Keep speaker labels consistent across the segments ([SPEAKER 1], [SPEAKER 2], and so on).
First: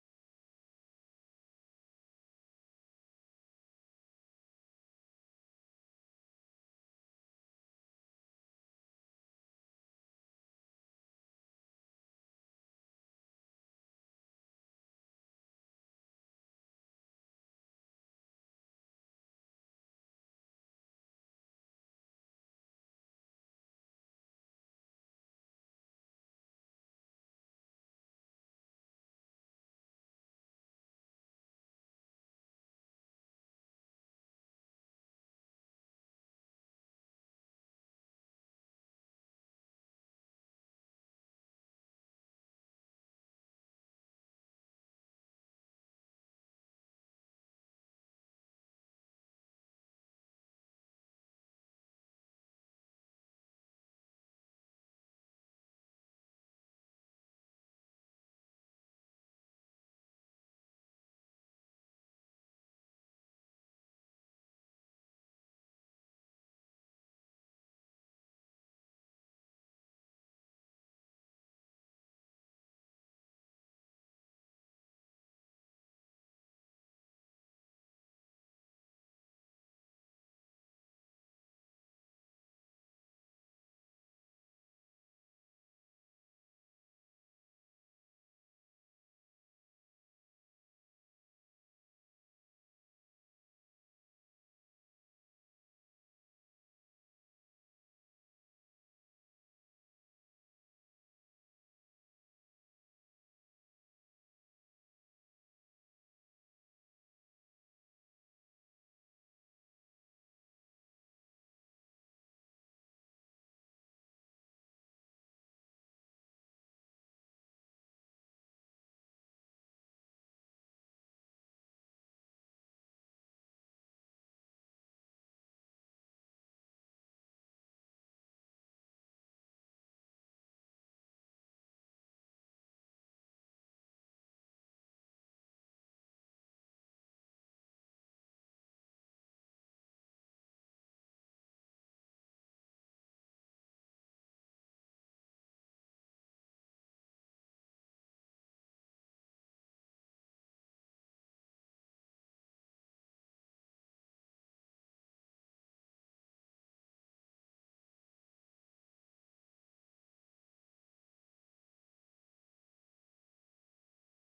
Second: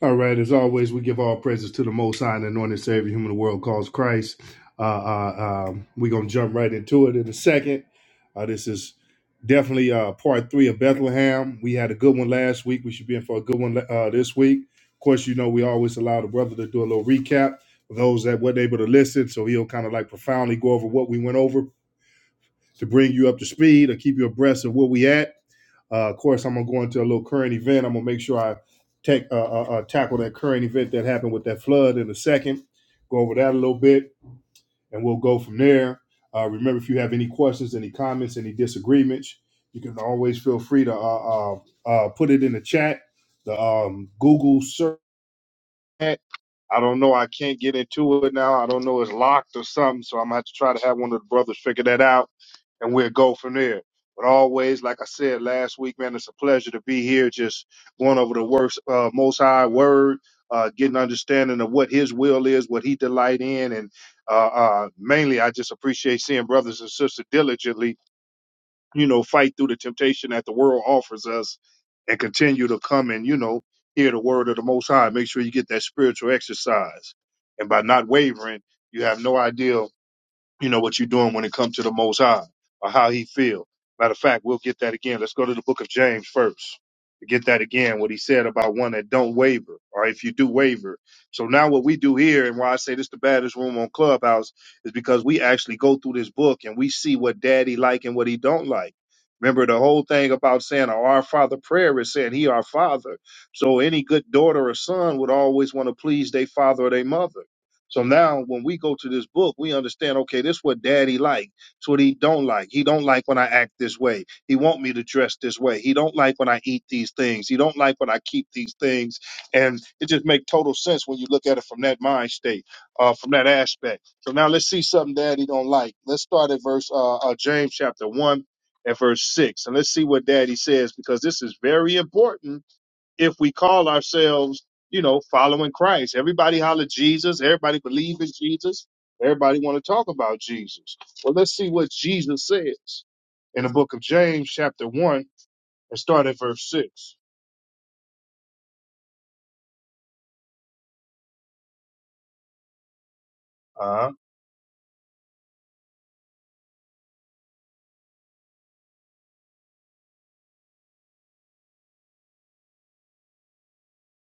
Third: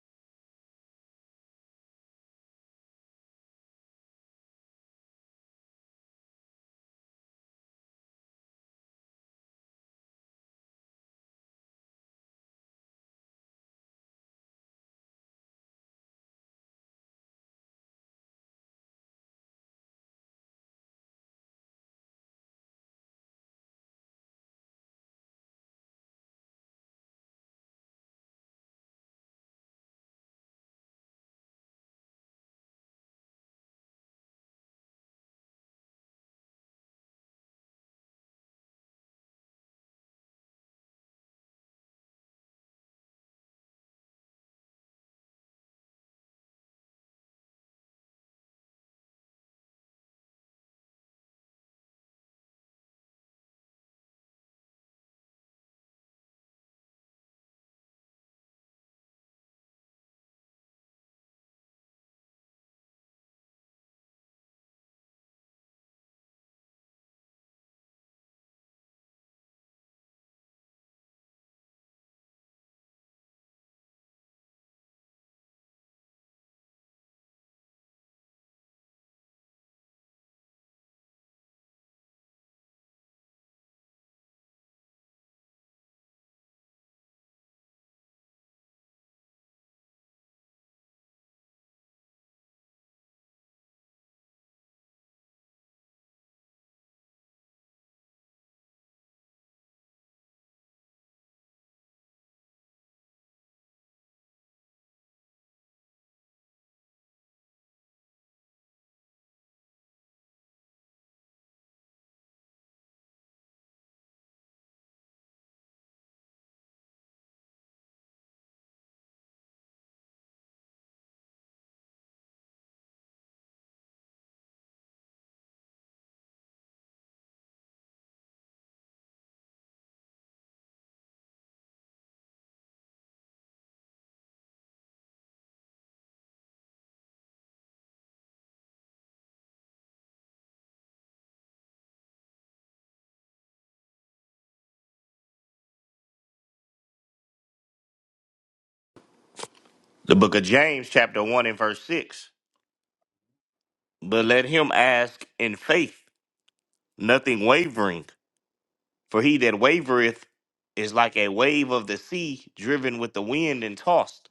[SPEAKER 1] All right. As always, we give all praises to the Most High and Anointed Savior, whom the world calls Christ. Uh, uh, um, we're gonna jump right into it in a second. Uh, this is definitely uh, part three of Bethlehem. We had a good one last week. We should be in for a good one uh, this week. Of course, you know we always allow the brother to do a little recap for those that weren't able to listen, so he'll kind of like profoundly go over what we went over to bring you up to speed or keep you abreast of where we at. Uh, of course, I'm gonna go into a little current event. I'm gonna make sure I take uh, uh, uh, tackle that current event that happened with that flood in a second. Go over that a little bit, and we'll go from there. Uh, remember, if you have any questions, any comments, any disagreements, you can always feel free to uh, uh, uh, put it in the chat. The um, Google search can't- I don't know. I can't get into it now. I don't know. It's locked or something. So I'm gonna have to try to have one of the brothers figure that out, and we'll go from there. But always, like I said last week, man, it's a pleasure to be here. Just going over the works, uh, Most High Word, uh, getting understanding of what His will is, what He delight in, and uh, uh, mainly, I just appreciate seeing brothers and sisters diligently you know, fight through the temptation that the world offers us and continue to come and, you know, hear the word of the Most High. Make sure you get that spiritual exercise. And by not wavering, you have no idea you know what you're doing when it comes to the most high or how he feel matter of fact we'll get that again let's go to the book of james first to get that again what he said about one that don't waver or if you do waver so now what we do here and why i say this the baddest room on clubhouse is because we actually go through this book and we see what daddy like and what he don't like remember the whole thing about saying a our father prayer is saying he our father so any good daughter or son would always want to please their father or their mother so now when we go to this book, we understand, okay, this what daddy like. It's what he don't like. He don't like when I act this way. He want me to dress this way. He don't like when I eat these things. He don't like when I keep these things. And it just make total sense when you look at it from that mind state, uh, from that aspect. So now let's see something daddy don't like. Let's start at verse uh, uh James chapter one and verse six. And let's see what daddy says, because this is very important if we call ourselves, you know, following Christ. Everybody holler Jesus. Everybody believe in Jesus. Everybody want to talk about Jesus. Well, let's see what Jesus says in the book of James, chapter one, and start at verse 6
[SPEAKER 2] The book of James, chapter 1 and verse 6.
[SPEAKER 1] Uh-huh.
[SPEAKER 2] But let him ask in faith, nothing wavering. For he that wavereth is like a wave of the sea, driven with the wind and tossed.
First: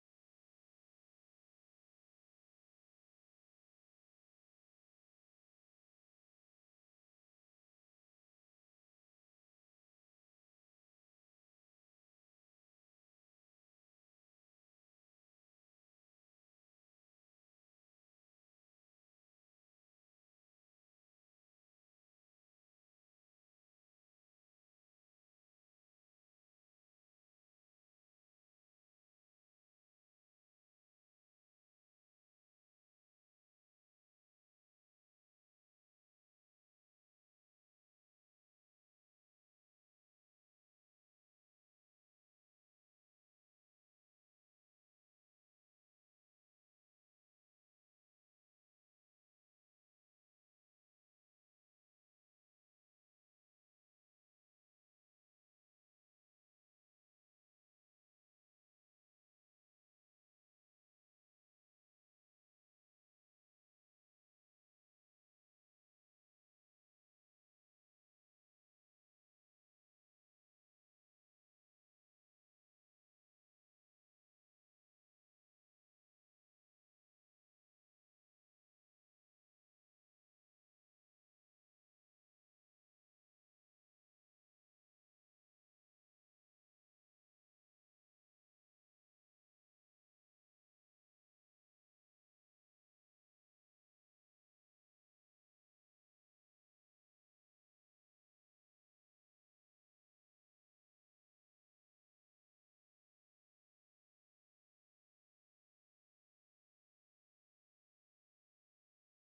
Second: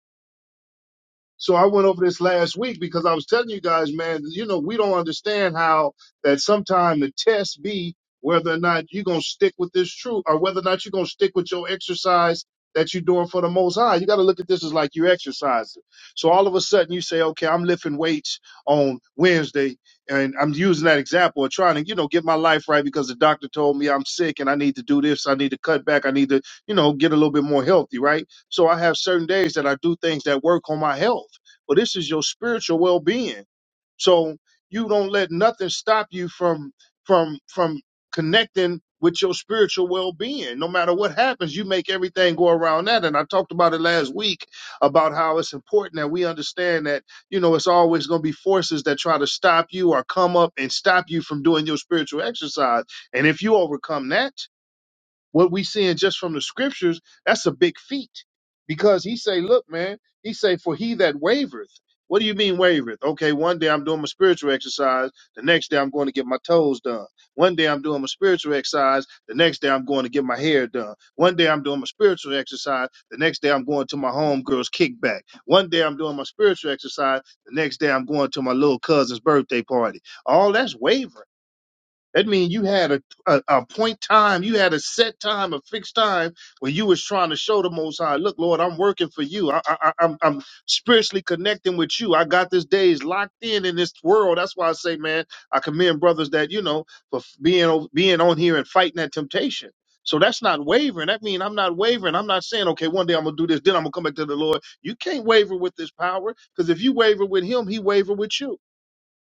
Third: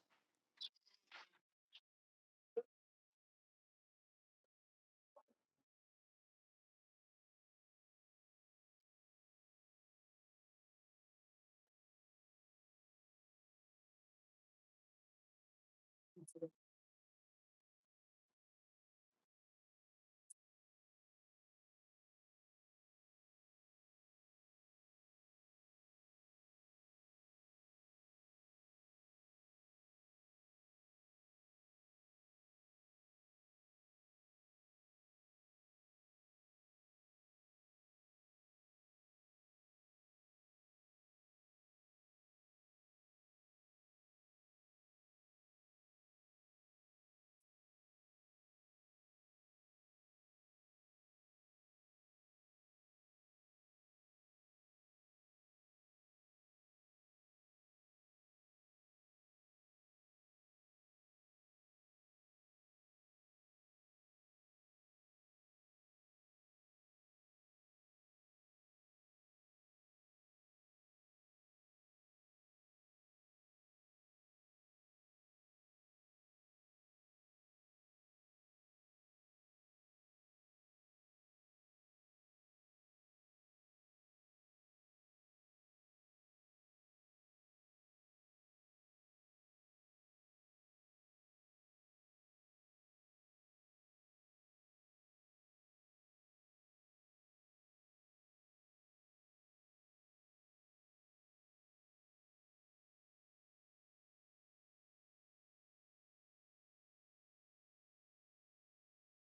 [SPEAKER 1] So I went over this last week because I was telling you guys, man, you know, we don't understand how that sometimes the test be whether or not you're going to stick with this truth or whether or not you're going to stick with your exercise that you're doing for the most high. You got to look at this as like you're exercising. So all of a sudden you say, okay, I'm lifting weights on Wednesday. And I'm using that example of trying to, you know, get my life right because the doctor told me I'm sick and I need to do this. I need to cut back. I need to, you know, get a little bit more healthy, right? So I have certain days that I do things that work on my health. But this is your spiritual well being. So you don't let nothing stop you from from from connecting with your spiritual well-being. No matter what happens, you make everything go around that. And I talked about it last week about how it's important that we understand that, you know, it's always going to be forces that try to stop you or come up and stop you from doing your spiritual exercise. And if you overcome that, what we seeing just from the scriptures, that's a big feat. Because he say, look, man, he say, for he that wavereth. What do you mean wavereth? Okay, one day I'm doing my spiritual exercise, the next day I'm going to get my toes done. One day I'm doing my spiritual exercise, the next day I'm going to get my hair done. One day I'm doing my spiritual exercise, the next day I'm going to my homegirl's kickback. One day I'm doing my spiritual exercise, the next day I'm going to my little cousin's birthday party. All that's wavering. That means you had a, a a point time, you had a set time, a fixed time when you was trying to show the Most High, look, Lord, I'm working for you. I, I, I- I'm I'm spiritually connecting with you. I got this days locked in in this world. That's why I say, man, I commend brothers that you know for f- being o- being on here and fighting that temptation. So that's not wavering. That means I'm not wavering. I'm not saying, okay, one day I'm gonna do this, then I'm gonna come back to the Lord. You can't waver with this power because if you waver with Him, He waver with you.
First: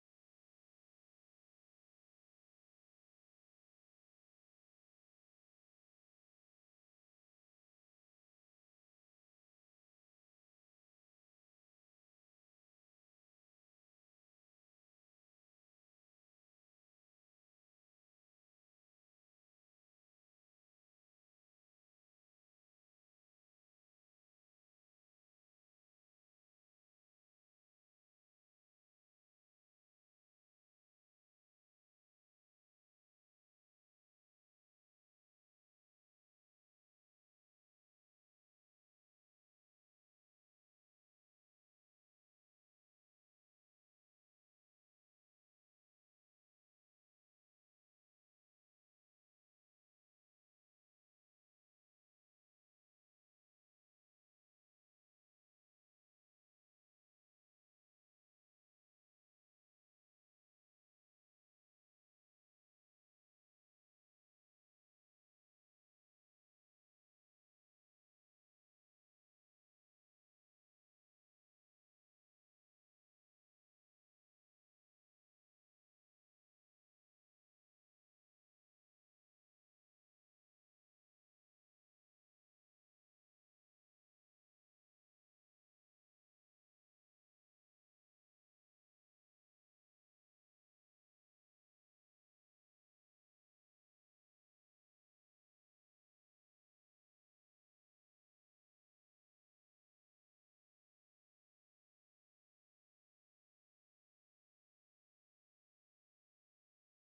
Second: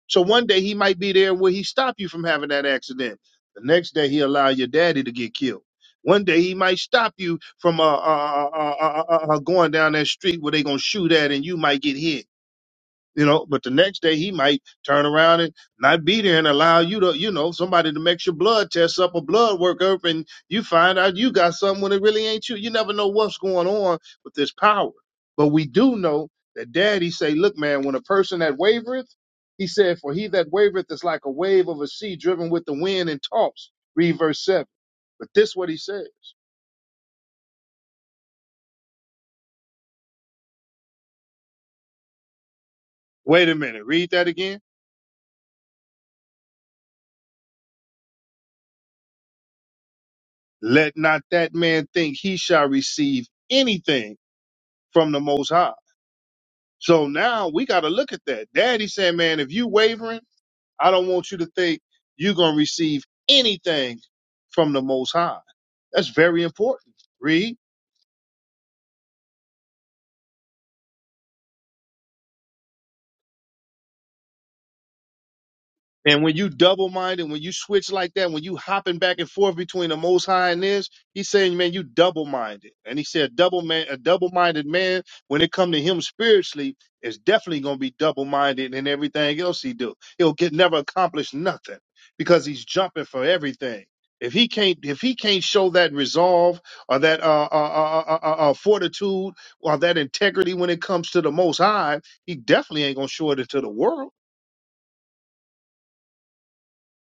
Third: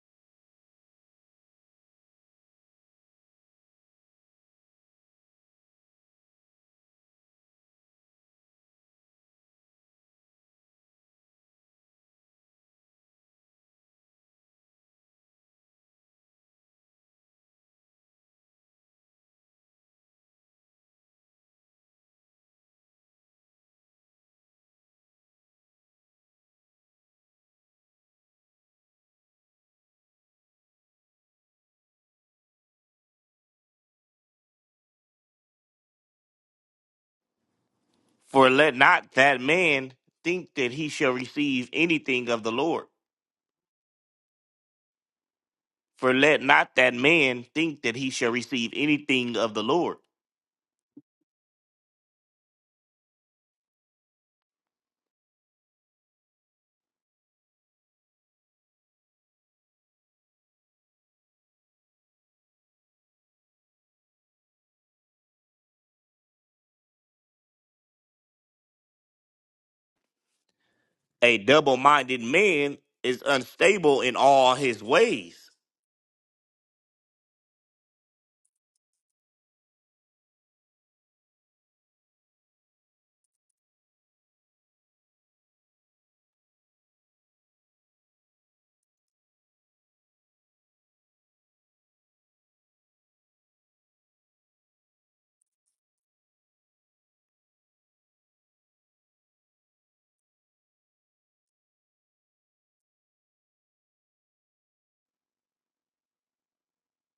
[SPEAKER 1] So one day he might be there where he stop you from having that accident. The next day he allow your daddy to get killed. One day he might stop you from uh, uh, uh, uh, uh, uh, uh, going down that street where they gonna shoot at and you might get hit you know, but the next day he might turn around and not be there and allow you to, you know, somebody to make your blood test up a blood work up and you find out you got something when it really ain't you. You never know what's going on with this power. But we do know that daddy say, look, man, when a person that wavereth, he said, for he that wavereth is like a wave of a sea driven with the wind and tossed. Read verse seven. But this what he said.
[SPEAKER 2] For let not that man think that he shall receive anything of the Lord.
[SPEAKER 1] Wait a minute. Read that again.
[SPEAKER 2] For let not that man think that he shall receive anything of the Lord.
[SPEAKER 1] Let not that man think he shall receive anything from the most high So now we got to look at that. Daddy said, man, if you wavering, I don't want you to think you're going to receive anything from the Most High. That's very important. Read.
[SPEAKER 2] A double minded man is unstable in all his ways.
[SPEAKER 1] And when you double minded, when you switch like that, when you hopping back and forth between the Most High and this, he's saying, man, you double minded. And he said, double man, a double minded man, when it come to him spiritually, is definitely gonna be double minded in everything else he do. He'll get never accomplish nothing because he's jumping for everything. If he can't, if he can't show that resolve or that uh, uh, uh, uh, uh, uh, uh, fortitude or that integrity when it comes to the Most High, he definitely ain't gonna show it into the world.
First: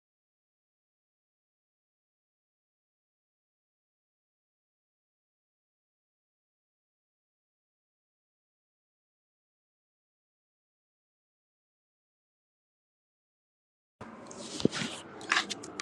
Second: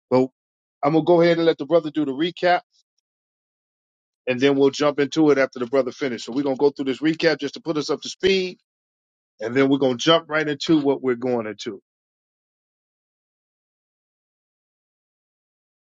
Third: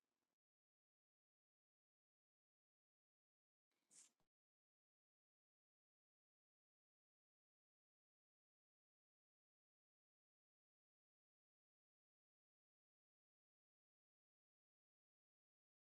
[SPEAKER 1] Well, I'm gonna go ahead and let the brother do the recap, and then we'll jump into it after the brother finishes. So we're gonna go through this recap just to put us up to speed, and then we're gonna jump right into what we're going into.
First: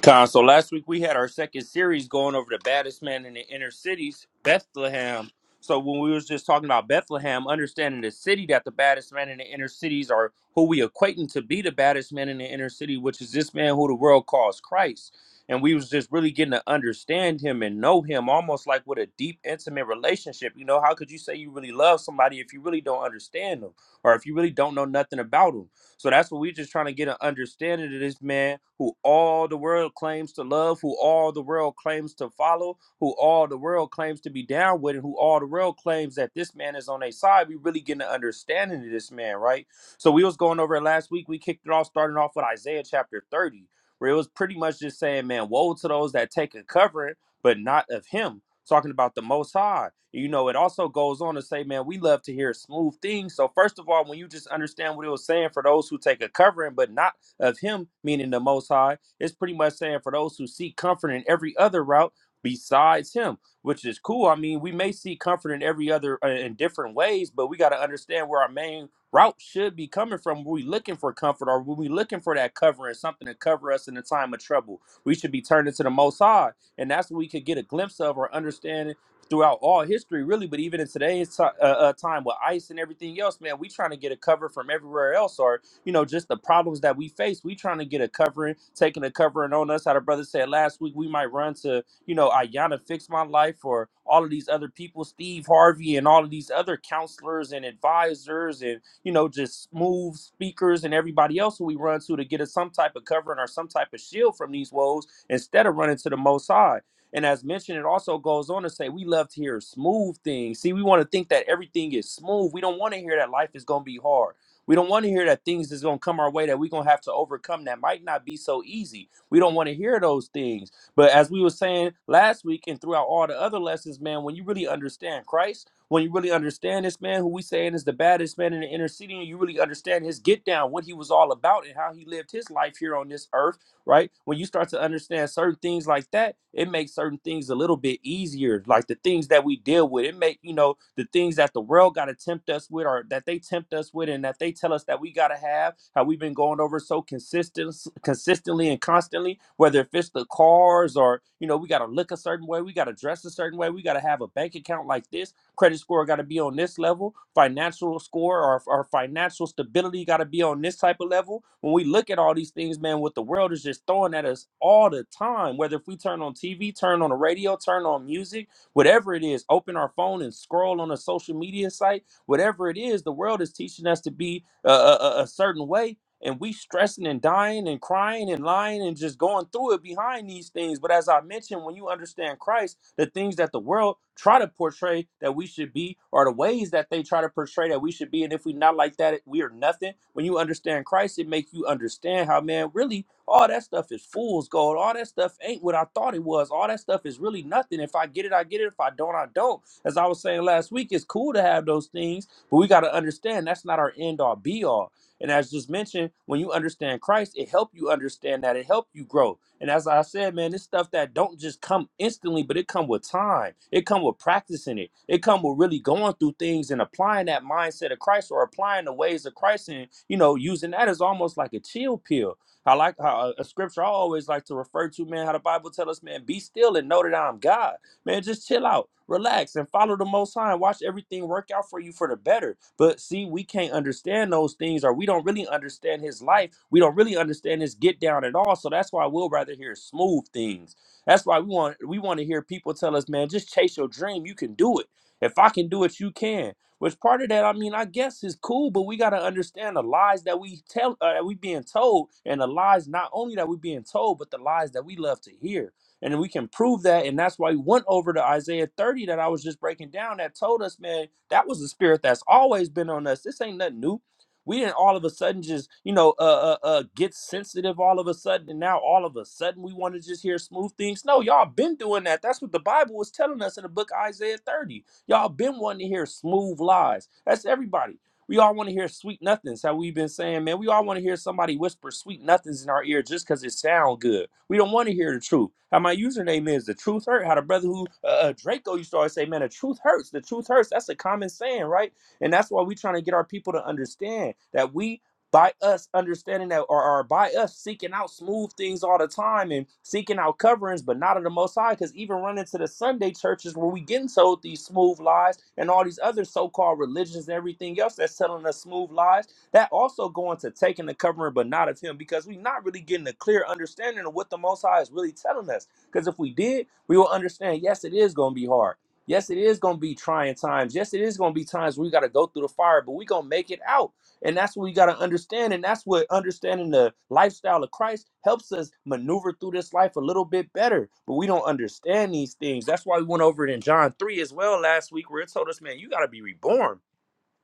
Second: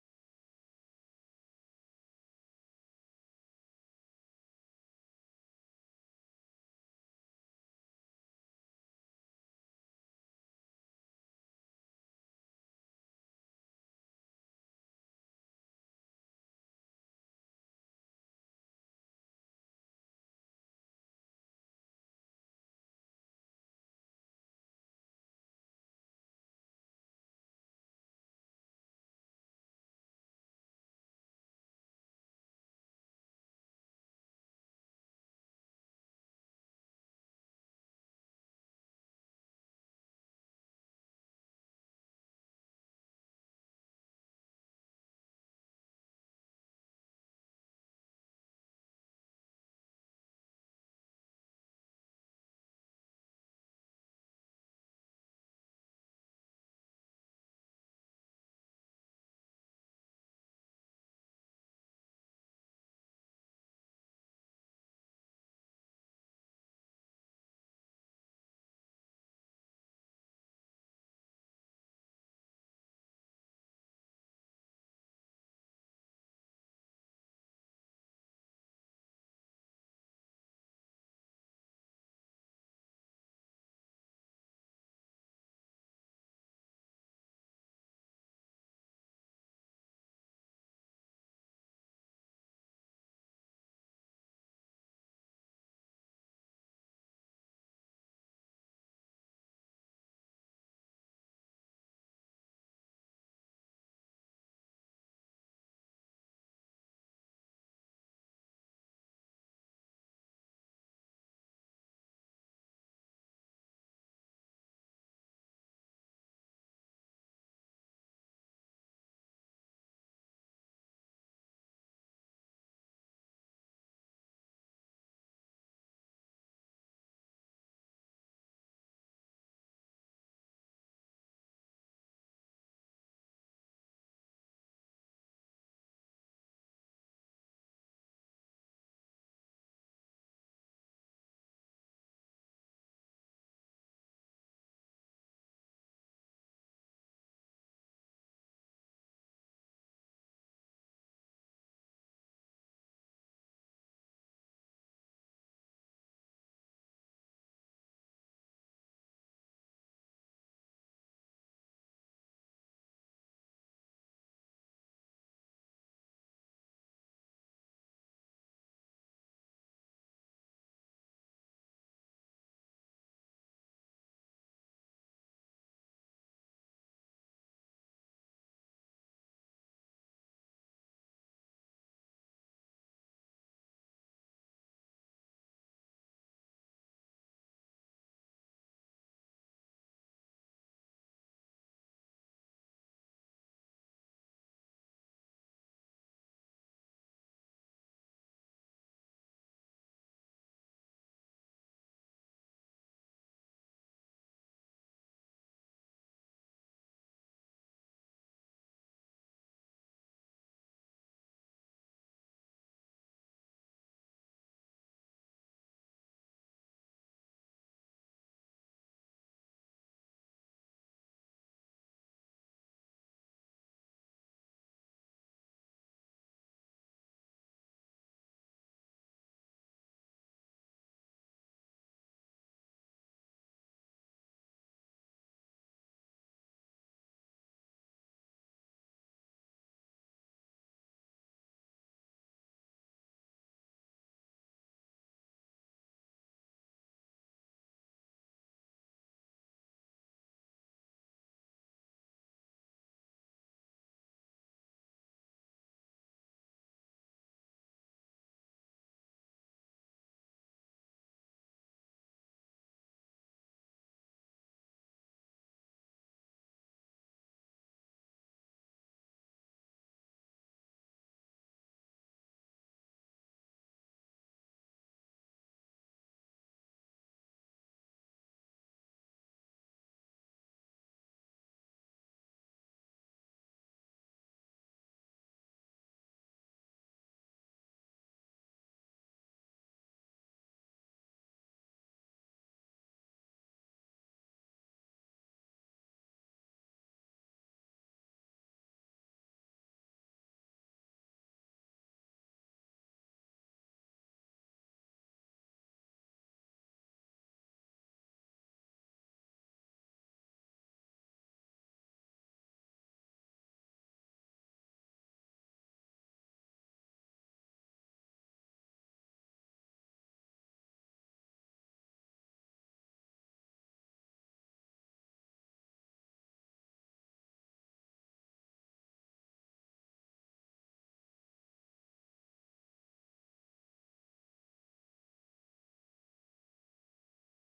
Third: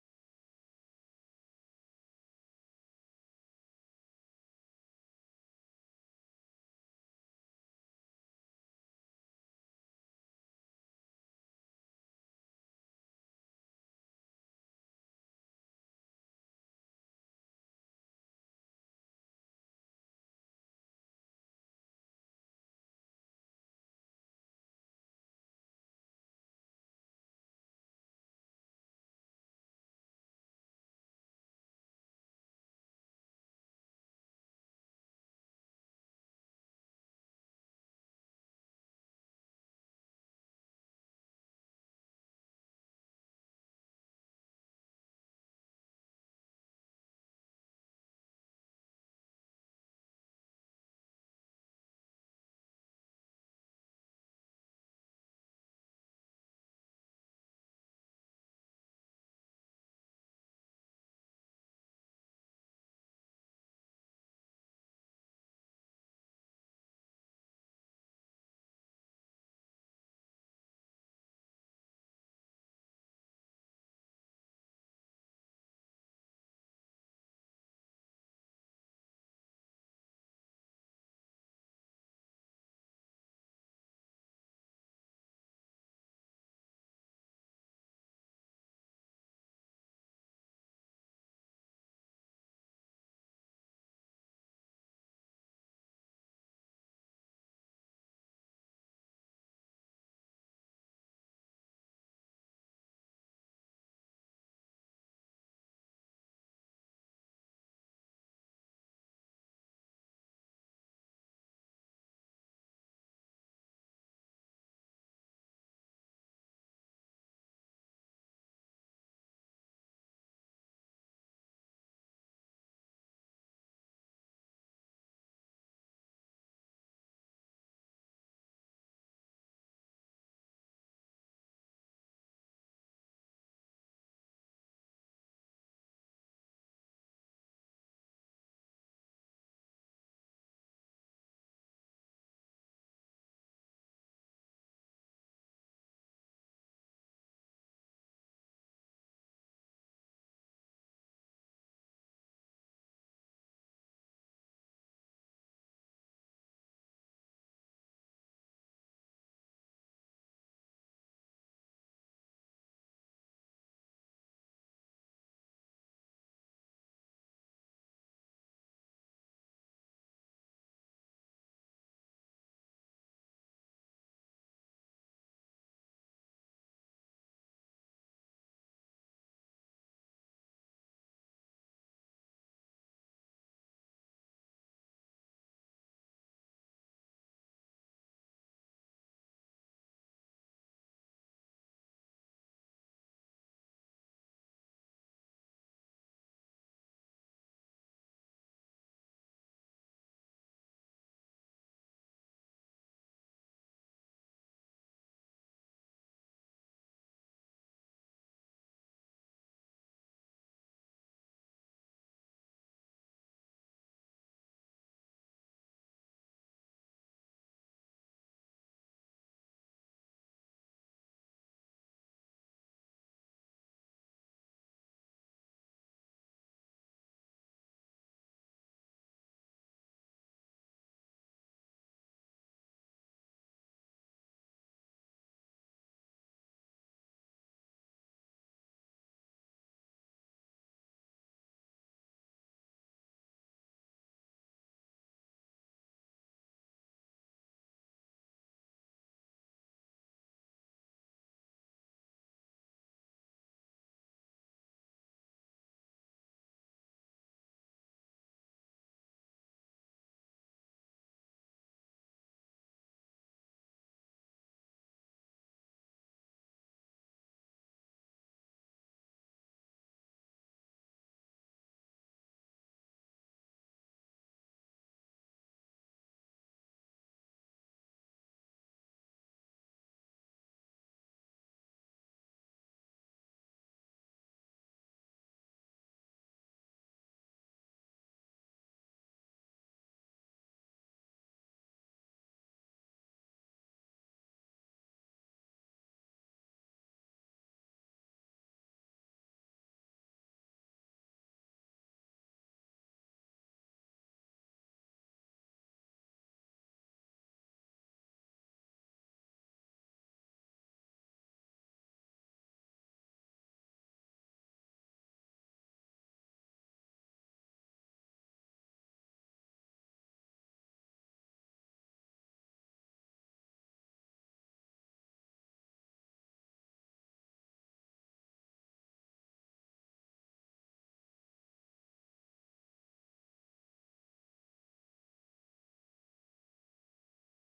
[SPEAKER 3] Con, so last week we had our second series going over the baddest man in the inner cities, Bethlehem. So when we was just talking about Bethlehem, understanding the city that the baddest man in the inner cities are who we equating to be the baddest man in the inner city, which is this man who the world calls Christ. And we was just really getting to understand him and know him almost like with a deep, intimate relationship. You know, how could you say you really love somebody if you really don't understand them or if you really don't know nothing about them? So that's what we're just trying to get an understanding of this man who all the world claims to love, who all the world claims to follow, who all the world claims to be down with, and who all the world claims that this man is on their side. We really getting an understanding of this man, right? So we was going over it last week. We kicked it off, starting off with Isaiah chapter 30, where it was pretty much just saying, man, woe to those that take a covering, but not of him talking about the Most High. You know, it also goes on to say, man, we love to hear smooth things. So first of all, when you just understand what it was saying for those who take a covering, but not of Him, meaning the Most High, it's pretty much saying for those who seek comfort in every other route besides Him, which is cool. I mean, we may seek comfort in every other uh, in different ways, but we got to understand where our main route should be coming from. Were we looking for comfort, or were we looking for that covering, something to cover us in a time of trouble? We should be turning to the Most High and that's what we could get a glimpse of or understanding throughout all history, really. But even in today's ti- uh, uh, time with ICE and everything else, man, we trying to get a cover from everywhere else, or you know, just the problems that we face. We trying to get a covering, taking a covering on us. How the brother said last week, we might run to you know Ayanna, Fix My Life or all of these other people, Steve Harvey, and all of these other counselors and advisors and you know, just smooth speakers and everybody else who we run to to get us some type of covering or some type of shield from these woes instead of running to the Most High. And as mentioned, it also goes on to say we love to hear smooth things. See, we want to think that everything is smooth. We don't want to hear that life is going to be hard. We don't want to hear that things is going to come our way that we're going to have to overcome that might not be so easy. We don't want to hear those things. But as we were saying last week and throughout all the other lessons, man, when you really understand Christ, when you really understand this man who we saying is the baddest man in the inner city, and you really understand his get down, what he was all about, and how he lived his life here on this earth right? When you start to understand certain things like that, it makes certain things a little bit easier. Like the things that we deal with, it make you know the things that the world got to tempt us with, or that they tempt us with, and that they tell us that we got to have. How we've been going over so consistent, consistently and constantly. Whether if it's the cars, or you know, we got to look a certain way, we got to dress a certain way, we got to have a bank account like this Credit score got to be on this level. Financial score or, or financial stability got to be on this type of level. When we look at all these things, man, what the world is just throwing at us all the time, whether if we turn on TV, turn on the radio, turn on music, whatever it is, open our phone and scroll on a social media site, whatever it is, the world is teaching us to be a, a, a a certain way and we stressing and dying and crying and lying and just going through it behind these things. But as I mentioned, when you understand Christ, the things that the world try to portray that we should be, or the ways that they try to portray that we should be, and if we not like that, we are nothing. When you understand Christ, it makes you understand how man really all that stuff is fool's gold. All that stuff ain't what I thought it was. All that stuff is really nothing. If I get it, I get it. If I don't, I don't. As I was saying last week, it's cool to have those things, but we got to understand that's not our end all be all and as just mentioned, when you understand Christ, it help you understand that. It help you grow. And as I said, man, it's stuff that don't just come instantly, but it come with time. It come with practicing it. It come with really going through things and applying that mindset of Christ or applying the ways of Christ and, you know, using that as almost like a chill pill. I like how a a scripture I always like to refer to, man, how the Bible tell us, man, be still and know that I'm God. Man, just chill out, relax, and follow the Most High and watch everything work out for you for the better. But see, we can't understand those things, or we don't really understand His life. We don't really understand His get down at all. So that's why we'll rather hear smooth things. That's why we want we want to hear people tell us, man, just chase your dream. You can do it. If I can do it, you can. Which part of that, I mean, I guess is cool, but we gotta understand the lies that we tell, uh, that we being told, and the lies not only that we being told, but the lies that we love to hear. And we can prove that. And that's why we went over to Isaiah 30 that I was just breaking down that told us, man, that was the spirit that's always been on us. This ain't nothing new. We didn't all of a sudden just, you know, uh, uh, uh, get sensitive all of a sudden. And now all of a sudden we want to just hear smooth things. No, y'all been doing that. That's what the Bible was telling us in the book of Isaiah 30. Y'all been wanting to hear smooth lies. That's everybody. We all want to hear sweet nothings. How we've been saying, man, we all want to hear somebody whisper sweet nothings in our ear just because it sound good. We don't want to hear the truth. How my username is the truth hurt. How the brother who uh, uh, Draco used to always say, man, the truth hurts. The truth hurts. That's a common saying, right? And that's why we're trying to get our people to understand that we by us understanding that or, or by us seeking out smooth things all the time and seeking out coverings but not of the most high because even running to the sunday churches where we getting told these smooth lies and all these other so-called religions and everything else that's telling us smooth lies that also going to taking the covering but not of him because we're not really getting a clear understanding of what the most high is really telling us because if we did we will understand yes it is going to be hard Yes, it is going to be trying times. Yes, it is going to be times where we got to go through the fire, but we going to make it out. And that's what we got to understand. And that's what understanding the lifestyle of Christ helps us maneuver through this life a little bit better. But we don't understand these things. That's why we went over it in John 3 as well last week, where it told us, man, you got to be reborn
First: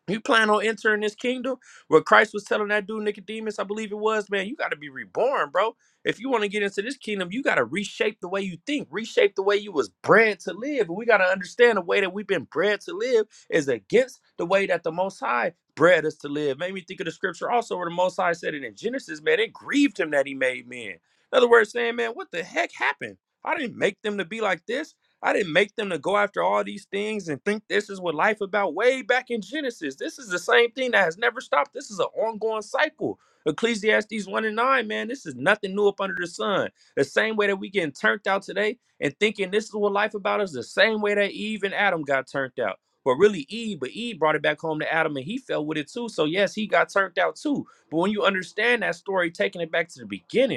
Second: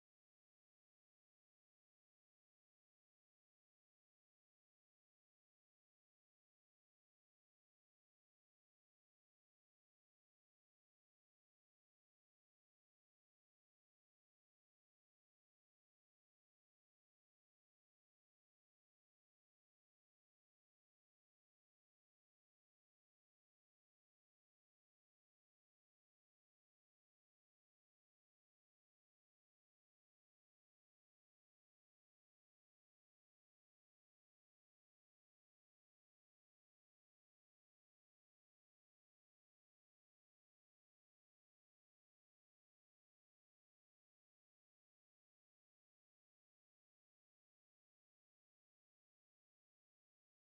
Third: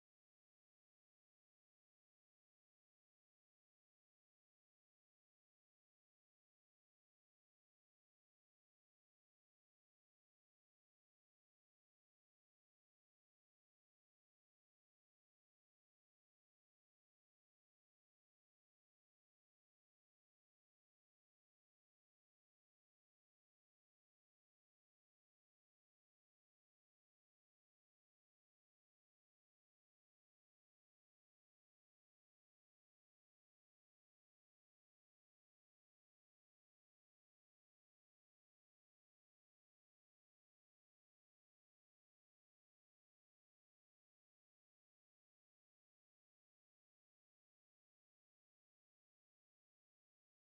[SPEAKER 3] you plan on entering this kingdom where Christ was telling that dude Nicodemus, I believe it was, man, you got to be reborn, bro. If you want to get into this kingdom, you got to reshape the way you think, reshape the way you was bred to live. And we got to understand the way that we've been bred to live is against the way that the Most High bred us to live. Made me think of the scripture also where the Most High said it in Genesis, man, it grieved him that he made men. In other words, saying, man, what the heck happened? I didn't make them to be like this. I didn't make them to go after all these things and think this is what life about way back in Genesis. This is the same thing that has never stopped. This is an ongoing cycle. Ecclesiastes 1 and 9, man, this is nothing new up under the sun. The same way that we getting turned out today and thinking this is what life about is the same way that Eve and Adam got turned out. Well, really Eve, but Eve brought it back home to Adam and he fell with it too. So yes, he got turned out too. But when you understand that story, taking it back to the beginning,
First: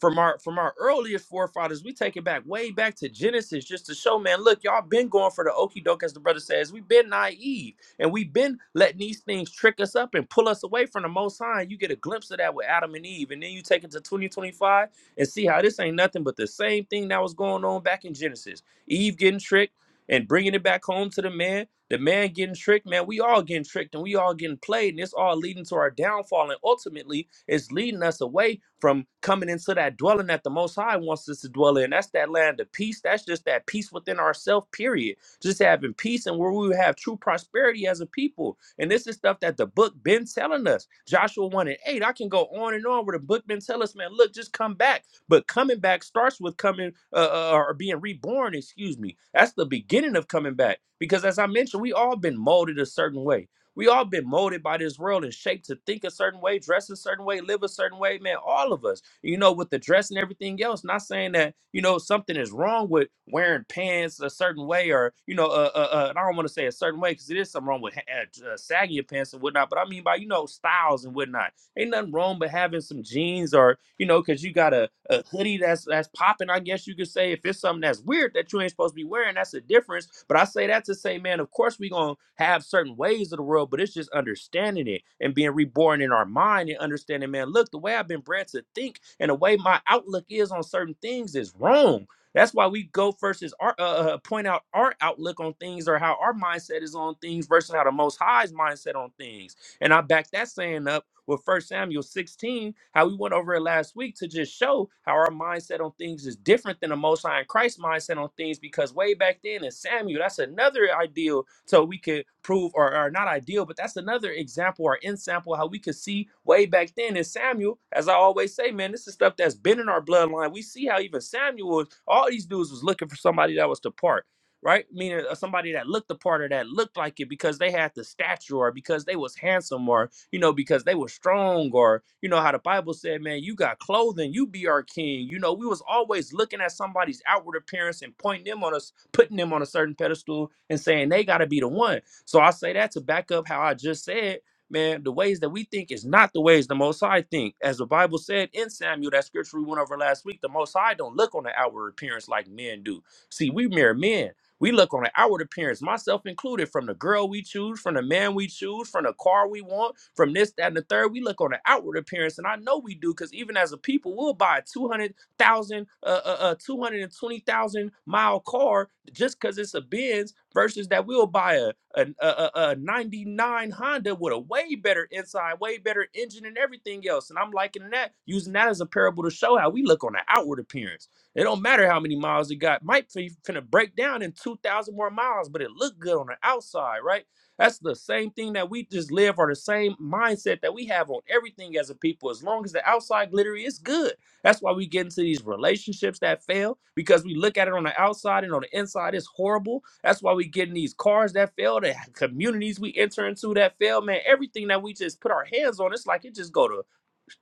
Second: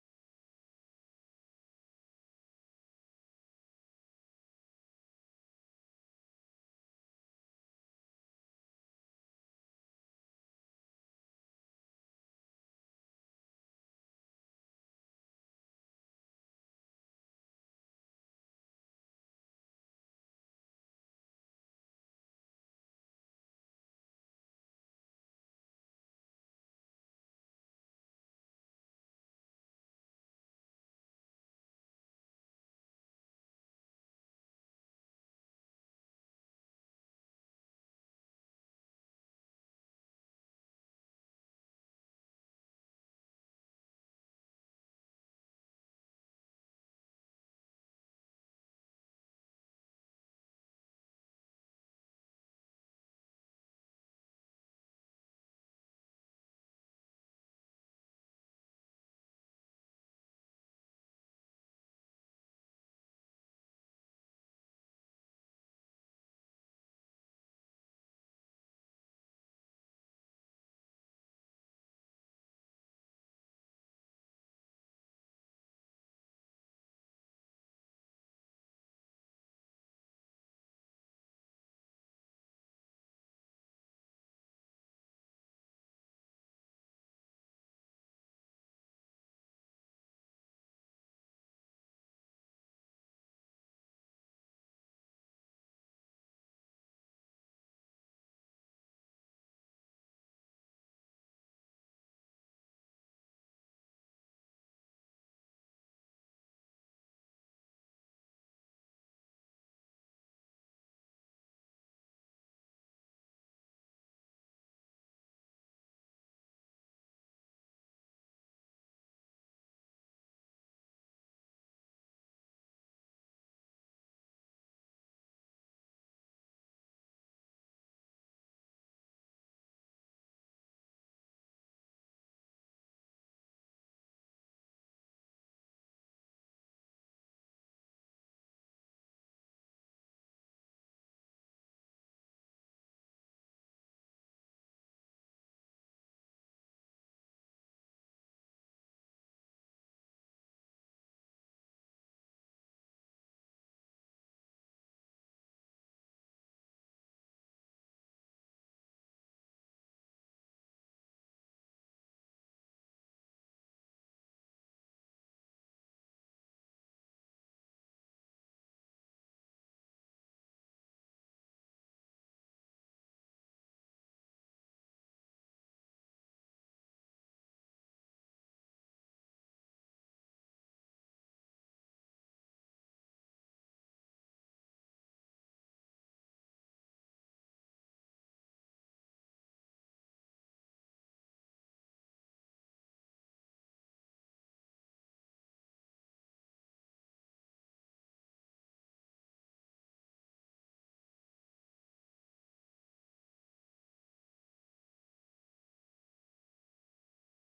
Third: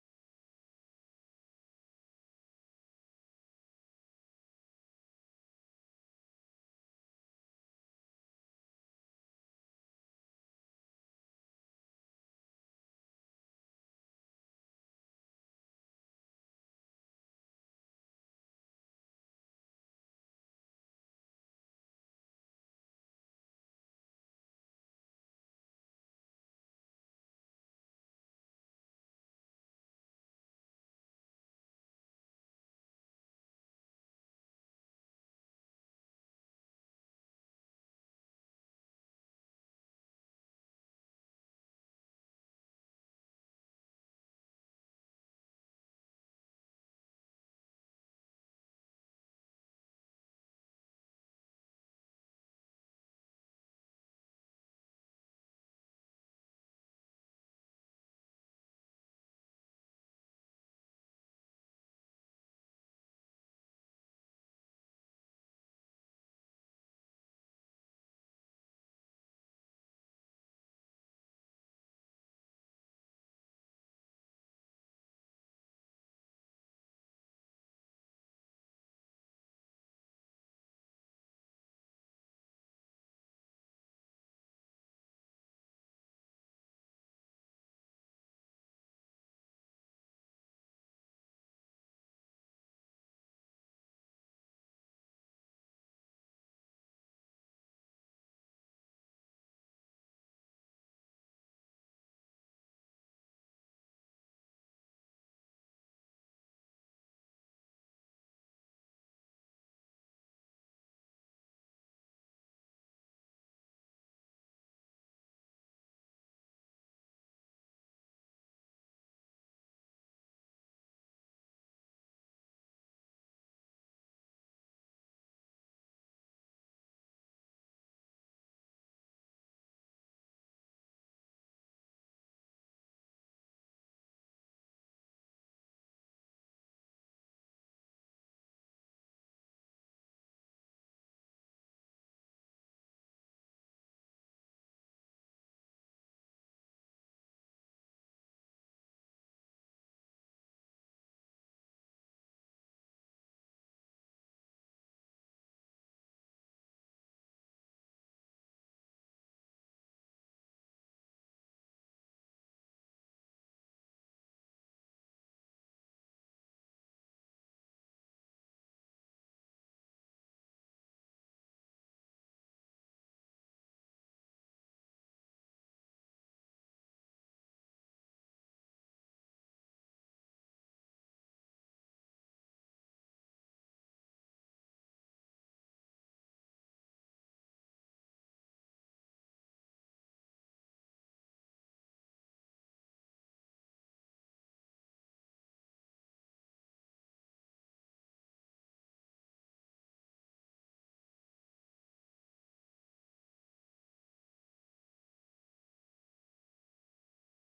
[SPEAKER 3] from our from our earliest forefathers, we take it back way back to Genesis just to show, man, look, y'all been going for the okie doke, as the brother says. We've been naive and we've been letting these things trick us up and pull us away from the most high. You get a glimpse of that with Adam and Eve, and then you take it to 2025 and see how this ain't nothing but the same thing that was going on back in Genesis. Eve getting tricked and bringing it back home to the man the man getting tricked, man, we all getting tricked and we all getting played, and it's all leading to our downfall. And ultimately, it's leading us away from coming into that dwelling that the Most High wants us to dwell in. That's that land of peace. That's just that peace within ourselves, period. Just having peace and where we would have true prosperity as a people. And this is stuff that the book been telling us. Joshua 1 and 8. I can go on and on where the book been telling us, man, look, just come back. But coming back starts with coming uh, uh, or being reborn, excuse me. That's the beginning of coming back. Because as I mentioned, we all been molded a certain way. We all been molded by this world and shaped to think a certain way, dress a certain way, live a certain way, man. All of us, you know, with the dress and everything else. Not saying that you know something is wrong with wearing pants a certain way, or you know, uh, uh, uh and I don't want to say a certain way because it is something wrong with ha- uh, sagging your pants and whatnot. But I mean by you know styles and whatnot Ain't nothing wrong with having some jeans or, you know, cause you got a, a hoodie that's that's popping, I guess you could say. If it's something that's weird that you ain't supposed to be wearing, that's a difference. But I say that to say, man, of course we gonna have certain ways of the world, but it's just understanding it and being reborn in our mind and understanding, man, look, the way I've been bred to think and the way my outlook is on certain things is wrong. That's why we go versus our uh, uh, point out our outlook on things or how our mindset is on things versus how the Most High's mindset on things. And I backed that saying up with First Samuel 16, how we went over it last week to just show how our mindset on things is different than the Most High and Christ's mindset on things. Because way back then in Samuel, that's another ideal. So we could prove, or, or not ideal, but that's another example or example how we could see way back then in Samuel. As I always say, man, this is stuff that's been in our bloodline. We see how even Samuel, all these dudes was looking for somebody that was to part right? Meaning uh, somebody that looked the part or that looked like it because they had the stature or because they was handsome or you know because they were strong or you know how the Bible said, man, you got clothing, you be our king. You know, we was always looking at somebody's outward appearance and pointing them on us, putting them on a certain pedestal and saying they got to be the one. So I say that to back up how I just said. Man, the ways that we think is not the ways the Most High think. As the Bible said in Samuel, that scripture we went over last week, the Most High don't look on the outward appearance like men do. See, we mere men. We look on the outward appearance, myself included, from the girl we choose, from the man we choose, from the car we want, from this, that, and the third. We look on the outward appearance, and I know we do because even as a people, we'll buy a 200,000, uh, uh, uh, 220,000 mile car just because it's a Benz versus that we'll buy a, a, a, a a 99 Honda with a way better inside, way better engine, and everything else. And I'm liking that, using that as a parable to show how we look on the outward appearance. It don't matter how many miles you got. Might be finna break down in 2,000 more miles, but it looked good on the outside, right? That's the same thing that we just live or the same mindset that we have on everything as a people. As long as the outside glittery is good. That's why we get into these relationships that fail because we look at it on the outside and on the inside it's horrible. That's why we get in these cars that fail, the communities we enter into that fail, man. Everything that we just put our hands on, it's like it just go to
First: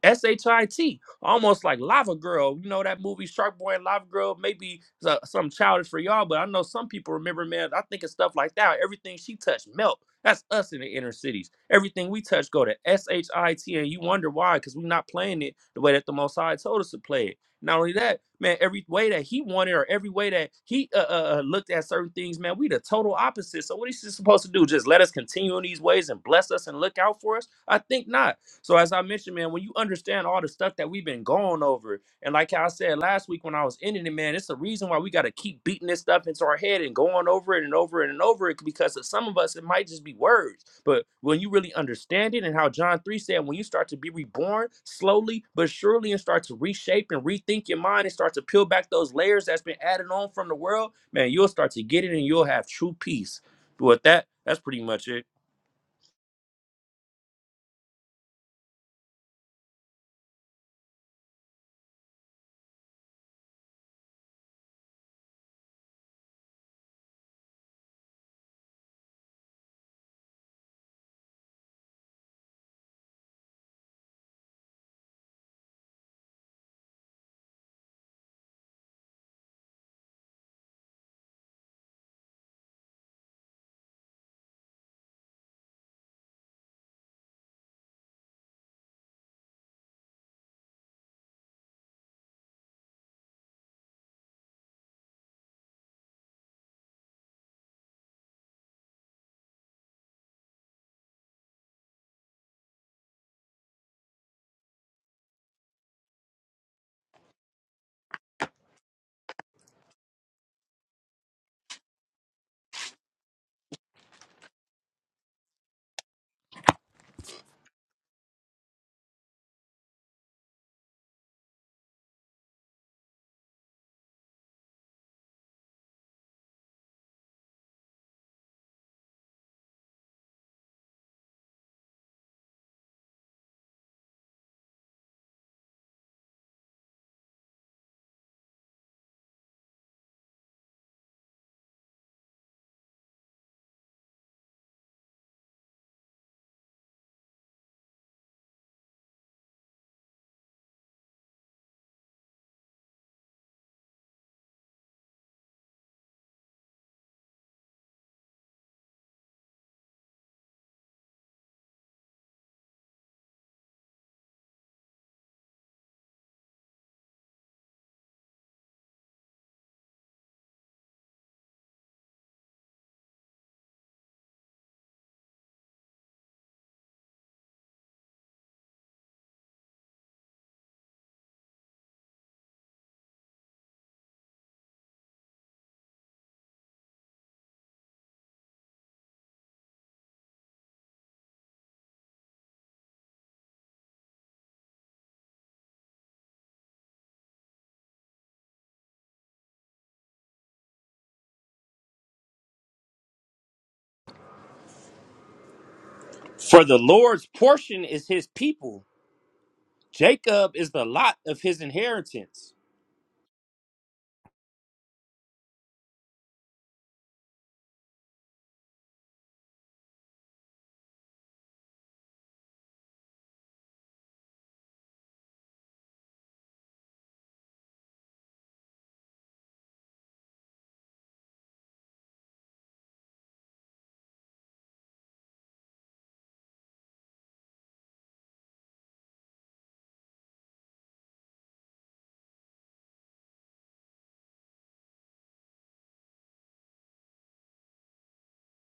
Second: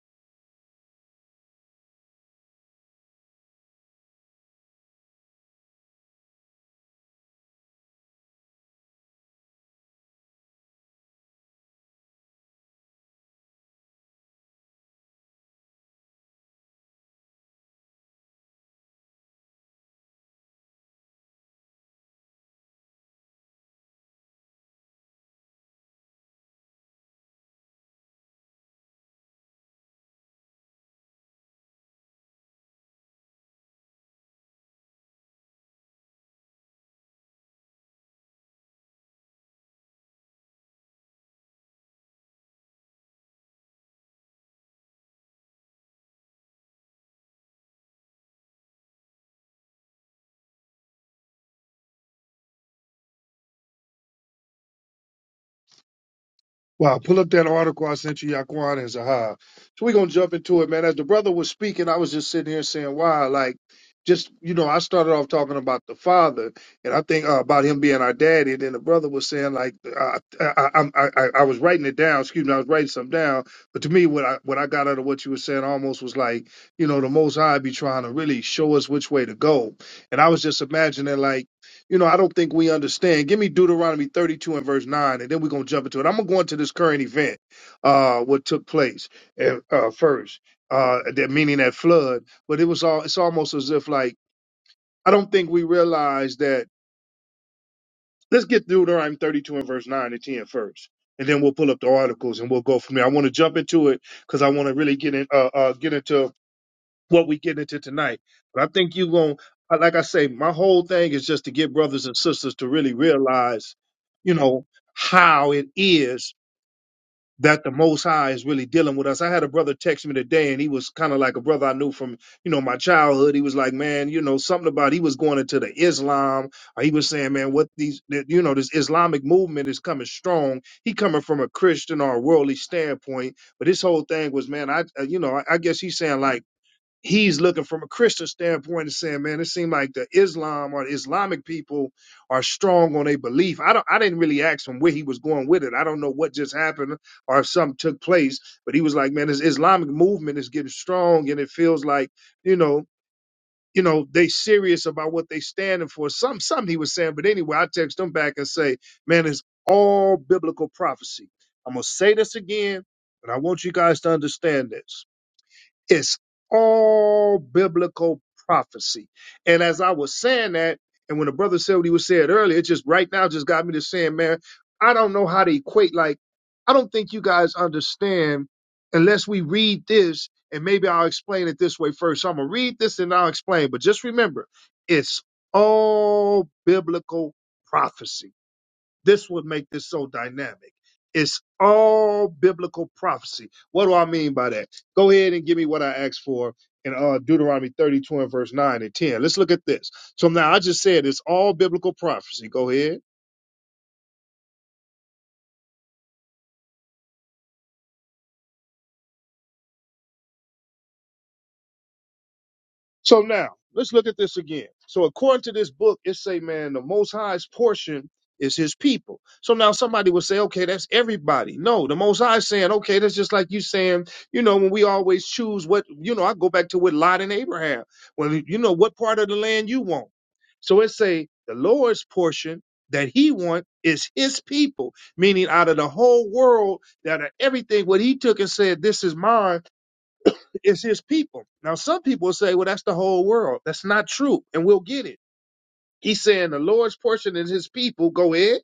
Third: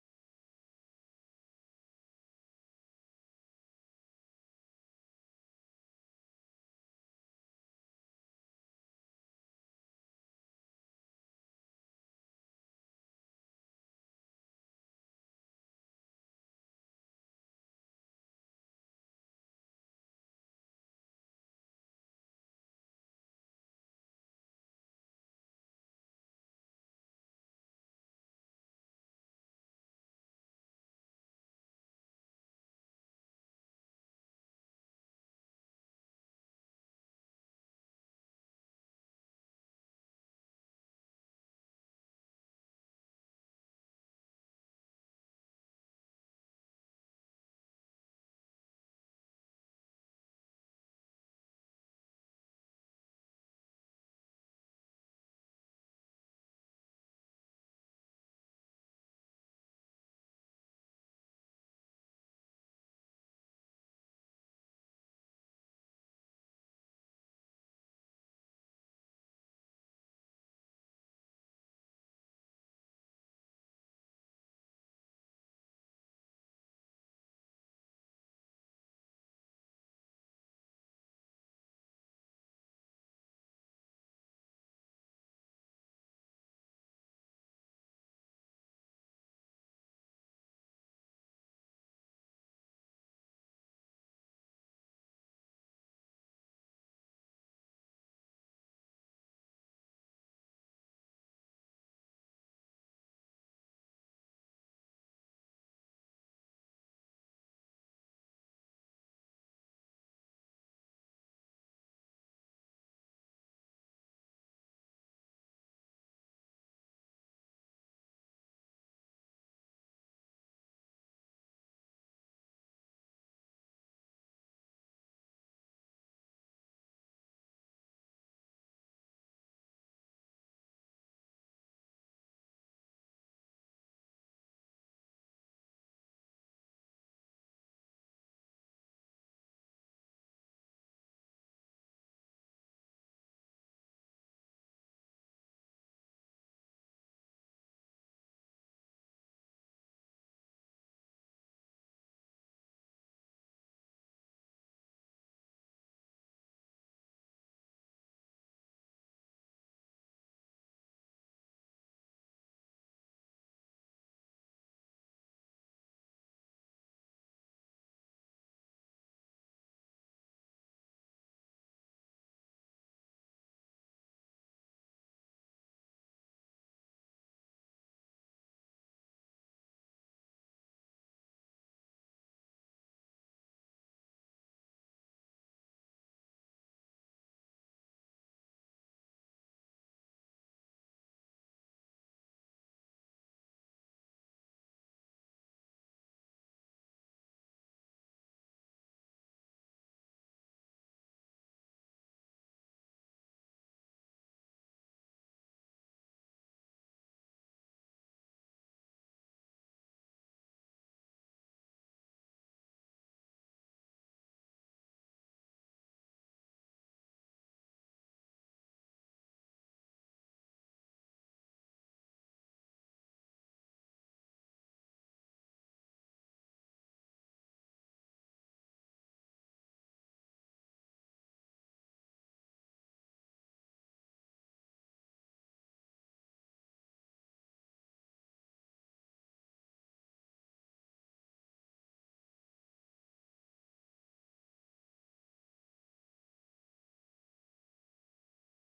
[SPEAKER 3] S H I T, almost like Lava Girl. You know that movie Shark Boy and Lava Girl. Maybe it's, uh, something childish for y'all, but I know some people remember, man. I think of stuff like that. Everything she touched melt. That's us in the inner cities. Everything we touch go to S H I T, and you wonder why, because we're not playing it the way that the Most High told us to play it. Not only that, man, every way that he wanted or every way that he uh, uh, uh, looked at certain things, man, we the total opposite. So what is he supposed to do? Just let us continue in these ways and bless us and look out for us? I think not. So as I mentioned, man, when you understand all the stuff that we've been going over, and like I said last week when I was ending it, man, it's the reason why we got to keep beating this stuff into our head and going over it and over it and over it because of some of us it might just be words, but when you really understand it and how John three said, when you start to be reborn slowly but surely and start to reshape and rethink your mind and start to peel back those layers that's been added on from the world, man, you'll start to get it and you'll have true peace. But with that, that's pretty much it.
[SPEAKER 1] Wow, pull up that article I sent you, Yaquan and Zaha. So we're gonna jump into it, man. As the brother was speaking, I was just sitting here saying, Wow, like just you know, I started off talking about the father, and I think uh, about him being our daddy. And then the brother was saying, like, uh, I, I, I, I, I was writing it down. Excuse me, I was writing something down. But to me, what I what I got out of what you were saying almost was like, you know, the Most High be trying to really show us which way to go. And I was just imagining, like you know, I don't think we understand. Give me Deuteronomy 32 and verse 9, and then we're going to jump into it. I'm going to go into this current event, uh, what took place uh, uh, first, uh, that meaning that flood. But it was all, it's almost as if like, I don't think we realize that. Let's get Deuteronomy 32 and verse 9 and 10 first, And then we'll pull up the articles and we'll go from there. I want to jump into it because I want to really get in, uh, uh, get into what we get into tonight. But I think you going to, like I say, my whole thing is just to get brothers and sisters to really realize, you know, how it is that the Most High is really dealing with us. I had a brother text me today, and he was kind of like a brother I knew from, you know, my childhood. He was like, man, you know, something about he was going into the Islam. Or he was saying, man, what these, that, you know, this Islamic movement is coming strong. He coming from a Christian or a worldly standpoint, but his whole thing was, man, I, uh, you know, I, I guess he's saying like he's looking from a Christian standpoint and saying, man, it seemed like the Islam or the Islamic people are strong on their belief. I don't I didn't really ask him where he was going with it. I don't know what just happened or if something took place, but he was like, man, this Islamic movement is getting strong and it feels like, you know, you know, they serious about what they standing for. Some something he was saying, but anyway, I text him back and say, man, it's all biblical prophecy. I'm gonna say this again, and I want you guys to understand this. It's all biblical prophecy. And as I was saying that, and when the brother said what he was saying earlier, it just right now just got me to saying, man, I don't know how to equate. Like, I don't think you guys understand unless we read this, and maybe I'll explain it this way first. So I'm gonna read this and I'll explain. But just remember, it's all biblical prophecy. This would make this so dynamic. It's all biblical prophecy. What do I mean by that? Go ahead and give me what I asked for in uh, Deuteronomy 32 and verse 9 and 10. Let's look at this. So now I just said it's all biblical prophecy. Go ahead.
[SPEAKER 3] For the Lord's portion is his people. Jacob is the lot of his inheritance.
[SPEAKER 1] So now let's look at this again. So according to this book, it say, man, the Most High's portion is His people. So now somebody would say, okay, that's everybody. No, the Most High is saying, okay, that's just like you saying, you know, when we always choose what, you know, I go back to with Lot and Abraham. When you know what part of the land you want. So it say the Lord's portion that He want is His people, meaning out of the whole world, that everything what He took and said, this is mine it's his people. Now, some people will say, well, that's the whole world. That's not true. And we'll get it. He's saying the Lord's portion is his people. Go ahead.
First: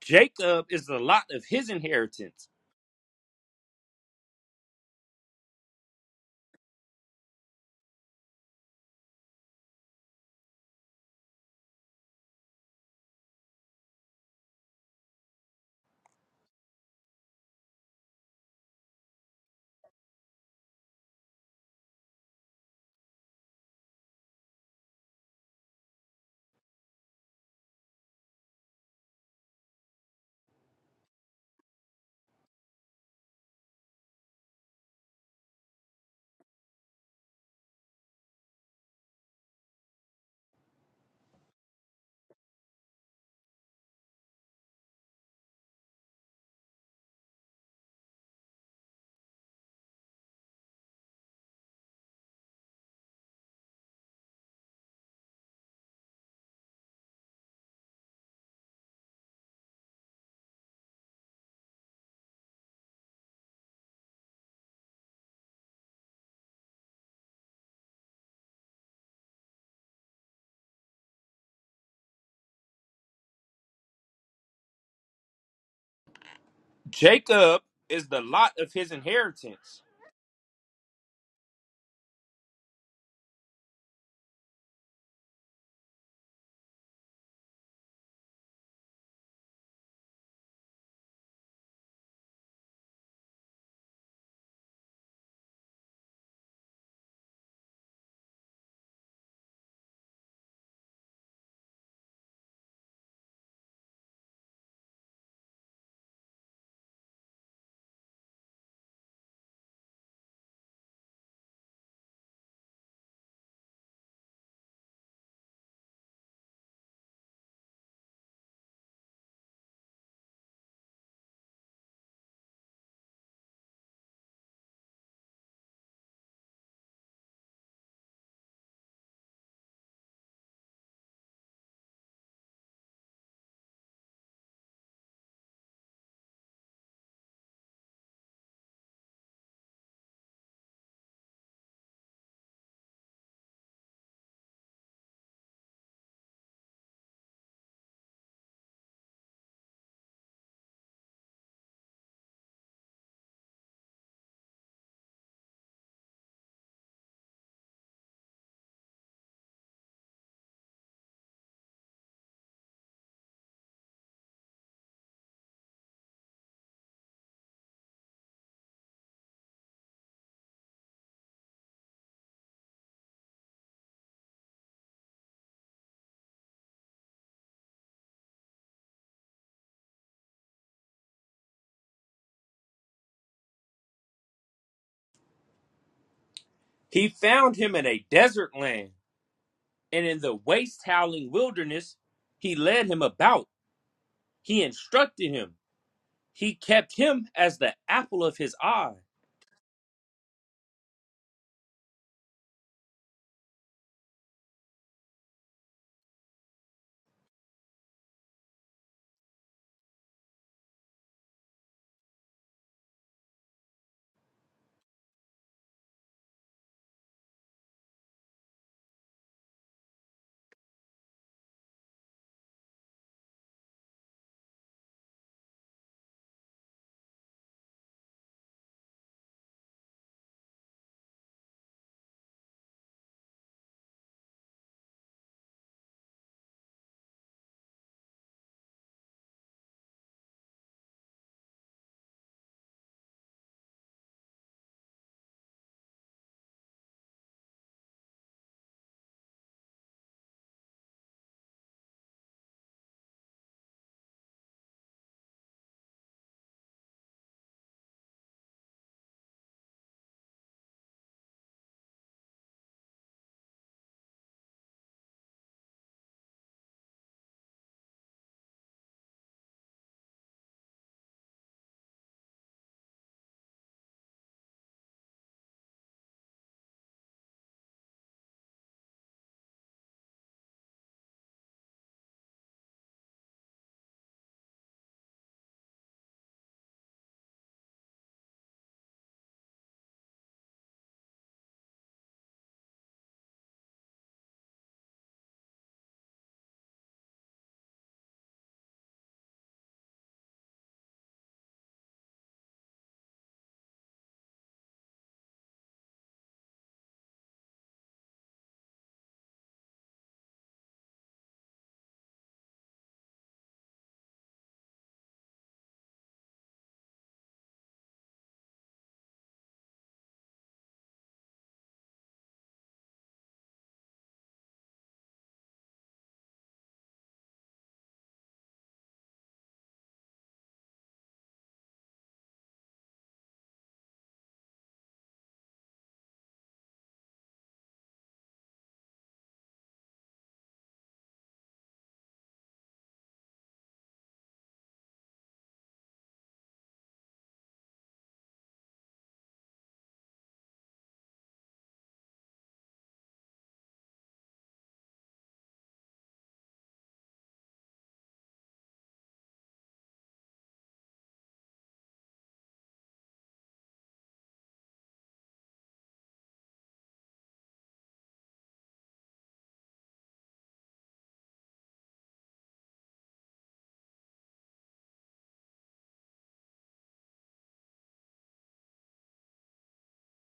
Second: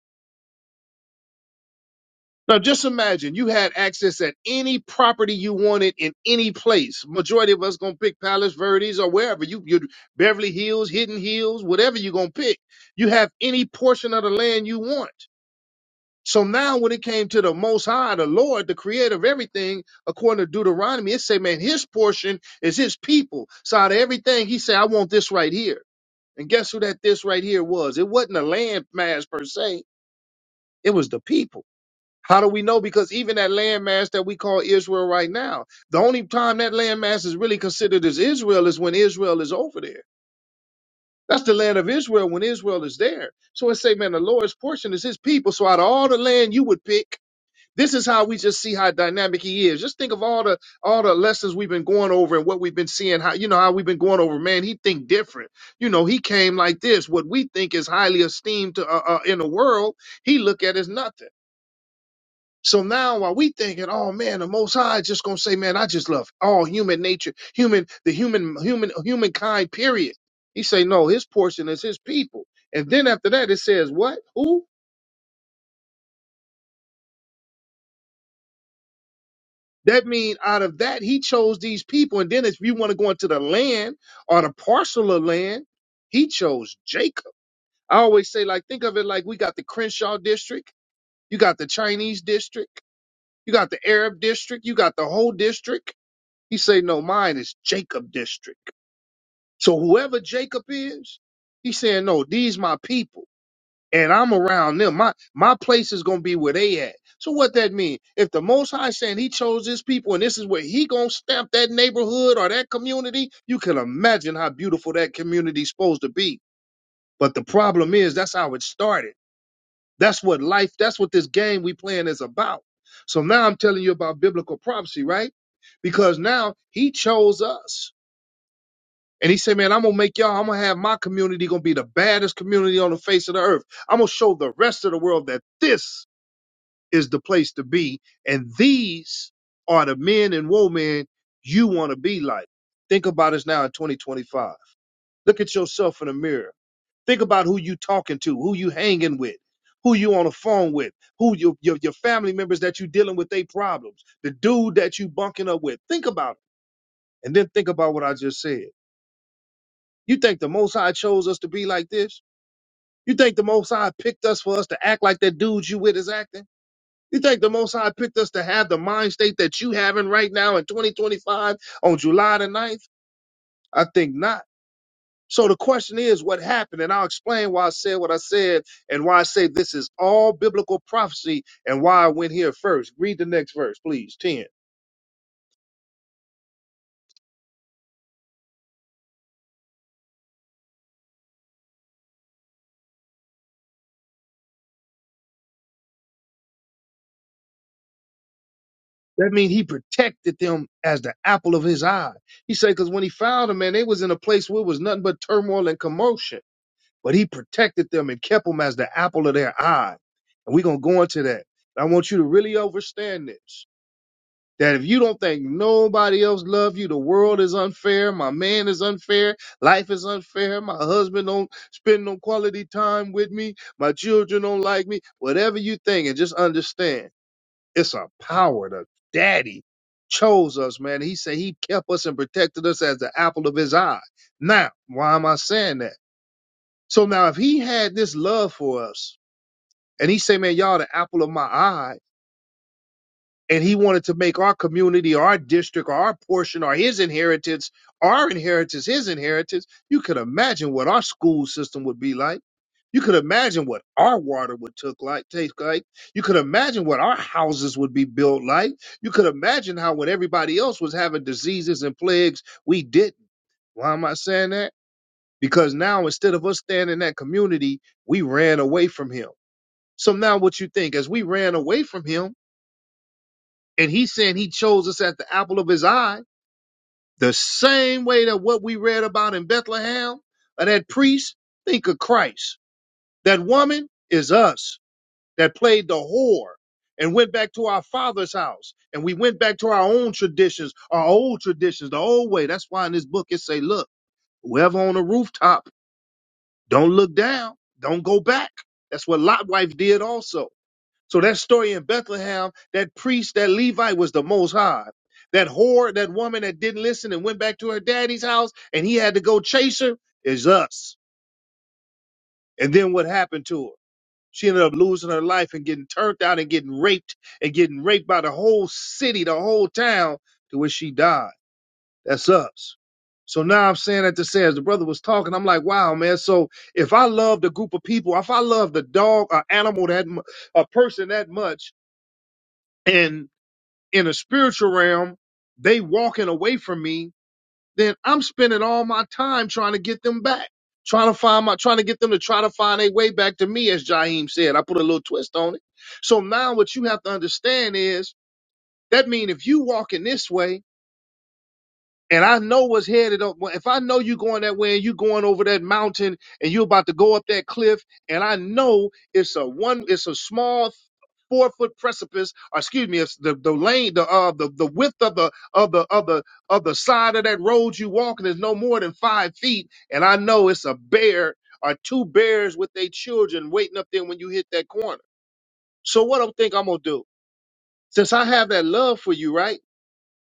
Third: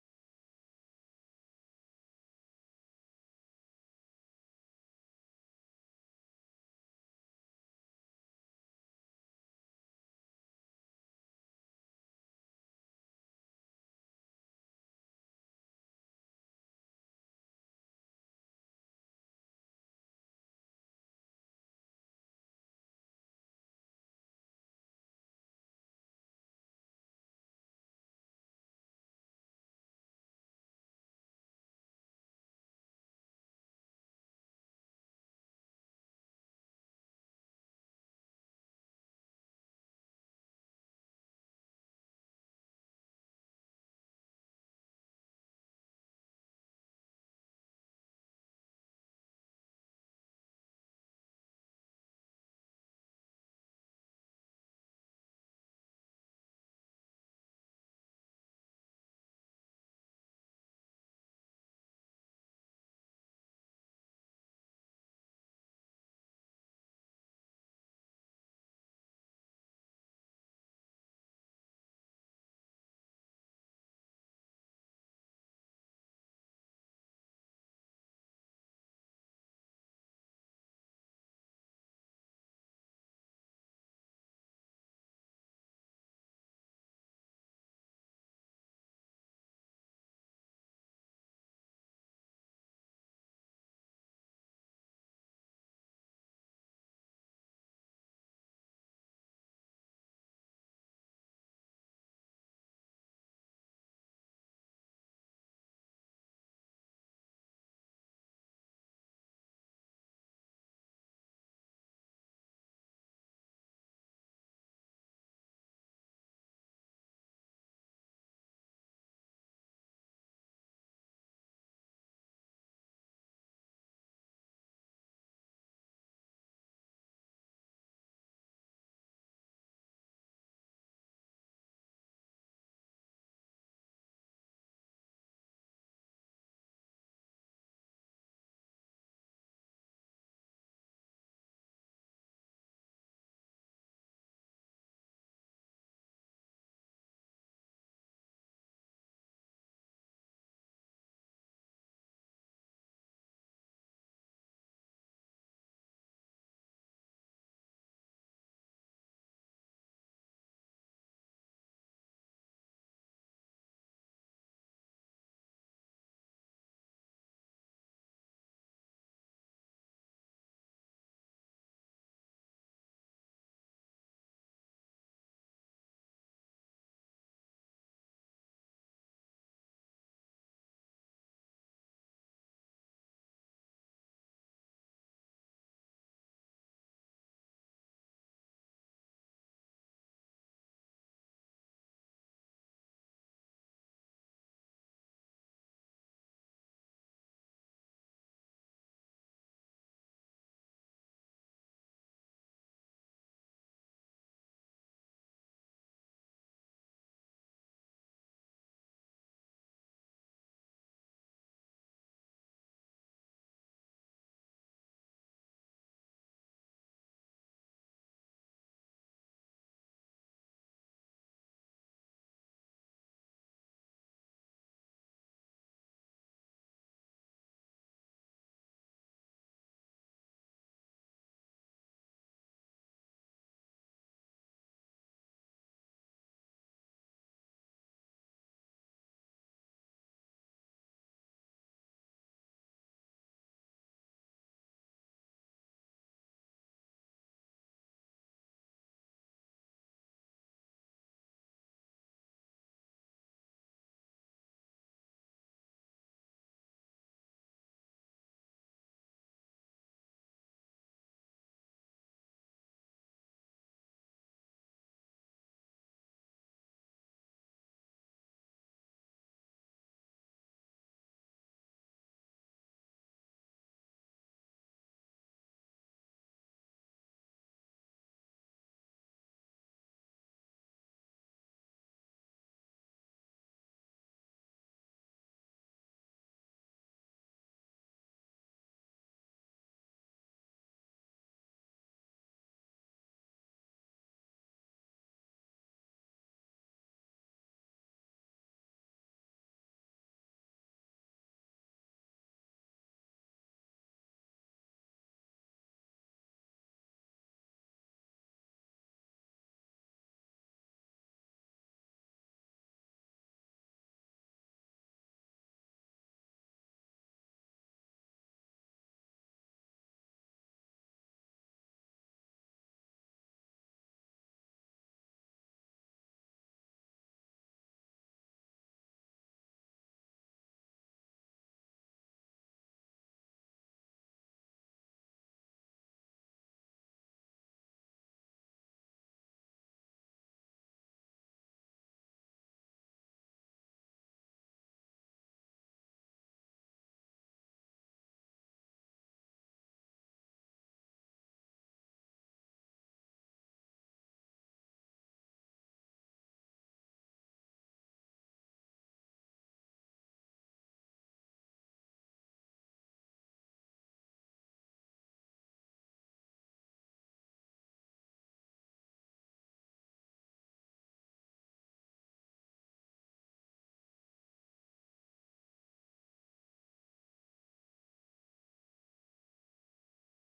[SPEAKER 3] Jacob is the lot of his inheritance.
[SPEAKER 1] Now, just imagine you had access at any property you wanted in any place. Majority of us going to pick Palace Verdes or wherever you, you Beverly Hills, Hidden Hills, whatever you're going to pick. You have any portion of the land you want. So now when it came to the most high, the Lord, the creator of everything, according to Deuteronomy, it say, man, his portion is his people. So out of everything, he said, I want this right here. And guess who that this right here was? It wasn't a land mass per se. It was the people. How do we know? Because even that land mass that we call Israel right now, the only time that land mass is really considered as Israel is when Israel is over there. That's the land of Israel when Israel is there. So it say, man, the Lord's portion is his people. So out of all the land you would pick, this is how we just see how dynamic he is. Just think of all the all the lessons we've been going over and what we've been seeing. How you know how we've been going over, man. He think different. You know, he came like this. What we think is highly esteemed to, uh, uh, in the world, he look at as nothing. So now, while we thinking, oh man, the Most High is just gonna say, man, I just love all human nature, human, the human, human, humankind. Period. He say, no, his portion is his people. And then after that, it says what? Who?
[SPEAKER 3] Jacob is the lot of his inheritance.
[SPEAKER 1] That mean out of that, he chose these people. And then if you want to go into the land or the parcel of land, he chose Jacob. I always say, like, think of it like we got the Crenshaw district, you got the Chinese district, you got the Arab district, you got the whole district. He say, no, mine is Jacob district. So whoever Jacob is, he's saying, no, these my people and I'm around them. My my place is gonna be where they at. So what that mean? If the Most High saying He chose His people, and this is where He gonna stamp that neighborhood or that community, you can imagine how beautiful that community's supposed to be. But the problem is that's how it started. That's what life. That's what this game we playing is about. So now I'm telling you about biblical prophecy, right? Because now He chose us. And he said, man, I'm going to make y'all, I'm going to have my community going to be the baddest community on the face of the earth. I'm going to show the rest of the world that this is the place to be. And these are the men and women you want to be like. Think about us now in 2025. Look at yourself in the mirror. Think about who you talking to, who you hanging with, who you on the phone with, who your, your, your family members that you dealing with their problems, the dude that you bunking up with. Think about it. And then think about what I just said You think the Most High chose us to be like this? You think the Most High picked us for us to act like that dude you with is acting? You think the Most High picked us to have the mind state that you having right now in 2025 on July the 9th? I think not. So the question is, what happened? And I'll explain why I said what I said and why I say this is all biblical prophecy and why I went here first. Read the next verse, please. 10.
[SPEAKER 3] He found him in a desert land, and in the waste howling wilderness, he led him about. He instructed him. He kept him as the apple of his eye.
[SPEAKER 1] That means he protected them as the apple of his eye. He said, because when he found them, man, they was in a place where it was nothing but turmoil and commotion. but he protected them and kept them as the apple of their eye. And we're going to go into that. I want you to really understand this that if you don't think nobody else loves you, the world is unfair, my man is unfair, life is unfair, my husband don't spend no quality time with me, my children don't like me, whatever you think, and just understand it's a power that daddy chose us, man. He said he kept us and protected us as the apple of his eye. Now, why am I saying that? So now if he had this love for us and he say, man, y'all the apple of my eye, and he wanted to make our community, our district, our portion, or his inheritance, our inheritance, his inheritance, you could imagine what our school system would be like. You could imagine what our water would took like, taste like. You could imagine what our houses would be built like. You could imagine how when everybody else was having diseases and plagues, we didn't. Why am I saying that? because now instead of us staying in that community, we ran away from him. So now what you think as we ran away from him and he's saying he chose us at the apple of his eye, the same way that what we read about in Bethlehem of that priest, think of Christ. That woman is us that played the whore and went back to our father's house and we went back to our own traditions, our old traditions, the old way. That's why in this book it say, look, whoever on the rooftop Don't look down. Don't go back. That's what Lot's wife did also. So that story in Bethlehem, that priest, that Levite was the most high. That whore, that woman that didn't listen and went back to her daddy's house and he had to go chase her is us. And then what happened to her? She ended up losing her life and getting turned out and getting raped and getting raped by the whole city, the whole town to where she died. That's us. So now I'm saying that to say, as the brother was talking, I'm like, wow, man. So if I loved a group of people, if I loved a dog, an animal that, mu- a person that much, and in a spiritual realm, they walking away from me, then I'm spending all my time trying to get them back, trying to find my, trying to get them to try to find a way back to me, as Jaheim said. I put a little twist on it. So now what you have to understand is that mean if you walking this way, and I know what's headed up. well, If I know you going that way and you going over that mountain and you're about to go up that cliff, and I know it's a one, it's a small four foot precipice, or excuse me, it's the, the lane, the uh the, the width of the of the of the of the side of that road you walking is no more than five feet, and I know it's a bear or two bears with their children waiting up there when you hit that corner. So what I think I'm gonna do, since I have that love for you, right?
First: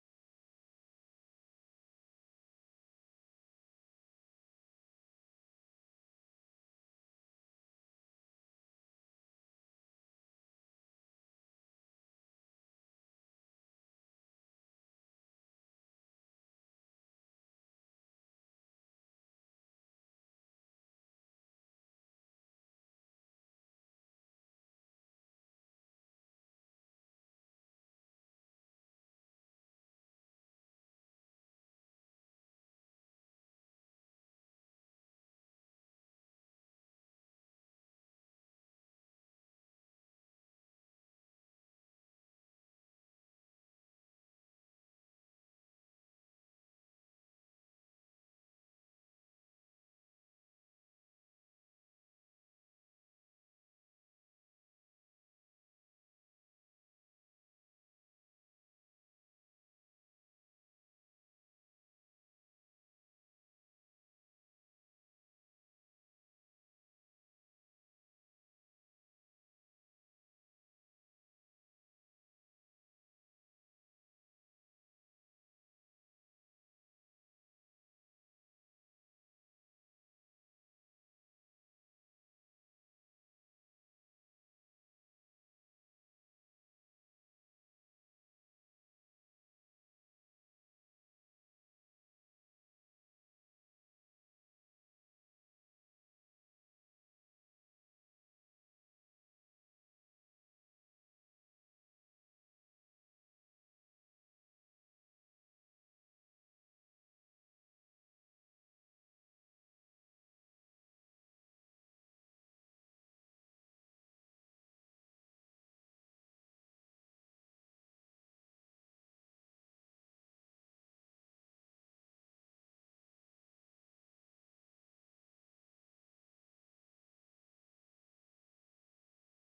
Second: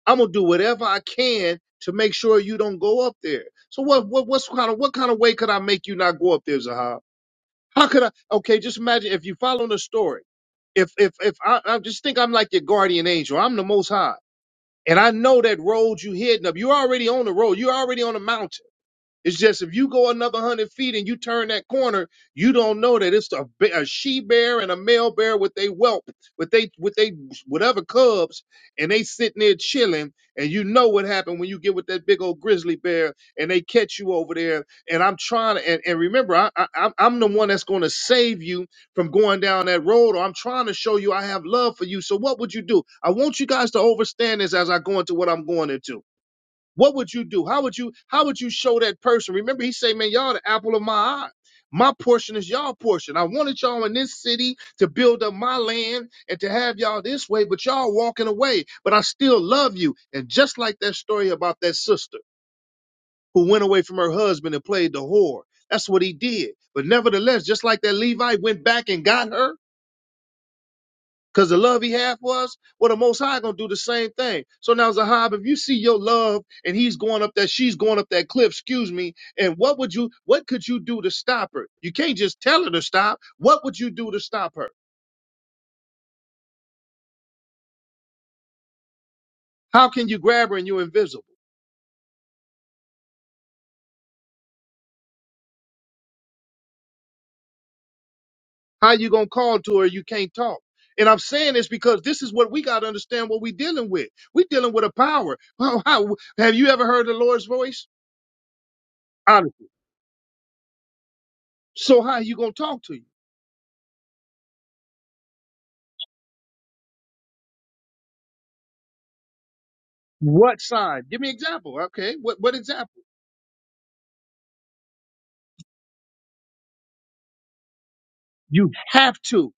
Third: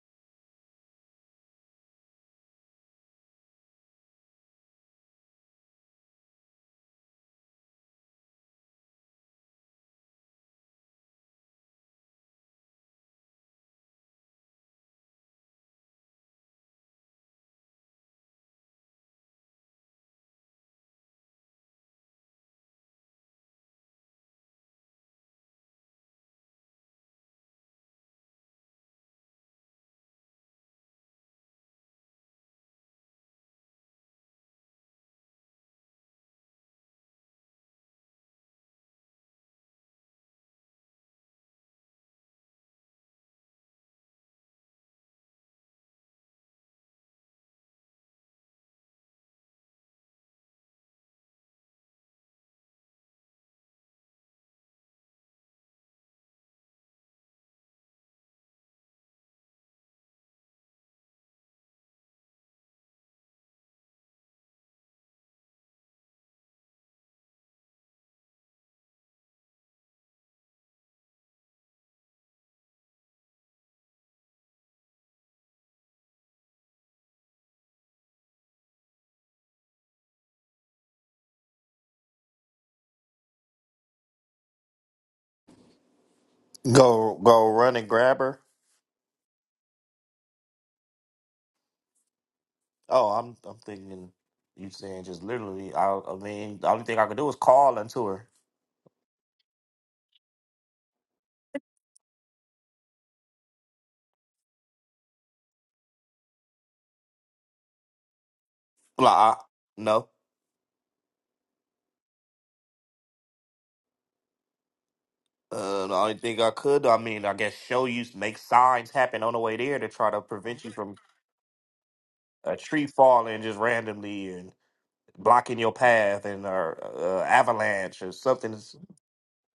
[SPEAKER 1] I'm gonna do whatever I can to make sure you don't go up there. So what what what's kind of what kind of way could I make you not go up there, Zahab? How could I okay, just imagine if you follow the story. If if if I, I just think I'm like your guardian angel, I'm the most high. And I know that road you heading up. You're already on the road, you're already on the mountain. It's just if you go another hundred feet and you turn that corner, you don't know that it's a, be- a she bear and a male bear with they whelp, with they with they whatever cubs, and they sitting there chilling. And you know what happened when you get with that big old grizzly bear and they catch you over there. And I'm trying to, and, and remember, I, I I'm I'm the one that's going to save you from going down that road, or I'm trying to show you I have love for you. So what would you do? I want you guys to understand this as I go into what I'm going into. What would you do? How would you how would you show that person? Remember, he say, Man, y'all the apple of my eye. My portion is y'all portion. I wanted y'all in this city to build up my land and to have y'all this way, but y'all walking away. But I still love you. And just like that story about that sister who went away from her husband and played the whore. That's what he did. But nevertheless, just like that Levi went back and got her, because the love he had for us, well, the Most High gonna do the same thing. So now, Zahab, if you see your love and he's going up that, she's going up that cliff, excuse me, and what would you, what could you do to stop her? You can't just tell her to stop. What would you do to stop her?
[SPEAKER 2] Go, go, run and grab her.
[SPEAKER 1] How can you grab her and you're invisible?
[SPEAKER 2] Oh, I'm I'm thinking you saying just literally. I I mean, the only thing I could do is call unto her.
[SPEAKER 1] How you gonna call to her? You can't talk. And I'm saying this because this is what we gotta understand. What we dealing with? We dealing with a power. How, how have you ever heard the Lord's voice?
[SPEAKER 2] Like, I,
[SPEAKER 1] Honest.
[SPEAKER 2] no,
[SPEAKER 1] So how you gonna talk to you?
[SPEAKER 2] uh, the only thing I could, I mean, I guess show you make signs happen on the way there to try to
[SPEAKER 1] What
[SPEAKER 2] prevent you from
[SPEAKER 1] sign? Give me an example. Okay, what what
[SPEAKER 2] a tree
[SPEAKER 1] example?
[SPEAKER 2] falling just randomly and blocking your path and or uh, avalanche or something.
[SPEAKER 1] You have to.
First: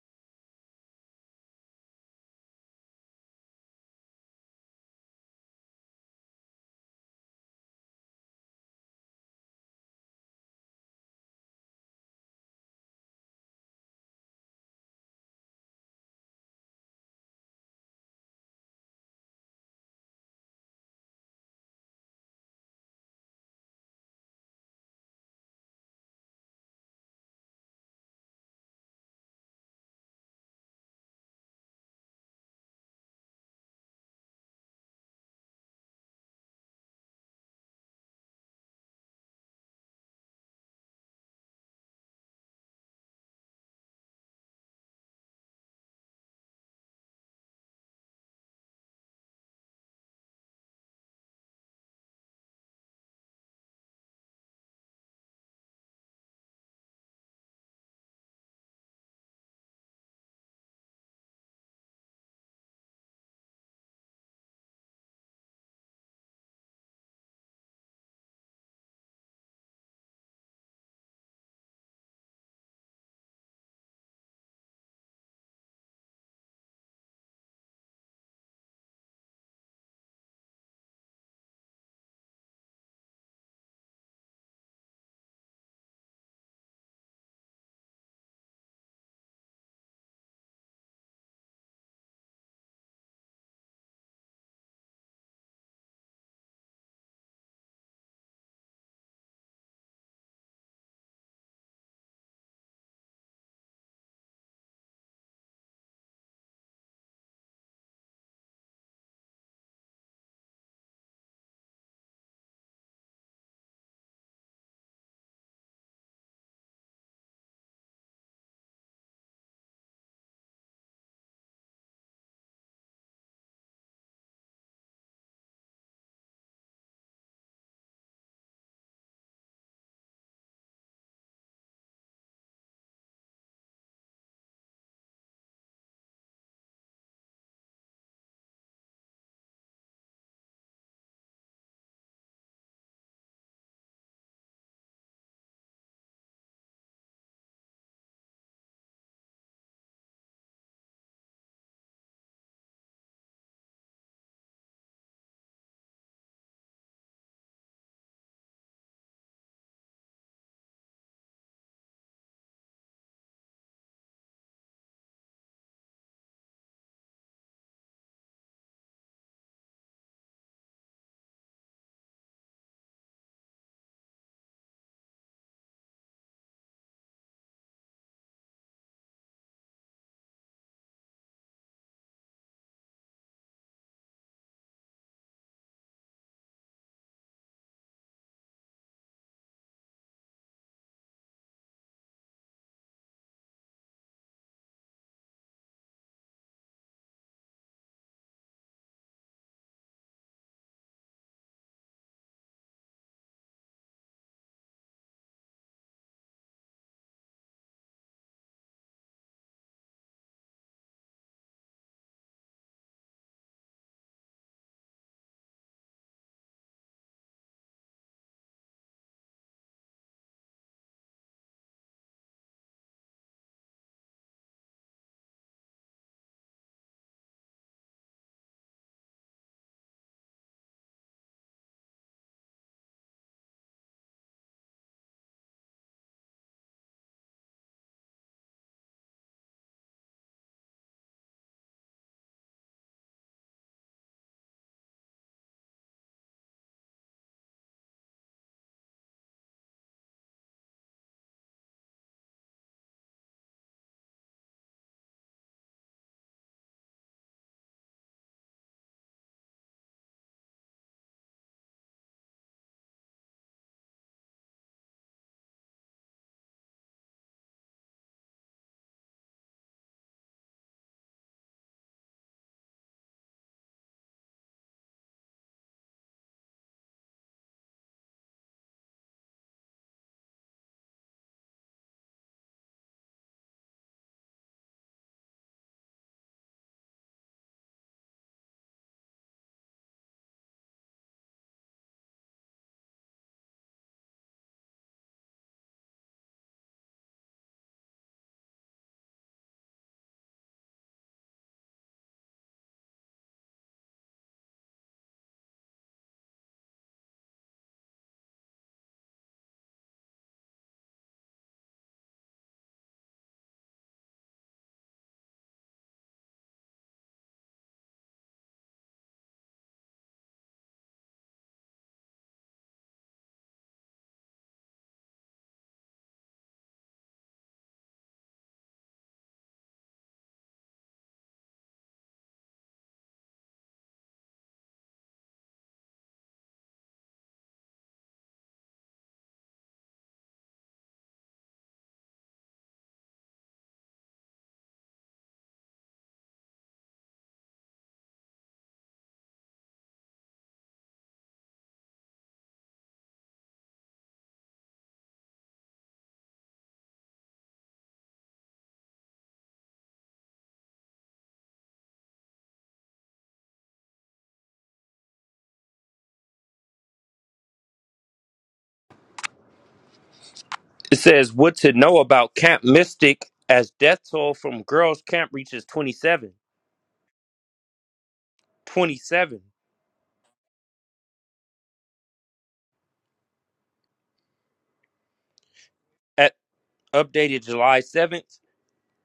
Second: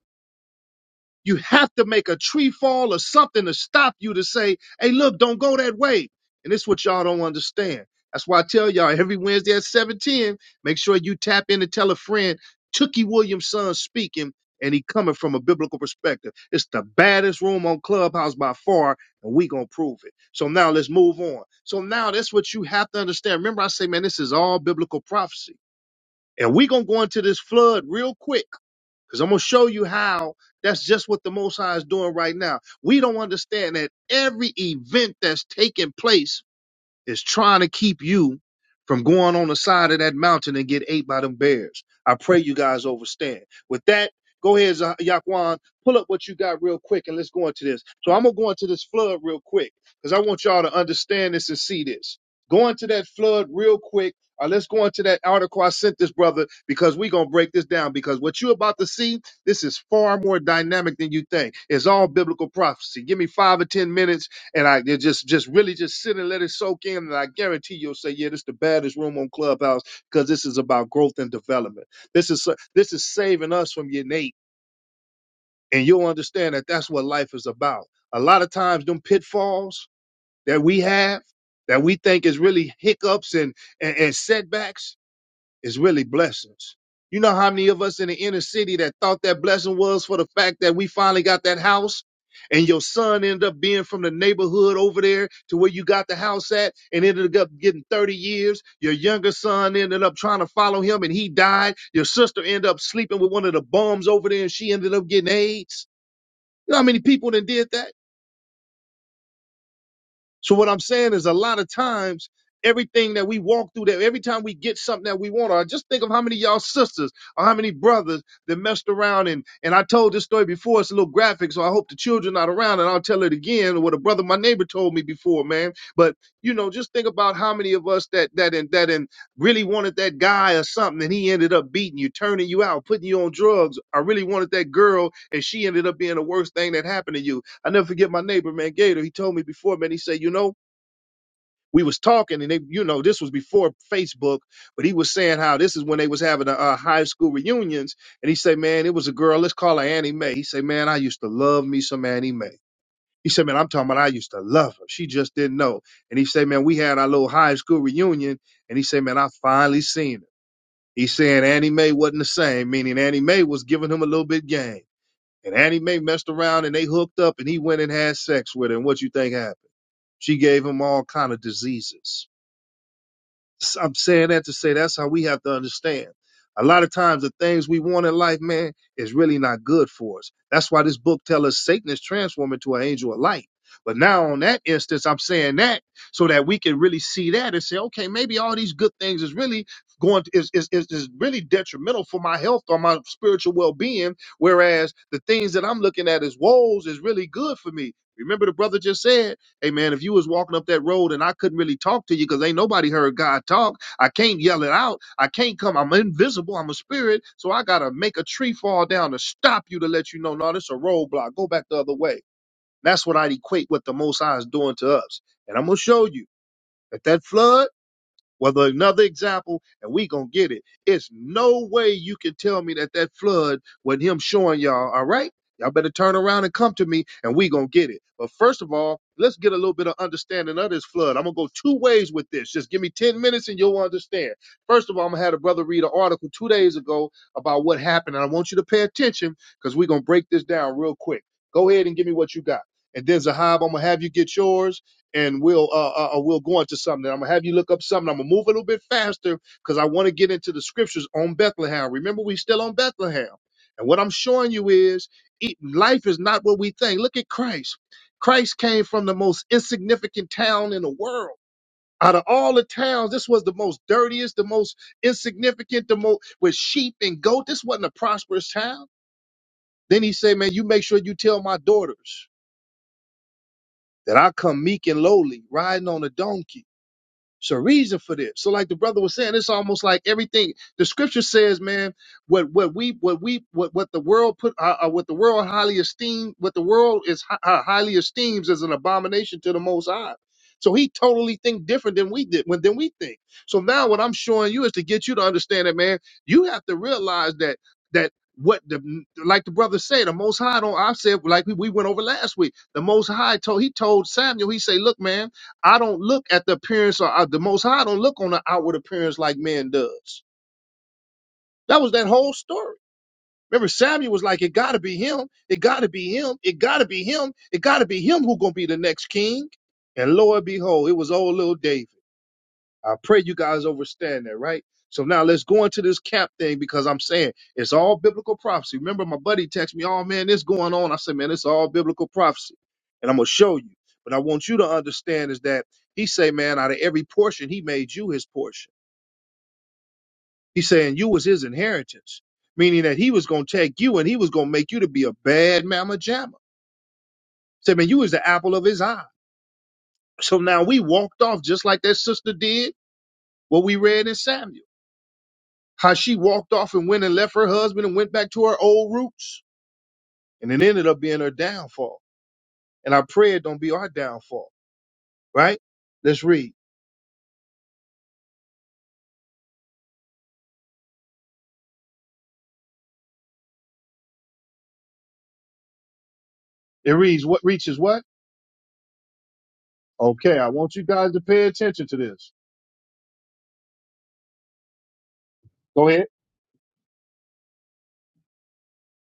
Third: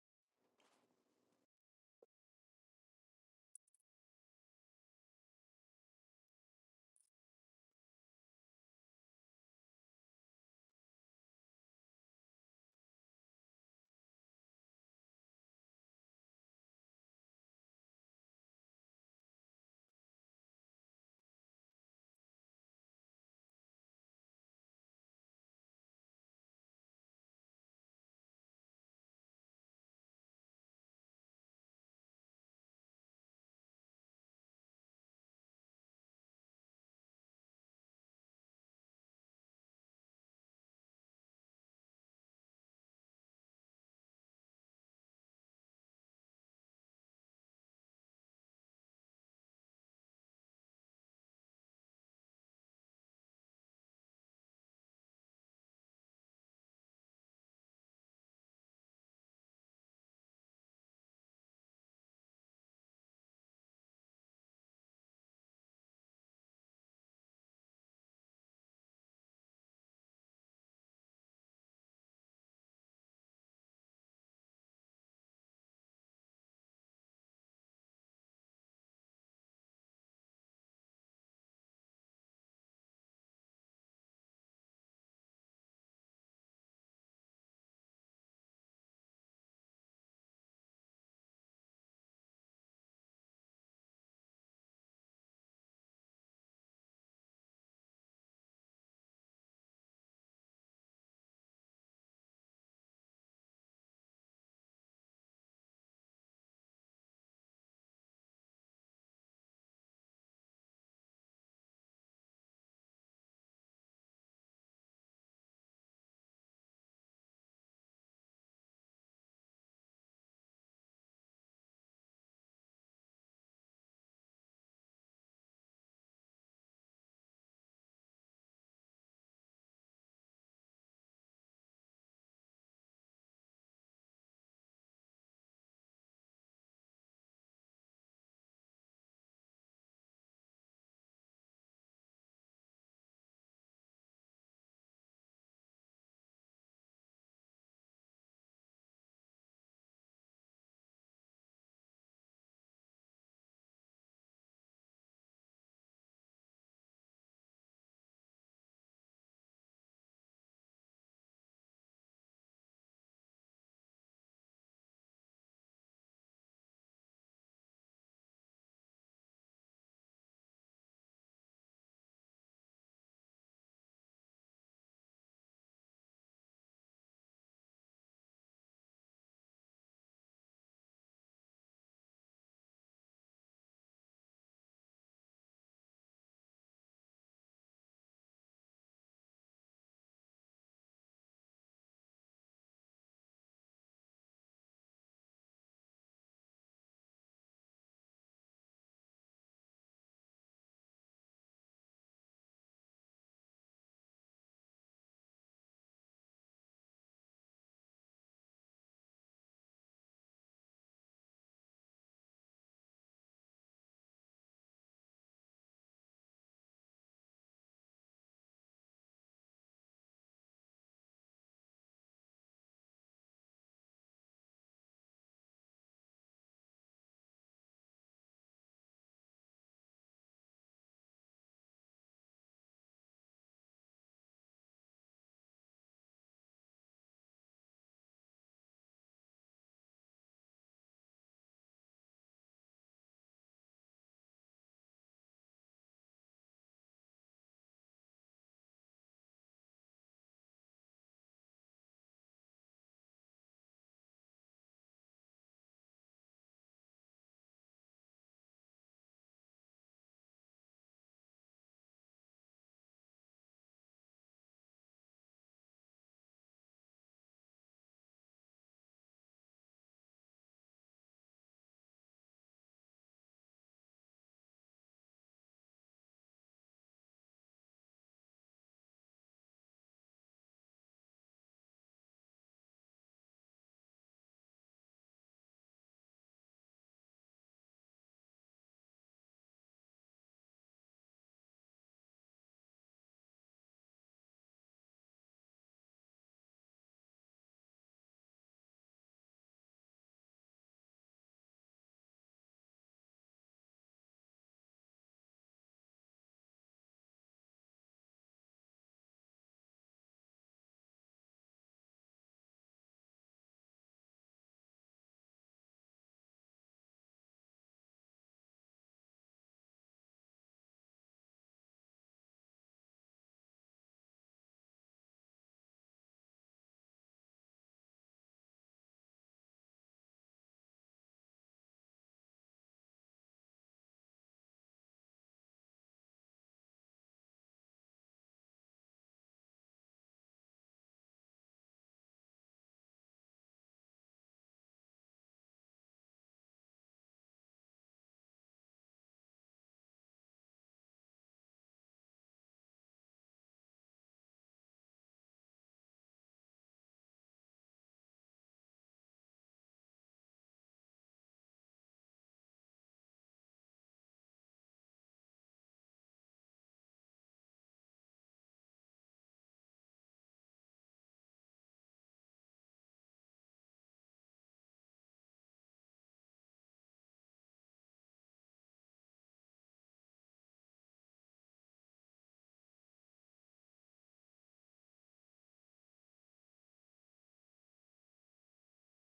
[SPEAKER 1] You have to make a tree fall or something to stop you to say, hey, look, don't go that way. And it's what y'all don't understand. That's why I tell y'all every Wednesday at 710, make sure you tap in and tell a friend, Tookie Williams' son speaking, and he coming from a biblical perspective. It's the baddest room on Clubhouse by far, and we gonna prove it. So now let's move on. So now that's what you have to understand. Remember, I say, man, this is all biblical prophecy. And we gonna go into this flood real quick because I'm going to show you how that's just what the Most High is doing right now. We don't understand that every event that's taking place is trying to keep you from going on the side of that mountain and get ate by them bears. I pray you guys overstand. With that, go ahead, Za- Yaquan, pull up what you got real quick and let's go into this. So I'm gonna go into this flood real quick because I want y'all to understand this and see this. Go into that flood real quick. Uh, let's go into that article I sent this brother because we're gonna break this down because what you're about to see, this is far more dynamic than you think. It's all biblical prophecy. Give me five or ten minutes and I you just just really just sit and let it soak in, and I guarantee you'll say, "Yeah, this is the baddest room on Clubhouse because this is about growth and development. This is so- this is saving us from your innate, and you'll understand that that's what life is about. A lot of times, them pitfalls that we have, that we think is really hiccups and and, and setbacks, is really blessings. You know how many of us in the inner city that thought that blessing was for the fact that we finally got that house and your son ended up being from the neighborhood over there to where you got the house at and ended up getting 30 years. Your younger son ended up trying to follow him and he died. Your sister ended up sleeping with one of the bums over there and she ended up getting AIDS. You know how many people that did that? So what I'm saying is a lot of times everything that we walk through that every time we get something that we want, or just think of how many of y'all sisters or how many brothers that messed around and and I told this story before, it's a little graphic, so I hope the children not around and I'll tell it again what a brother my neighbor told me before, man. But you know, just think about how many of us that that and that and really wanted that guy or something and he ended up beating you, turning you out, putting you on drugs. I really wanted that girl and she ended up being the worst thing that happened to you I never forget my neighbor, man, Gator. He told me before, man, he said, you know, we was talking and they, you know, this was before Facebook, but he was saying how this is when they was having a, uh high school reunions. And he said, man, it was a girl. Let's call her Annie Mae. He said, man, I used to love me some Annie Mae. He said, man, I'm talking about I used to love her. She just didn't know. And he said, man, we had our little high school reunion. And he said, man, I finally seen her. He said Annie Mae wasn't the same, meaning Annie Mae was giving him a little bit game. And Annie Mae messed around and they hooked up and he went and had sex with her. And what you think happened? She gave him all kind of diseases. i I'm saying that to say that's how we have to understand. A lot of times the things we want in life, man, is really not good for us. That's why this book tells us Satan is transformed into an angel of light. But now on that instance, I'm saying that so that we can really see that and say, okay, maybe all these good things is really going to, is, is, is is really detrimental for my health or my spiritual well-being. Whereas the things that I'm looking at as woes is really good for me. Remember the brother just said, Hey man, if you was walking up that road and I couldn't really talk to you because ain't nobody heard God talk, I can't yell it out. I can't come. I'm invisible. I'm a spirit. So I gotta make a tree fall down to stop you to let you know, no, this is a roadblock. Go back the other way. That's what I'd equate what the Most High is doing to us. And I'm gonna show you that that flood. Whether another example, and we gonna get it. It's no way you can tell me that that flood wasn't him showing y'all. All right, y'all better turn around and come to me, and we gonna get it. But first of all, let's get a little bit of understanding of this flood. I'm gonna go two ways with this. Just give me ten minutes, and you'll understand. First of all, I'm gonna have a brother read an article two days ago about what happened, and I want you to pay attention because we gonna break this down real quick. Go ahead and give me what you got, and then Zahab, I'm gonna have you get yours and we'll uh, uh uh, we'll go into something. I'm gonna have you look up something. I'm gonna move a little bit faster because I want to get into the scriptures on Bethlehem. Remember, we still on Bethlehem, and what I'm showing you is it, life is not what we think. Look at Christ. Christ came from the most insignificant town in the world. Out of all the towns, this was the most dirtiest, the most insignificant, the most with sheep and goat. This wasn't a prosperous town. Then he said, "Man, you make sure you tell my daughters that I come meek and lowly, riding on a donkey." It's a reason for this. So, like the brother was saying, it's almost like everything the scripture says, man. What what we what we what what the world put uh, uh, what the world highly esteem what the world is hi- uh, highly esteems is an abomination to the Most High. So he totally think different than we did when than we think. So now what I'm showing you is to get you to understand that, man. You have to realize that that what the like the brother said, the Most High don't. I said like we, we went over last week. The Most High told he told Samuel. He say, look, man. I don't look at the appearance or, or the Most High. I don't look on the outward appearance like man does. That was that whole story. Remember, Samuel was like, "It got to be him. It got to be him. It got to be him. It got to be him who gonna be the next king." And lo and behold, it was old little David. I pray you guys understand that, right? So now let's go into this cap thing because I'm saying it's all biblical prophecy. Remember, my buddy texted me, oh man, this going on. I said, man, it's all biblical prophecy. And I'm gonna show you. But I want you to understand is that he say, man, out of every portion, he made you his portion. He's saying you was his inheritance, meaning that he was gonna take you and he was gonna make you to be a bad mama jamma. Say, man, you was the apple of his eye. So now we walked off just like that sister did what we read in Samuel. How she walked off and went and left her husband and went back to her old roots. And it ended up being her downfall. And I pray it don't be our downfall, right? Let's read.
[SPEAKER 3] It says, What to know about Camp Mystic as death toll from girls' camp reaches 27.
[SPEAKER 1] It reads what reaches what?
[SPEAKER 3] 27
[SPEAKER 1] Okay, I want you guys to pay attention to this. Go ahead.
[SPEAKER 3] at updated July 7th.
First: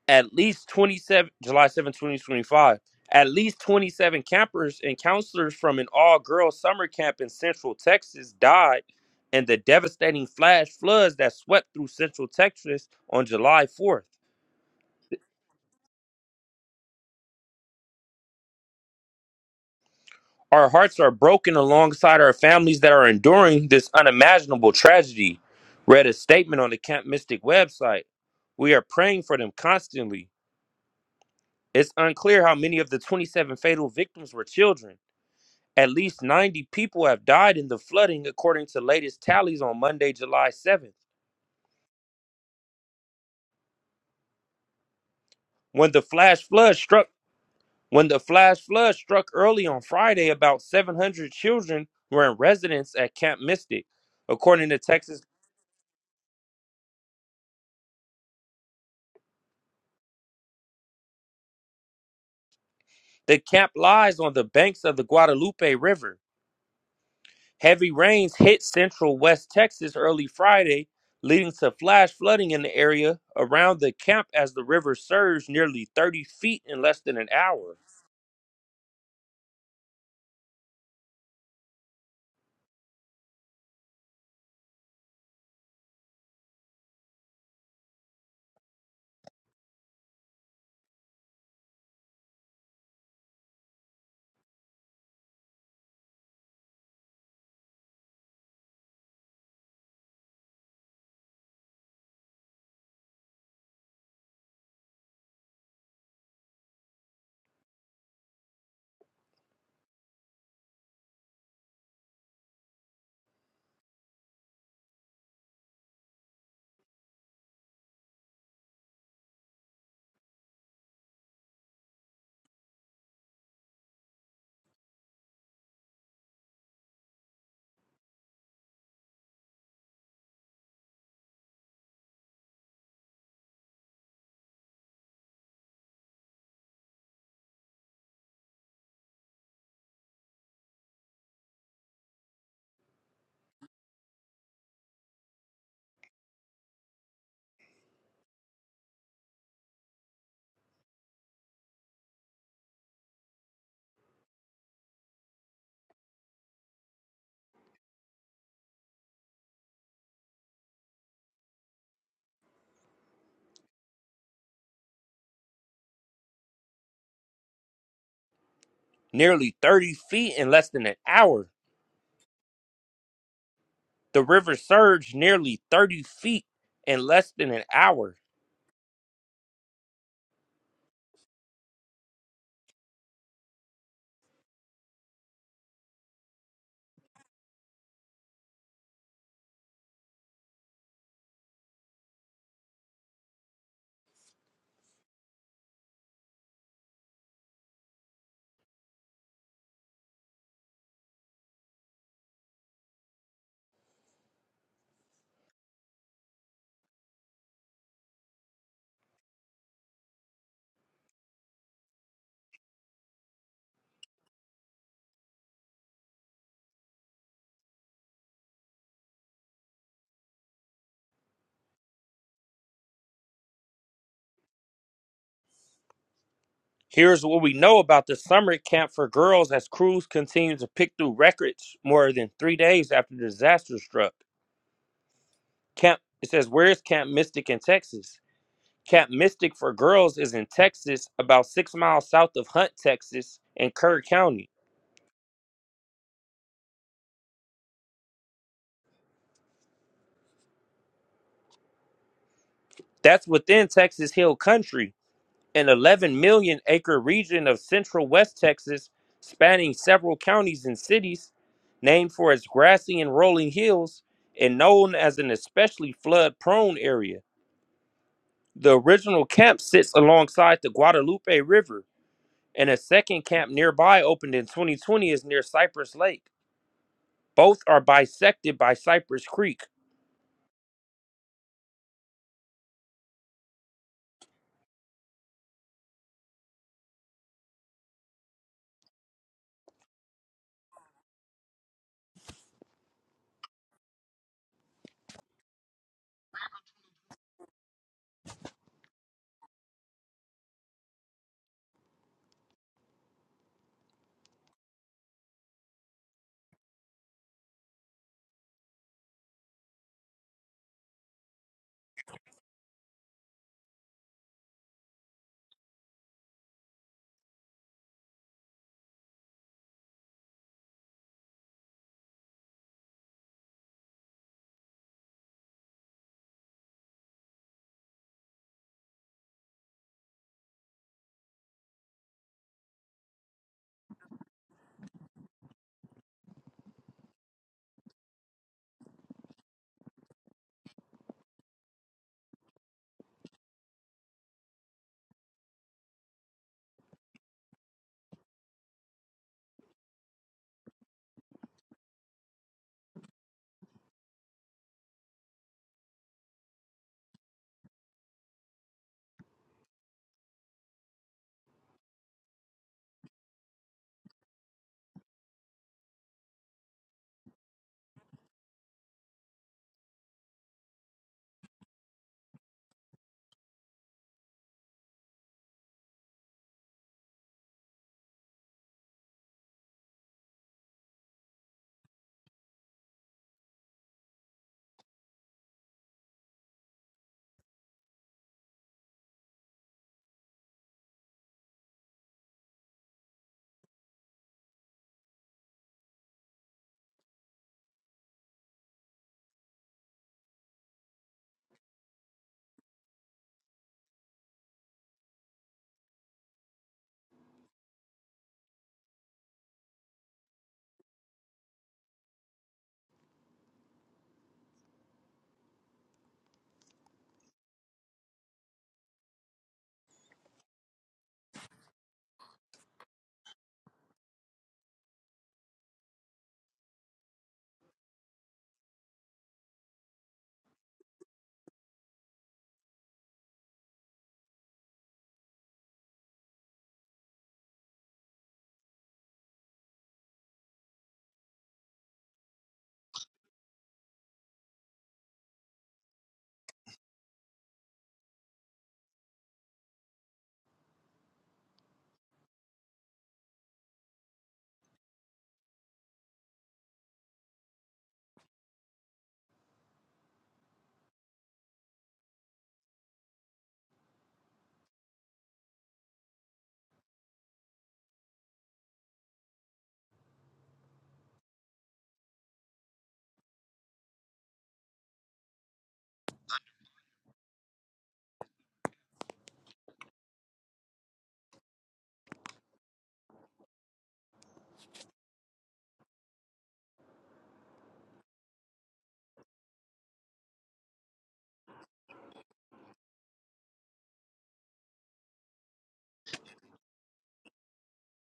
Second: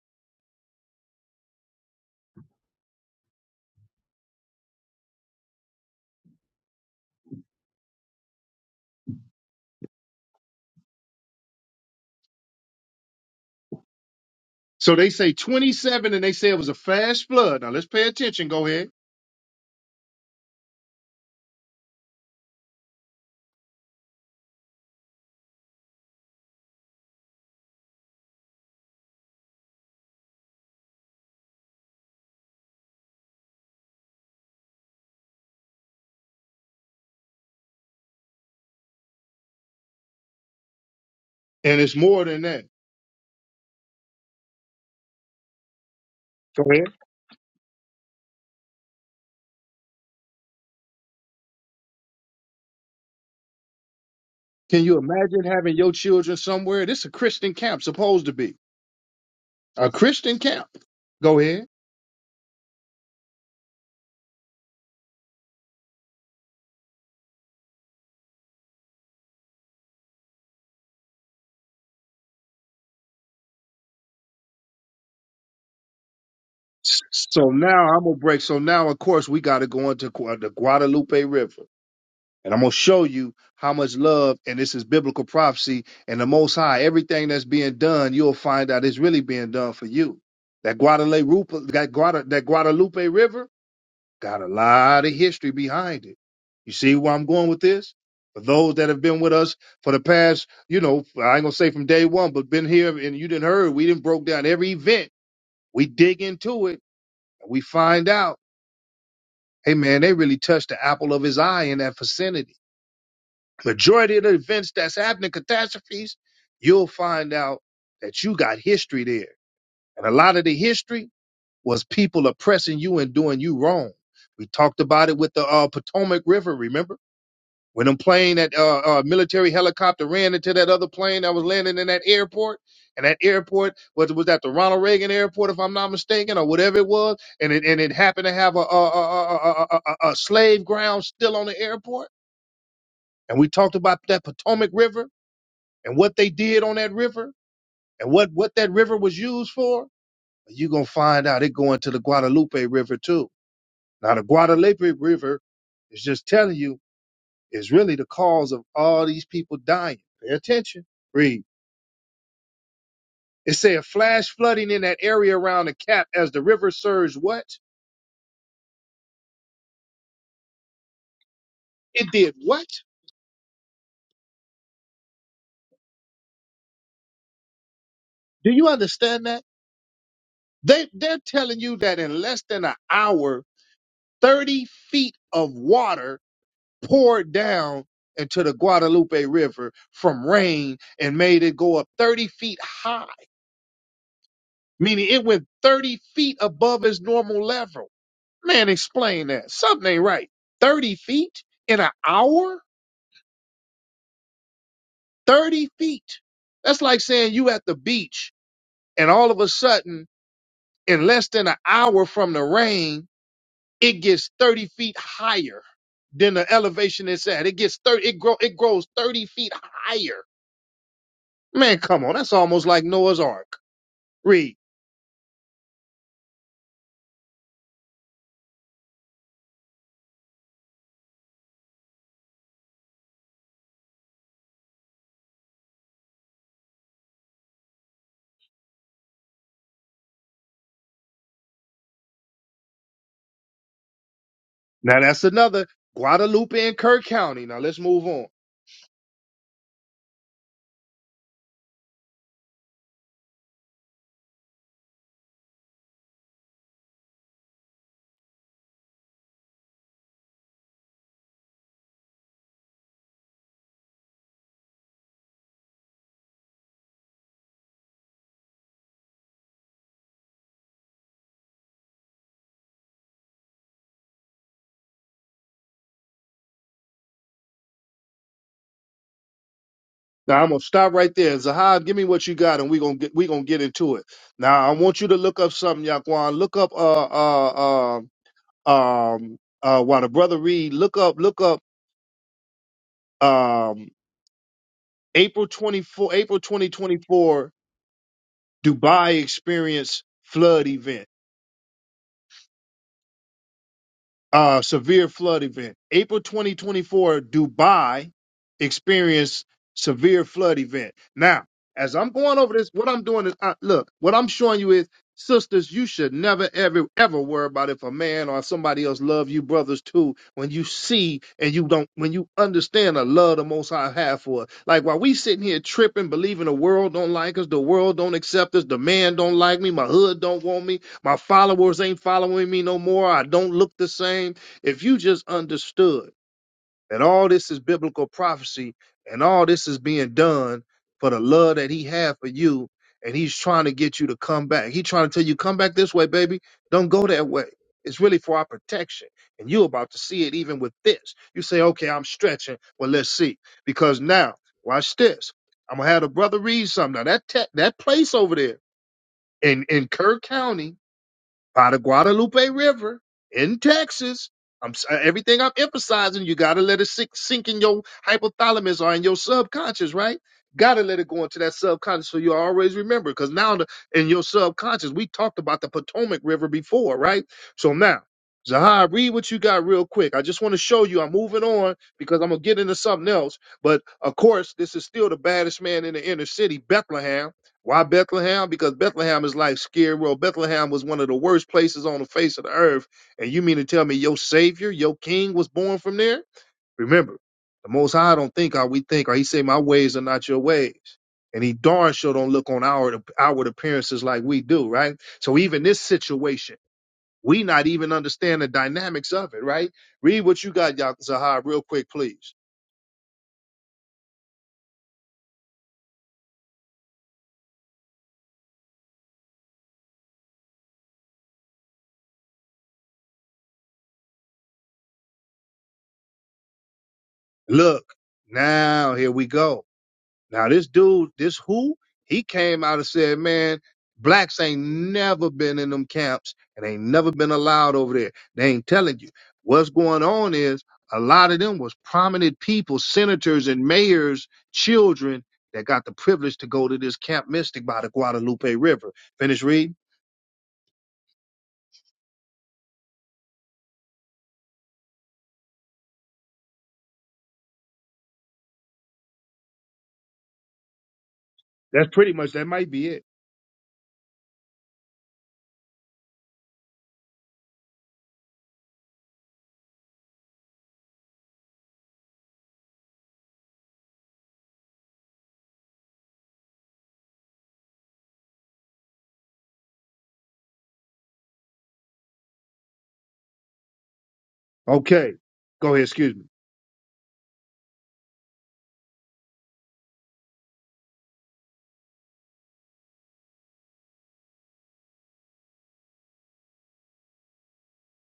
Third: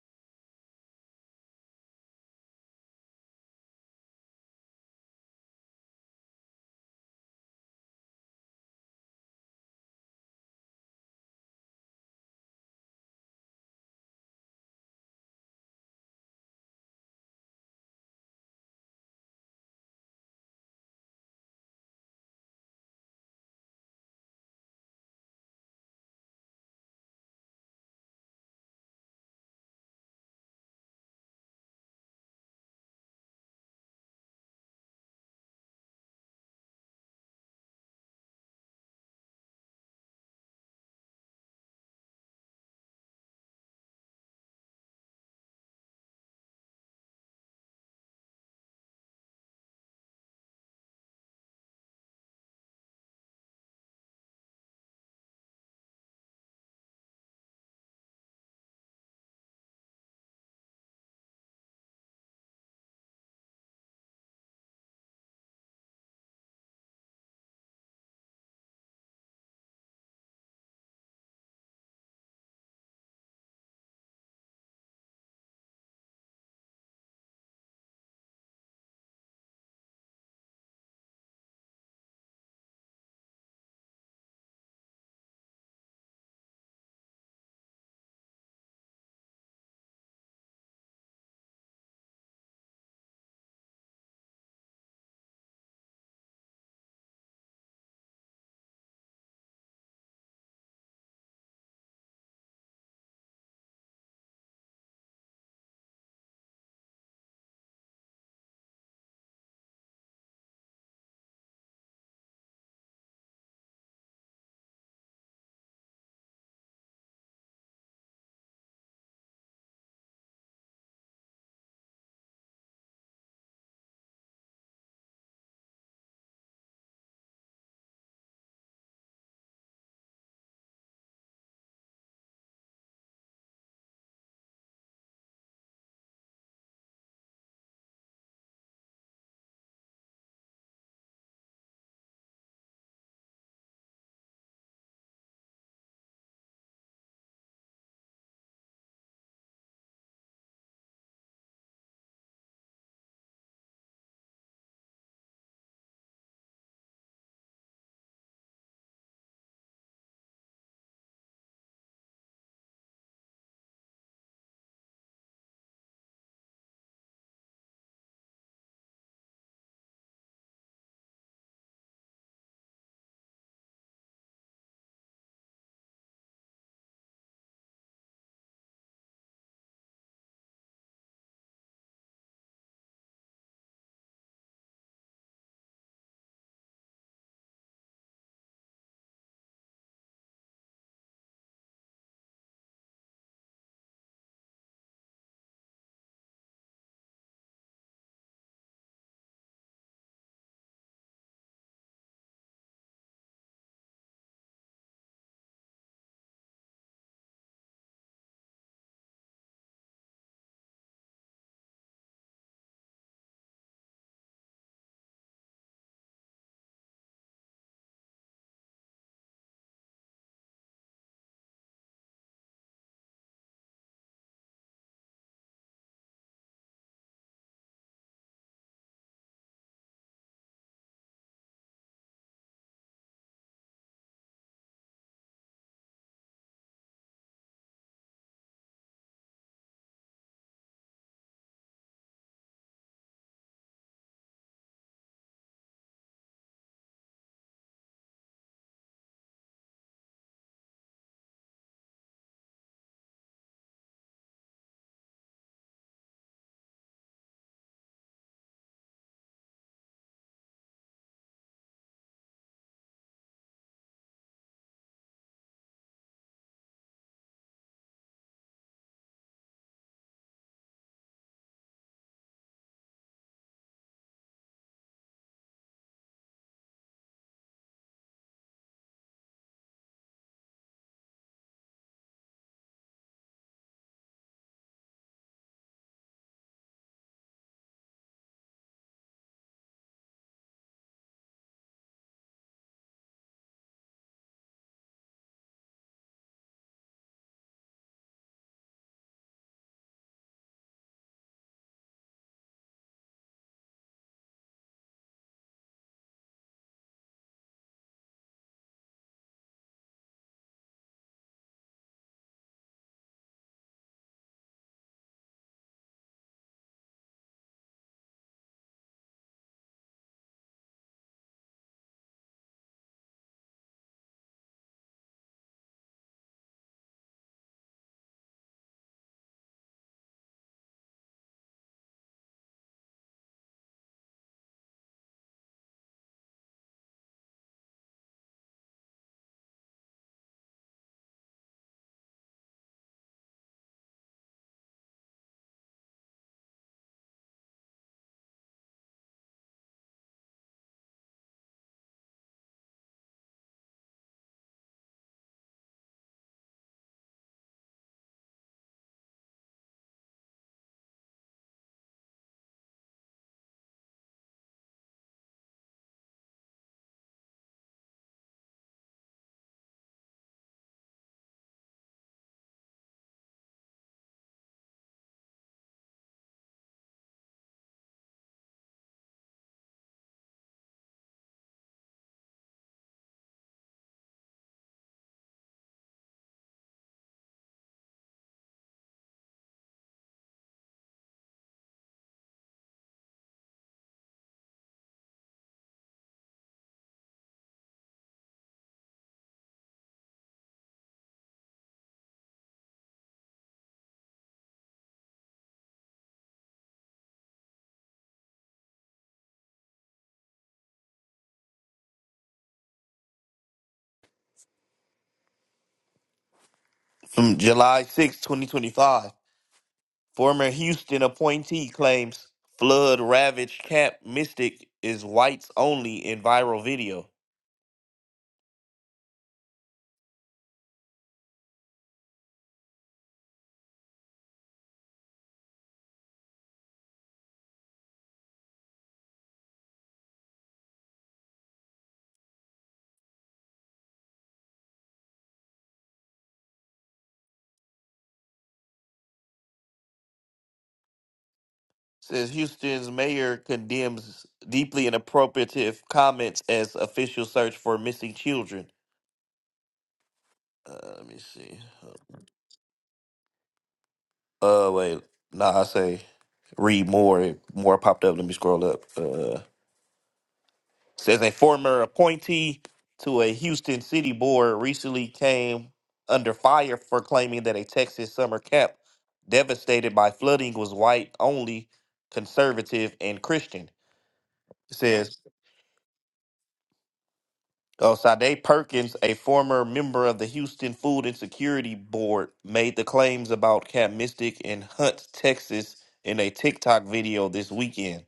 [SPEAKER 3] at least 27 July 7, 2025, at least 27 campers and counselors from an all-girls summer camp in Central Texas died in the devastating flash floods that swept through Central Texas on July 4th.
[SPEAKER 1] So they say 27 and they say it was a fast flood. Now let's pay attention. Go ahead.
[SPEAKER 3] Our hearts are broken alongside our families that are enduring this unimaginable tragedy. Read a statement on the Camp Mystic website. We are praying for them constantly. It's unclear how many of the 27 fatal victims were children At least 90 people have died in the flooding according to latest tallies on Monday, July 7th.
[SPEAKER 1] And it's more than that.
[SPEAKER 3] When the flash
[SPEAKER 1] Go
[SPEAKER 3] flood
[SPEAKER 1] ahead.
[SPEAKER 3] struck when the flash flood struck early on Friday, about 700 children were in residence at Camp Mystic. According to
[SPEAKER 1] Can you
[SPEAKER 3] Texas,
[SPEAKER 1] imagine having your children somewhere? This is a Christian camp, supposed to be. A Christian camp. Go ahead.
[SPEAKER 3] the camp lies on the banks of the Guadalupe River. Heavy rains hit central West Texas early Friday, leading to flash flooding in the area around the camp as the river surged nearly 30 feet in less than an
[SPEAKER 1] So
[SPEAKER 3] hour.
[SPEAKER 1] now I'm gonna break. So now, of course, we got to go into Gua- the Guadalupe River, and I'm gonna show you how much love, and this is biblical prophecy, and the Most High. Everything that's being done, you'll find out it's really being done for you. That Guadalupe, Rupa- that, Guada, that Guadalupe River, got a lot of history behind it. You see where I'm going with this? For those that have been with us for the past, you know, I ain't gonna say from day one, but been here and you didn't heard, we didn't broke down every event. We dig into it, and we find out. Hey man, they really touched the apple of his eye in that vicinity. Majority of the events that's happening, catastrophes, you'll find out that you got history there. And a lot of the history was people oppressing you and doing you wrong. We talked about it with the uh, Potomac River, remember? When a plane that uh, uh, military helicopter ran into that other plane that was landing in that airport, and that airport was was that the Ronald Reagan Airport, if I'm not mistaken, or whatever it was, and it and it happened to have a a, a, a, a, a a slave ground still on the airport, and we talked about that Potomac River and what they did on that river and what what that river was used for. You gonna find out it going to the Guadalupe River too. Now the Guadalupe River is just telling you is really the cause of all these people dying. Pay attention. Read. It said flash flooding in that area around the cap as the river surged what?
[SPEAKER 3] nearly 30 feet in less than an hour.
[SPEAKER 1] It did what?
[SPEAKER 3] The river surged nearly 30 feet in less than an hour.
[SPEAKER 1] Do you understand that? They they're telling you that in less than an hour, 30 feet of water poured down into the Guadalupe River from rain and made it go up 30 feet high, meaning it went 30 feet above its normal level Man, explain that. Something ain't right. 30 feet in an hour? 30 feet. That's like saying you at the beach and all of a sudden, in less than an hour from the rain, it gets 30 feet higher than the elevation it's at. It gets 30, it grow, it grows 30 feet higher. Man, come on. That's almost like Noah's Ark. Read.
[SPEAKER 3] Here's what we know about the summer camp for girls as crews continue to pick through records more than three days after the disaster struck. Camp it says, Where is Camp Mystic in Texas? Camp Mystic for girls is in Texas, about six miles south of Hunt, Texas, in Kerr County.
[SPEAKER 1] Now that's another Guadalupe and Kerr County. Now let's move on.
[SPEAKER 3] That's within Texas Hill Country. an 11 million acre region of central west Texas spanning several counties and cities, named for its grassy and rolling hills and known as an especially flood prone area. The original camp sits alongside the Guadalupe River, and a second camp nearby opened in 2020 is near Cypress Lake. Both are bisected by Cypress Creek.
[SPEAKER 1] Now I'm gonna stop right there. Zahab, give me what you got, and we gonna get we gonna get into it. Now I want you to look up something, Yaquan. Look up uh uh uh um uh while the brother read. Look up look up um April twenty four April twenty twenty four Dubai experience flood event. uh, severe flood event. April 2024, Dubai experienced severe flood event. Now, as I'm going over this, what I'm doing is, I, look, what I'm showing you is, sisters, you should never, ever, ever worry about if a man or somebody else love you, brothers too. When you see and you don't, when you understand the love the Most High have for us, like while we sitting here tripping, believing the world don't like us, the world don't accept us, the man don't like me, my hood don't want me, my followers ain't following me no more. I don't look the same. If you just understood that all this is biblical prophecy and all this is being done for the love that he had for you, and he's trying to get you to come back. He trying to tell you, come back this way, baby. Don't go that way. It's really for our protection. And you're about to see it even with this. You say, okay, I'm stretching. Well, let's see. Because now, watch this. I'm gonna have the brother read something. Now that te- that place over there in, in Kerr County by the Guadalupe River in Texas. I'm s- uh, everything I'm emphasizing. You got to let it sink, sink in your hypothalamus or in your subconscious, right? Got to let it go into that subconscious so you always remember. Because now the, in your subconscious, we talked about the Potomac River before, right? So now, Zahar, read what you got real quick. I just want to show you. I'm moving on because I'm gonna get into something else. But of course, this is still the baddest man in the inner city, Bethlehem. Why Bethlehem? Because Bethlehem is like scary world. Bethlehem was one of the worst places on the face of the earth. And you mean to tell me your savior, your king was born from there? Remember, the most high don't think how we think, or he say, My ways are not your ways. And he darn sure don't look on our outward appearances like we do, right? So even this situation, we not even understand the dynamics of it, right? Read what you got, Yaqzahar, real quick, please.
[SPEAKER 2] From July sixth, 2025, former Houston appointee claims flood ravaged Camp Mystic is whites only in viral video.
[SPEAKER 1] Look, now here we go Now this dude, this who, he came out and said, man, blacks ain't never been in them camps and ain't never been allowed over there. They ain't telling you. What's going on is a lot of them was prominent people, senators and mayors, children that got the privilege to go to this Camp Mystic by the Guadalupe River. Finish reading?
[SPEAKER 2] says Houston's mayor condemns deeply inappropriate comments as official search for missing children. Uh, let me see.
[SPEAKER 1] That's pretty much, that might be it.
[SPEAKER 2] Uh, wait. Nah, I say read more. It- More popped up. Let me scroll up. Uh, says a former appointee to a Houston city board recently came under fire for claiming that a Texas summer camp devastated by flooding was white only, conservative, and Christian. It
[SPEAKER 1] Okay.
[SPEAKER 2] says
[SPEAKER 1] Go ahead, excuse me.
[SPEAKER 2] Oh, Sade Perkins, a former member of the Houston Food and Security Board, made the claims about Camp Mystic in Hunt, Texas, in a TikTok video this weekend.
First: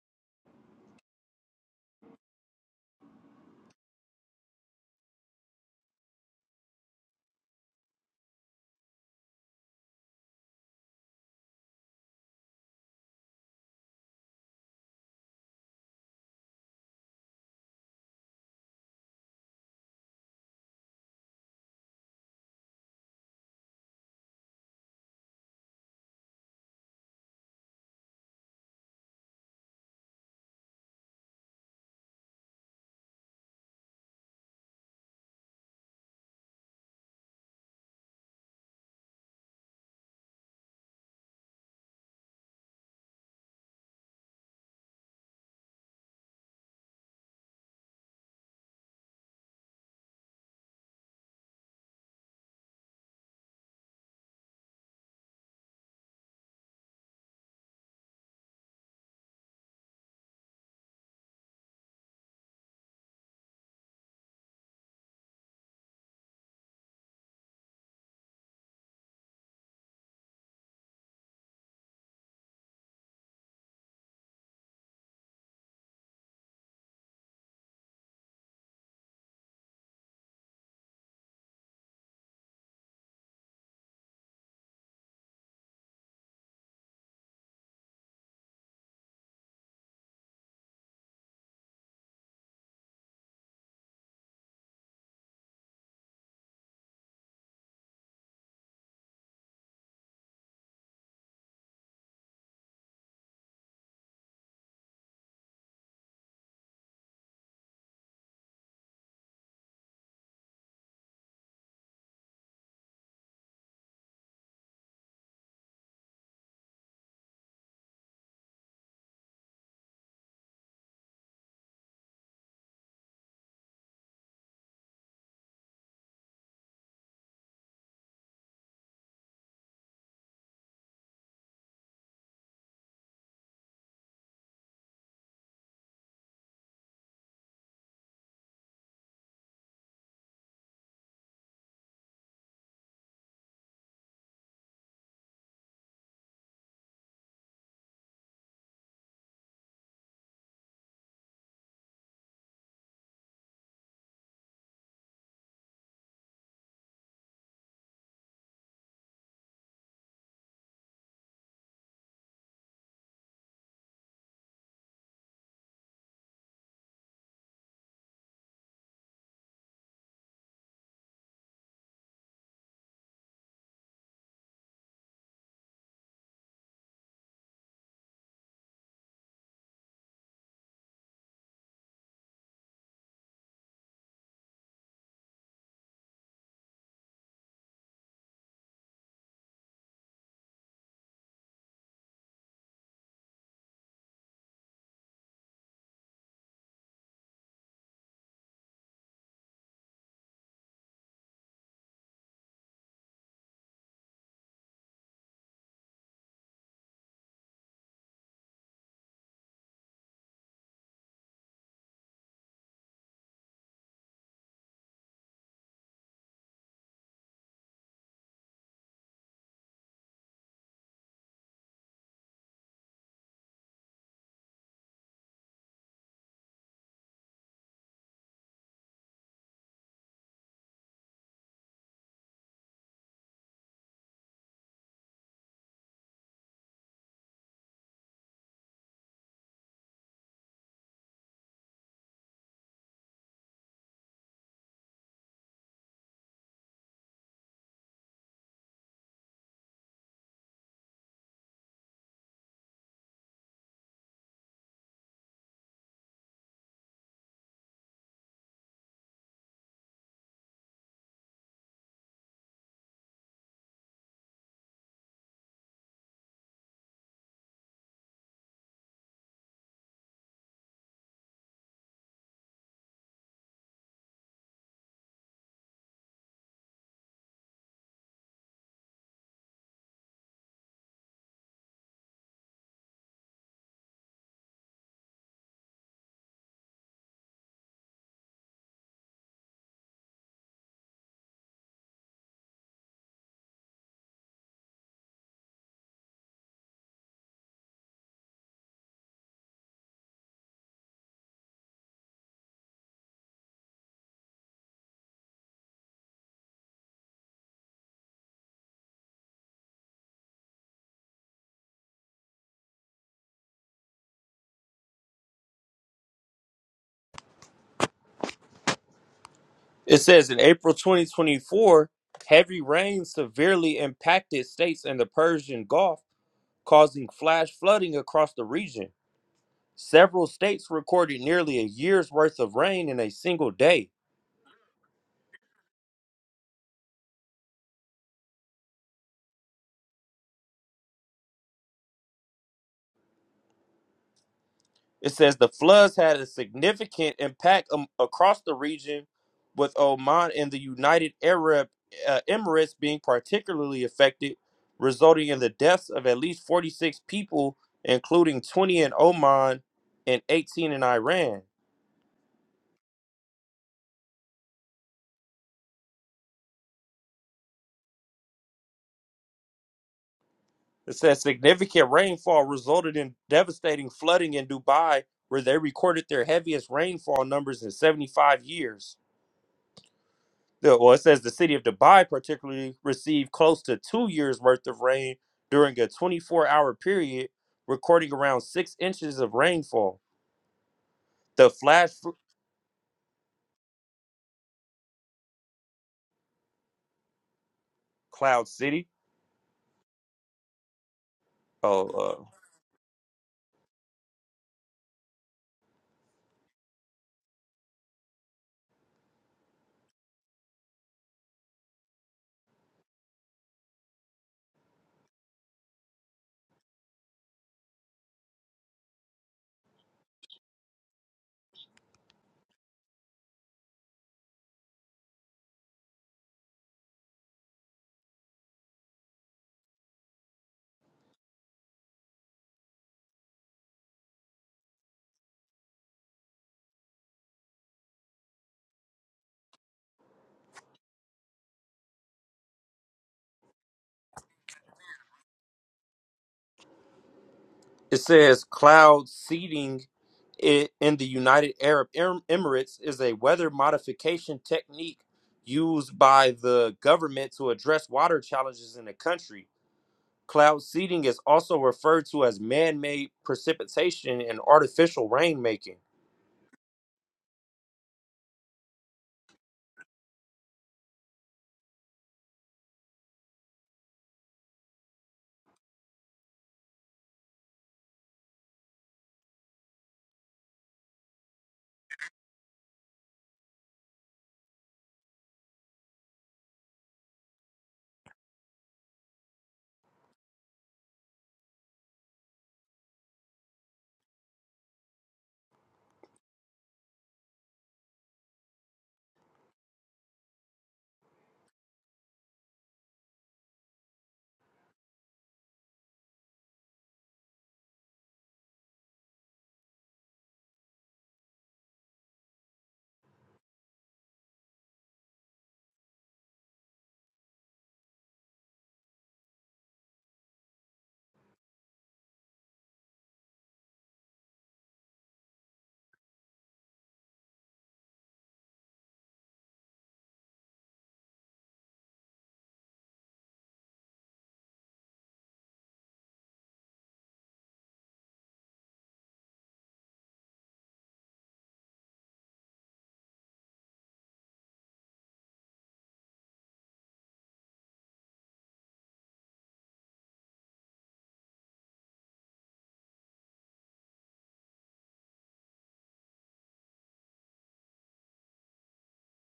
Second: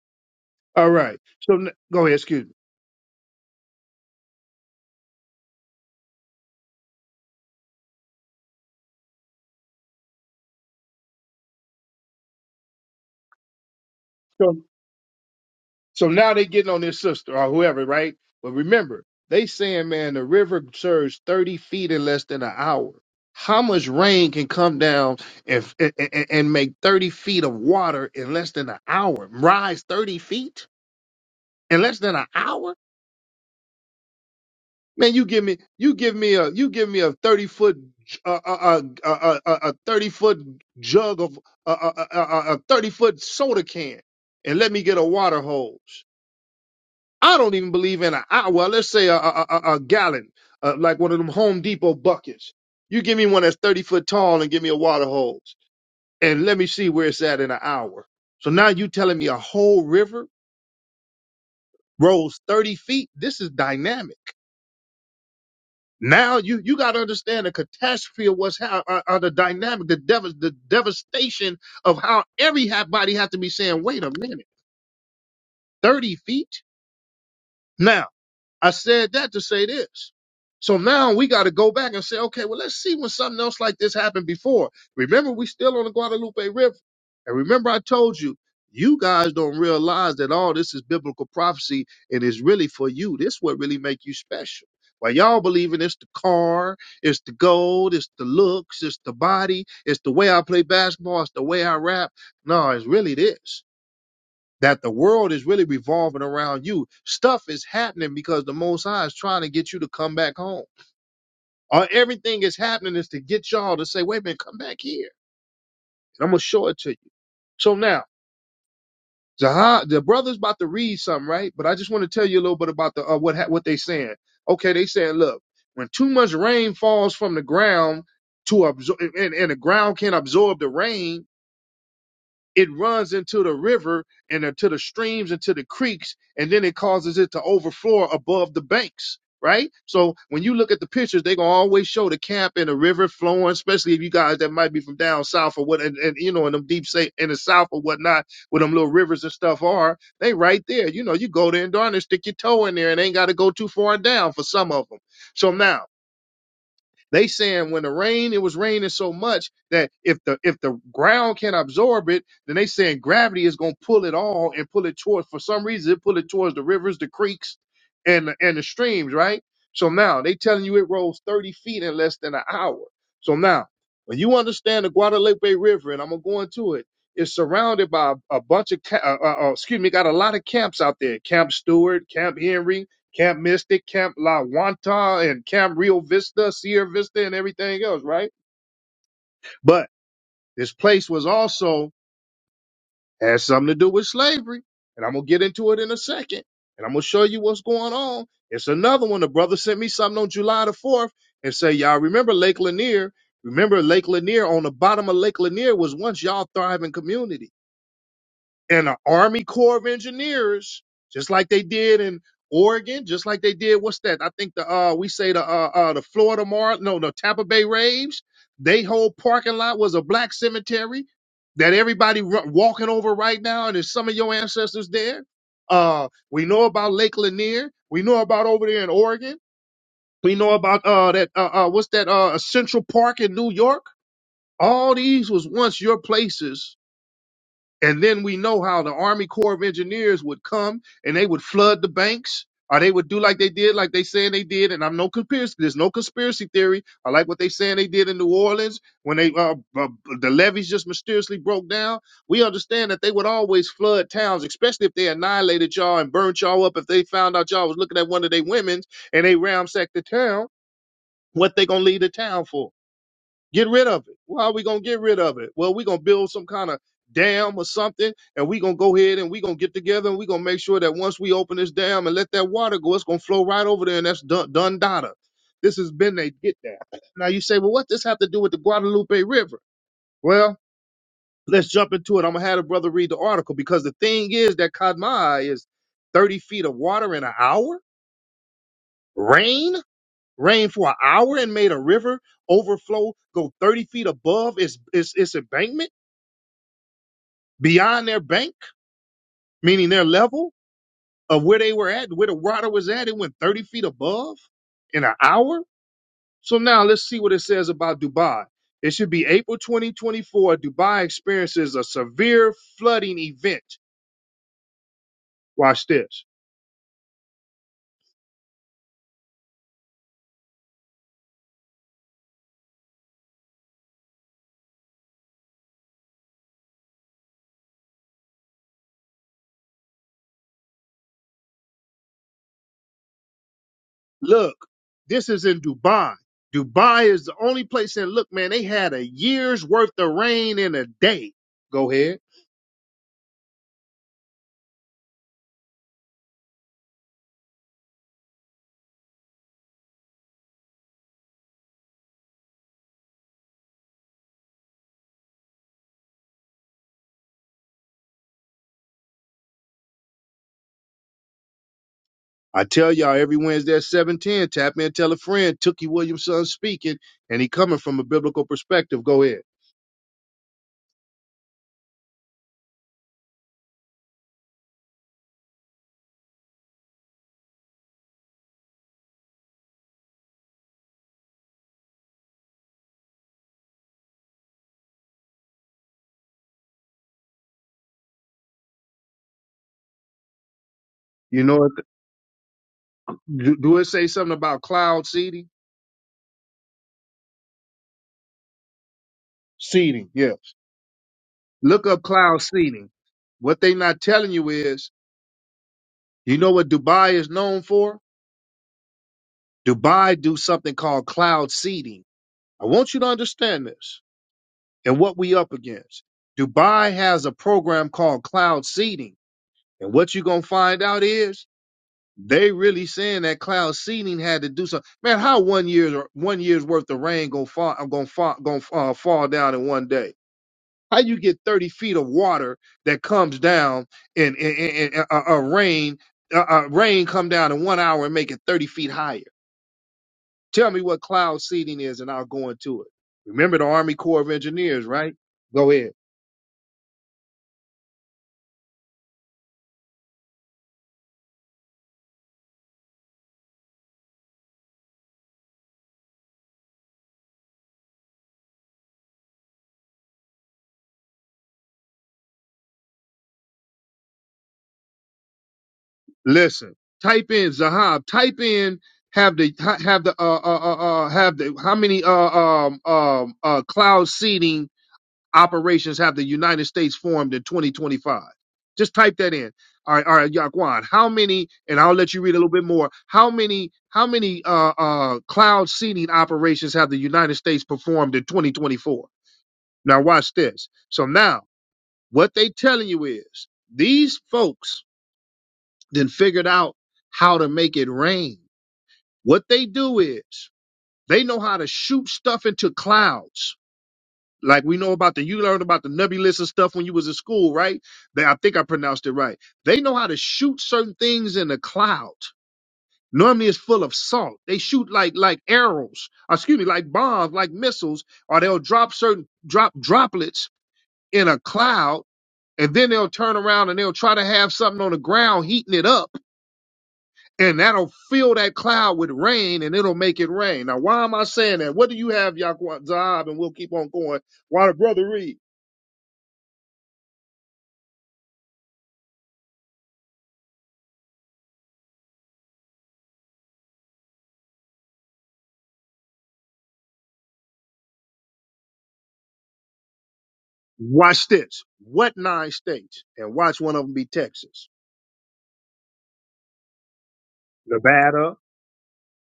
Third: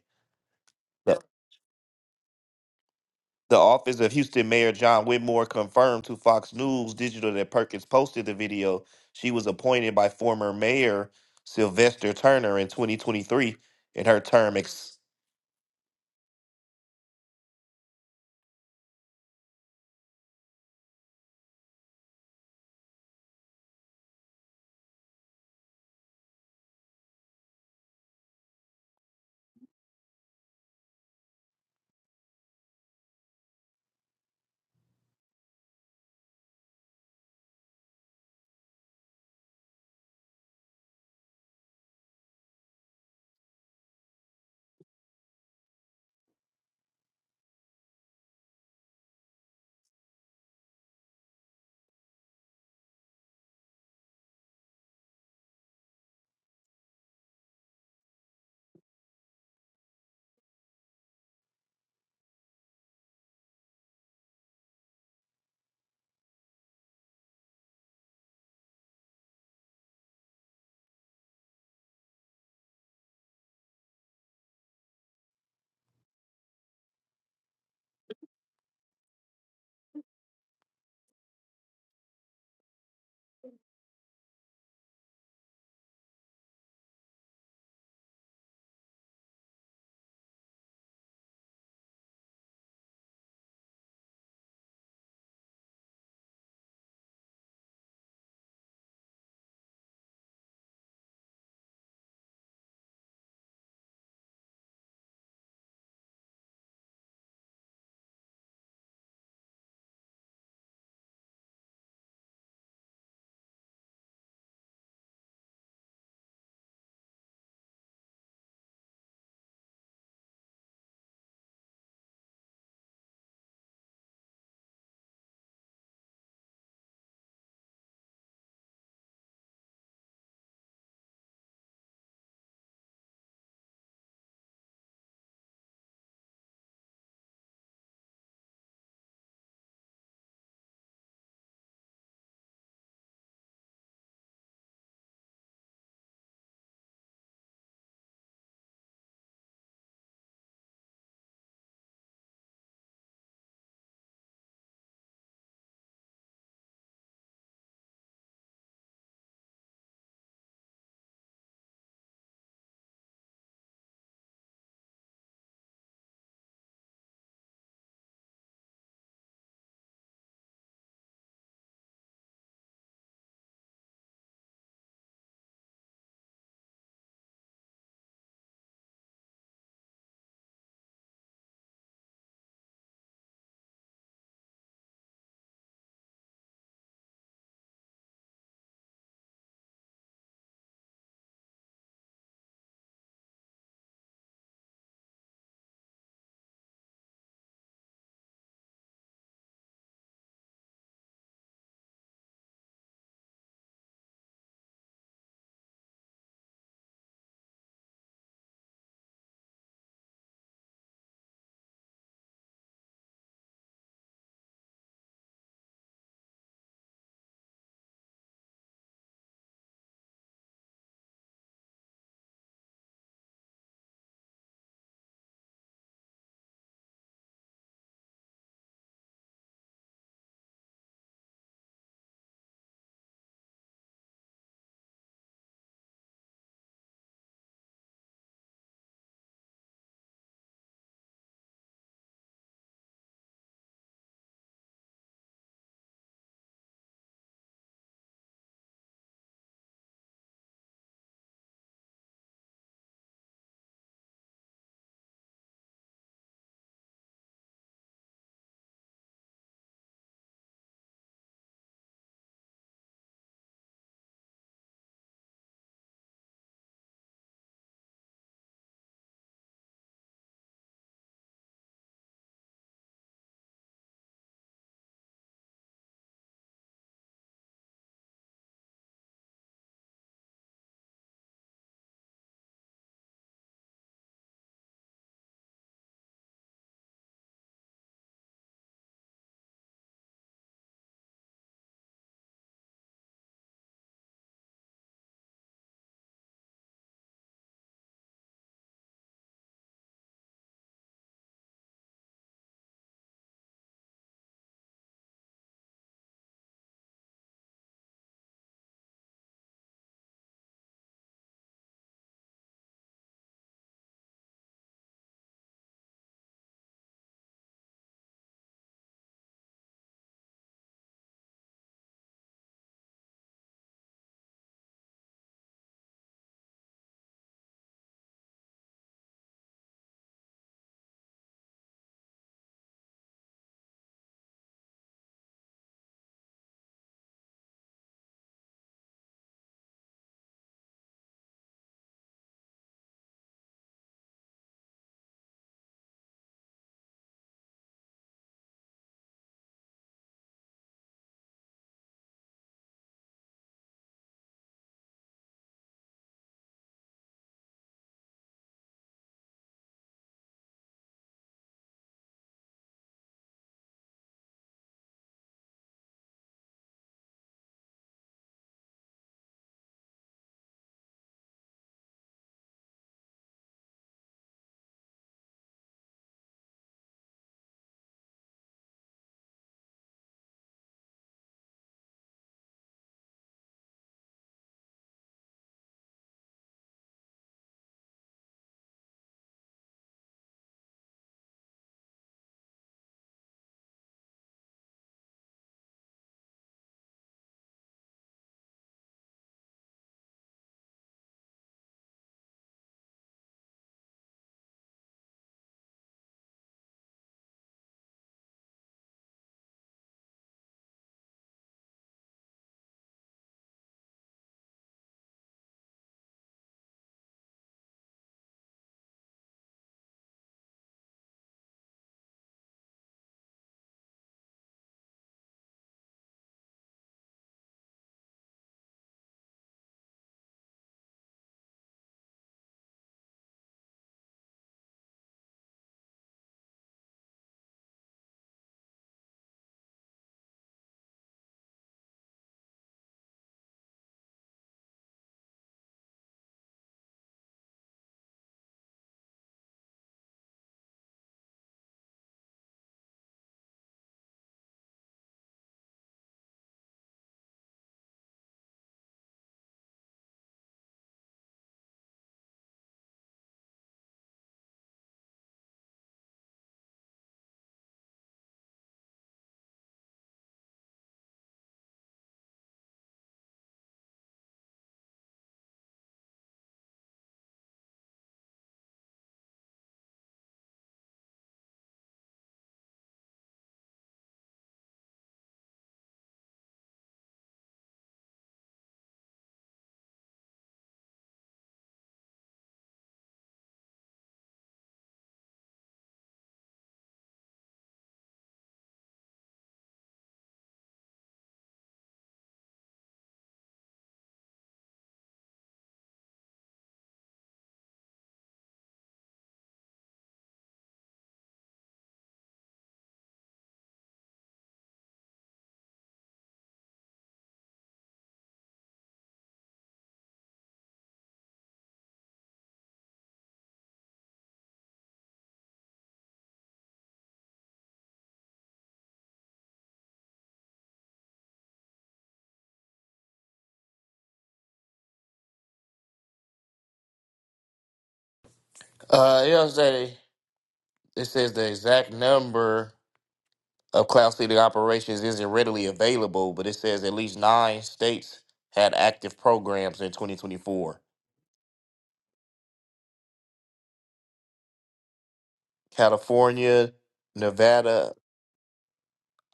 [SPEAKER 1] All
[SPEAKER 2] The,
[SPEAKER 1] right. So n- go ahead, excuse me.
[SPEAKER 2] the office of Houston Mayor John Whitmore confirmed to Fox News Digital that Perkins posted the video. She was appointed by former Mayor Sylvester Turner in 2023, and her
[SPEAKER 1] So
[SPEAKER 2] term ex-
[SPEAKER 1] So now they getting on this sister or whoever, right? But remember, they saying, man, the river surged 30 feet in less than an hour. How much rain can come down and, and, and make 30 feet of water in less than an hour? Rise 30 feet in less than an hour? Man, you give me, you give me a, you give me a 30 foot, uh, uh, uh, uh, uh, uh, a 30 foot jug of, uh, uh, uh, uh, uh, a 30 foot soda can and let me get a water hose I don't even believe in a I- well, let's say a, a, a, a gallon, uh, like one of them Home Depot buckets. You give me one that's 30 foot tall and give me a water hose and let me see where it's at in an hour. So now you telling me a whole river rose 30 feet. This is dynamic. Now you, you got to understand the catastrophe of what's how uh, uh, the dynamic, the dev- the devastation of how every ha- body has to be saying, wait a minute, 30 feet. now." I said that to say this. So now we got to go back and say, okay, well, let's see when something else like this happened before. Remember, we still on the Guadalupe River. And remember, I told you, you guys don't realize that all this is biblical prophecy and it's really for you. This what really make you special. While y'all believing it's the car, it's the gold, it's the looks, it's the body, it's the way I play basketball, it's the way I rap. No, it's really this that the world is really revolving around you. Stuff is happening because the Most High is trying to get you to come back home. Or everything is happening is to get y'all to say, wait a minute, come back here. And I'm going to show it to you. So now, Zaha, the brother's about to read something, right? But I just want to tell you a little bit about the uh, what ha- what they saying. Okay, they saying, look, when too much rain falls from the ground to absorb, and, and the ground can't absorb the rain, it runs into the river and into the streams into the creeks and then it causes it to overflow above the banks right so when you look at the pictures they gonna always show the camp and the river flowing especially if you guys that might be from down south or what and, and you know in them deep say in the south or whatnot where them little rivers and stuff are they right there you know you go there and darn it stick your toe in there and ain't got to go too far down for some of them so now they saying when the rain, it was raining so much that if the if the ground can absorb it, then they saying gravity is gonna pull it all and pull it towards. For some reason, it pull it towards the rivers, the creeks, and the, and the streams, right? So now they telling you it rose 30 feet in less than an hour. So now, when you understand the Guadalupe River, and I'm gonna go into it, is surrounded by a, a bunch of, ca- uh, uh, uh, excuse me, got a lot of camps out there. Camp Stewart, Camp Henry, Camp Mystic, Camp La Wanta, and Camp Rio Vista, Sierra Vista, and everything else, right? But this place was also had something to do with slavery. And I'm gonna get into it in a second. And I'm gonna show you what's going on. It's another one. The brother sent me something on July the 4th and say, Y'all remember Lake Lanier? Remember Lake Lanier on the bottom of Lake Lanier was once y'all thriving community. and an Army Corps of Engineers, just like they did in Oregon, just like they did. What's that? I think the uh we say the uh, uh the Florida Mar no the Tampa Bay Raves. They whole parking lot was a black cemetery that everybody r- walking over right now, and there's some of your ancestors there. Uh, we know about Lake Lanier. We know about over there in Oregon. We know about uh that uh, uh what's that uh Central Park in New York. All these was once your places and then we know how the Army Corps of Engineers would come and they would flood the banks, or they would do like they did, like they saying they did. And I'm no conspiracy. There's no conspiracy theory. I like what they saying they did in New Orleans when they uh, uh, the levees just mysteriously broke down. We understand that they would always flood towns, especially if they annihilated y'all and burnt y'all up. If they found out y'all was looking at one of their women's and they ramsacked the town, what they gonna leave the town for? Get rid of it. Well, how are we gonna get rid of it? Well, we're gonna build some kind of dam or something, and we're gonna go ahead and we're gonna get together and we're gonna make sure that once we open this dam and let that water go, it's gonna flow right over there, and that's done done data. This has been they get that. Now you say, well, what does this have to do with the Guadalupe River? Well, let's jump into it. I'm gonna have a brother read the article because the thing is that Kadmai is 30 feet of water in an hour, rain rained for an hour and made a river overflow, go 30 feet above its, its, its embankment, beyond their bank, meaning their level of where they were at, where the water was at. It went 30 feet above in an hour. So now let's see what it says about Dubai. It should be April 2024. Dubai experiences a severe flooding event. Watch this.
[SPEAKER 3] It says in April 2024, heavy rain severely impacted states in the Persian Gulf causing flash flooding across the region. Several states recorded nearly a year's worth of rain in a single day.
[SPEAKER 1] Look, this is in Dubai. Dubai is the only place, and look, man, they had a year's worth of rain in a day. Go ahead.
[SPEAKER 3] It says the floods had a significant impact um, across the region, with Oman and the United Arab uh, Emirates being particularly affected, resulting in the deaths of at least 46 people, including 20 in Oman and 18 in Iran.
[SPEAKER 1] I tell y'all every Wednesday at 710, tap in, tell a friend, Tookie Williamson speaking, and he coming from a biblical perspective. Go ahead.
[SPEAKER 3] It says significant rainfall resulted in devastating flooding in Dubai, where they recorded their heaviest rainfall numbers in 75 years. The- Well, it says the city of Dubai particularly received close to two years worth of rain during a 24 hour period, recording around six inches of rainfall.
[SPEAKER 1] You
[SPEAKER 3] The
[SPEAKER 1] know, it-
[SPEAKER 3] flash f-
[SPEAKER 1] do, do it say something about cloud seeding?
[SPEAKER 3] cloud city.
[SPEAKER 1] Seeding, yeah. Look
[SPEAKER 3] Oh,
[SPEAKER 1] up
[SPEAKER 3] uh,
[SPEAKER 1] cloud seeding. What they not telling you is, you know what Dubai is known for? Dubai do something called cloud seeding. I want you to understand this and what we up against. Dubai has a program called cloud seeding. And what you going to find out is They really saying that cloud seeding had to do something. Man, how one year's one year's worth of rain gonna fall? I'm gonna fall, gonna uh, fall down in one day. How you get thirty feet of water that comes down and and, and, and uh, uh, uh, rain uh, uh, rain come down in one hour and make it thirty feet higher? Tell me what cloud seeding is, and I'll go into it. Remember the Army Corps of Engineers, right? Go ahead.
[SPEAKER 3] It says cloud seeding i- in the United Arab Em- Emirates is a weather modification technique used by the government to address water challenges in the country. Cloud seeding is also referred to as man made precipitation and artificial rainmaking.
[SPEAKER 1] Listen, type in Zahab. Type in have the ha- have the uh uh uh uh, have the how many uh um um uh cloud seeding operations have the United States formed in 2025? Just type that in. All right, all right, Yaquan. How many? And I'll let you read a little bit more. How many? How many uh uh cloud seeding operations have the United States performed in 2024? Now watch this. So now what they telling you is these folks then figured out how to make it rain. What they do is they know how to shoot stuff into clouds. Like we know about the, you learned about the nebulous and stuff when you was in school, right? They, I think I pronounced it right. They know how to shoot certain things in a cloud. Normally it's full of salt. They shoot like, like arrows, or excuse me, like bombs, like missiles, or they'll drop certain, drop droplets in a cloud and then they'll turn around and they'll try to have something on the ground heating it up and that'll fill that cloud with rain and it'll make it rain. Now, why am I saying that? What do you have, Yaquan Zahab? And we'll keep on going while the brother read.
[SPEAKER 2] Uh, you know, what I'm saying? it says the exact number of cloud seeding operations isn't readily available, but it says at least nine states had active programs in 2024
[SPEAKER 1] Watch this. What nine states? And watch one of them be Texas,
[SPEAKER 2] California, Nevada,
[SPEAKER 1] Nevada.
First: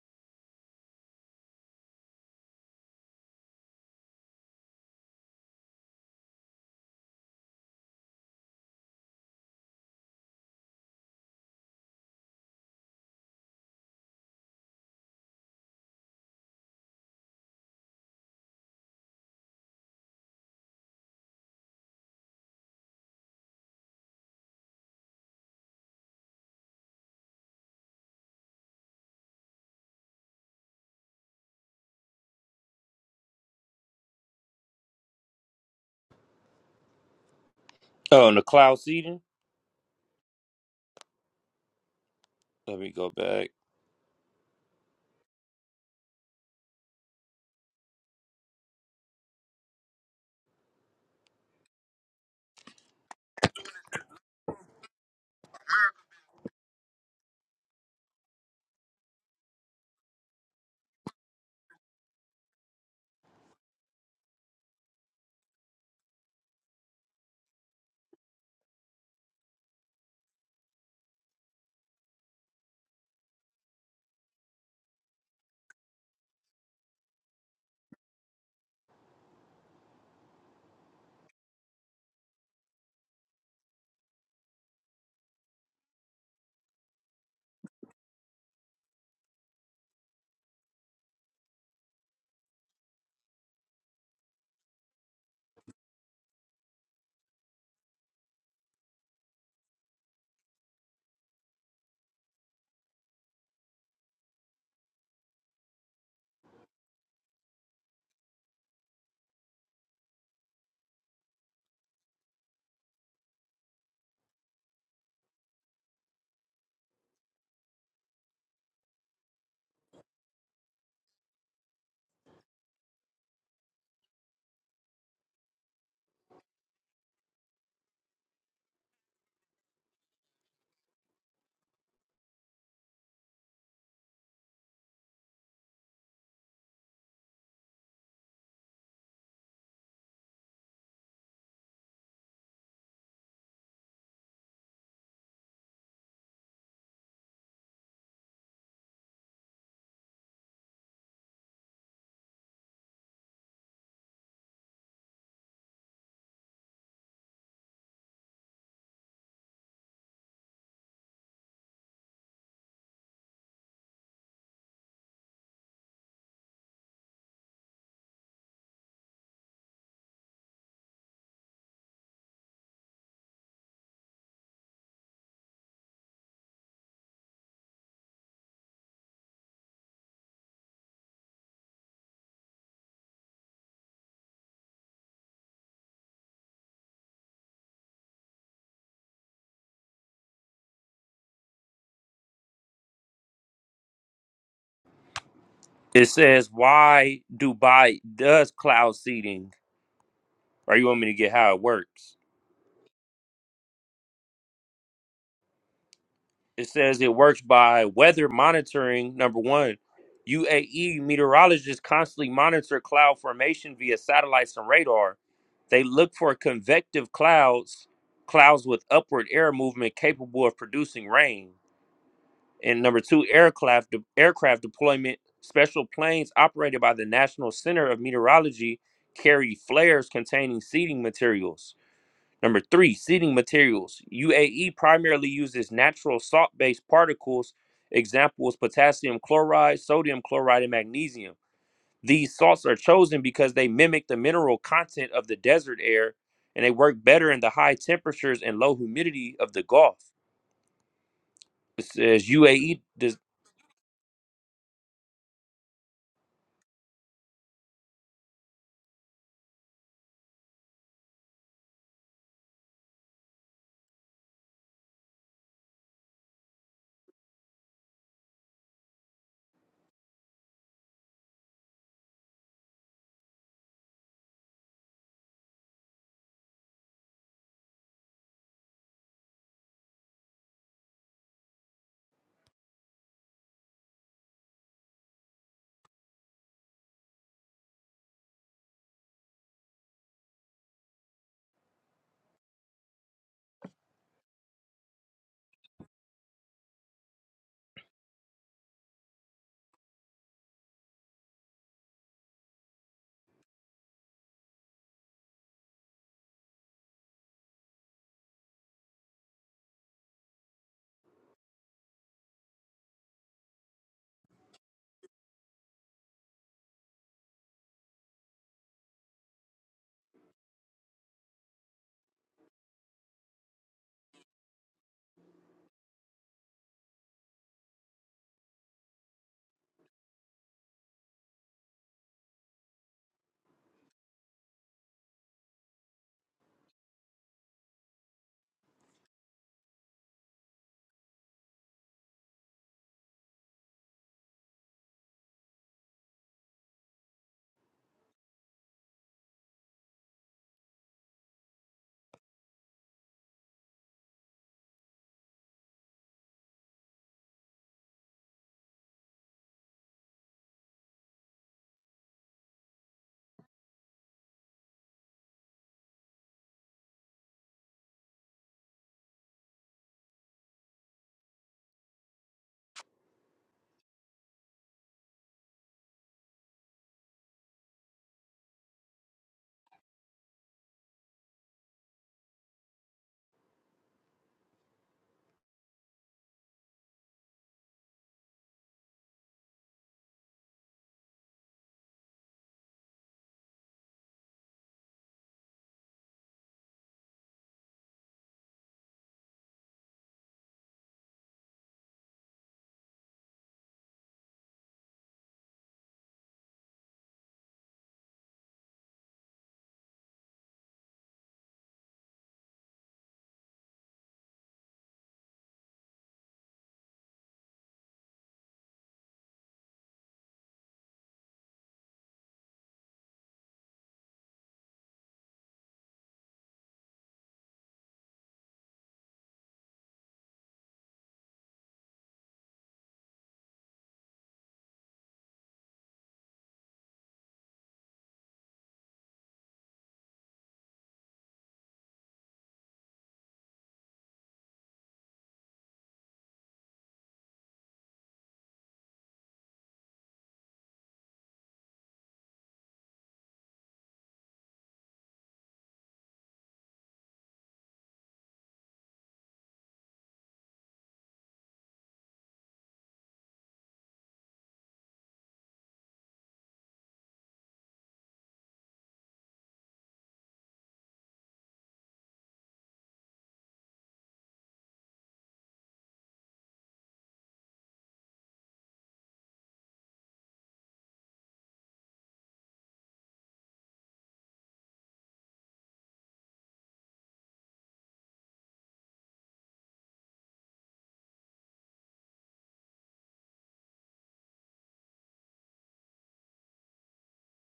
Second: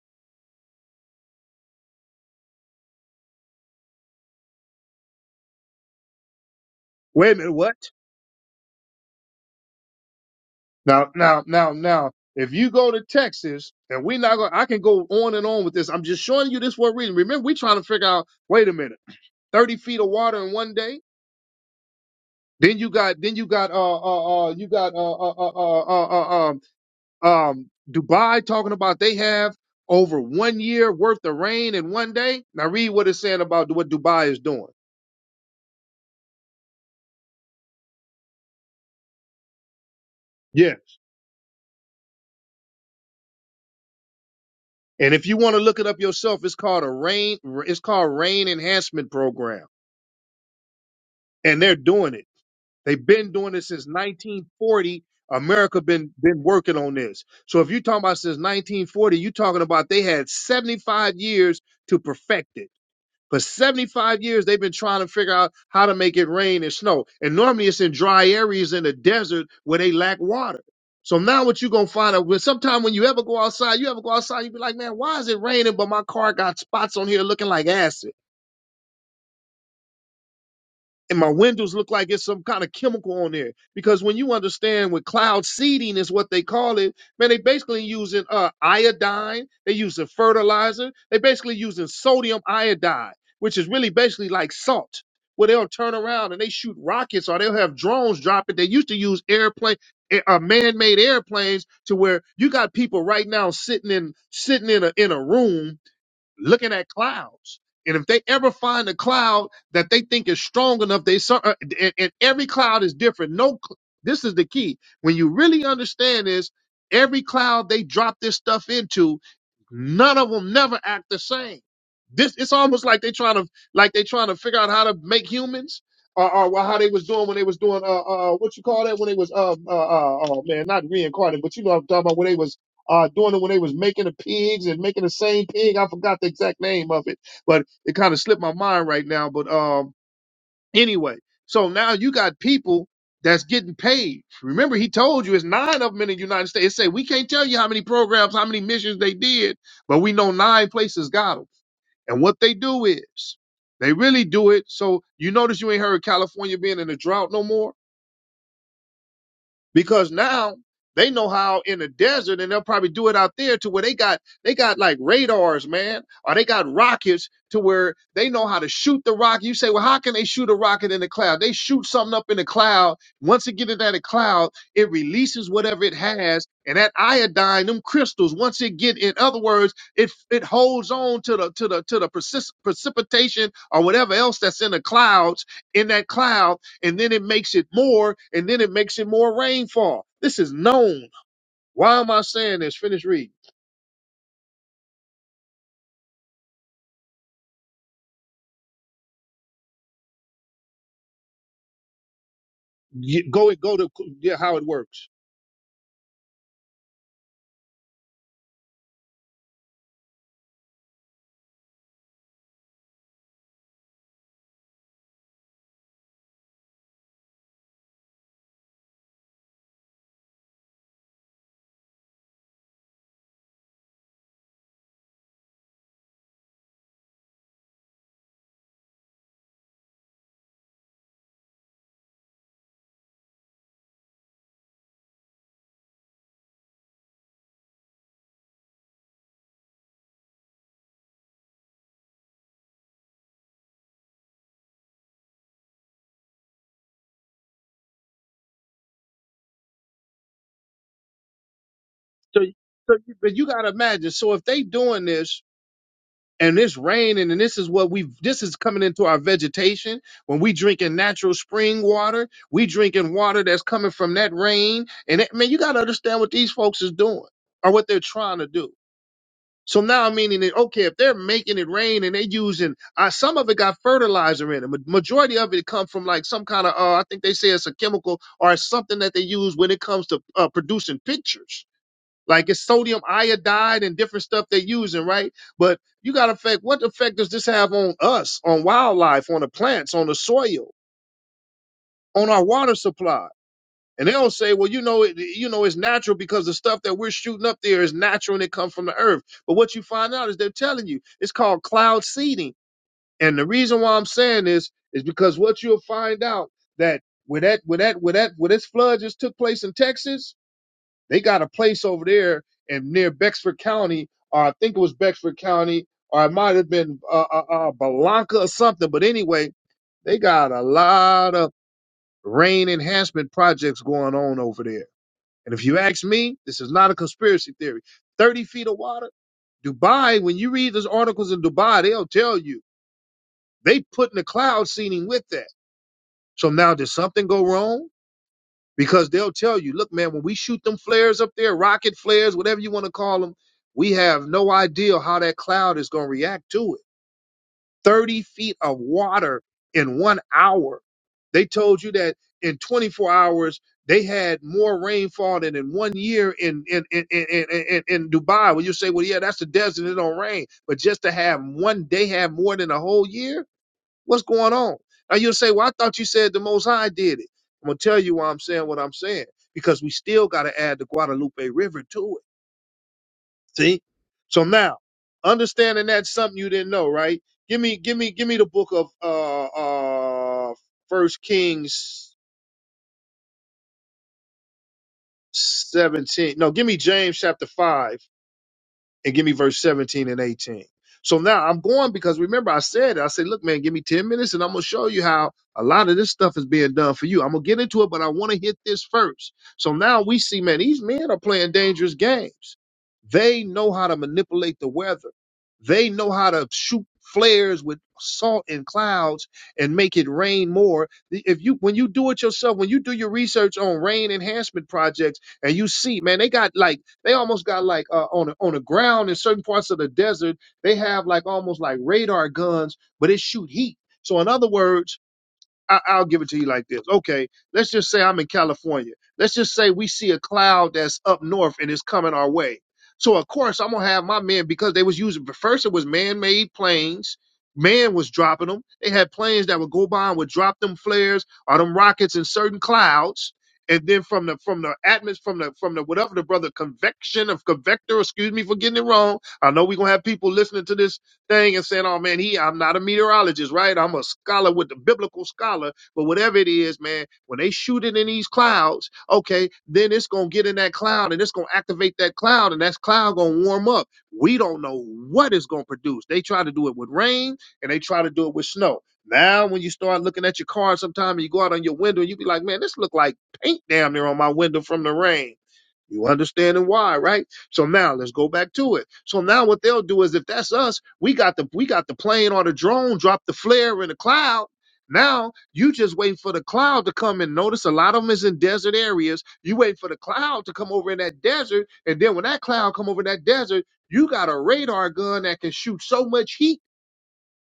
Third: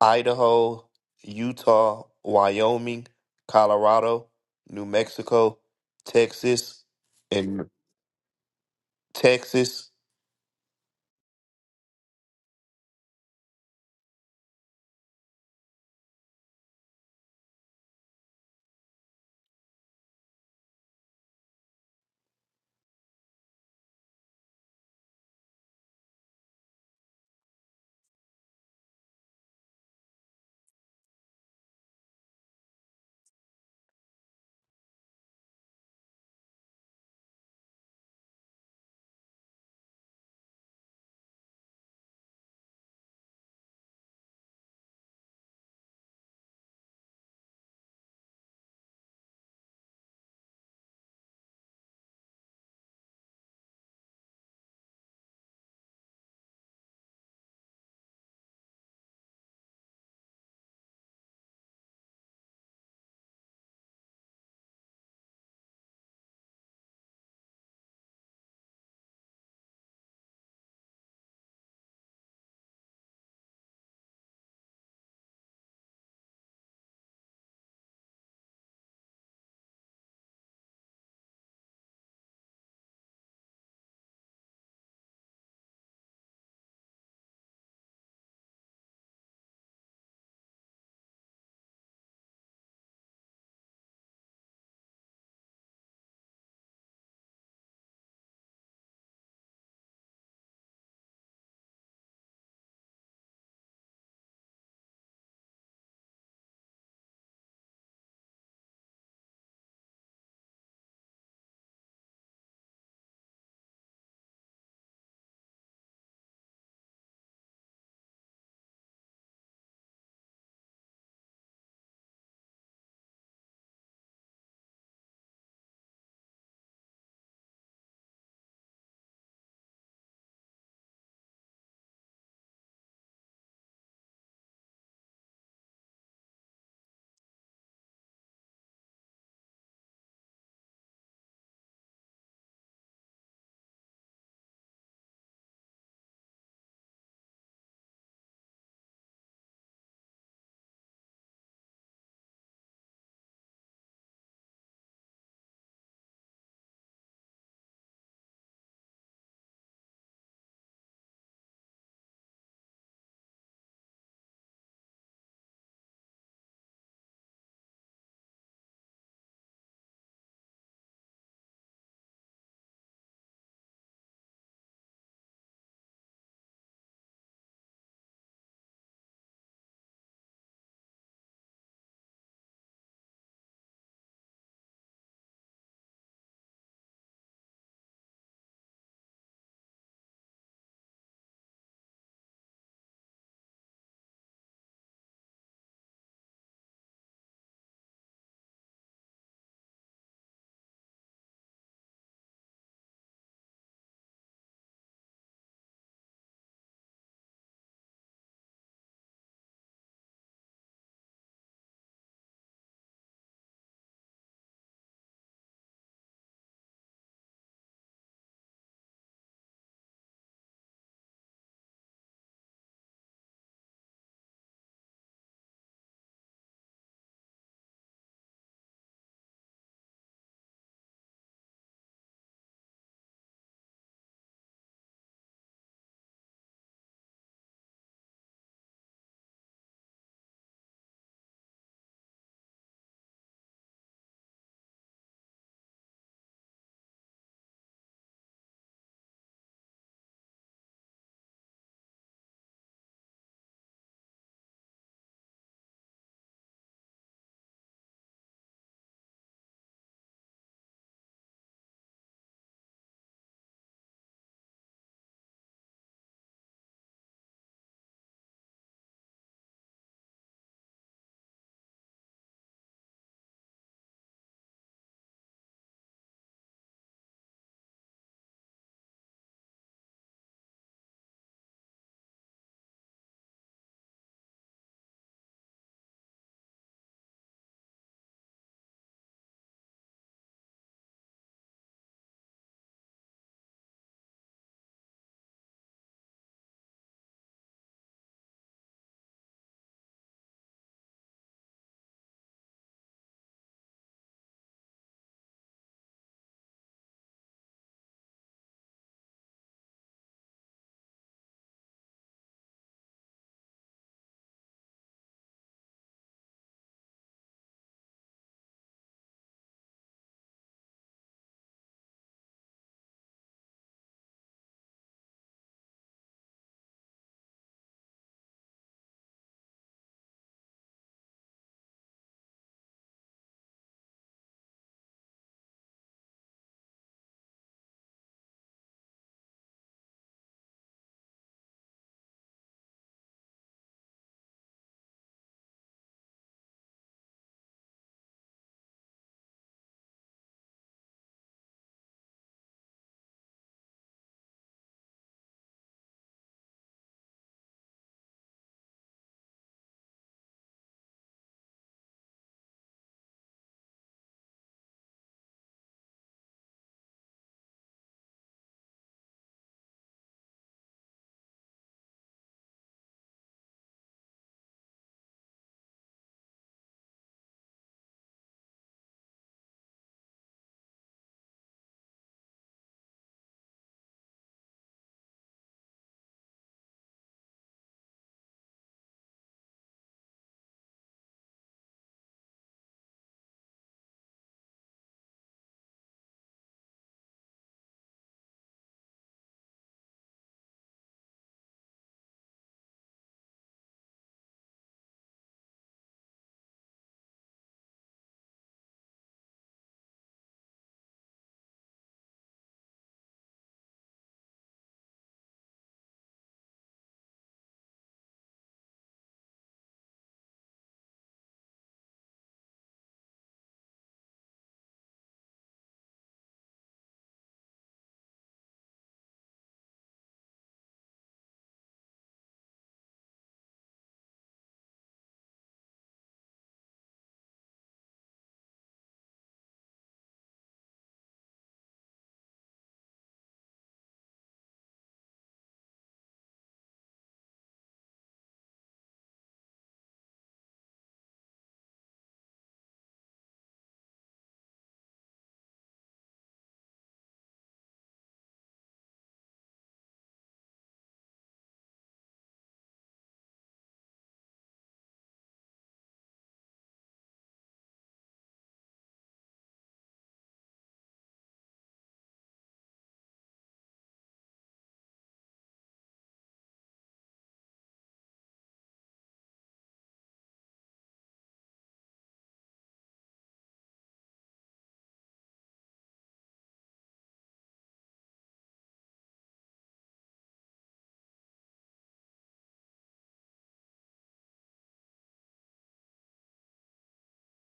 [SPEAKER 2] Idaho, Utah, Wyoming, Colorado, New Mexico, Texas,
[SPEAKER 1] Wait a minute.
[SPEAKER 2] and
[SPEAKER 1] What?
[SPEAKER 2] Texas.
[SPEAKER 1] Now, now, now, now, if you go to Texas and we're not going, to I can go on and on with this. I'm just showing you this for a reason. Remember, we're trying to figure out, wait a minute, 30 feet of water in one day. Then you got, then you got, uh, uh, uh, you got, uh, uh, uh, uh, uh, uh, um, Dubai talking about they have over one year worth of rain in one day. Now read what it's saying about what Dubai is doing.
[SPEAKER 3] Oh, and the cloud seeding?
[SPEAKER 1] Yes.
[SPEAKER 3] Let me go back.
[SPEAKER 1] And if you want to look it up yourself, it's called a rain. It's called rain enhancement program, and they're doing it. They've been doing it since 1940. America been been working on this. So if you're talking about since 1940, you're talking about they had 75 years to perfect it. For 75 years, they've been trying to figure out how to make it rain and snow. And normally it's in dry areas in the desert where they lack water. So now what you're going to find out, well, sometime when you ever go outside, you ever go outside, you be like, man, why is it raining? But my car got spots on here looking like acid and my windows look like it's some kind of chemical on there. Because when you understand what cloud seeding is what they call it, man, they basically using uh, iodine, they using fertilizer, they basically using sodium iodide, which is really basically like salt. Where they'll turn around and they shoot rockets, or they'll have drones drop it. They used to use airplane, a- uh, man-made airplanes, to where you got people right now sitting in sitting in a in a room looking at clouds. And if they ever find a cloud that they think is strong enough, they sur- uh, and, and every cloud is different. No, cl- this is the key. When you really understand this, every cloud they drop this stuff into, none of them never act the same. This it's almost like they trying to like they trying to figure out how to make humans or, or well, how they was doing when they was doing uh uh what you call that when they was uh uh, uh oh man not reincarnated but you know what I'm talking about when they was uh, doing it when they was making the pigs and making the same pig. I forgot the exact name of it, but it kind of slipped my mind right now. But um, anyway, so now you got people that's getting paid. Remember, he told you it's nine of them in the United States. It say we can't tell you how many programs, how many missions they did, but we know nine places got them. And what they do is they really do it. So you notice you ain't heard of California being in a drought no more because now they know how in the desert and they'll probably do it out there to where they got they got like radars man or they got rockets to where they know how to shoot the rocket you say well how can they shoot a rocket in the cloud they shoot something up in the cloud once it gets into that cloud it releases whatever it has and that iodine them crystals once it get in other words it it holds on to the to the to the precis- precipitation or whatever else that's in the clouds in that cloud and then it makes it more, and then it makes it more rainfall. This is known. Why am I saying this? Finish reading.
[SPEAKER 3] It says, Why Dubai does cloud seeding? Or you want me to get how it works?
[SPEAKER 1] You- Go and go to yeah, how it works.
[SPEAKER 3] It says it works by weather monitoring. Number one, UAE meteorologists constantly monitor cloud formation via satellites and radar. They look for convective clouds, clouds with upward air movement capable of producing rain. And number two, aircraft de- aircraft deployment. Special planes operated by the National Center of Meteorology carry flares containing seeding materials. Number three, seeding materials. UAE primarily uses natural salt based particles, examples potassium chloride, sodium chloride, and magnesium. These salts are chosen because they mimic the mineral content of the desert air and they work better in the high temperatures and low humidity of the Gulf. It says
[SPEAKER 1] So,
[SPEAKER 3] UAE,
[SPEAKER 1] so you-
[SPEAKER 3] this,
[SPEAKER 1] but you gotta imagine. So if they doing this and this raining and and this is what we this is coming into our vegetation when we drinking natural spring water, we drinking water that's coming from that rain. And it, man, you gotta understand what these folks is doing or what they're trying to do. So now I'm meaning that okay, if they're making it rain and they using uh, some of it got fertilizer in it, ma- majority of it come from like some kind of uh, I think they say it's a chemical or it's something that they use when it comes to uh, producing pictures. Like it's sodium iodide and different stuff they're using, right? But you got effect. What effect does this have on us, on wildlife, on the plants, on the soil, on our water supply? And they don't say, well, you know, it, you know, it's natural because the stuff that we're shooting up there is natural and it comes from the earth. But what you find out is they're telling you it's called cloud seeding. And the reason why I'm saying this is because what you'll find out that when that when that when that when this flood just took place in Texas, they got a place over there and near Bexford County, or I think it was Bexford County, or it might have been uh, uh, uh, Balanca or something. But anyway, they got a lot of rain enhancement projects going on over there and if you ask me, this is not a conspiracy theory. 30 feet of water, Dubai, when you read those articles in Dubai, they'll tell you they put in the cloud seeding with that. So now did something go wrong? Because they'll tell you, look, man, when we shoot them flares up there, rocket flares, whatever you want to call them, we have no idea how that cloud is going to react to it. 30 feet of water in one hour. They told you that in 24 hours, they had more rainfall than in one year in, in, in, in, in, in in Dubai. Well, you say, well, yeah, that's the desert. It don't rain. But just to have one day have more than a whole year, what's going on? Now you'll say, well, I thought you said the Most High did it. I'm going to tell you why I'm saying what I'm saying, because we still got to add the Guadalupe River to it. See? So now, understanding that's something you didn't know, right? Give me, give me, give me the book of uh uh First Kings seventeen. No, give me James chapter five and give me verse 17 and 18. So now I'm going because remember I said, I said, look, man, give me 10 minutes and I'm going to show you how a lot of this stuff is being done for you. I'm going to get into it, but I want to hit this first. So now we see, man, these men are playing dangerous games. They know how to manipulate the weather. They know how to shoot flares with salt and clouds and make it rain more. If you, when you do it yourself, when you do your research on rain enhancement projects and you see, man, they got like, they almost got like uh, on the, on the ground in certain parts of the desert. They have like almost like radar guns, but it shoot heat. So in other words, I, I'll give it to you like this. Okay, let's just say I'm in California. Let's just say we see a cloud that's up north and it's coming our way. So of course I'm gonna have my men because they was using but first it was man-made planes. Man was dropping them. They had planes that would go by and would drop them flares or them rockets in certain clouds. And then from the from the atmosphere from the from the whatever the brother convection of convector, excuse me for getting it wrong. I know we're gonna have people listening to this thing and saying, "Oh man, he I'm not a meteorologist, right? I'm a scholar with the biblical scholar, but whatever it is, man, when they shoot it in these clouds, okay, then it's gonna get in that cloud and it's gonna activate that cloud, and that cloud gonna warm up. We don't know what it's gonna produce. They try to do it with rain and they try to do it with snow. Now, when you start looking at your car sometime and you go out on your window and you be like, man, this look like paint damn near on my window from the rain you understanding why, right? So now let's go back to it. So now what they'll do is if that's us, we got the we got the plane or the drone, drop the flare in the cloud. Now you just wait for the cloud to come and notice a lot of them is in desert areas. You wait for the cloud to come over in that desert, and then when that cloud come over that desert, you got a radar gun that can shoot so much heat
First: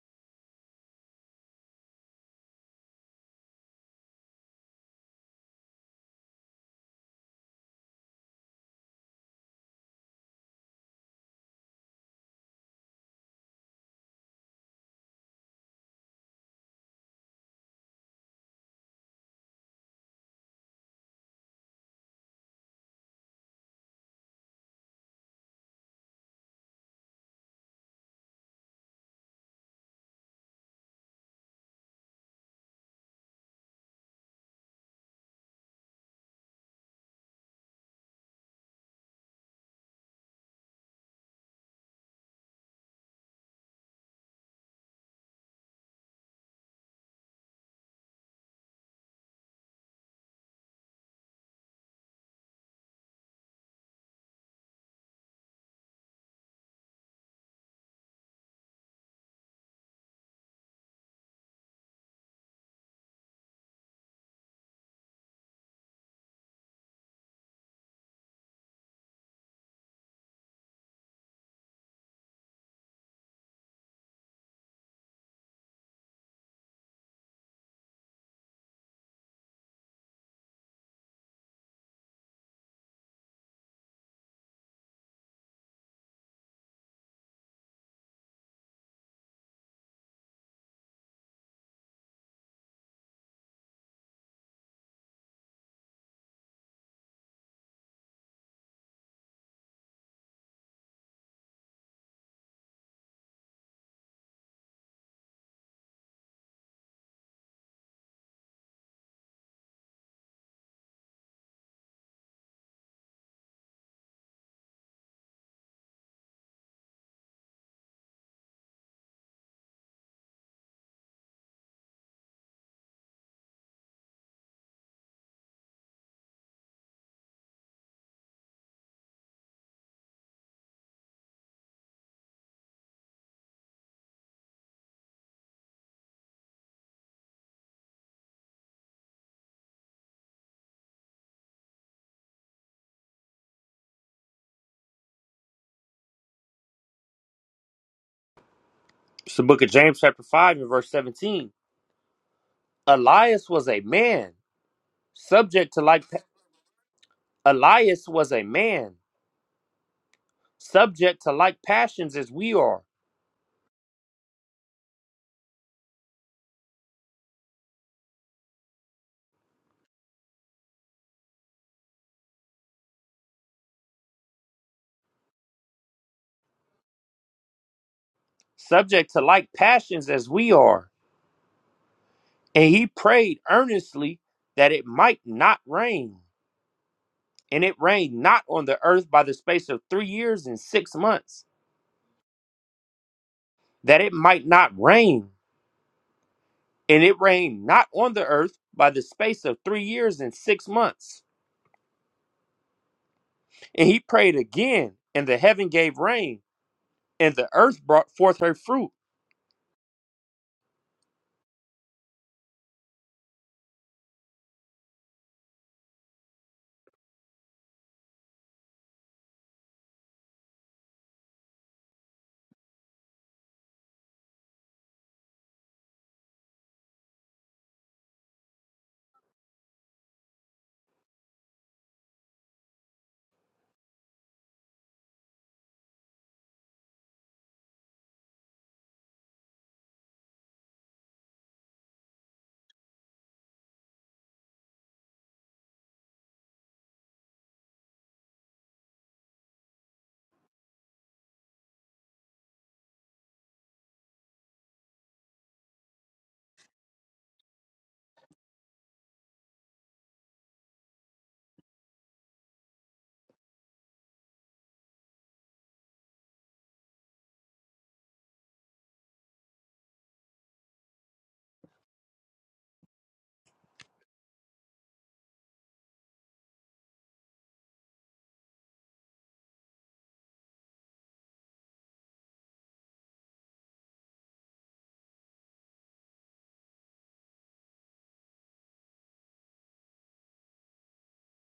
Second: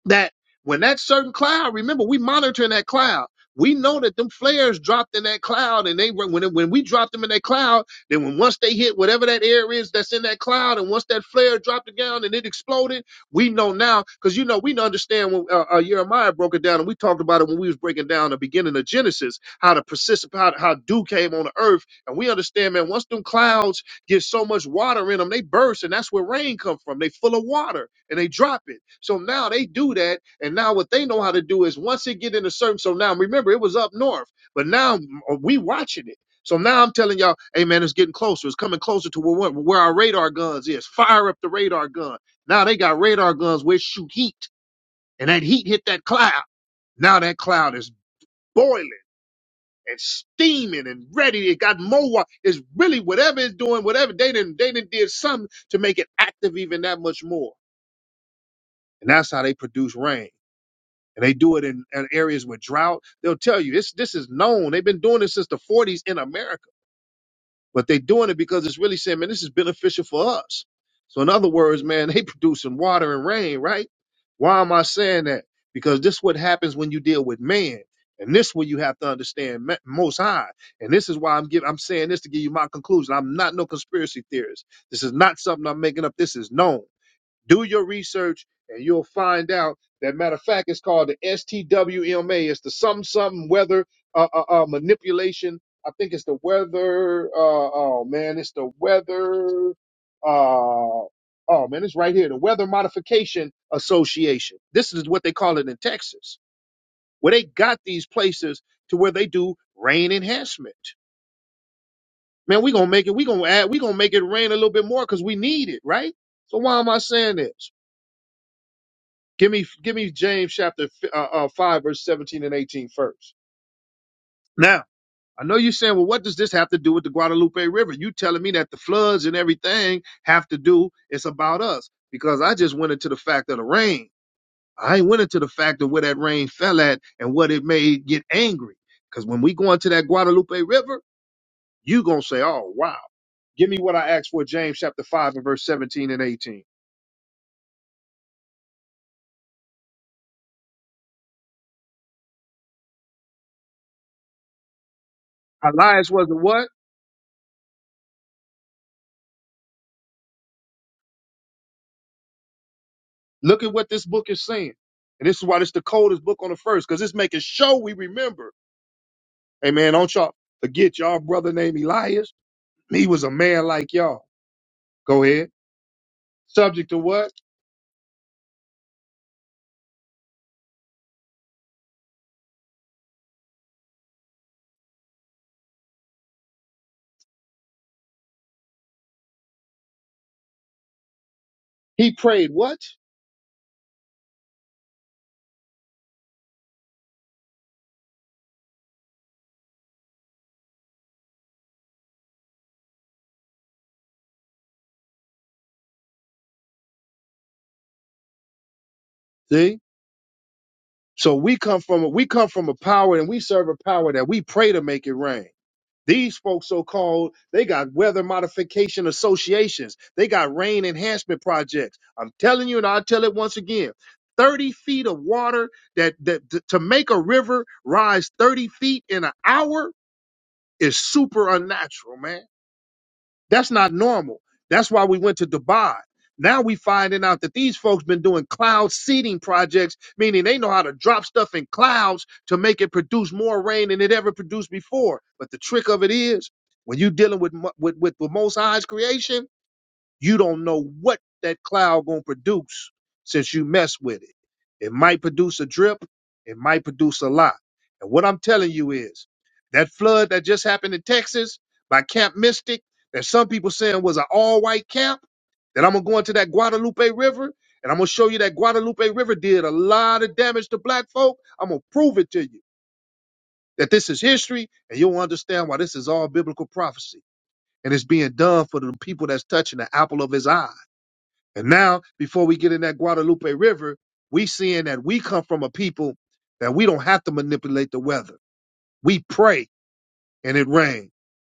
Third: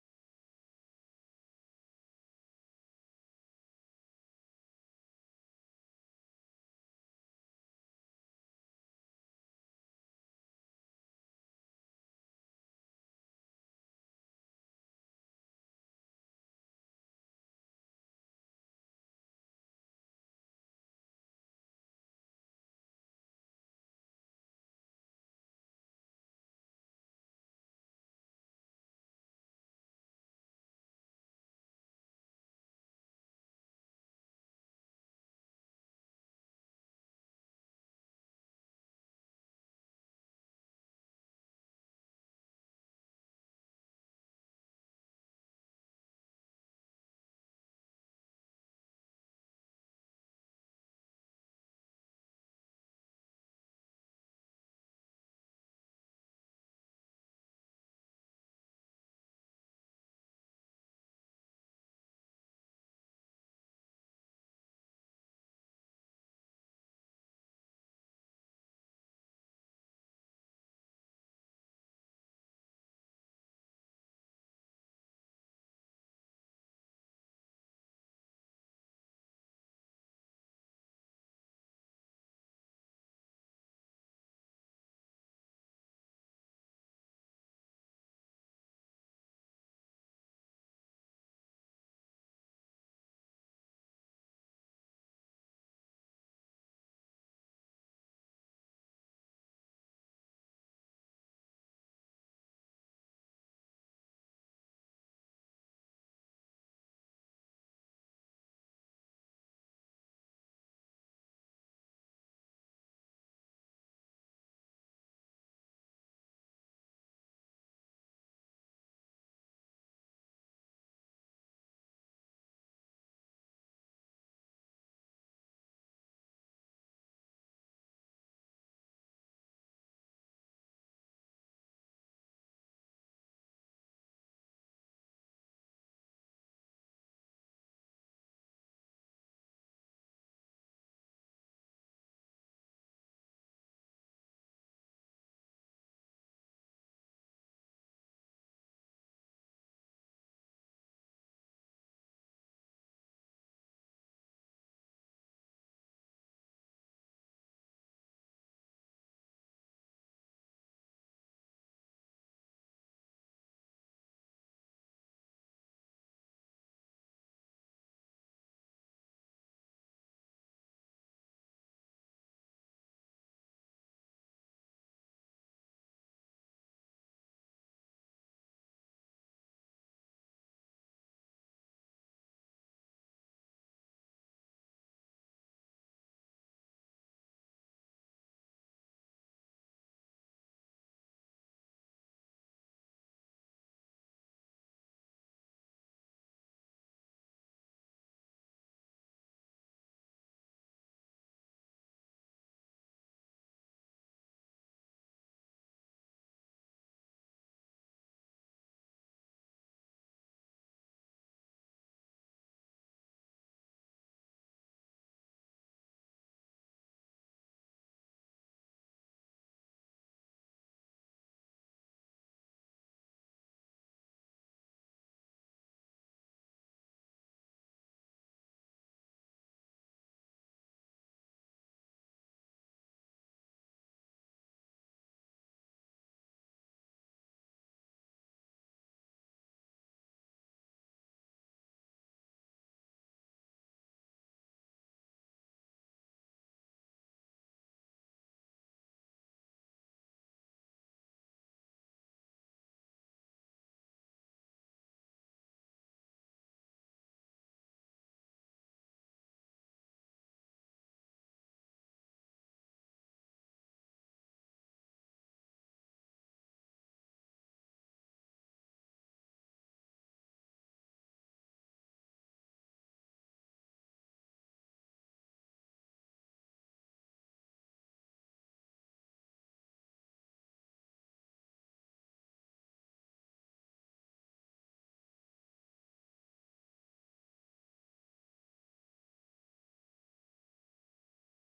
[SPEAKER 1] that when that certain cloud, remember we monitoring that cloud. We know that them flares dropped in that cloud, and they were when it, when we dropped them in that cloud. Then when once they hit whatever that air is that's in that cloud, and once that flare dropped it down and it exploded, we know now because you know we understand when uh, uh, Jeremiah broke it down, and we talked about it when we was breaking down the beginning of Genesis, how the persist, how, how dew came on the earth, and we understand man once them clouds Get so much water in them, they burst, and that's where rain come from. They full of water and they drop it. So now they do that, and now what they know how to do is once it get in a certain. So now remember, it was up north, but now mm, uh, we watching it. So now I'm telling y'all, hey man, it's getting closer. It's coming closer to where, where our radar guns is. Fire up the radar gun. Now they got radar guns which shoot heat, and that heat hit that cloud. Now that cloud is boiling and steaming and ready. It got more. It's really whatever it's doing, whatever they didn't they did not did something to make it active even that much more. And that's how they produce rain. And they do it in, in areas with drought. They'll tell you this this is known. They've been doing this since the 40s in America but they're doing it because it's really saying, man, this is beneficial for us. So in other words, man, they producing water and rain, right? Why am I saying that? Because this what happens when you deal with man. And this what you have to understand Ma- most high. And this is why I'm giving, I'm saying this to give you my conclusion. I'm not no conspiracy theorist. This is not something I'm making up. This is known. Do your research and you'll find out that matter of fact, it's called the STWMA. It's the some something weather uh, uh, uh, manipulation. I think it's the weather. Uh, oh man, it's the weather. Uh, oh man, it's right here. The Weather Modification Association. This is what they call it in Texas, where they got these places to where they do rain enhancement. Man, we gonna make it. We gonna add. We gonna make it rain a little bit more because we need it, right? So why am I saying this? Give me, give me James chapter uh, uh, five, verse 17 and 18 first. Now, I know you're saying, well, what does this have to do with the Guadalupe River? You telling me that the floods and everything have to do? It's about us because I just went into the fact of the rain. I ain't went into the fact of where that rain fell at and what it made get angry. Because when we go into that Guadalupe River, you gonna say, oh wow, give me what I asked for, James chapter five and verse 17 and 18.
[SPEAKER 3] it's the book of James, chapter 5, and verse 17. Elias was a man, subject to like,
[SPEAKER 1] Elias was the what?
[SPEAKER 3] Elias was a man, subject to like passions as we are
[SPEAKER 1] Look at what this book is saying. And this is why it's the coldest book on the first, because it's making sure we remember. Hey man, don't y'all forget y'all brother named Elias. He was a man like y'all. Go ahead. Subject to what?
[SPEAKER 3] subject to like passions as we are. And he prayed earnestly that it might not rain. And it rained not on the earth by the space of three years and six months,
[SPEAKER 1] He prayed what?
[SPEAKER 3] that it might not rain. And it rained not on the earth by the space of three years and six months. And he prayed again, and the heaven gave rain and the earth brought forth her fruit.
[SPEAKER 1] See? So we come from a we come from a power and we serve a power that we pray to make it rain. These folks, so called, they got weather modification associations. They got rain enhancement projects. I'm telling you, and I'll tell it once again 30 feet of water that, that to to make a river rise 30 feet in an hour is super unnatural, man. That's not normal. That's why we went to Dubai. Now we finding out that these folks been doing cloud seeding projects, meaning they know how to drop stuff in clouds to make it produce more rain than it ever produced before. But the trick of it is, when you dealing with mo- with with the Most High's creation you don't know what that cloud gonna produce since you mess with it. It might produce a drip, it might produce a lot. And what I'm telling you is that flood that just happened in Texas by Camp Mystic, that some people saying was an all-white camp, that I'm gonna go into that Guadalupe River and I'm gonna show you that Guadalupe River did a lot of damage to black folk. I'm gonna prove it to you that this is history and you'll understand why this is all biblical prophecy and it's being done for the people that's touching the apple of his eye. And now, before we get in that Guadalupe River, we seeing that we come from a people that we don't have to manipulate the weather. We pray and it rain.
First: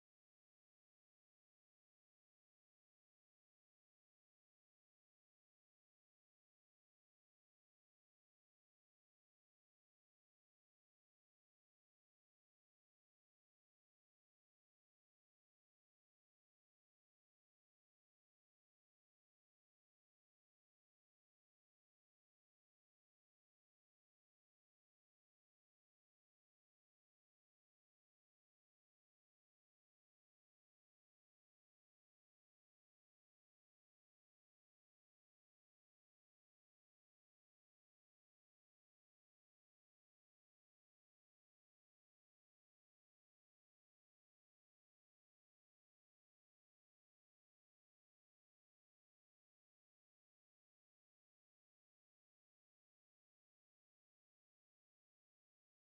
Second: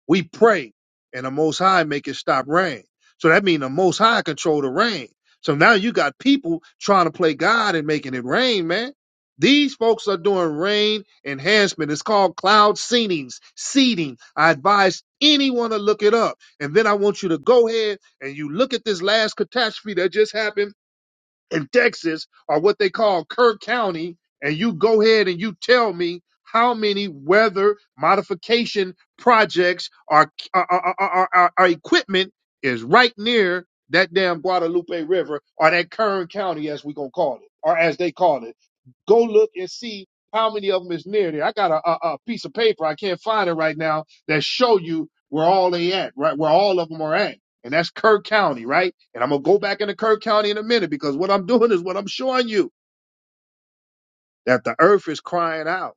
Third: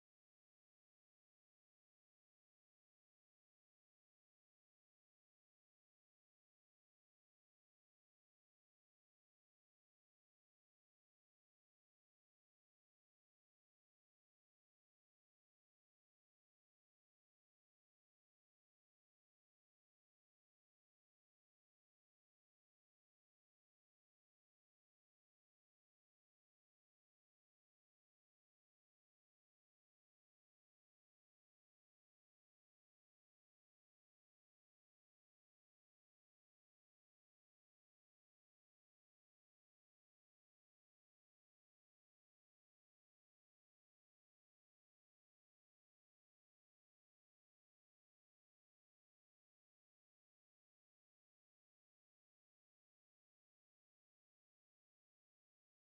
[SPEAKER 1] We pray and the Most High make it stop rain. So that means the Most High control the rain. So now you got people trying to play God and making it rain, man. These folks are doing rain enhancement. It's called cloud seedings, seeding. I advise anyone to look it up. And then I want you to go ahead and you look at this last catastrophe that just happened in Texas are what they call Kirk County, and you go ahead and you tell me how many weather modification projects are are, are, are, are- are equipment is right near that damn Guadalupe River or that Kern County, as we gonna call it, or as they call it. Go look and see how many of them is near there. I got a, a, a piece of paper I can't find it right now that show you where all they at, right? Where all of them are at, and that's Kirk County, right? And I'm gonna go back into Kirk County in a minute because what I'm doing is what I'm showing you that the earth is crying out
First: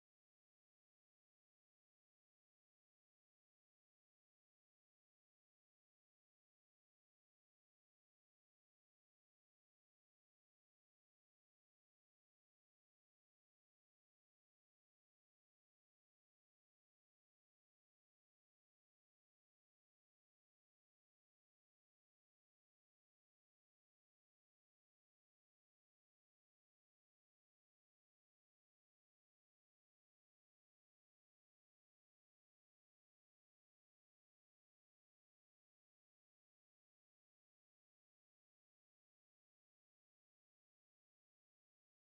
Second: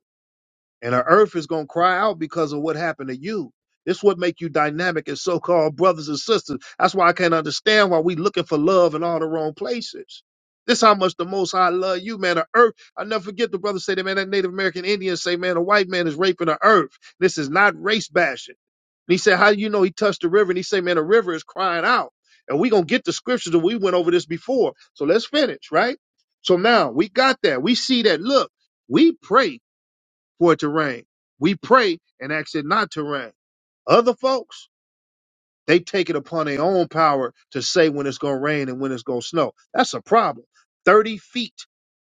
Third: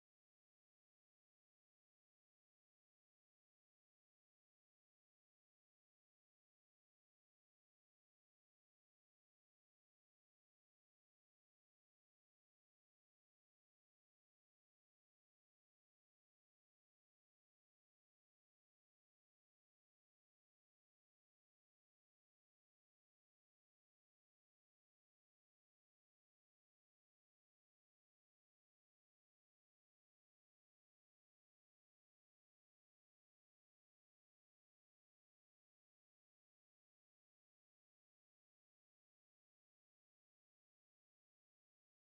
[SPEAKER 1] and the earth is going to cry out because of what happened to you this what make you dynamic as so-called brothers and sisters that's why i can't understand why we looking for love in all the wrong places this how much the most high love you man the earth i never forget the brother say that man that native american indian say man a white man is raping the earth this is not race bashing and he said, How do you know he touched the river? And he said, Man, the river is crying out. And we going to get the scriptures and we went over this before. So let's finish, right? So now we got that. We see that. Look, we pray for it to rain. We pray and ask it not to rain. Other folks, they take it upon their own power to say when it's going to rain and when it's going to snow. That's a problem. 30 feet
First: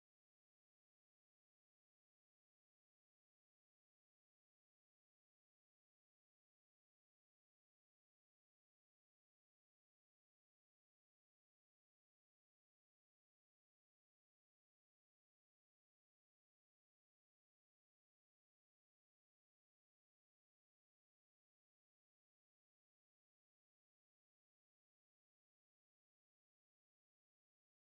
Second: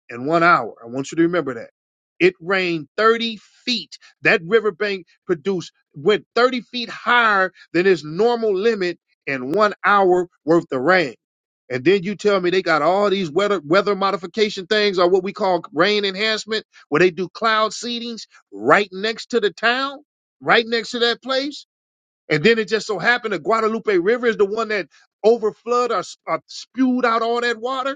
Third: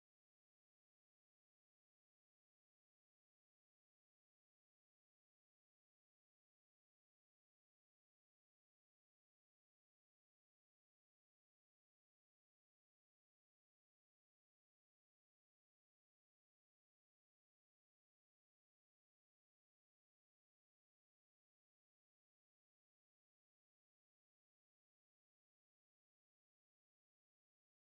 [SPEAKER 1] in one hour. I want you to remember that. It rained 30 feet. That riverbank produced went 30 feet higher than its normal limit in one hour worth of rain. And then you tell me they got all these weather weather modification things or what we call rain enhancement, where they do cloud seedings right next to the town, right next to that place. And then it just so happened the Guadalupe River is the one that overflowed or, or spewed out all that water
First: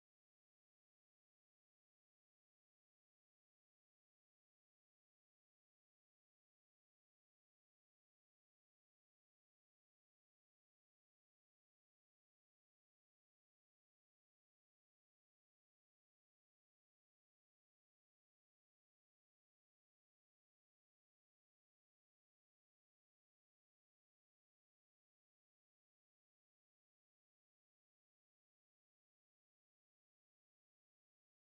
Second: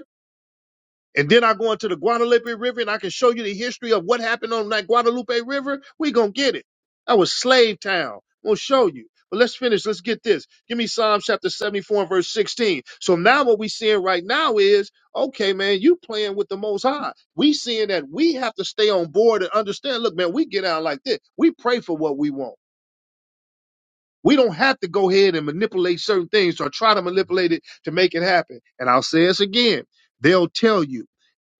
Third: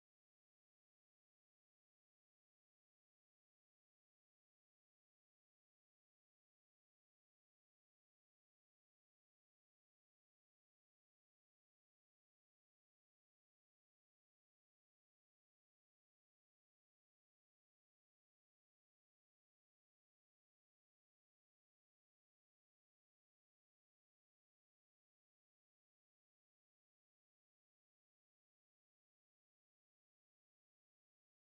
[SPEAKER 1] and then I go into the Guadalupe River and I can show you the history of what happened on that Guadalupe River, we gonna get it. That was slave town. We'll show you. But let's finish. Let's get this. Give me Psalm chapter 74 and verse 16. So now what we seeing right now is, okay, man, you playing with the most high. We seeing that we have to stay on board and understand, look, man, we get out like this. We pray for what we want. We don't have to go ahead and manipulate certain things or try to manipulate it to make it happen. And I'll say this again. They'll tell you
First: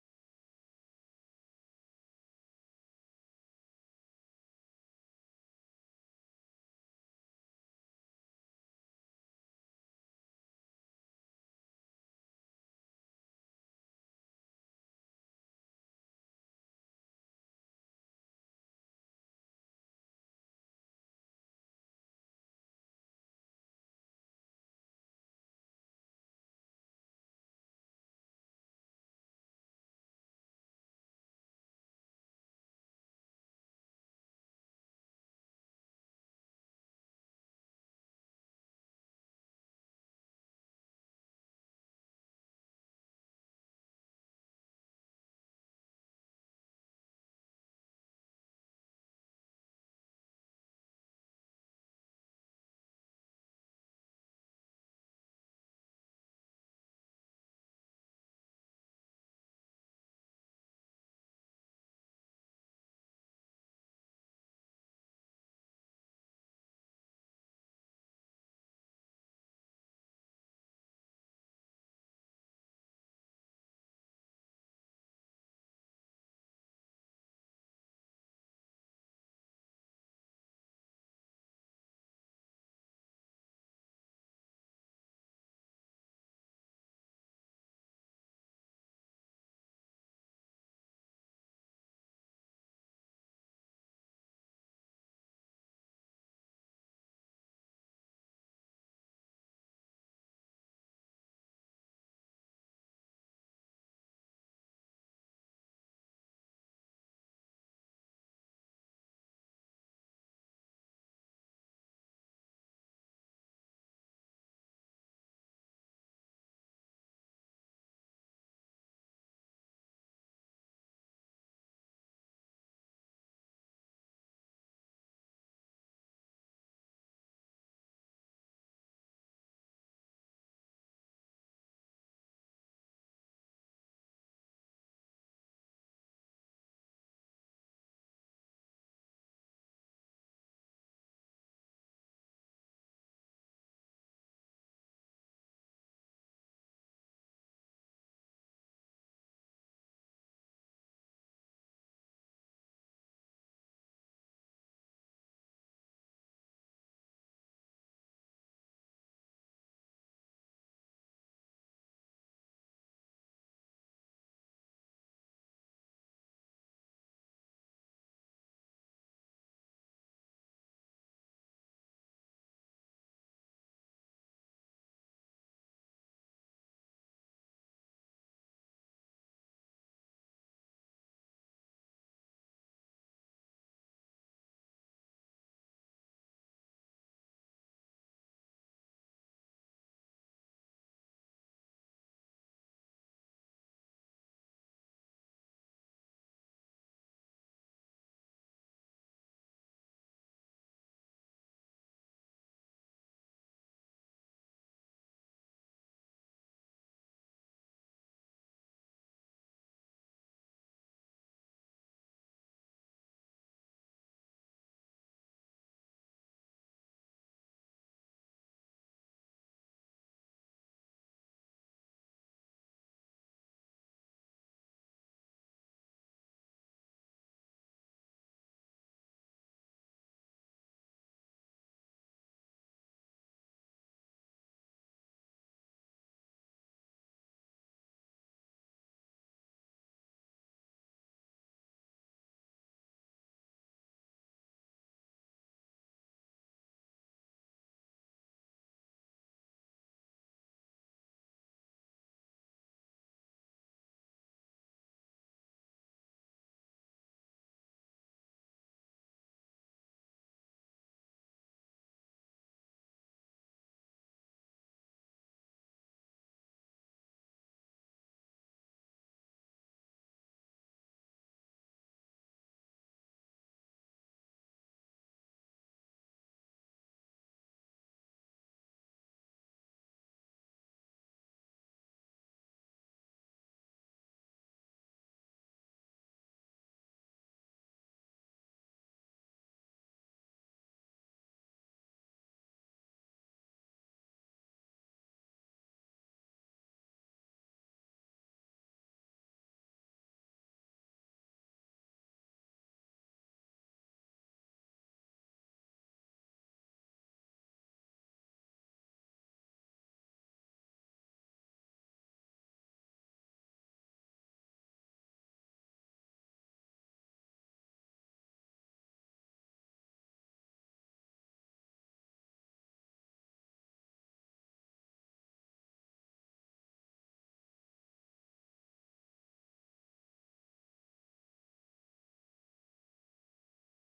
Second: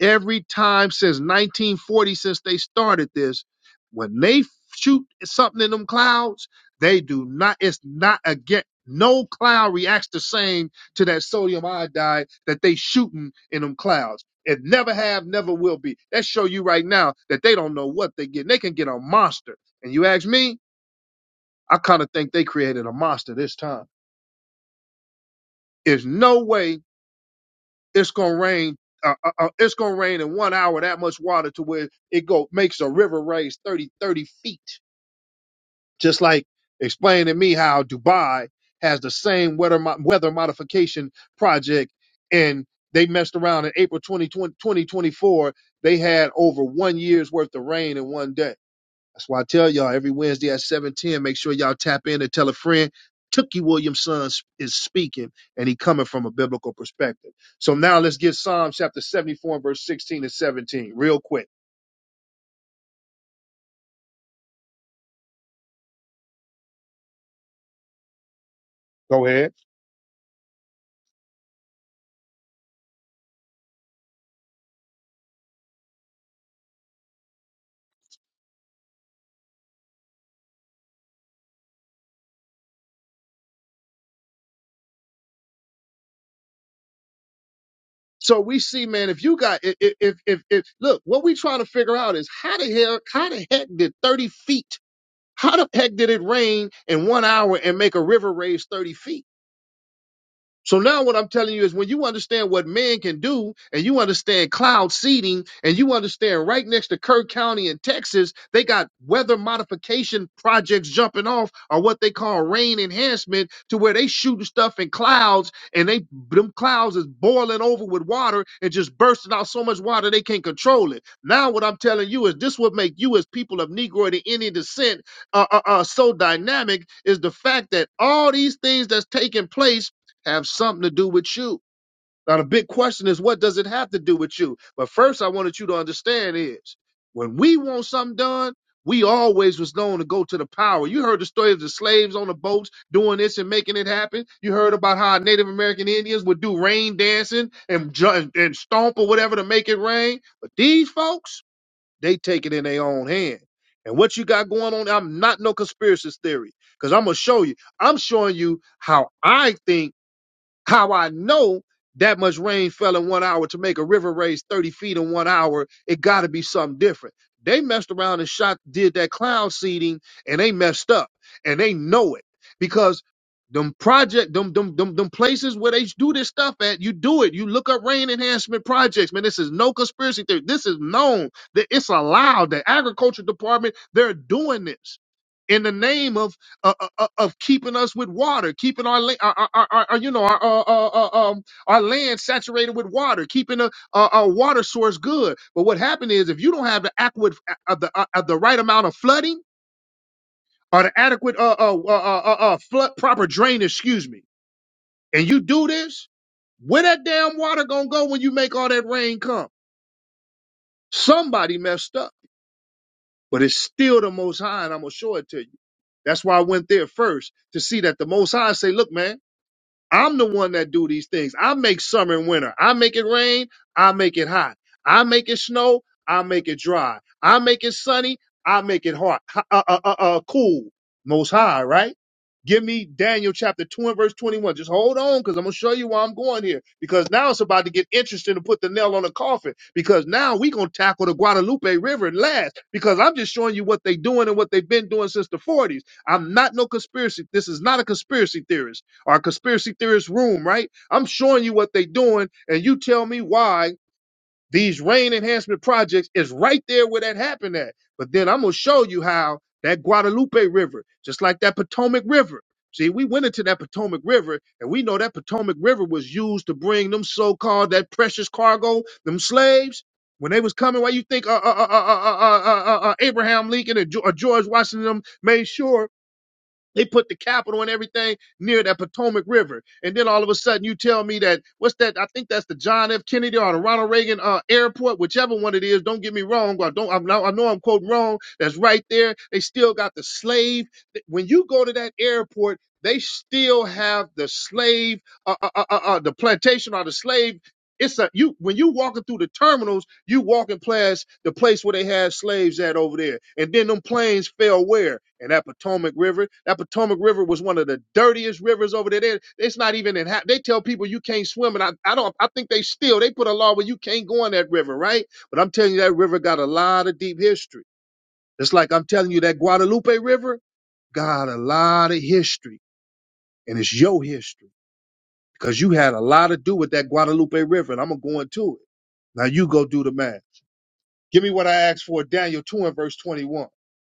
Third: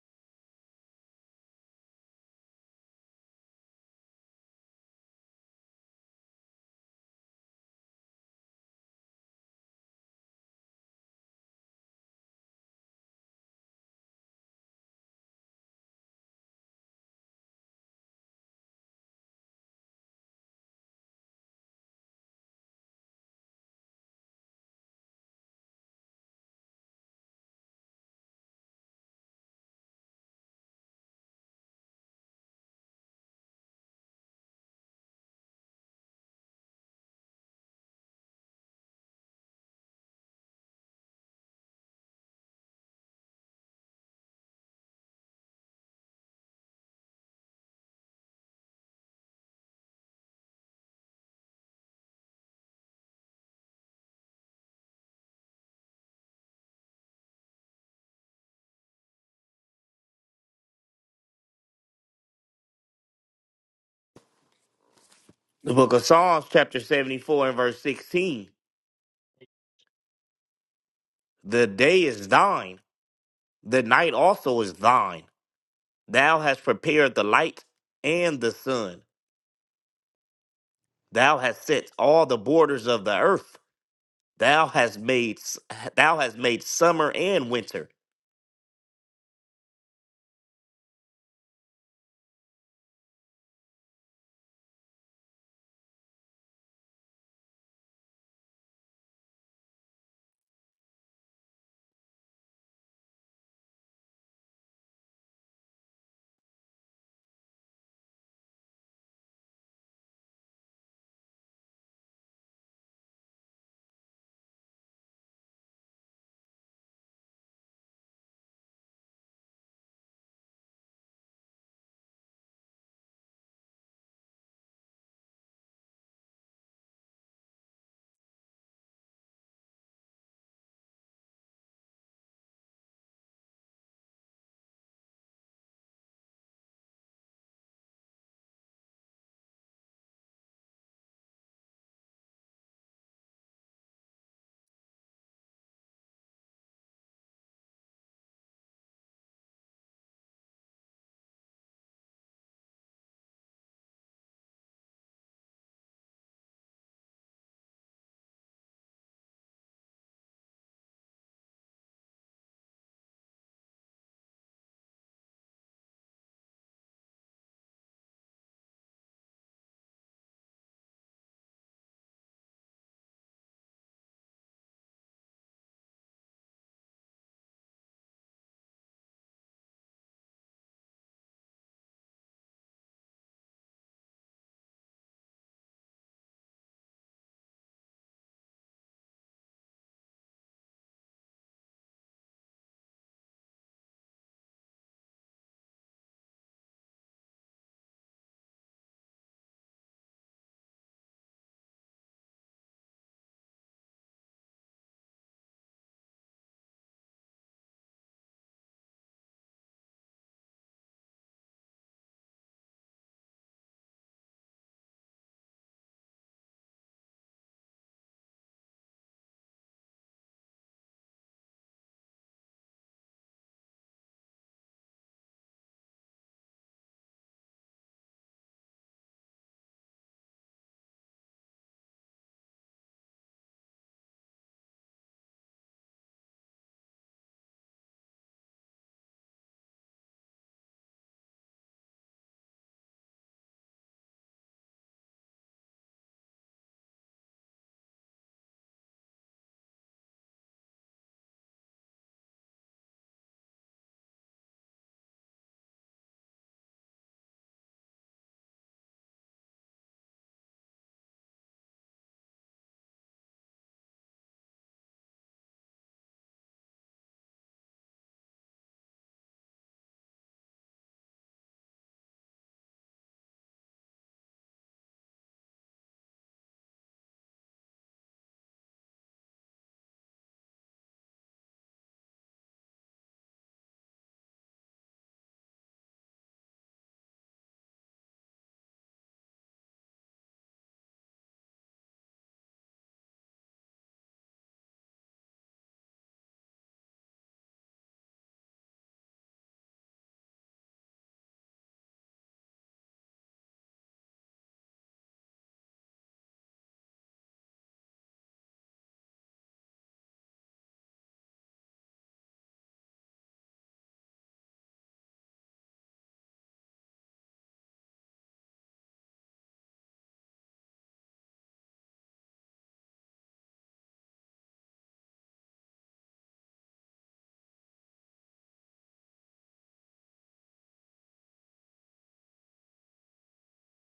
[SPEAKER 1] every time since 1940 since they started this when they shoot something in them clouds they do not it's not again no cloud reacts the same to that sodium iodide that they shooting in them clouds it never have never will be that show you right now that they don't know what they get they can get a monster and you ask me i kind of think they created a monster this time there's no way it's gonna rain. Uh, uh, uh, it's gonna rain in one hour that much water to where it go makes a river raise 30 30 feet. Just like explaining to me how Dubai has the same weather mo- weather modification project, and they messed around in April 2020 2024. They had over one year's worth of rain in one day that's why I tell y'all every Wednesday at 7:10, make sure y'all tap in and tell a friend. Tookie Williamson is speaking, and he coming from a biblical perspective. So now let's get Psalm chapter 74 and verse 16 and 17 real quick.
[SPEAKER 2] The book of Psalms, chapter 74 and verse 16.
[SPEAKER 1] Go ahead.
[SPEAKER 2] The day is thine, the night also is thine. Thou hast prepared the light and the sun. Thou hast set all the borders of the earth. Thou hast made s- thou hast made summer and winter.
[SPEAKER 1] So we see, man, if you got if if if, if look, what we trying to figure out is how the hell how the heck did 30 feet, how the heck did it rain in one hour and make a river raise 30 feet? So now what I'm telling you is when you understand what man can do and you understand cloud seeding and you understand right next to Kirk County in Texas, they got weather modification projects jumping off or what they call rain enhancement to where they shooting stuff in clouds and they them clouds is boiling over with water and just bursting out so much water they can't control it. Now what I'm telling you is this would make you as people of Negro to any descent uh, uh, uh, so dynamic is the fact that all these things that's taking place have something to do with you. Now, the big question is, what does it have to do with you? But first, I wanted you to understand is when we want something done, we always was known to go to the power. You heard the story of the slaves on the boats doing this and making it happen. You heard about how Native American Indians would do rain dancing and ju- and stomp or whatever to make it rain. But these folks, they take it in their own hand. And what you got going on, I'm not no conspiracy theory because I'm gonna show you. I'm showing you how I think how I know that much rain fell in one hour to make a river raise 30 feet in one hour, it got to be something different. They messed around and shot, did that cloud seeding, and they messed up, and they know it because them project, them them them, them places where they do this stuff at, you do it. You look up rain enhancement projects, man. This is no conspiracy theory. This is known that it's allowed. The agriculture department, they're doing this in the name of uh, uh, uh, of keeping us with water, keeping our, la- our, our, our our, you know our uh, uh, uh, um, our land saturated with water, keeping a, a, a water source good. But what happened is if you don't have the adequate of the uh, of the right amount of flooding or the adequate uh, uh, uh, uh, uh, uh, flood proper drainage, excuse me, and you do this, where that damn water gonna go when you make all that rain come? Somebody messed up, but it's still the Most High, and I'm gonna show it to you. That's why I went there first to see that the Most High say, "Look, man." I'm the one that do these things. I make summer and winter. I make it rain. I make it hot. I make it snow. I make it dry. I make it sunny. I make it hot. Uh, uh, uh, uh, cool. Most high, right? Give me Daniel chapter 2 and verse 21. Just hold on because I'm going to show you where I'm going here because now it's about to get interesting to put the nail on the coffin because now we going to tackle the Guadalupe River last because I'm just showing you what they doing and what they've been doing since the 40s. I'm not no conspiracy. This is not a conspiracy theorist our conspiracy theorist room, right? I'm showing you what they're doing, and you tell me why these rain enhancement projects is right there where that happened at. But then I'm gonna show you how that Guadalupe River, just like that Potomac River. See, we went into that Potomac River, and we know that Potomac River was used to bring them so-called that precious cargo, them slaves. When they was coming, why you think uh, uh, uh, uh, uh, uh, uh, uh, uh, Abraham Lincoln and Geo- uh, George Washington them made sure? They put the capital and everything near that Potomac River. And then all of a sudden you tell me that what's that? I think that's the John F. Kennedy or the Ronald Reagan uh, airport, whichever one it is. Don't get me wrong. I don't I'm not, I know I'm quoting wrong. That's right there. They still got the slave. When you go to that airport, they still have the slave, uh, uh, uh, uh, uh, the plantation or the slave. It's a you when you walking through the terminals you walking past the place where they had slaves at over there, and then them plains fell where? In that Potomac River. That Potomac River was one of the dirtiest rivers over there. They- It's not even in. ha- They tell people you can't swim, and I, I don't. I think they still they put a law where you can't go in that river, right? But I'm telling you, that river got a lot of deep history. It's like I'm telling you that Guadalupe River got a lot of history, and it's your history because you had a lot to do with that Guadalupe River, and I'm gonna go into it. Now you go do the math. Give me what I asked for, Daniel 2 and verse 21.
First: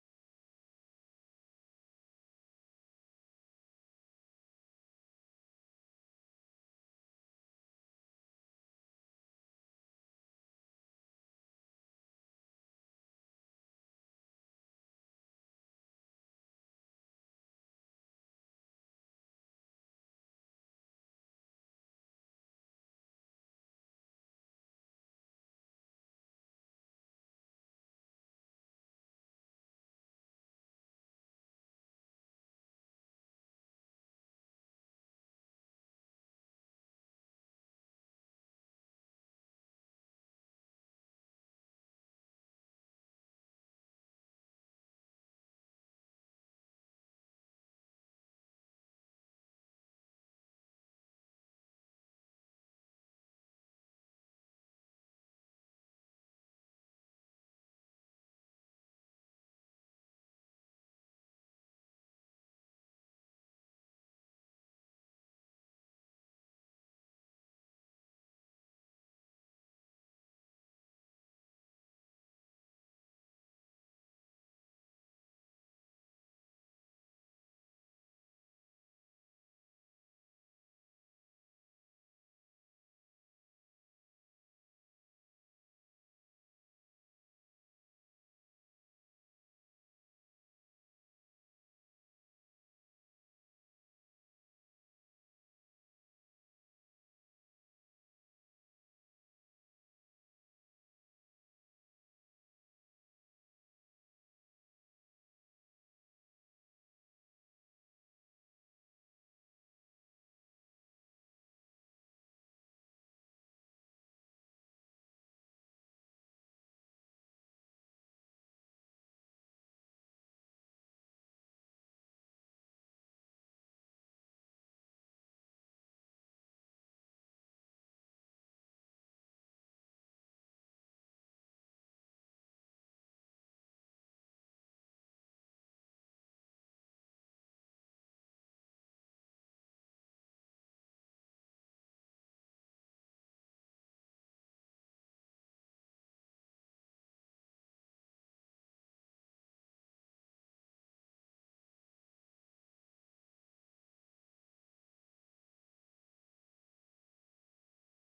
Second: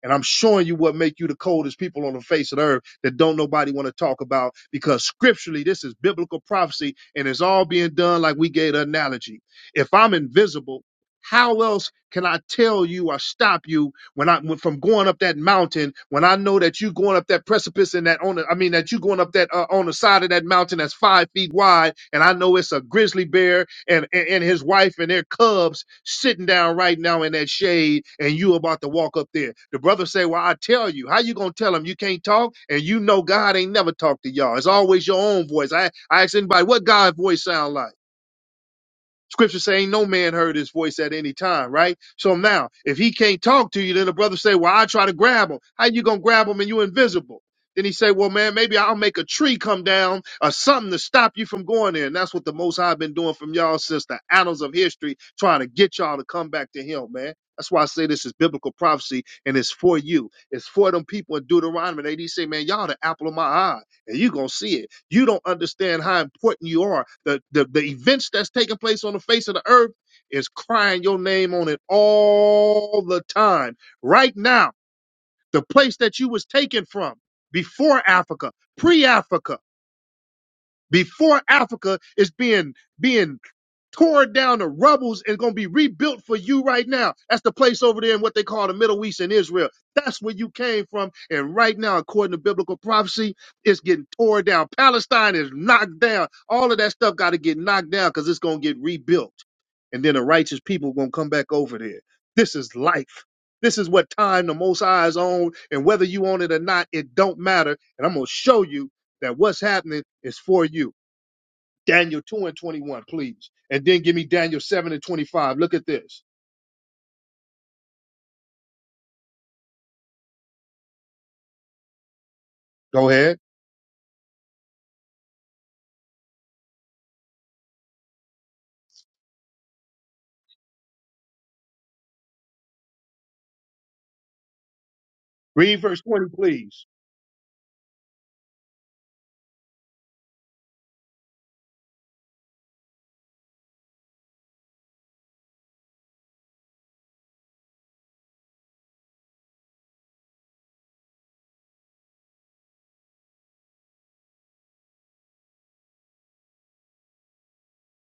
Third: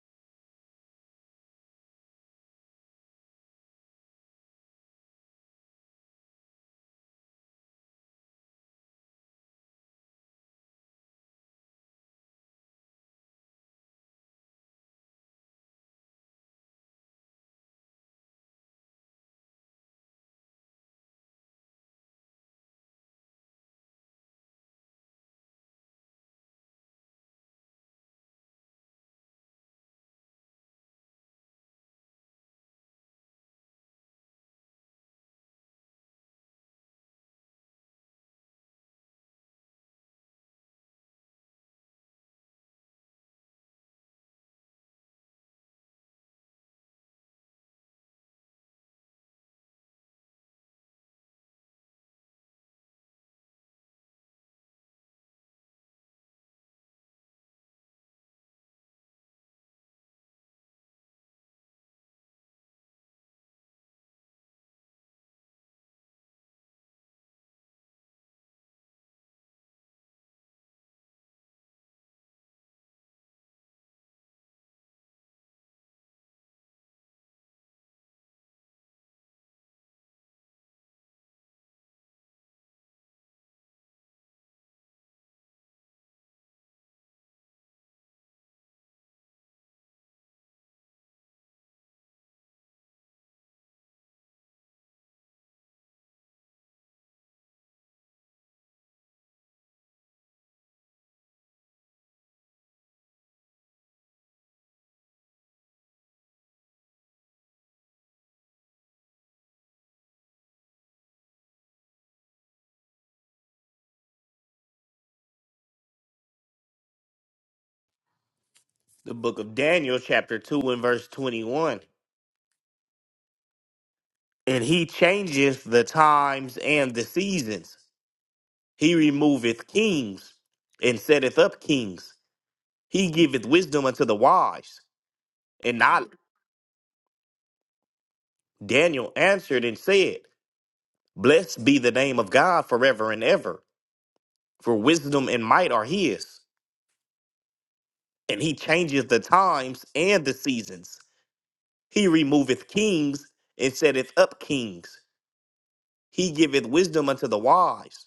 [SPEAKER 1] And I'm showing you what make you the coldest people on the face of the earth that don't nobody want to talk about because scripturally this is biblical prophecy and it's all being done like we gave the analogy. If I'm invisible, how else can I tell you or stop you when I when- from going up that mountain, when I know that you going up that precipice and that on the, I mean that you going up that uh, on the side of that mountain that's five feet wide, and I know it's a grizzly bear and, and and his wife and their cubs sitting down right now in that shade, and you about to walk up there. The brother say, "Well, I tell you, how you gonna tell him you can't talk?" And you know God ain't never talked to y'all. It's always your own voice. I I ask anybody, "What God voice sound like?" Scripture saying no man heard his voice at any time, right? So now, if he can't talk to you, then the brother say, "Well, I try to grab him. How you gonna grab him and you invisible?" Then he say, "Well, man, maybe I'll make a tree come down or something to stop you from going there." And that's what the Most High been doing from y'all since the annals of history, trying to get y'all to come back to Him, man. That's why I say this is biblical prophecy and it's for you. It's for them people in Deuteronomy. They, they say, man, y'all the apple of my eye and you going to see it. You don't understand how important you are. The, the, the events that's taking place on the face of the earth is crying your name on it all the time. Right now, the place that you was taken from before Africa, pre-Africa, before Africa is being being torn down the rubbles and going to be rebuilt for you right now. That's the place over there in what they call the Middle East in Israel. That's where you came from. And right now, according to biblical prophecy, it's getting torn down. Palestine is knocked down. All of that stuff got to get knocked down because it's going to get rebuilt. And then the righteous people going to come back over there. This is life. This is what time the Most High is on. And whether you on it or not, it don't matter. And I'm going to show you that what's happening is for you. Daniel 2 and 21, please. And then give me Daniel 7 and 25. Look at this.
[SPEAKER 2] The book of Daniel chapter 2 and verse 21.
[SPEAKER 1] Go ahead.
[SPEAKER 2] And he changeth the times and the seasons. He removeth kings and setteth up kings. He giveth wisdom unto the wise.
[SPEAKER 1] Read
[SPEAKER 2] And
[SPEAKER 1] verse
[SPEAKER 2] I,
[SPEAKER 1] 20, please.
[SPEAKER 2] Daniel answered and said, Blessed be the name of God forever and ever, for wisdom and might are his, and he changeth the times and the seasons. He removeth kings and setteth up kings. He giveth wisdom unto the wise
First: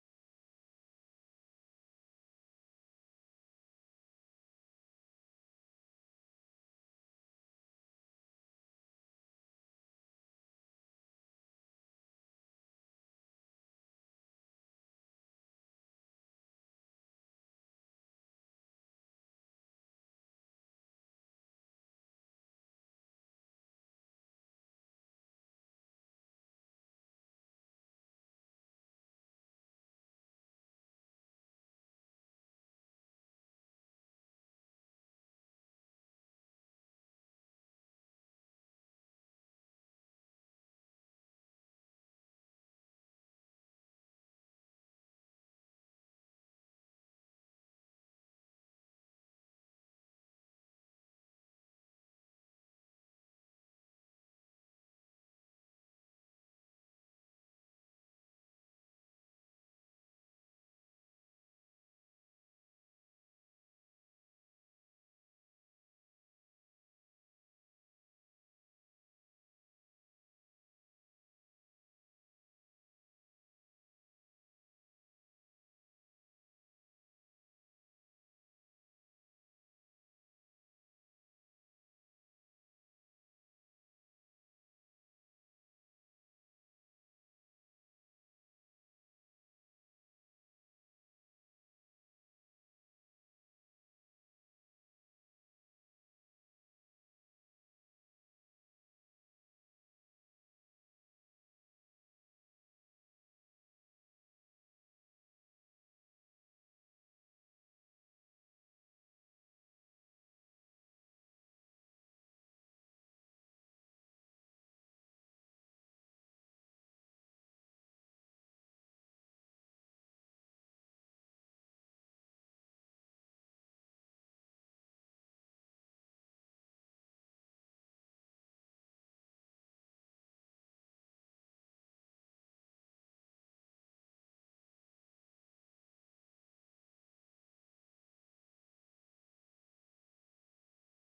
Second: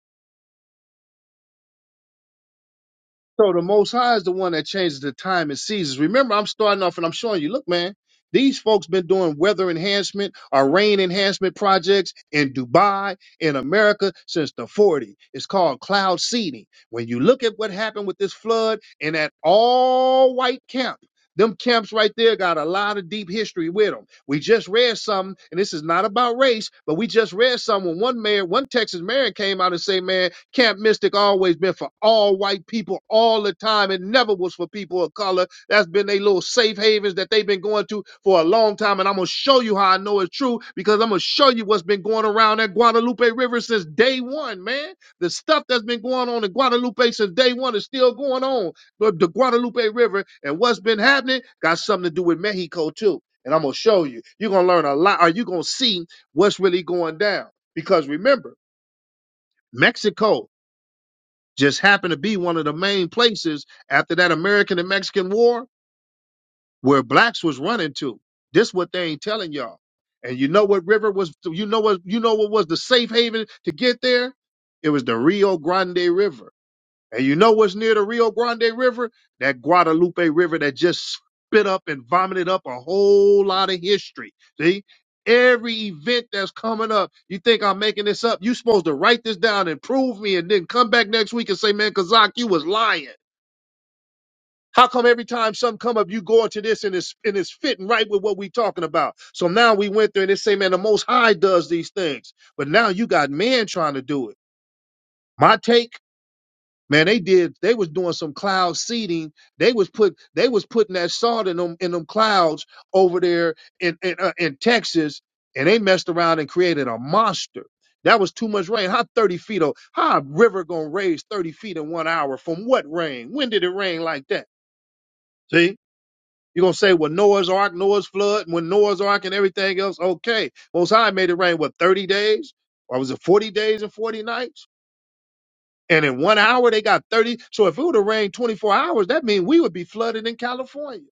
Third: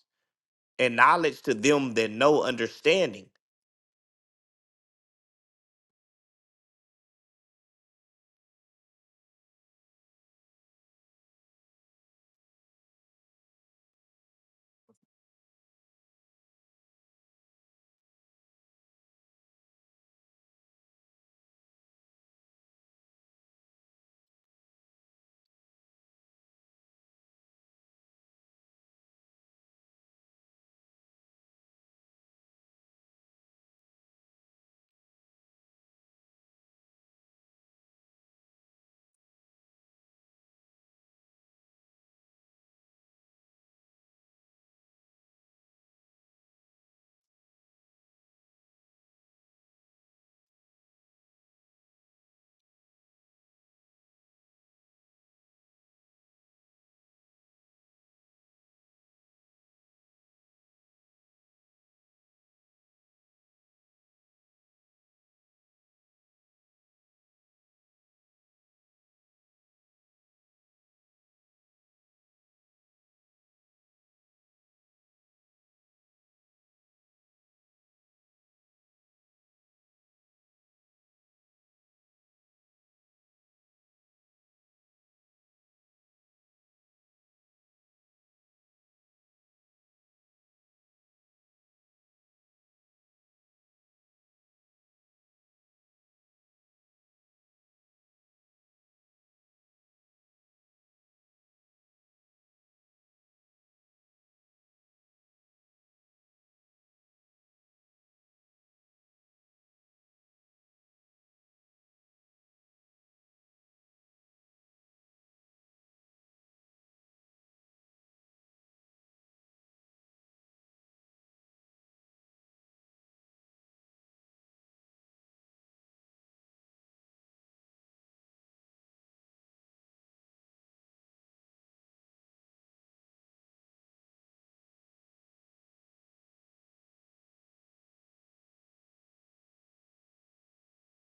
[SPEAKER 2] and knowledge to them that know understanding.
[SPEAKER 1] So the Most High is the one that changes the time and seasons. Remember, I'm starting off and I'm showing you. Look, man, these folks been doing weather enhancement or rain enhancement projects in Dubai, in America, since the '40s. It's called cloud seeding. When you look at what happened with this flood in that all white camp. Them camps right there got a lot of deep history with them. We just read something, and this is not about race, but we just read something. when One mayor, one Texas mayor came out and say, "Man, Camp Mystic always been for all white people all the time. It never was for people of color. That's been their little safe havens that they've been going to for a long time. And I'm gonna show you how I know it's true because I'm gonna show you what's been going around that Guadalupe River since day one, man. The stuff that's been going on in Guadalupe since day one is still going on. But the Guadalupe River and what's been happening got something to do with Mexico too. And I'm gonna show you. You're gonna learn a lot, or you're gonna see what's really going down. Because remember, Mexico just happened to be one of the main places after that American and Mexican War where blacks was running to. This what they ain't telling y'all. And you know what river was you know what you know what was the safe haven to get there? It was the Rio Grande River. And you know what's near the Rio Grande River? That Guadalupe River that just spit up and vomited up a whole lot of history. See? Every event that's coming up, you think I'm making this up? You supposed to write this down and prove me and then come back next week and say, man, Kazak, you was lying. How come every time something come up, you go into this and it's and it's fitting right with what we talking about? So now we went there and they say, man, the most high does these things. But now you got man trying to do it. My take Man, they did. They was doing some cloud seeding. They was put. They was putting that salt in them in them clouds over there in in, uh, in Texas, and they messed around and created a monster. That was too much rain. How thirty feet? Of, how a river gonna raise thirty feet in one hour? From what rain? When did it rain like that? See, you're gonna say, well, Noah's Ark, Noah's flood, when Noah's Ark and everything else. Okay, Most High made it rain. What thirty days? Or was it forty days and forty nights? And in one hour, they got 30. So if it would have rained 24 hours, that means we would be flooded in California.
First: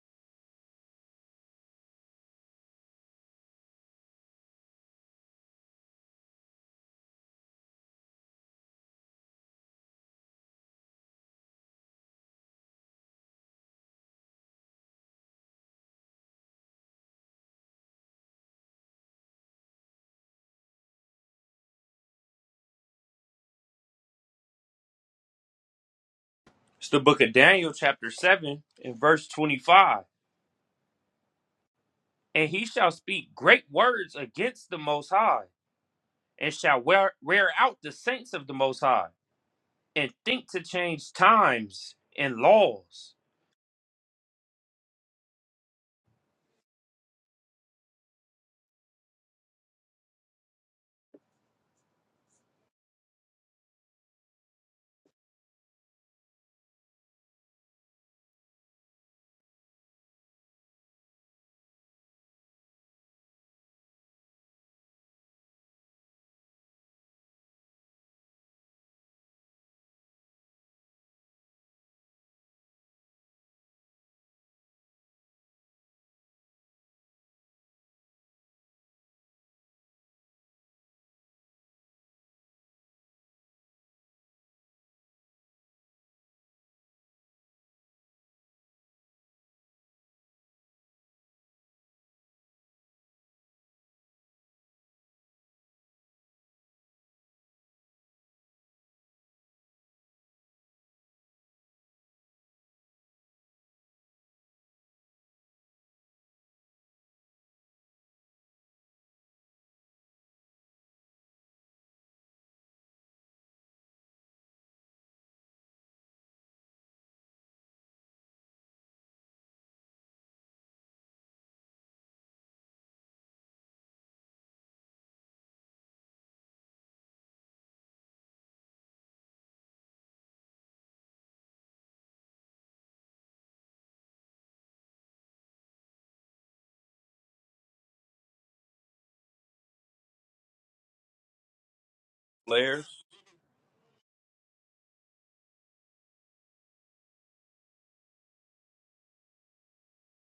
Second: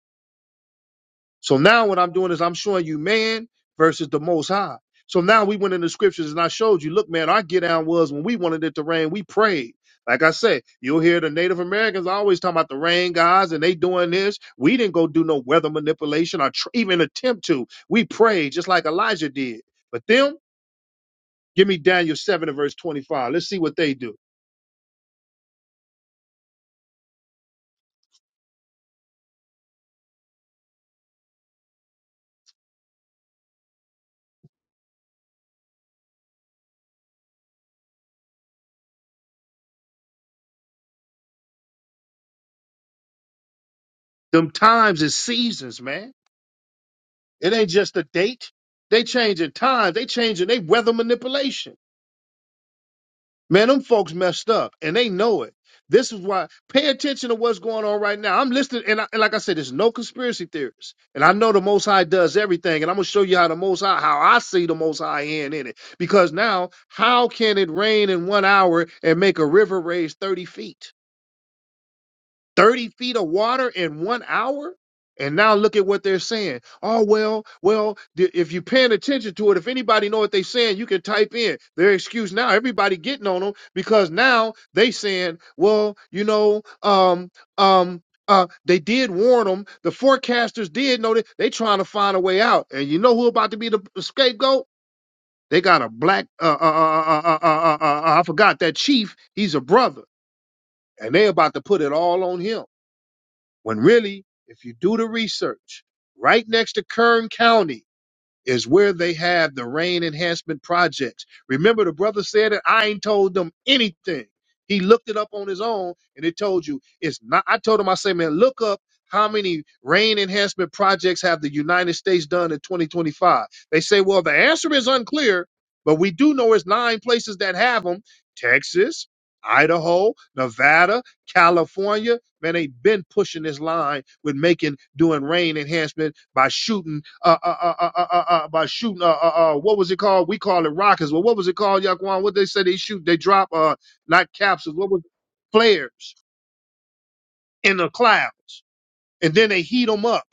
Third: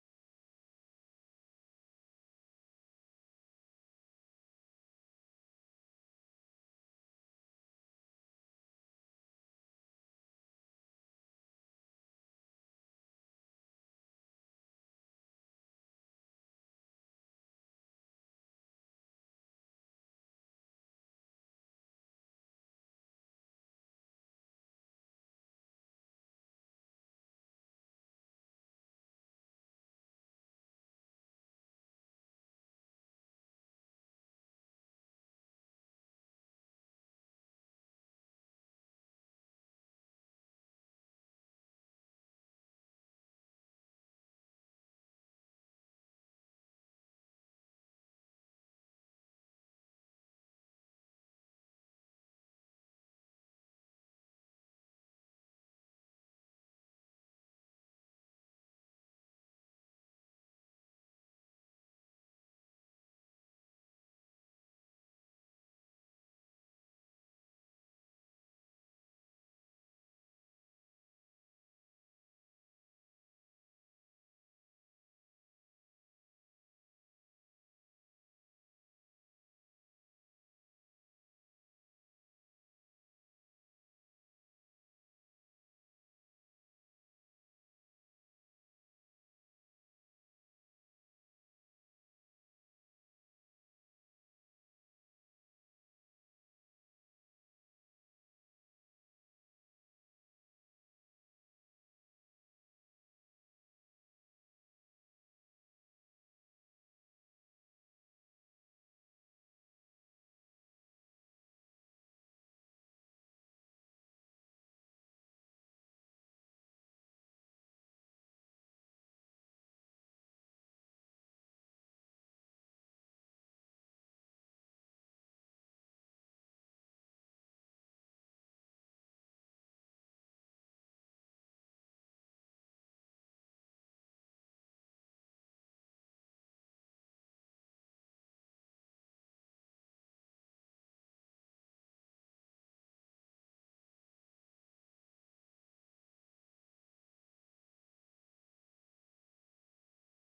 [SPEAKER 1] So now what I'm doing is I'm showing you man versus the most high. So now we went in the scriptures and I showed you, look, man, our get down was when we wanted it to rain, we prayed. Like I said, you'll hear the Native Americans always talking about the rain guys and they doing this. We didn't go do no weather manipulation or tr- even attempt to. We prayed just like Elijah did. But them, give me Daniel 7 and verse 25. Let's see what they do.
[SPEAKER 3] It's the book of Daniel, chapter 7, and verse 25. And he shall speak great words against the Most High, and shall wear, wear out the saints of the Most High, and think to change times and laws.
[SPEAKER 1] Them times is seasons, man It ain't just a date. They changing times. They changing. They weather manipulation. Man, them folks messed up, and they know it. This is why. Pay attention to what's going on right now. I'm listening, and, I, and like I said, there's no conspiracy theorists, and I know the Most High does everything, and I'm gonna show you how the Most High, how I see the Most High hand in it. Because now, how can it rain in one hour and make a river raise thirty feet? 30 feet of water in one hour? And now look at what they're saying. Oh, well, well, th- if you're paying attention to it, if anybody know what they're saying, you can type in their excuse now. Everybody getting on them because now they saying, well, you know, um, um, uh, they did warn them. The forecasters did know that they trying to find a way out. And you know who about to be the scapegoat? They got a black, uh, uh, uh, uh, uh, uh, uh, uh, I forgot that chief. He's a brother and they about to put it all on him. When really, if you do the research, right next to Kern County, is where they have the rain enhancement projects. Remember, the brother said it. I ain't told them anything. He looked it up on his own, and it told you it's not. I told him, I say, man, look up how many rain enhancement projects have the United States done in 2025. They say, well, the answer is unclear, but we do know it's nine places that have them: Texas, Idaho, Nevada, California. Man, they've been pushing this line with making doing rain enhancement by shooting uh, uh, uh, uh, uh, uh, uh, by shooting uh, uh, uh, what was it called? We call it rockets. Well, what was it called, Yaquan? What they say they shoot? They drop uh, not capsules. What was it? flares in the clouds, and then they heat them up.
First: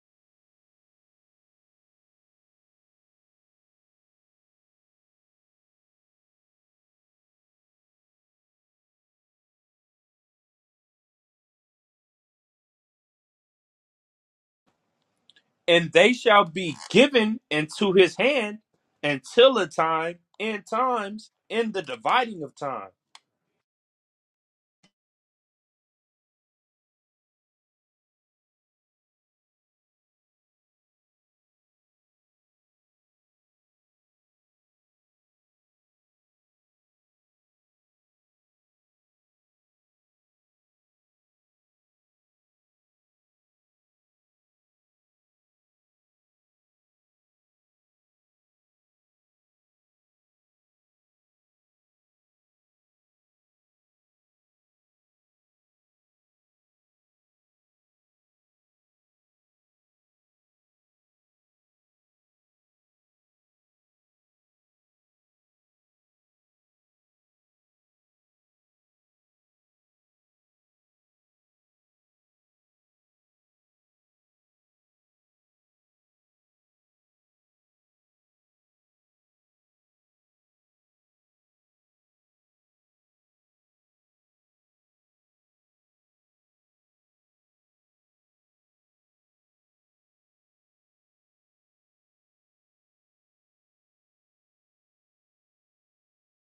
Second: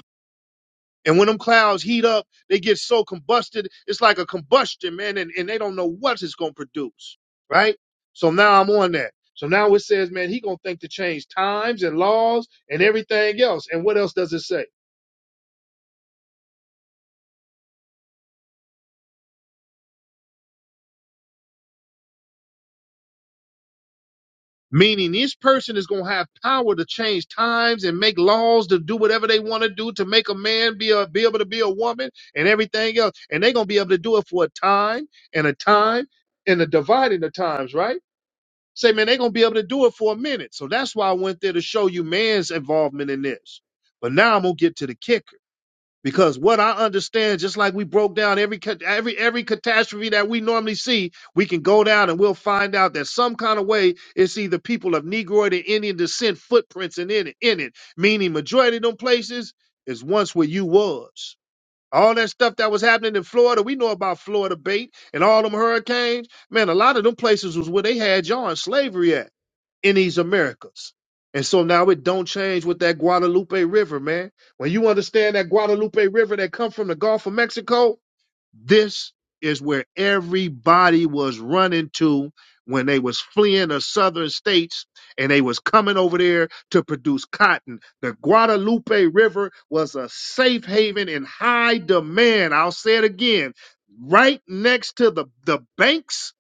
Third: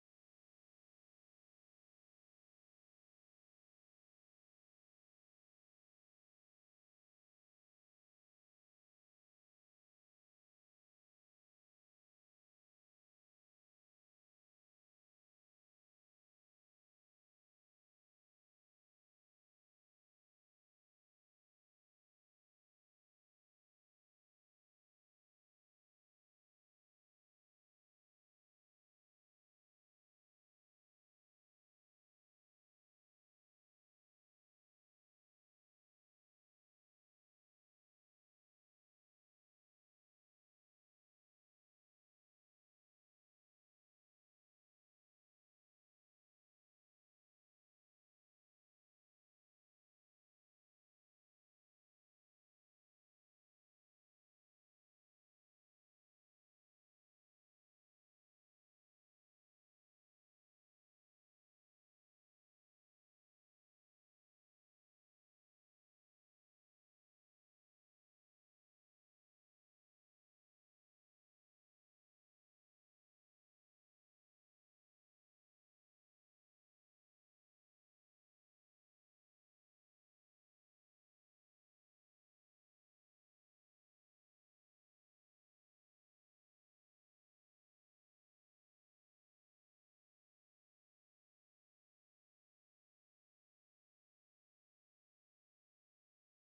[SPEAKER 1] And when them clouds heat up, they get so combusted. It's like a combustion, man, and, and they don't know what it's gonna produce, right? So now I'm on that. So now it says, man, he gonna think to change times and laws and everything else. And what else does it say?
[SPEAKER 3] and they shall be given into his hand until a time and times in the dividing of time.
[SPEAKER 1] Meaning this person is going to have power to change times and make laws to do whatever they want to do to make a man be a, be able to be a woman and everything else. And they're going to be able to do it for a time and a time and a dividing of times, right? Say, man, they're going to be able to do it for a minute. So that's why I went there to show you man's involvement in this. But now I'm going to get to the kicker. Because what I understand, just like we broke down every ca- every every catastrophe that we normally see, we can go down and we'll find out that some kind of way it's either people of Negroid or Indian descent footprints in it, in it. Meaning majority of them places is once where you was. All that stuff that was happening in Florida, we know about Florida bait and all them hurricanes. Man, a lot of them places was where they had y'all in slavery at in these Americas. And so now it don't change with that Guadalupe River, man. When you understand that Guadalupe River that come from the Gulf of Mexico, this is where everybody was running to when they was fleeing the southern states and they was coming over there to produce cotton. The Guadalupe River was a safe haven in high demand. I'll say it again. Right next to the, the banks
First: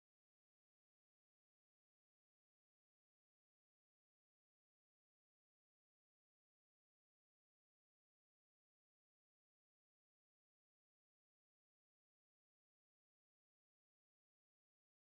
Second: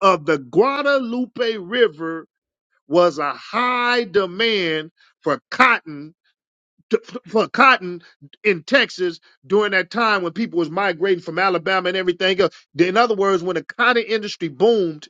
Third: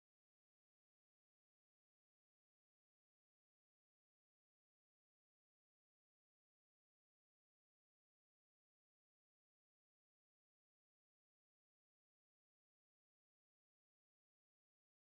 [SPEAKER 1] of the Guadalupe River was a high demand for cotton t- f- for cotton in Texas during that time when people was migrating from Alabama and everything else. In other words, when the cotton industry boomed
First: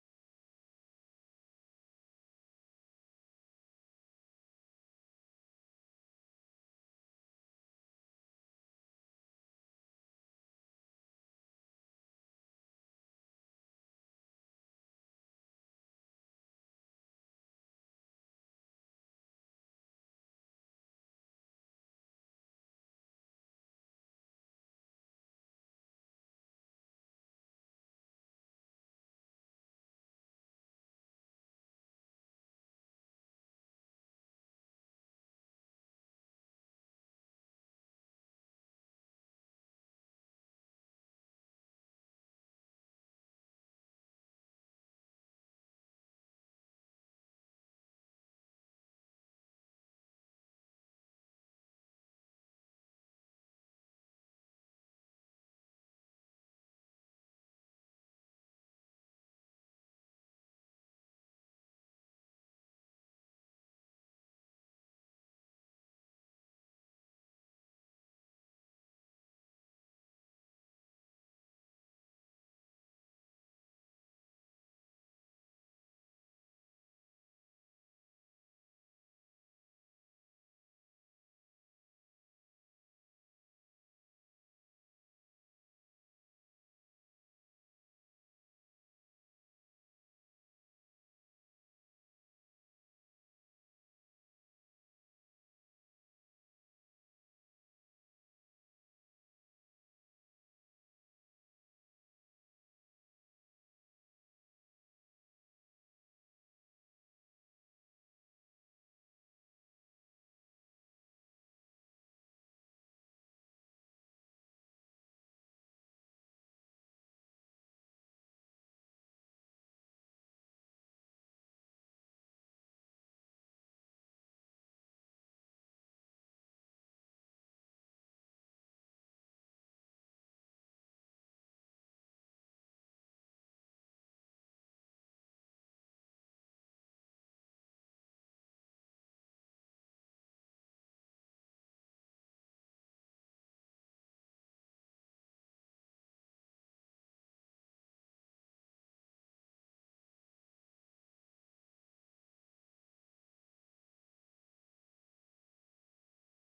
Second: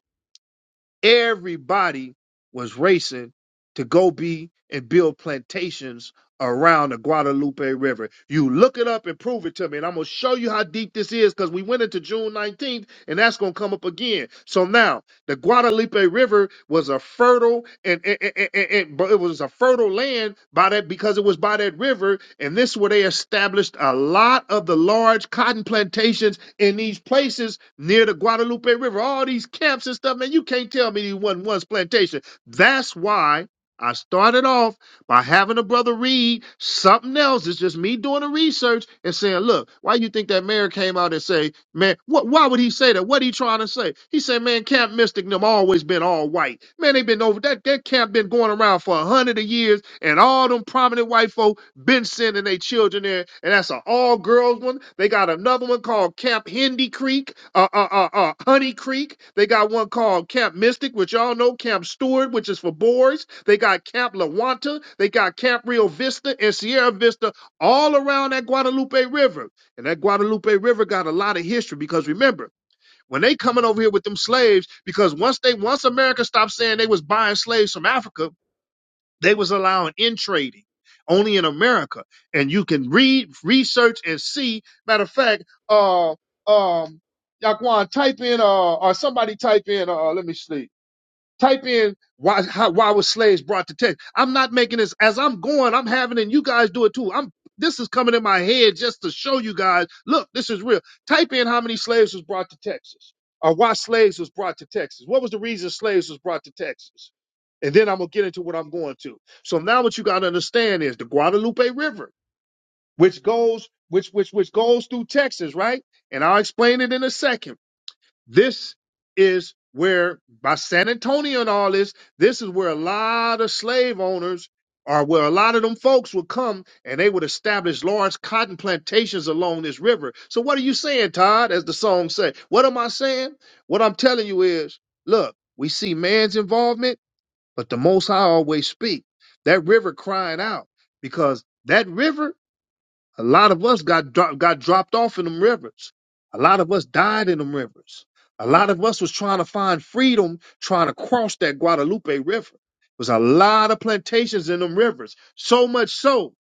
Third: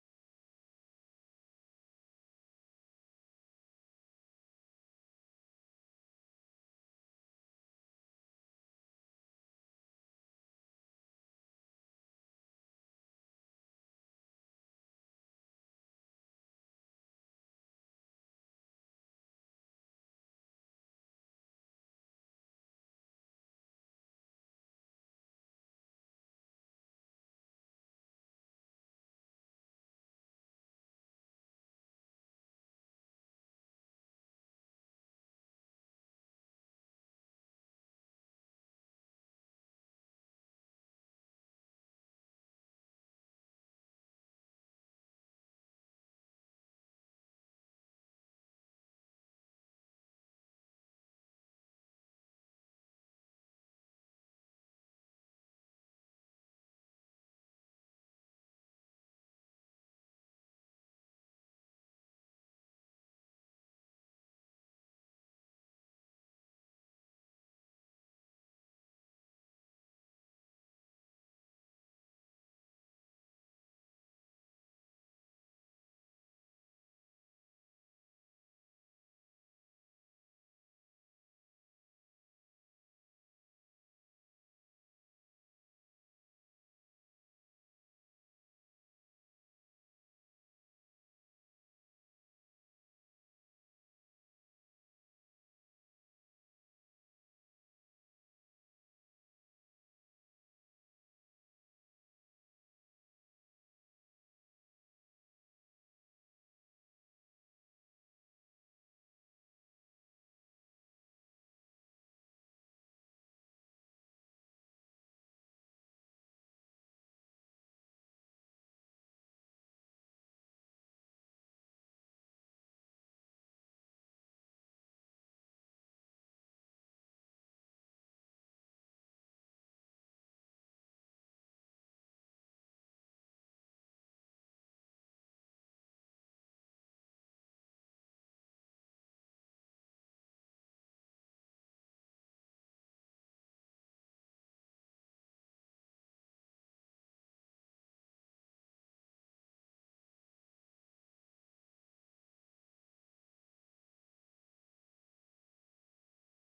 [SPEAKER 1] Everybody was racing to go be and build plantations around the Guadalupe River. You look it up and prove it to me, and I'm gonna show you how deep this is because we went into June 19th, and that's gonna come up again. So now the Guadalupe River was a fertile and, and, and, and- and- but it was a fertile land by that because it was by that river, and this is where they established a lot of the large cotton plantations in these places near the Guadalupe River, all these camps and stuff, man. You can't tell me these wasn't once plantation. That's why I started off by having a brother read something else. It's just me doing the research and saying, look, why you think that mayor came out and say Man, what, why would he say that? What he trying to say? He said, man, Camp Mystic and them always been all white. Man, they been over that that camp been going around for a hundred of years, and all them prominent white folk been sending their children there. And that's an all girls one. They got another one called Camp Hendy Creek, uh, uh, uh, uh, Honey Creek. They got one called Camp Mystic, which y'all know, Camp Stewart, which is for boys. They got Camp Lawanta. They got Camp Rio Vista and Sierra Vista all around that Guadalupe River. And that Guadalupe River got a lot of history because remember, when they coming over here with them slaves, because once they once America stopped saying they was buying slaves from Africa, they was allowing in trading only in America. And you can read, research, and see. Matter of fact, uh um Yaquan, type in uh or somebody type in uh let me see. Type in why how, why were slaves brought to Texas? I'm not making this as I'm going. I'm having and you guys do it too. I'm this is coming in my head just to show you guys. Look, this is real. Type in how many slaves was brought to Texas, or why slaves was brought to Texas. What was the reason slaves was brought to Texas? And then I'm gonna get into what I'm going to. So now what you gotta understand is the Guadalupe River, which goes which which which goes through Texas, right? And I'll explain it in a second this is where, by San Antonio and all this, this is where a lot of slave owners or where a lot of them folks would come and they would establish large cotton plantations along this river. So, what are you saying, Todd, as the song say? What am I saying? What I'm telling you is look, we see man's involvement, but the Most High always speak. That river crying out because that river a lot of us got dro- got dropped off in them rivers. A lot of us died in them rivers. A lot of us was trying to find freedom, trying to cross that Guadalupe River. There was a lot of plantations in them rivers. So much so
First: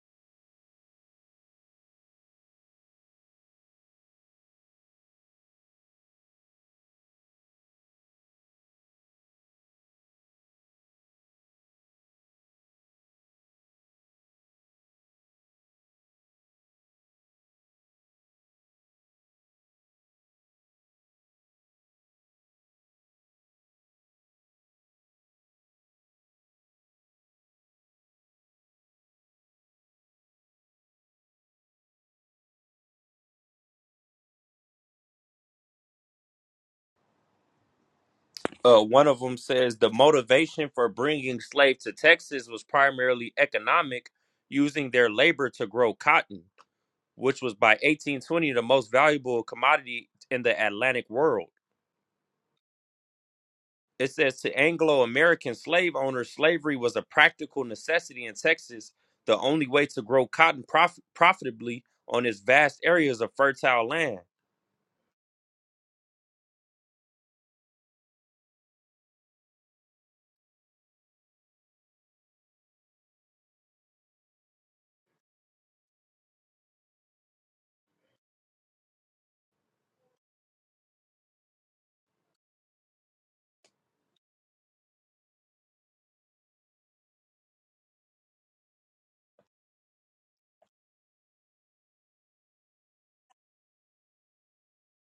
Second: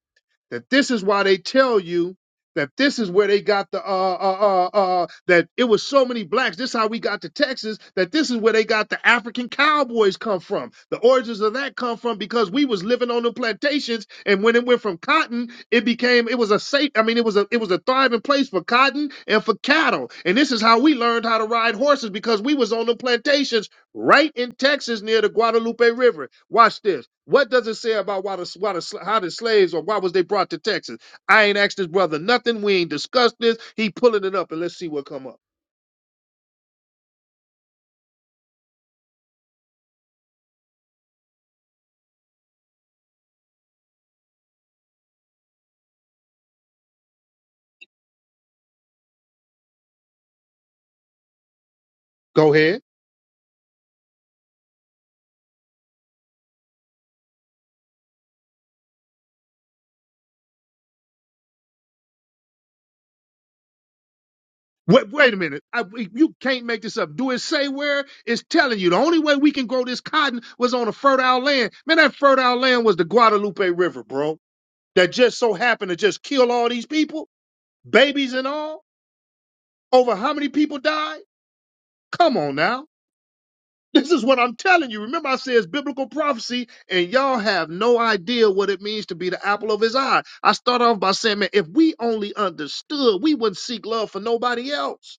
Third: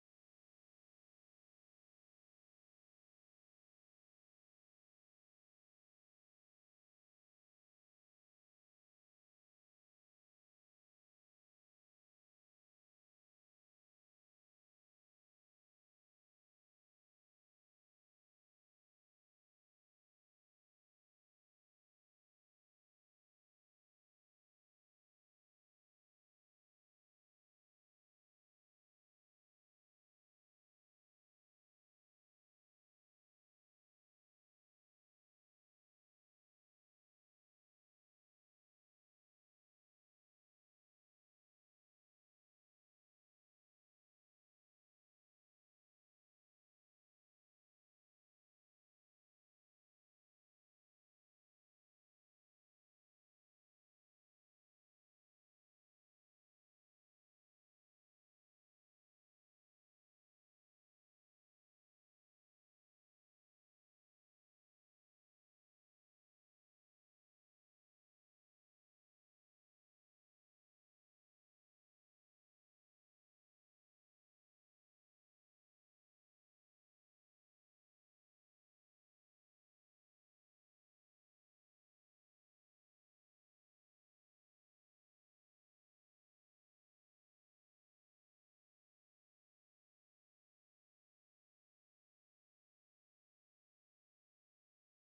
[SPEAKER 1] that this is why they tell you that this is where they got the uh uh uh, uh that it was so many blacks. This is how we got to Texas. That this is where they got the African cowboys come from. The origins of that come from because we was living on the plantations, and when it went from cotton, it became it was a safe. I mean, it was a it was a thriving place for cotton and for cattle. And this is how we learned how to ride horses because we was on the plantations right in Texas near the Guadalupe River. Watch this. What does it say about why the, why the how the slaves or why was they brought to Texas? I ain't asked this brother nothing. We ain't discussed this. He pulling it up and let's see what come up.
[SPEAKER 3] Uh, one of them says the motivation for bringing slaves to Texas was primarily economic, using their labor to grow cotton, which was by 1820 the most valuable commodity in the Atlantic world.
[SPEAKER 1] Go ahead.
[SPEAKER 3] It says to Anglo American slave owners, slavery was a practical necessity in Texas, the only way to grow cotton prof- profitably on its vast areas of fertile land.
[SPEAKER 1] Wait, wait a minute. I, you can't make this up. Do it say where? It's telling you the only way we can grow this cotton was on a fertile land. Man, that fertile land was the Guadalupe River, bro. That just so happened to just kill all these people, babies and all. Over how many people died? Come on now. This is what I'm telling you. Remember, I said it's biblical prophecy, and y'all have no idea what it means to be the apple of his eye. I start off by saying, man, if we only understood, we wouldn't seek love for nobody else.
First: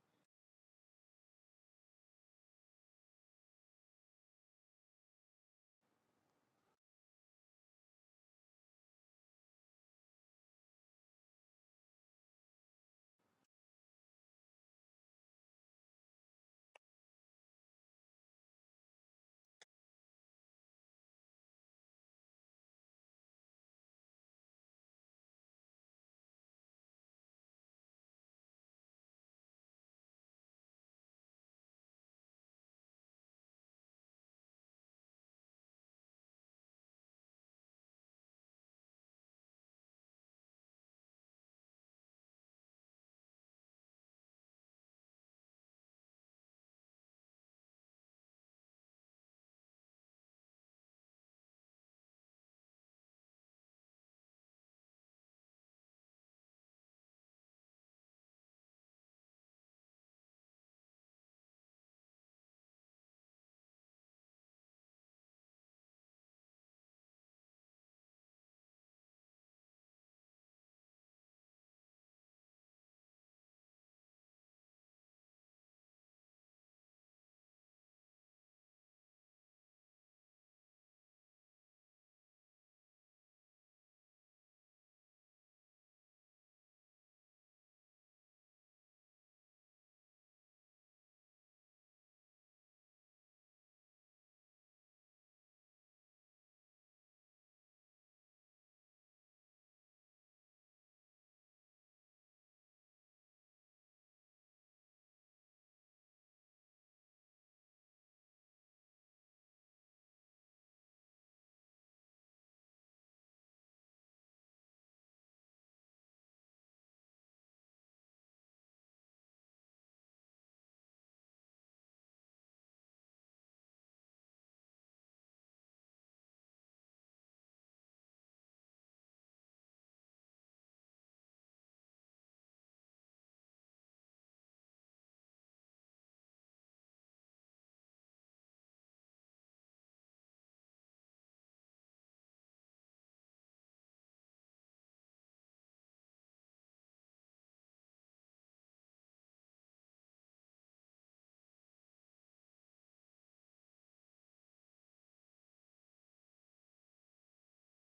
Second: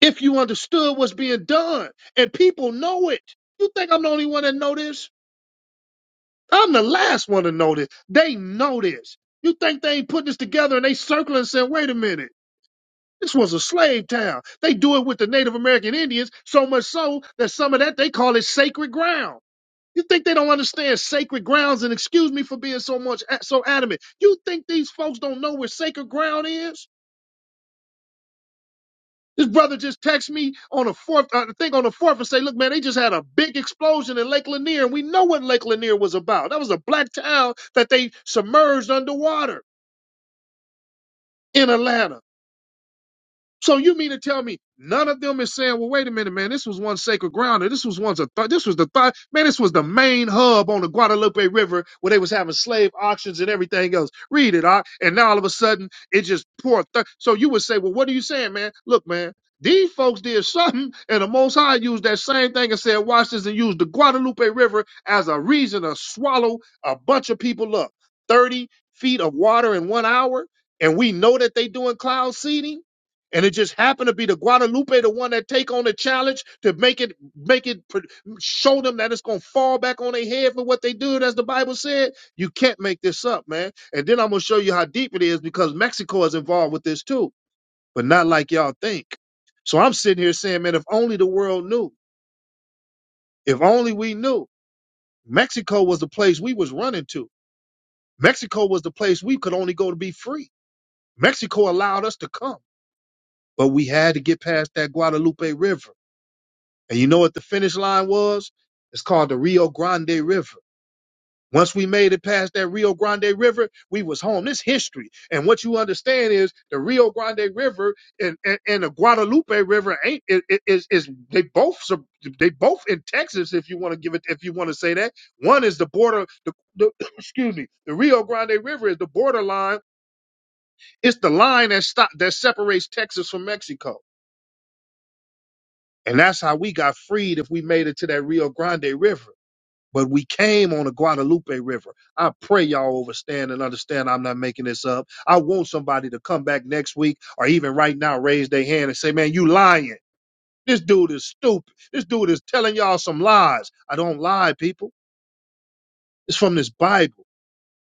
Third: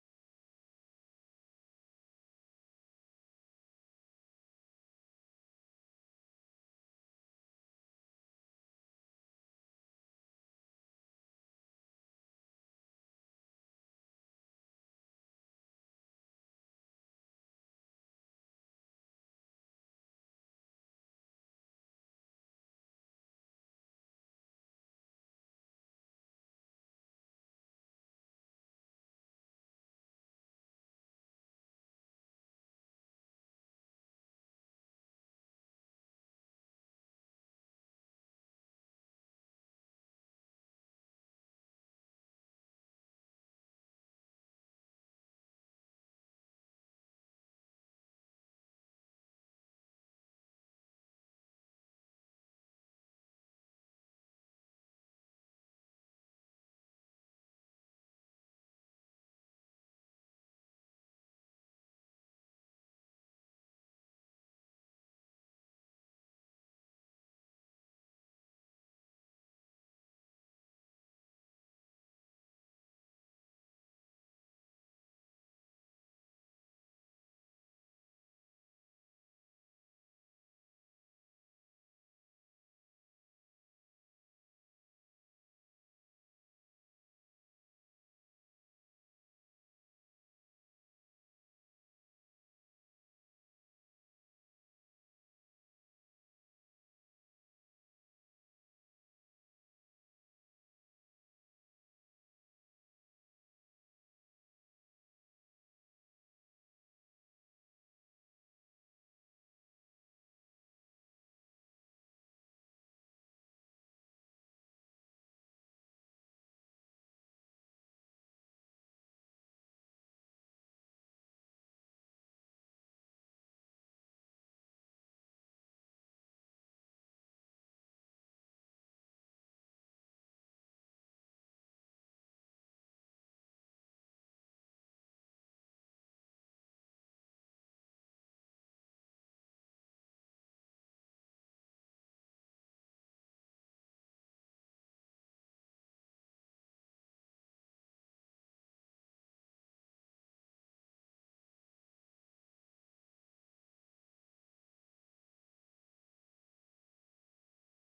[SPEAKER 1] If you understood what's being done, and people know it, you think I'm the only one that know this? I'm the last one to know this. They know this. You think they ain't put this together and they circling and saying, wait a minute. This was a slave town. They do it with the Native American Indians, so much so that some of that they call it sacred ground. You think they don't understand sacred grounds? And excuse me for being so much so adamant. You think these folks don't know where sacred ground is? This brother just texted me on the fourth, uh, I think on the fourth, and say, "Look, man, they just had a big explosion in Lake Lanier, and we know what Lake Lanier was about. That was a black town that they submerged underwater in Atlanta." So you mean to tell me none of them is saying, well, wait a minute, man, this was one sacred ground, or this was one's a th- this was the th- man, this was the main hub on the Guadalupe River where they was having slave auctions and everything else. Read it, I and now all of a sudden it just poured. Th- so you would say, well, what are you saying, man? Look, man. These folks did something, and the Most High used that same thing and said, "Watch this," and used the Guadalupe River as a reason to swallow a bunch of people up. Thirty feet of water in one hour, and we know that they doing cloud seeding and it just happened to be the Guadalupe, the one that take on the challenge to make it, make it, show them that it's gonna fall back on their head for what they do, as the Bible said. You can't make this up, man. And then I'm gonna show you how deep it is because Mexico is involved with this too, but not like y'all think. So I'm sitting here saying, man, if only the world knew, if only we knew, Mexico was the place we was running to. Mexico was the place we could only go to be free. Mexico allowed us to come, but we had to get past that Guadalupe River. And you know what the finish line was? It's called the Rio Grande River. Once we made it past that Rio Grande River, we was home. This history. And what you understand is the Rio Grande River and, and, and the Guadalupe River ain't i- i- is is they both sub- they both in Texas if you want to give it if you want to say that. One is the border the, the excuse me, the Rio Grande River is the borderline. It's the line that stop that separates Texas from Mexico. And that's how we got freed if we made it to that Rio Grande River. but we came on the Guadalupe River. I pray y'all understand and understand I'm not making this up. I want somebody to come back next week or even right now raise their hand and say, man, you lying. This dude is stupid. This dude is telling y'all some lies. I don't lie, people. It's from this Bible.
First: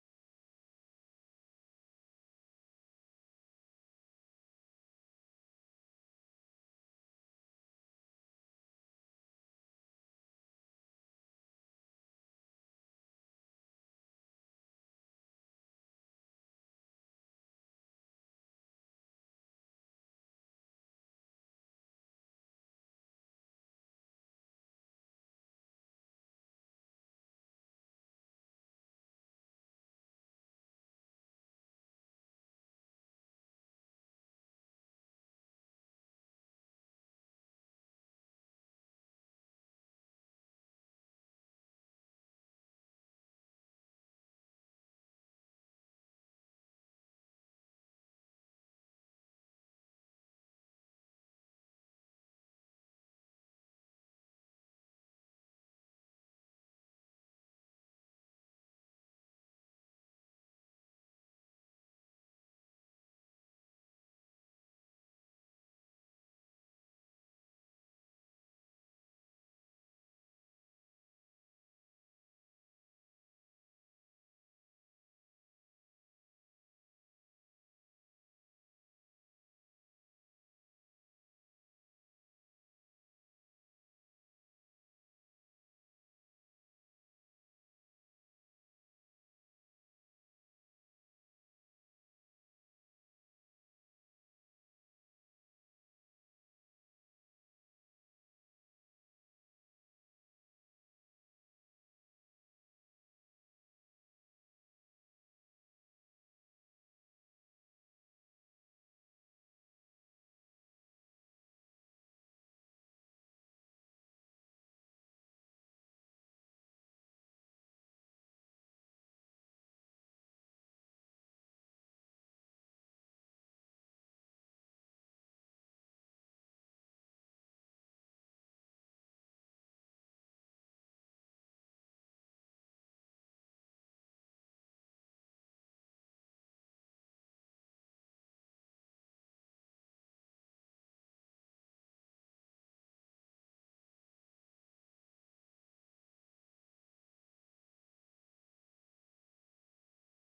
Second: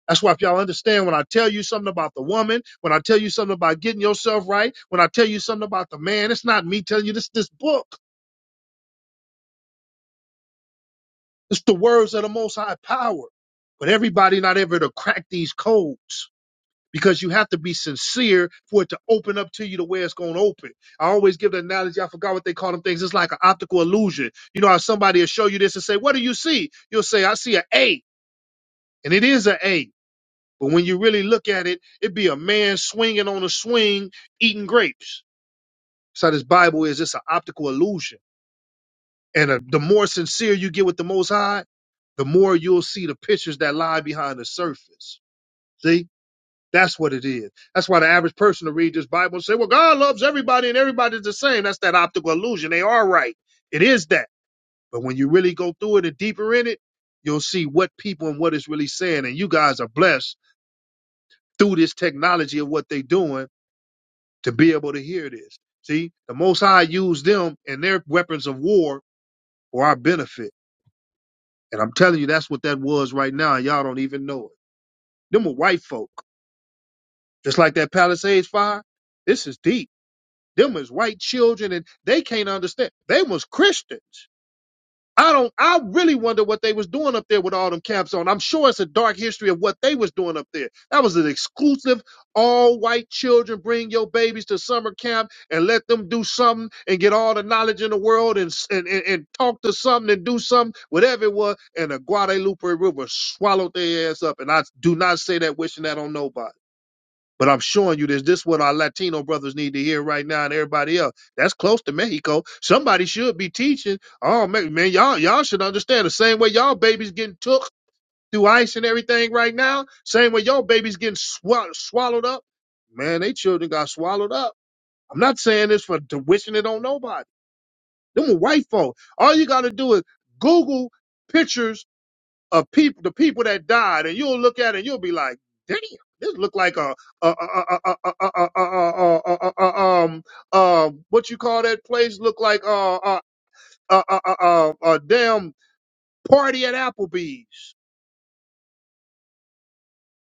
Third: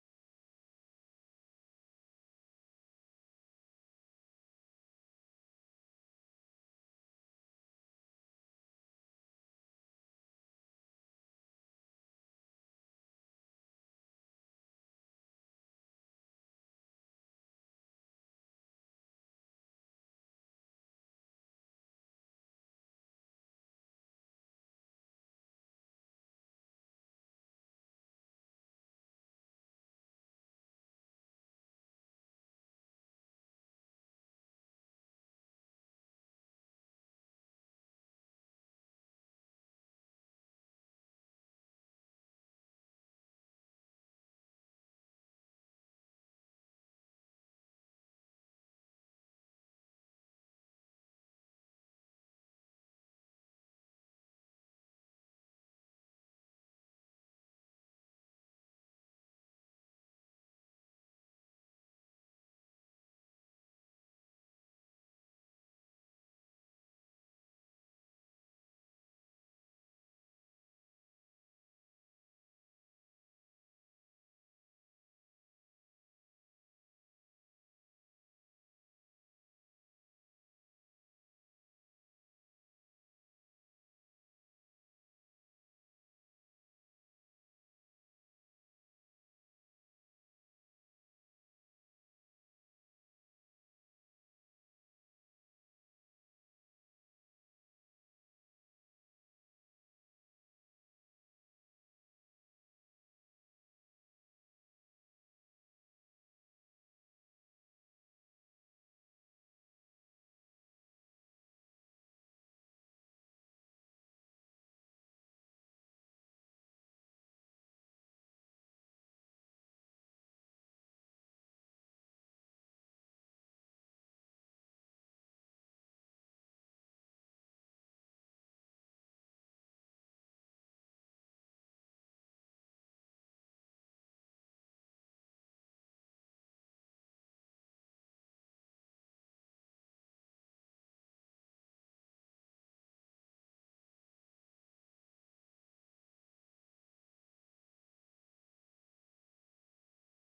[SPEAKER 1] That's why if y'all understand when I tell you something about the woman, when I tell you something about getting yourself right, when I tell you something about the man, it's not me telling you this this book. It's the words of the most high power. But everybody not ever to crack these codes. because you have to be sincere for it to open up to you to where it's going to open. I always give the analogy. I forgot what they call them things. It's like an optical illusion. You know how somebody will show you this and say, "What do you see?" You'll say, "I see an A," and it is an A. But when you really look at it, it'd be a man swinging on a swing eating grapes. So this Bible is just an optical illusion. And uh the more sincere you get with the Most High, the more you'll see the pictures that lie behind the surface. See? That's what it is. That's why the average person will read this Bible and say, well, God loves everybody and everybody's the same. That's that optical illusion. They are right. It is that. But when you really go through it and deeper in it, you'll see what people and what it's really saying. And you guys are blessed through this technology of what they're doing to be able to hear this. See, the Most High used them and their weapons of war for our benefit. And I'm telling you, that's what that was right now. And y'all don't even know it. Them were white folk. Just like that Palisades fire. This is deep Them was white children and they can't understand. They was Christians. I don't I really wonder what they was doing up there with all them caps on. I'm sure it's a dark history of what they was doing up there. That was an exclusive all white children bring your babies to summer camp and let them do something and get all the knowledge in the world and and, and, and talk to something and do something, whatever it was, and the Guadalupe River swallowed their ass up. And I do not say that wishing that on nobody. But I'm showing you this. This is what our Latino brothers need to hear right now, and everybody else. That's close to Mexico. Somebody should be teaching. Oh man, man y'all y'all should understand the same way y'all babies getting took through ice and everything right now. Same way y'all babies getting swall- swallowed up. Man, they children got swallowed up. I'm not saying this for to wishing it on nobody. Them white folk. All you got to do is Google pictures of people, the people that died, and you'll look at it and you'll be like, "Damn, this look like a, a, a, a, a, a, a, a, a, a, a um, um, what you call that place? Look like a, a, a, a, a, a a damn party at Applebee's."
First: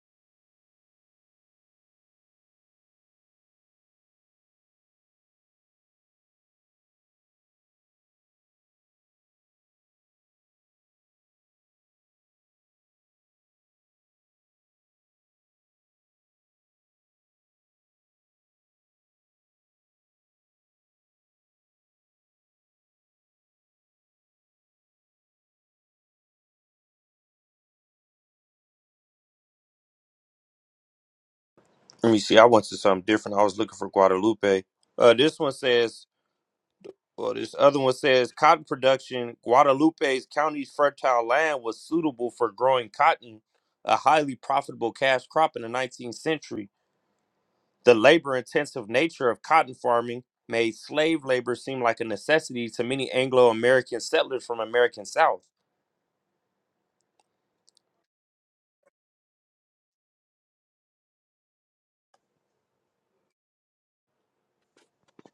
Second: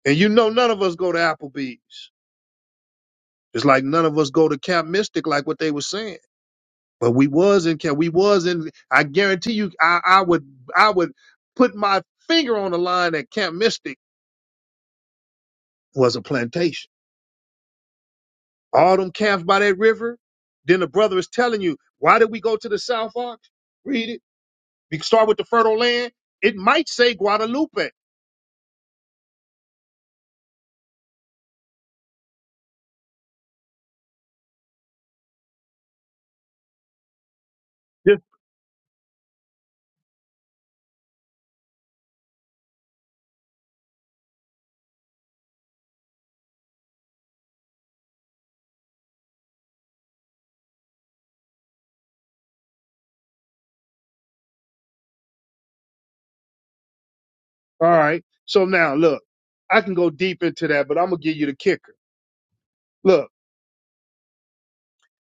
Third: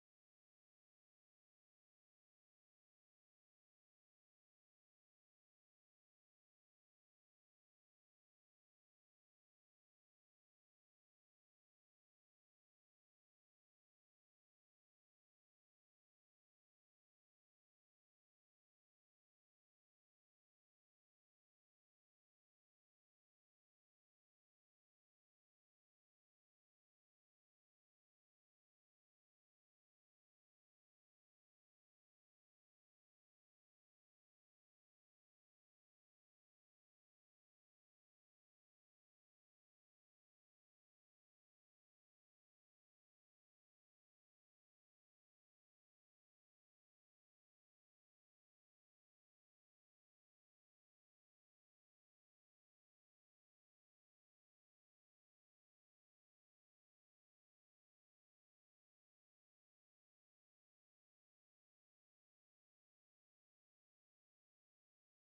[SPEAKER 1] And you know, none of us go to Applebee's. It's like none of us go to Camp Mystic, like what they were saying. But we was in Camp. We was in. I guarantee you, I, I would, I would put my finger on the line that Camp Mystic was a plantation all them camps by that river. Then the brother is telling you, why did we go to the South Ox? Read it. We can start with the fertile land. It might say Guadalupe.
[SPEAKER 3] Let me see. I went to something different. I was looking for Guadalupe. Uh, this one says, well, this other one
[SPEAKER 1] Yes.
[SPEAKER 3] says cotton production. Guadalupe's county's fertile land was suitable for growing cotton, a highly profitable cash crop in the 19th century. The labor intensive nature of cotton farming made slave labor seem like a necessity to many Anglo American settlers from American South.
[SPEAKER 1] All right. So now look, I can go deep into that, but I'm gonna give you the kicker. Look.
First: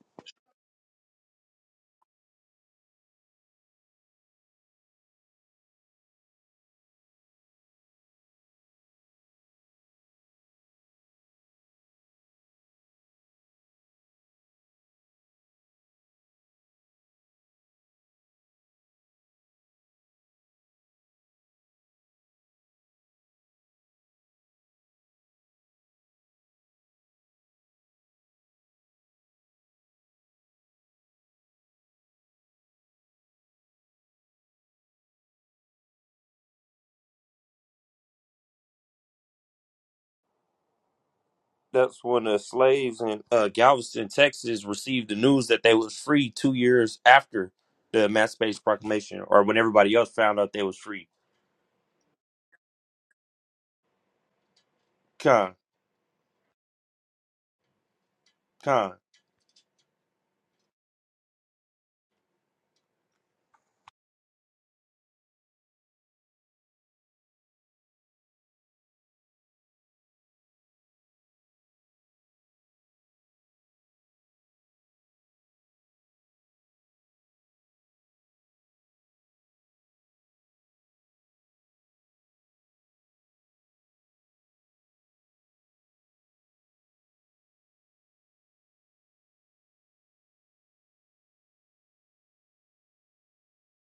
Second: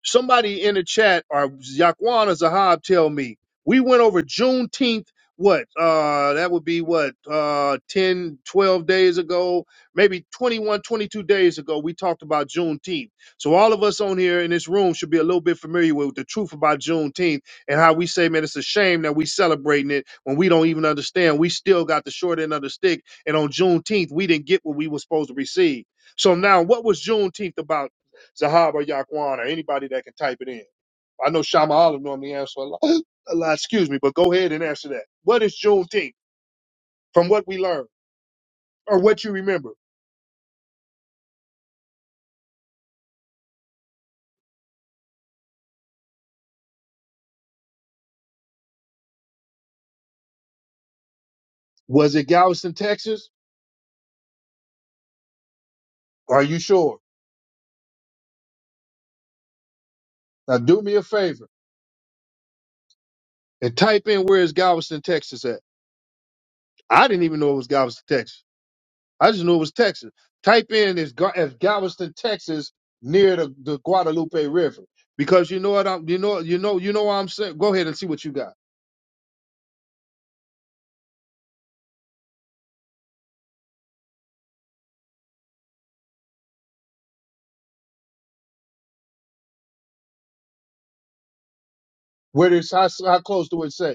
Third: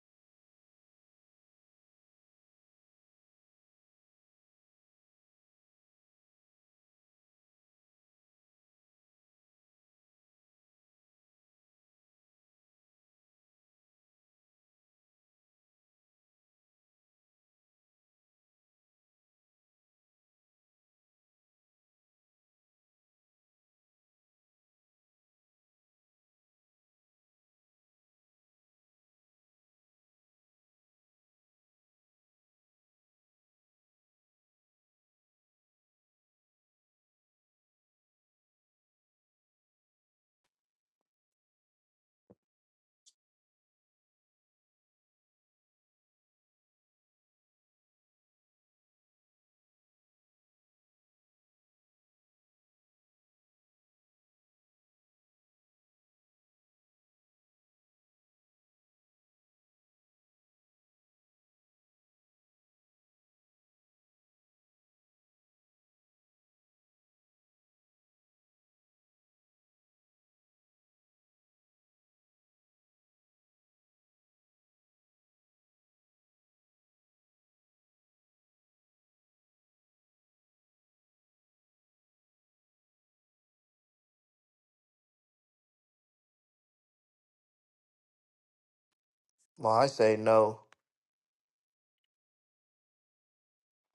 [SPEAKER 1] Somebody in the chat or Yaquan or Zahab tell me we went over Juneteenth. What? Uh, that would be what? Uh, 10, twelve days ago, maybe 21, 22 days ago, we talked about Juneteenth. So all of us on here in this room should be a little bit familiar with the truth about Juneteenth and how we say, man, it's a shame that we celebrating it when we don't even understand. We still got the short end of the stick, and on Juneteenth, we didn't get what we were supposed to receive. So now, what was Juneteenth about? Zahab or Yaquan or anybody that can type it in. I know Shama Olive normally answers a lot, a lot, excuse me, but go ahead and answer that. What is Juneteenth from what we learned or what you remember?
[SPEAKER 3] That's when the slaves in uh, Galveston, Texas received the news that they was free two years after the Emancipation Proclamation or when everybody else found out they was free.
[SPEAKER 1] Was it Galveston, Texas?
[SPEAKER 3] Con,
[SPEAKER 1] Are you sure?
[SPEAKER 3] con.
[SPEAKER 1] Now do me a favor and type in where is Galveston, Texas at. I didn't even know it was Galveston, Texas. I just knew it was Texas. Type in is, Ga- is Galveston, Texas near the, the Guadalupe River because you know what I'm, you know, you know, you know what I'm saying. Go ahead and see what you got.
[SPEAKER 2] Well, I say no.
[SPEAKER 1] Where is how, how close do it say?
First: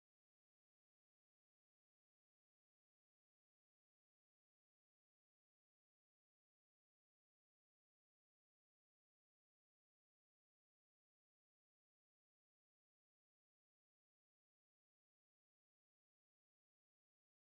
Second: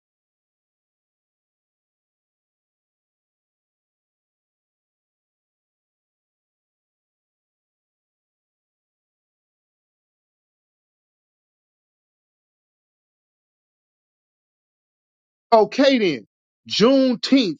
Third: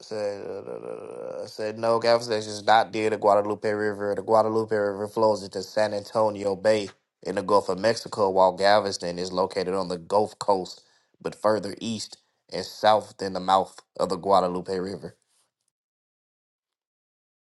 [SPEAKER 2] I Said, uh, uh, uh, said no. Galveston is not near the Guadalupe River. The Guadalupe River flows into San Antonio Bay in the Gulf of Mexico, while Galveston is located on the Gulf Coast, but further east and south than the mouth of the Guadalupe River.
[SPEAKER 1] Okay then, Juneteenth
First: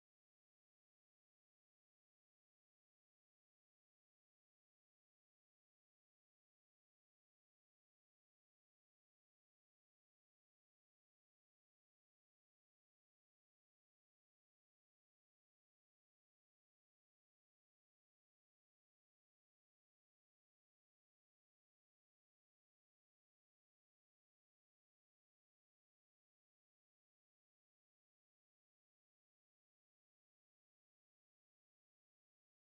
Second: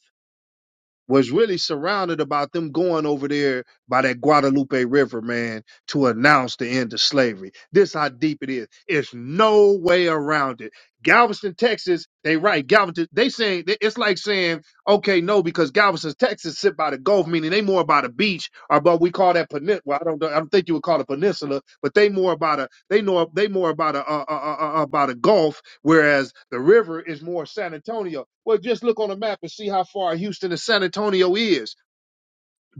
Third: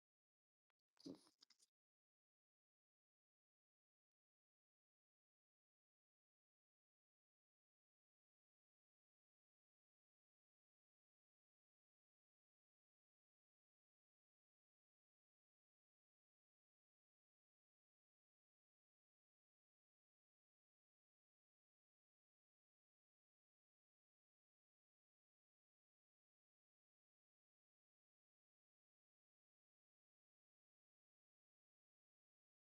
[SPEAKER 1] was really surrounded about them going over there by that Guadalupe River, man, to announce the end of slavery. This how deep it is. It's no way around it. Galveston, Texas, they right. Galveston, they saying it's like saying, okay, no, because Galveston, Texas, sit by the Gulf, meaning they more about a beach or but we call that peninsula. Well, I don't, know- I don't think you would call it peninsula, but they more about a they know they more about a uh, uh, uh, uh, about a Gulf Whereas the river is more San Antonio. Well, just look on a map and see how far Houston to San Antonio is.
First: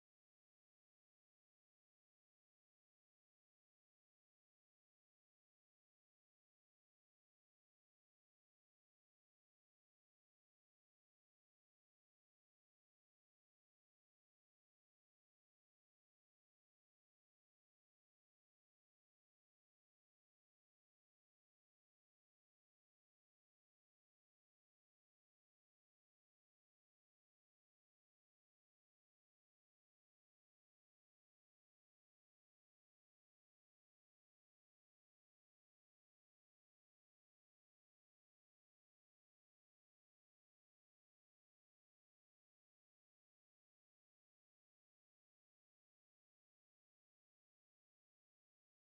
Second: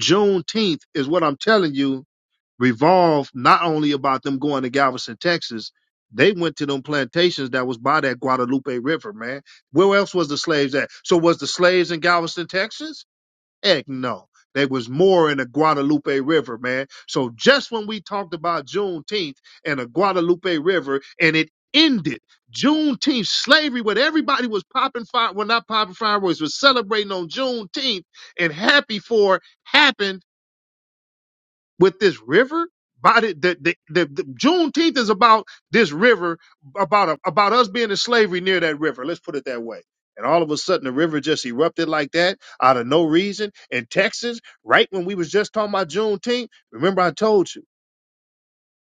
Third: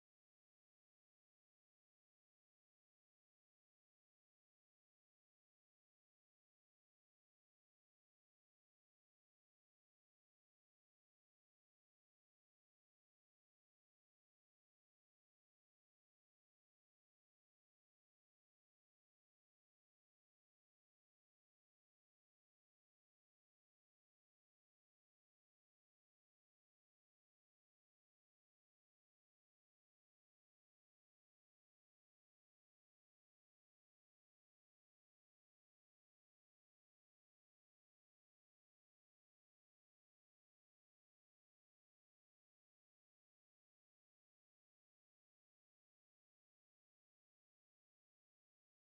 [SPEAKER 1] Juneteenth is what I'm telling you, revolved not only about them going to Galveston, Texas, they went to them plantations that was by that Guadalupe River, man. Where else was the slaves at? So was the slaves in Galveston, Texas? Heck no. There was more in the Guadalupe River, man. So just when we talked about Juneteenth and the Guadalupe River and it ended, Juneteenth slavery, when everybody was popping fire, well, not popping fireworks, was celebrating on Juneteenth and happy for happened with this river. By the, the, the, the, the Juneteenth is about this river, about a, about us being in slavery near that river. Let's put it that way. And all of a sudden, the river just erupted like that out of no reason in Texas, right when we was just talking about Juneteenth. Remember, I told you.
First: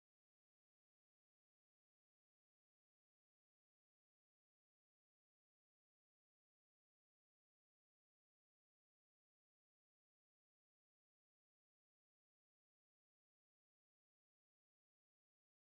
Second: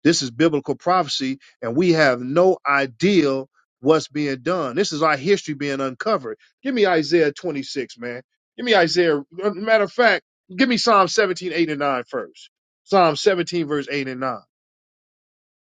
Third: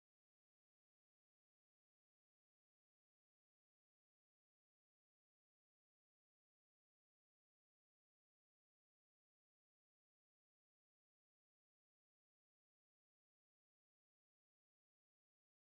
[SPEAKER 1] This is biblical prophecy, and we have no idea what's being done. This is our history being uncovered. Give me Isaiah 26, man. Give me Isaiah. uh, Matter of fact, give me Psalm 17, 8, and 9 first. Psalm 17, verse 8 and 9.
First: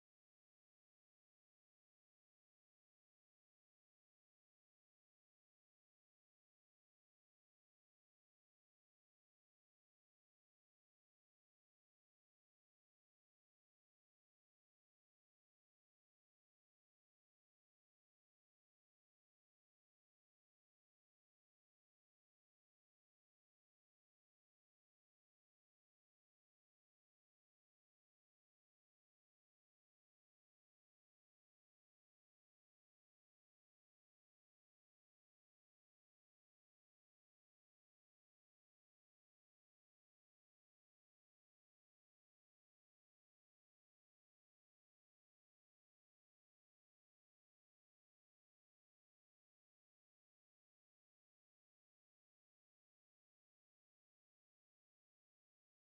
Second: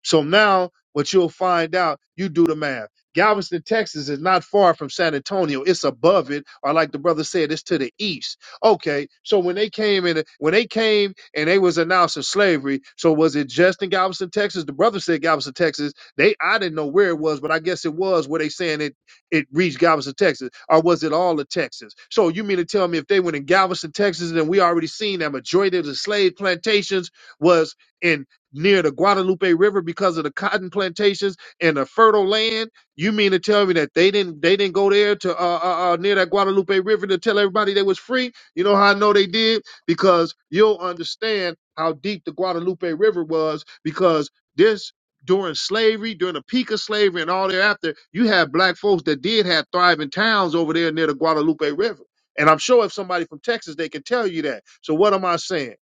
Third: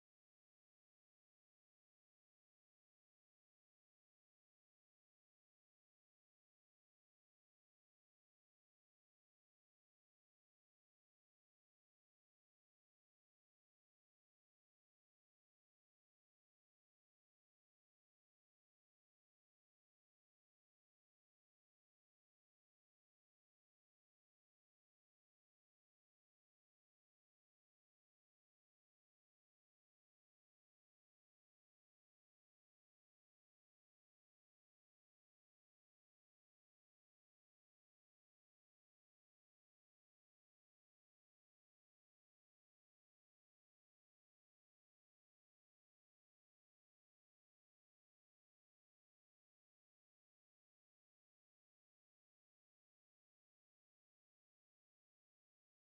[SPEAKER 1] So now what you'll find out, you do the math. Galveston, Texas is not far from San Antonio. It's above it, or like the brother said, it's to the east. Okay, so when they came in, when they came and they was announcing slavery, so was it just in Galveston, Texas? The brother said Galveston, Texas. They I didn't know where it was, but I guess it was where they saying it it reached Galveston, Texas, or was it all of Texas? So you mean to tell me if they went in Galveston, Texas, then we already seen that majority of the slave plantations was in near the Guadalupe River because of the cotton plantations and the fertile land. You mean to tell me that they didn't they didn't go there to uh, uh, uh near that Guadalupe River to tell everybody they was free? You know how I know they did because you'll understand how deep the Guadalupe River was because this during slavery, during the peak of slavery and all thereafter, you had black folks that did have thriving towns over there near the Guadalupe River. And I'm sure if somebody from Texas, they can tell you that. So what am I saying?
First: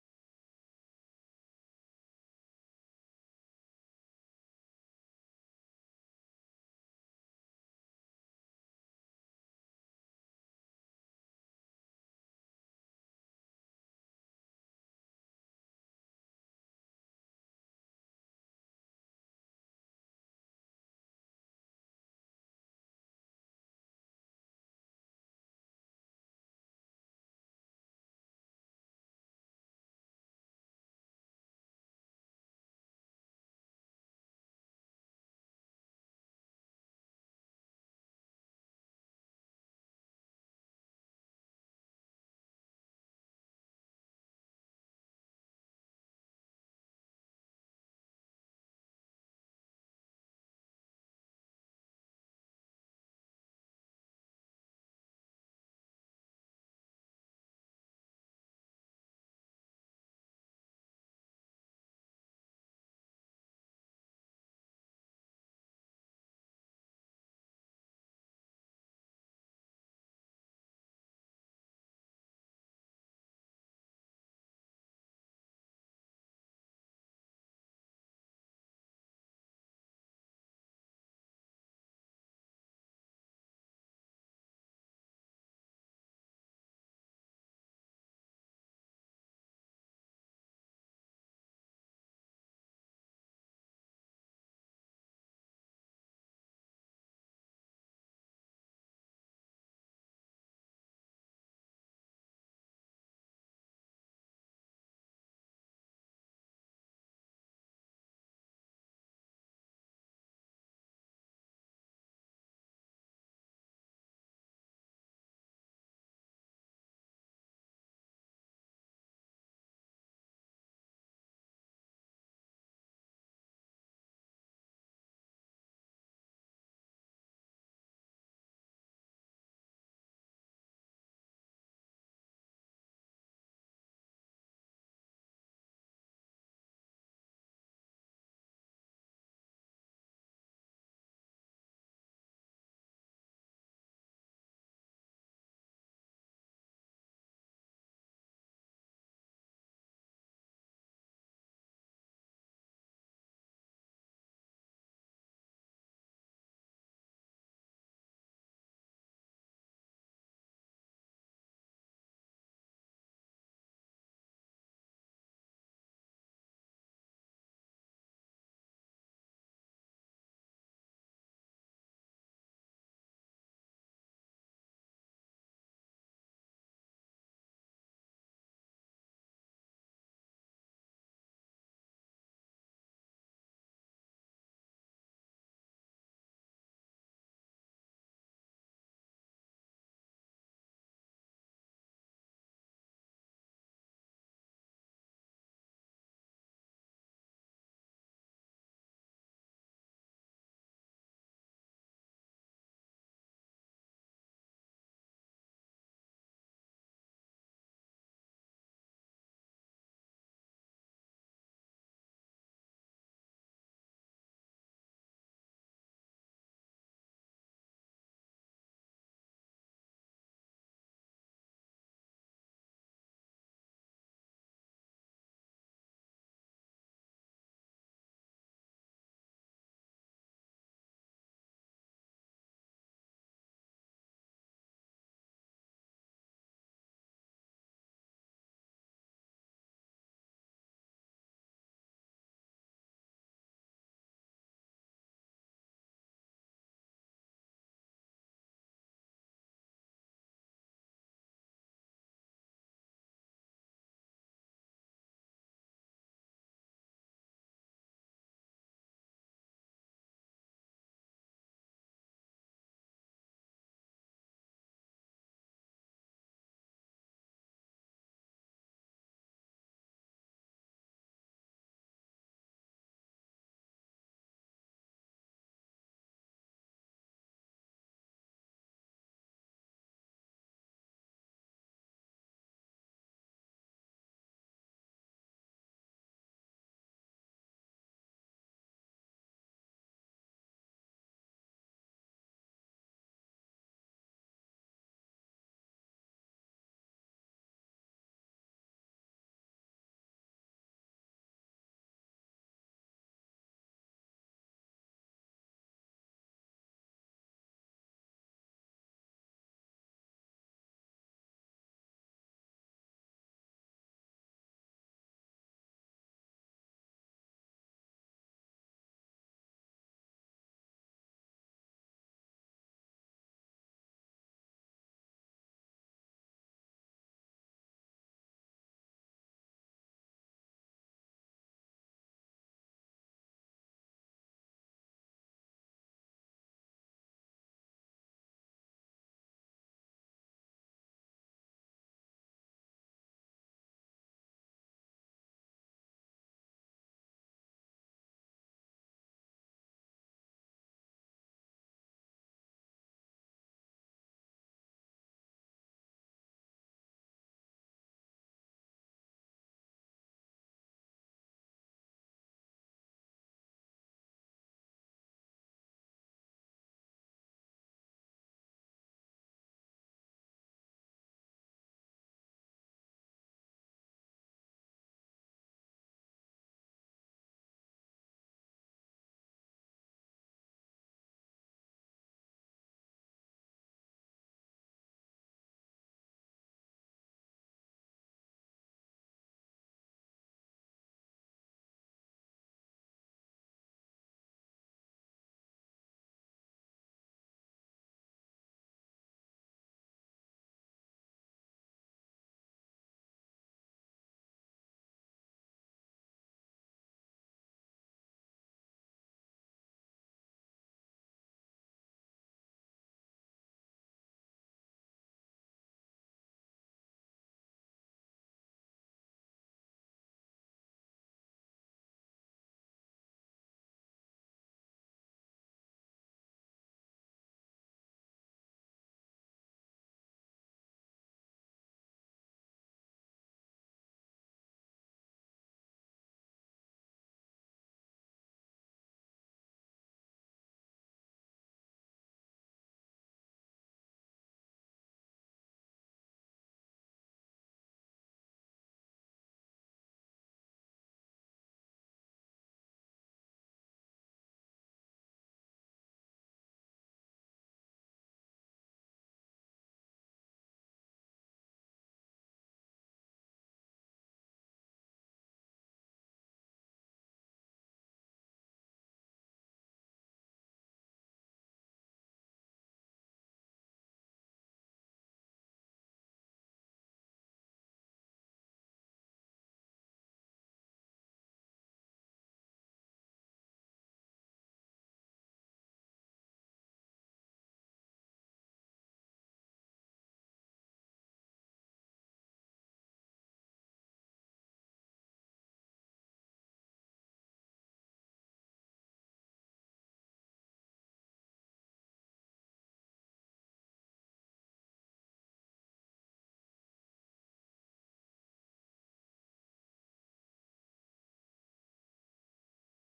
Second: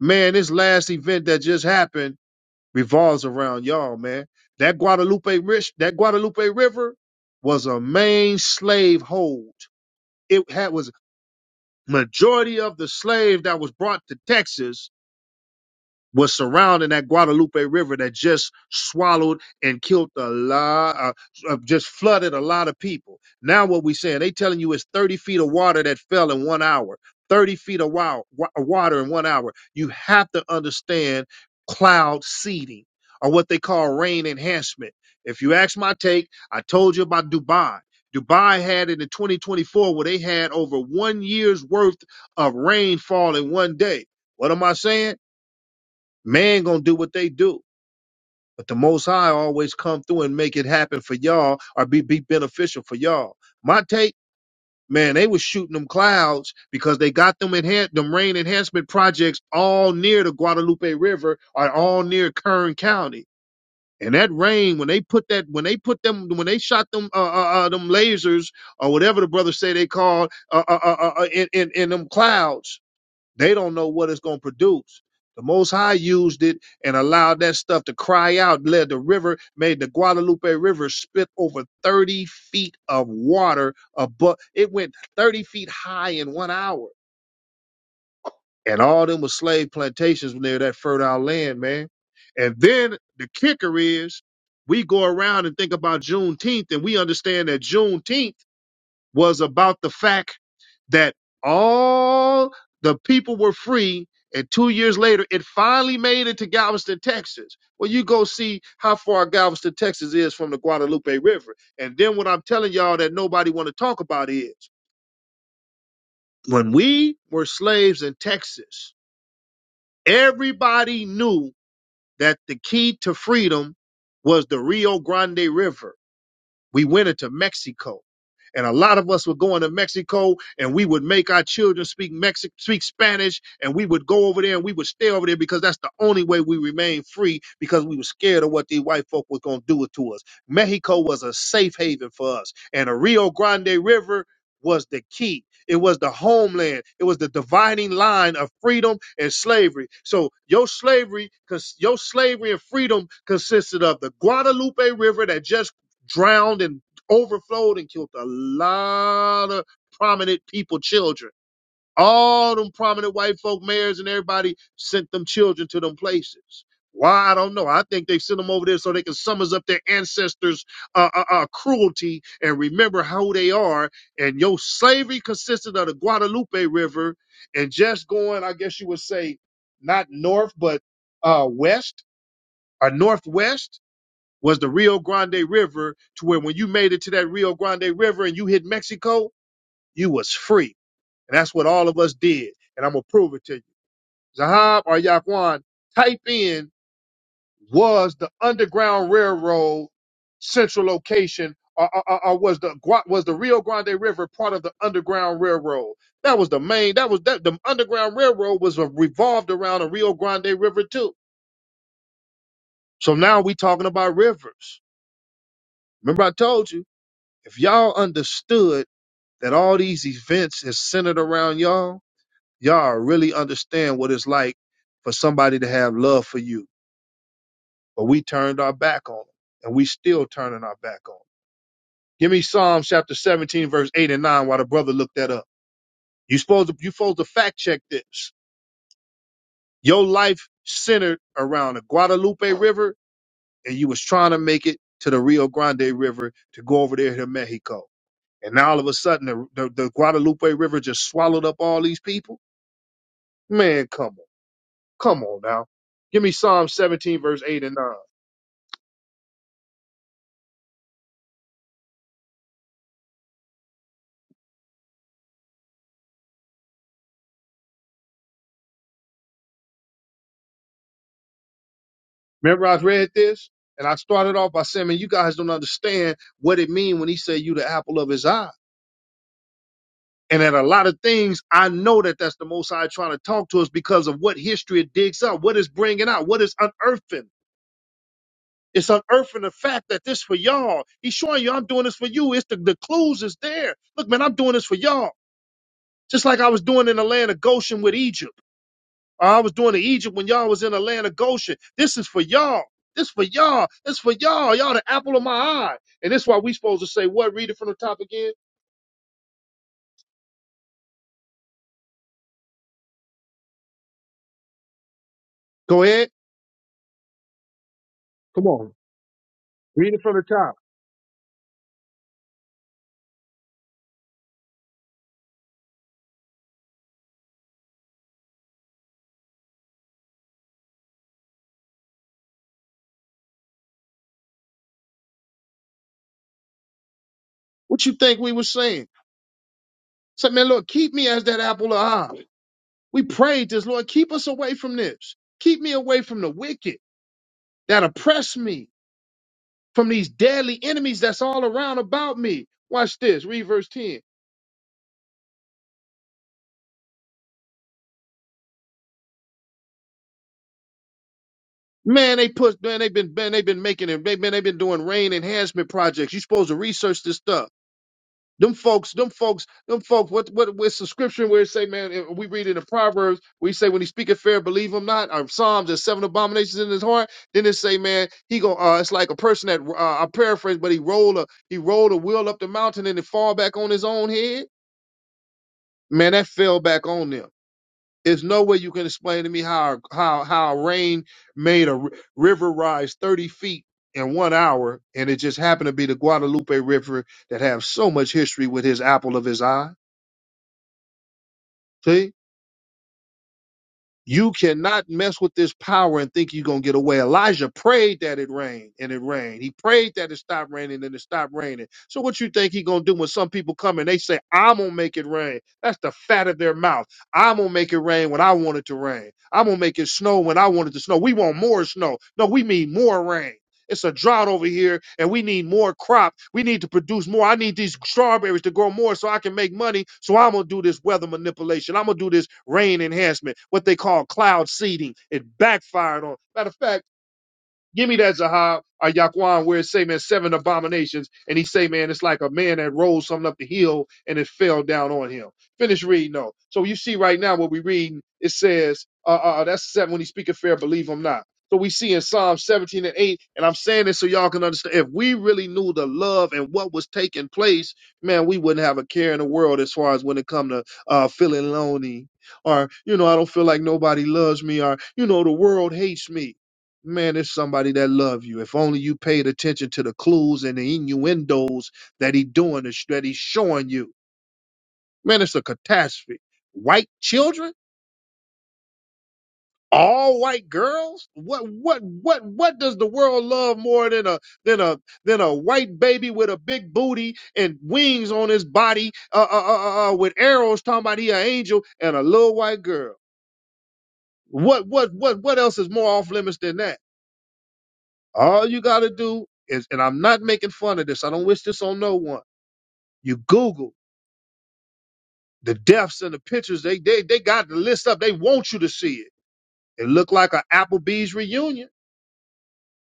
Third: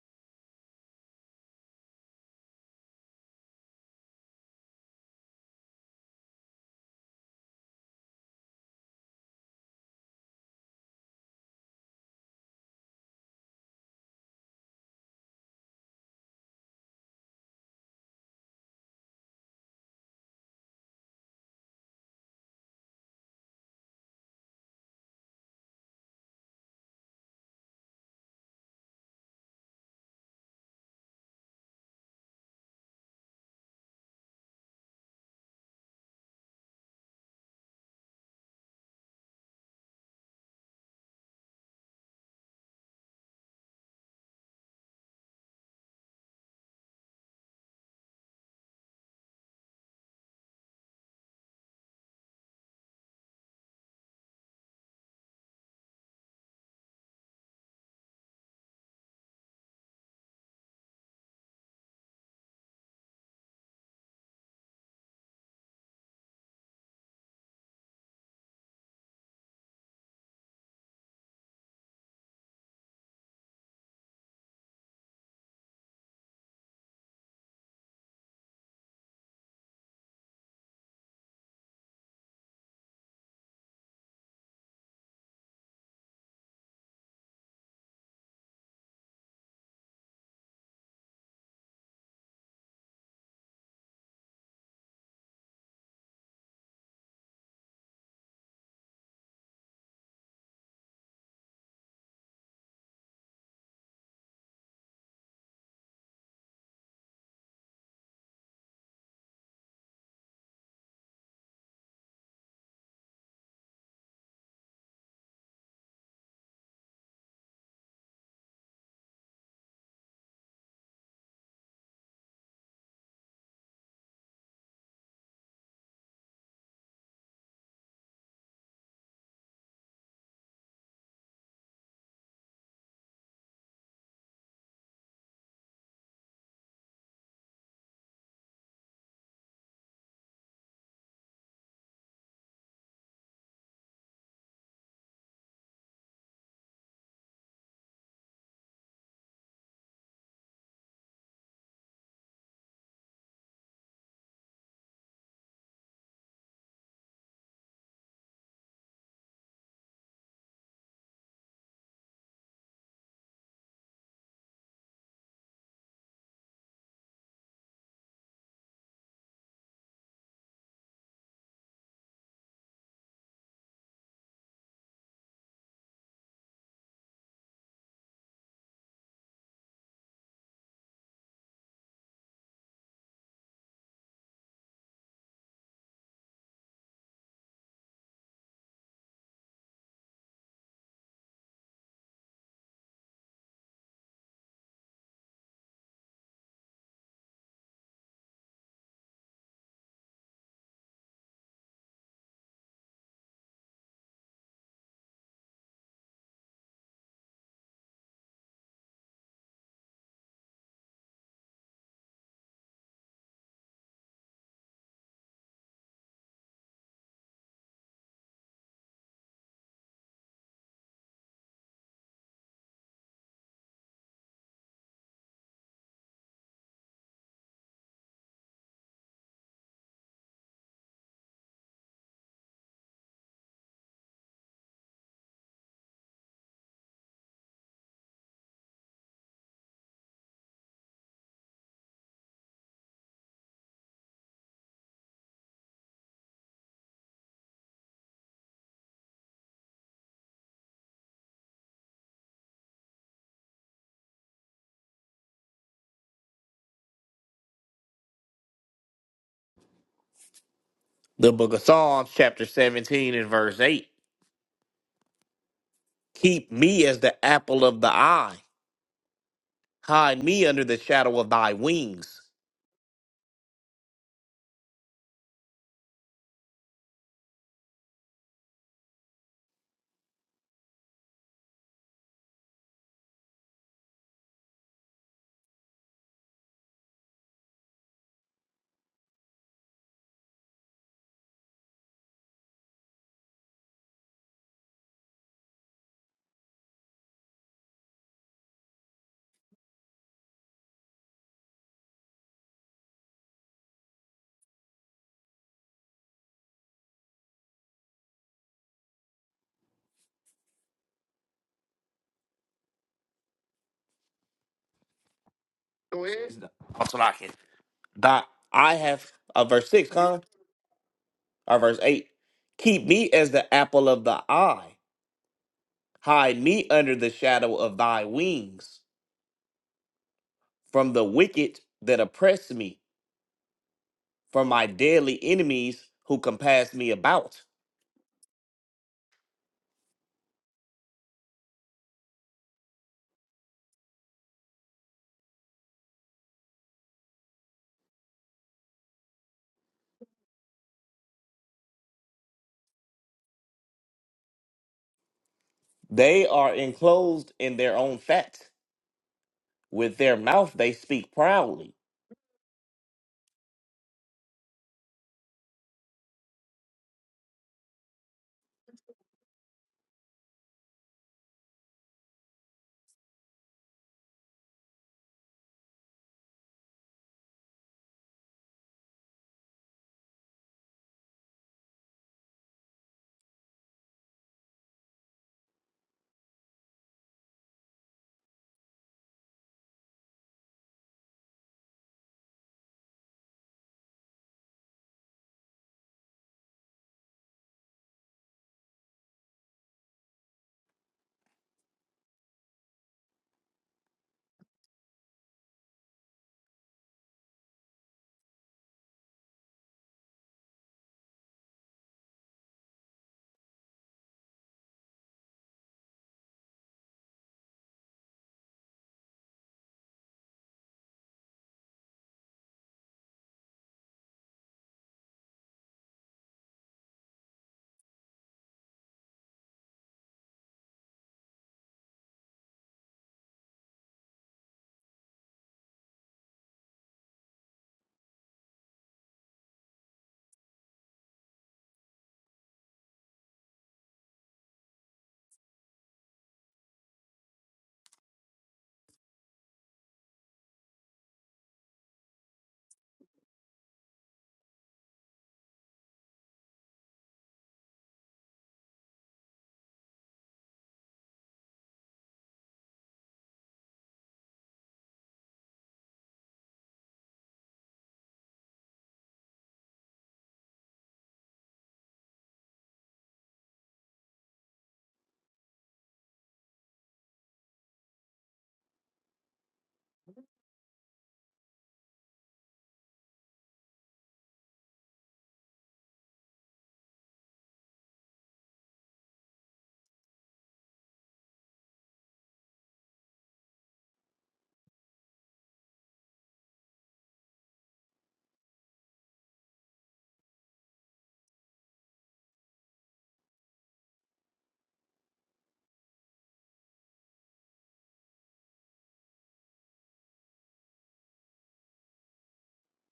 [SPEAKER 1] Man, this last event that just happened revolves around y'all, man. That Guadalupe rich, that Guadalupe River was a main slave hold. It had was majority of the slave that was brought to Texas was surrounding that Guadalupe River that just swallowed and killed a lot, uh, uh, just flooded a lot of people. Now what we saying? They telling you it's 30 feet of water that fell in one hour. 30 feet of wow, wa- water in one hour. You have to understand cloud seeding or what they call rain enhancement. If you ask my take, I told you about Dubai. Dubai had it in 2024 where they had over one year's worth of rainfall in one day. What am I saying? Man gonna do what they do, but the Most High always come through and make it happen for y'all or be be beneficial for y'all. My take, man, they was shooting them clouds because they got them enhan- them rain enhancement projects all near the Guadalupe River or all near Kern County. And that rain, when they put that, when they put them, when they shot them, uh, uh, uh them lasers or whatever the brothers say they called, uh, uh, uh, uh, uh, in, in, in them clouds, they don't know what it's going to produce. The Most High used it and allowed that stuff to cry out, led the river, made the Guadalupe River spit over 30 feet of water above. It went 30 feet high in one hour. And all them was slave plantations near that fertile land, man. And then the kicker is we go around and think about Juneteenth and we understand that Juneteenth was about the fact that all the people were free. And two years later, it finally made it to Galveston, Texas. Well, you go see how far Galveston, Texas is from the Guadalupe River. And then what I'm telling y'all that nobody want to talk about is when we were slaves in Texas, everybody knew that the key to freedom was the Rio Grande River We went into Mexico. And a lot of us were going to Mexico and we would make our children speak Mexican, speak Spanish and we would go over there and we would stay over there because that's the only way we remained free because we were scared of what these white folk was gonna do it to us. Mexico was a safe haven for us. And the Rio Grande River was the key. It was the homeland. It was the dividing line of freedom and slavery. So your slavery, because your slavery and freedom consisted of the Guadalupe River that just drowned and overflowed and killed a lot of prominent people, children. All them prominent white folk mayors and everybody sent them children to them places. Why? I don't know. I think they sent them over there so they can summons up their ancestors' uh, uh, uh, cruelty and remember who they are. And your slavery consisted of the Guadalupe River and just going, I guess you would say, not north, but uh, west or northwest was the Rio Grande River to where when you made it to that Rio Grande River and you hit Mexico, you was free. And that's what all of us did. And I'm going to prove it to you. Zahab or Yaquan, type in was the Underground Railroad central location or, or, or- was the Gua- was the Rio Grande River part of the Underground Railroad? That was the main. That was that the Underground Railroad was a, revolved around the Rio Grande River too. So now we talking about rivers. Remember I told you If y'all understood that all these events is centered around y'all, y'all really understand what it's like for somebody to have love for you. But we turned our back on them, and we still turning our back on them. Give me Psalms chapter 17, verse 8 and 9 while the brother looked that up. You supposed to, you supposed to fact check this. Your life centered around the Guadalupe River, and you was trying to make it to the Rio Grande River to go over there to Mexico. And now all of a sudden, the, the, the Guadalupe River just swallowed up all these people. Man, come on. Come on now. Give me Psalm 17, verse 8 and 9.
[SPEAKER 2] The book of Psalms, chapter 17 and verse 8. Keep me as the apple of the eye. Hide me under the shadow of thy wings.
[SPEAKER 1] Remember, I read this and I started off by saying, man, you guys don't understand what it mean when he said you the apple of his eye. And at a lot of things, I know that that's the Most High trying to talk to us because of what history it digs up, what it's bringing out, what it's unearthing. It's unearthing the fact that this for y'all. He's showing you I'm doing this for you. It's the, the clues is there. Look, man, I'm doing this for y'all. just like I was doing in the land of Goshen with Egypt. Or I was doing in Egypt when y'all was in the land of Goshen. This is for y'all. This for y'all. This for y'all. Y'all the apple of my eye. And that's why we supposed to say what? Read it from the top again. Go ahead.
[SPEAKER 2] That's what I can. Thy
[SPEAKER 1] Come on.
[SPEAKER 2] I have uh, verse six,
[SPEAKER 1] Read it from
[SPEAKER 2] huh?
[SPEAKER 1] the top.
[SPEAKER 2] Or verse eight. Keep me as the apple of the eye. Hide me under the shadow of thy wings from the wicked that oppress me, from my deadly enemies who compass me about.
[SPEAKER 1] What you think we were saying? Say, man, Lord, keep me as that apple of eye. We prayed this, Lord, keep us away from this. Keep me away from the wicked that oppress me, from these deadly enemies that's all around about me. Watch this. Read verse 10.
[SPEAKER 2] They are enclosed in their own fat. With their mouth they speak proudly.
[SPEAKER 1] Man, they put man, they've been man, they've been making it. They, man, they've been doing rain enhancement projects. You supposed to research this stuff. Them folks, them folks, them folks. What what with subscription where it say, man, eh, we read it in Proverbs. We say when he speaketh fair, believe him not. Or Psalms, there's seven abominations in his heart. Then it say, man, he go. Uh, it's like a person that uh, I paraphrase, but he rolled a he rolled a wheel up the mountain and it fall back on his own head. Man, that fell back on them. There's no way you can explain to me how how how rain made a r- river rise 30 feet in one hour, and it just happened to be the Guadalupe River that have so much history with his apple of his eye. See? You cannot mess with this power and think you're going to get away. Elijah prayed that it rained and it rained. He prayed that it stopped raining and it stopped raining. So what you think he going to do when some people come and they say, I'm going to make it rain. That's the fat of their mouth. I'm going to make it rain when I want it to rain. I'm going to make it snow when I want it to snow. We want more snow. No, we mean more rain. It's a drought over here, and we need more crop. We need to produce more. I need these strawberries to grow more so I can make money. So I'm gonna do this weather manipulation. I'm gonna do this rain enhancement, what they call cloud seeding. It backfired on. Matter of fact. Give me that Zahab or Yaquan where it say, man, seven abominations. And he say, man, it's like a man that rolled something up the hill and it fell down on him. Finish reading though. So you see right now what we reading, it says, uh, uh, uh, that's seven when he speak fair, believe him not. So we see in Psalm 17 and 8, and I'm saying this so y'all can understand. If we really knew the love and what was taking place, man, we wouldn't have a care in the world as far as when it come to uh, feeling lonely or, you know, I don't feel like nobody loves me or, you know, the world hates me man, it's somebody that love you. If only you paid attention to the clues and the innuendos that he doing, the sh- that he's showing you. Man, it's a catastrophe. White children, all white girls. What, what, what, what does the world love more than a than a than a white baby with a big booty and wings on his body, uh, uh, uh, uh, uh, with arrows talking about he an angel and a little white girl. What, what, what, what else is more off limits than that? All you got to do is, and I'm not making fun of this. I don't wish this on no one. You Google the deaths and the pictures. They they they got the list up. They want you to see it. It looked like an Applebee's reunion.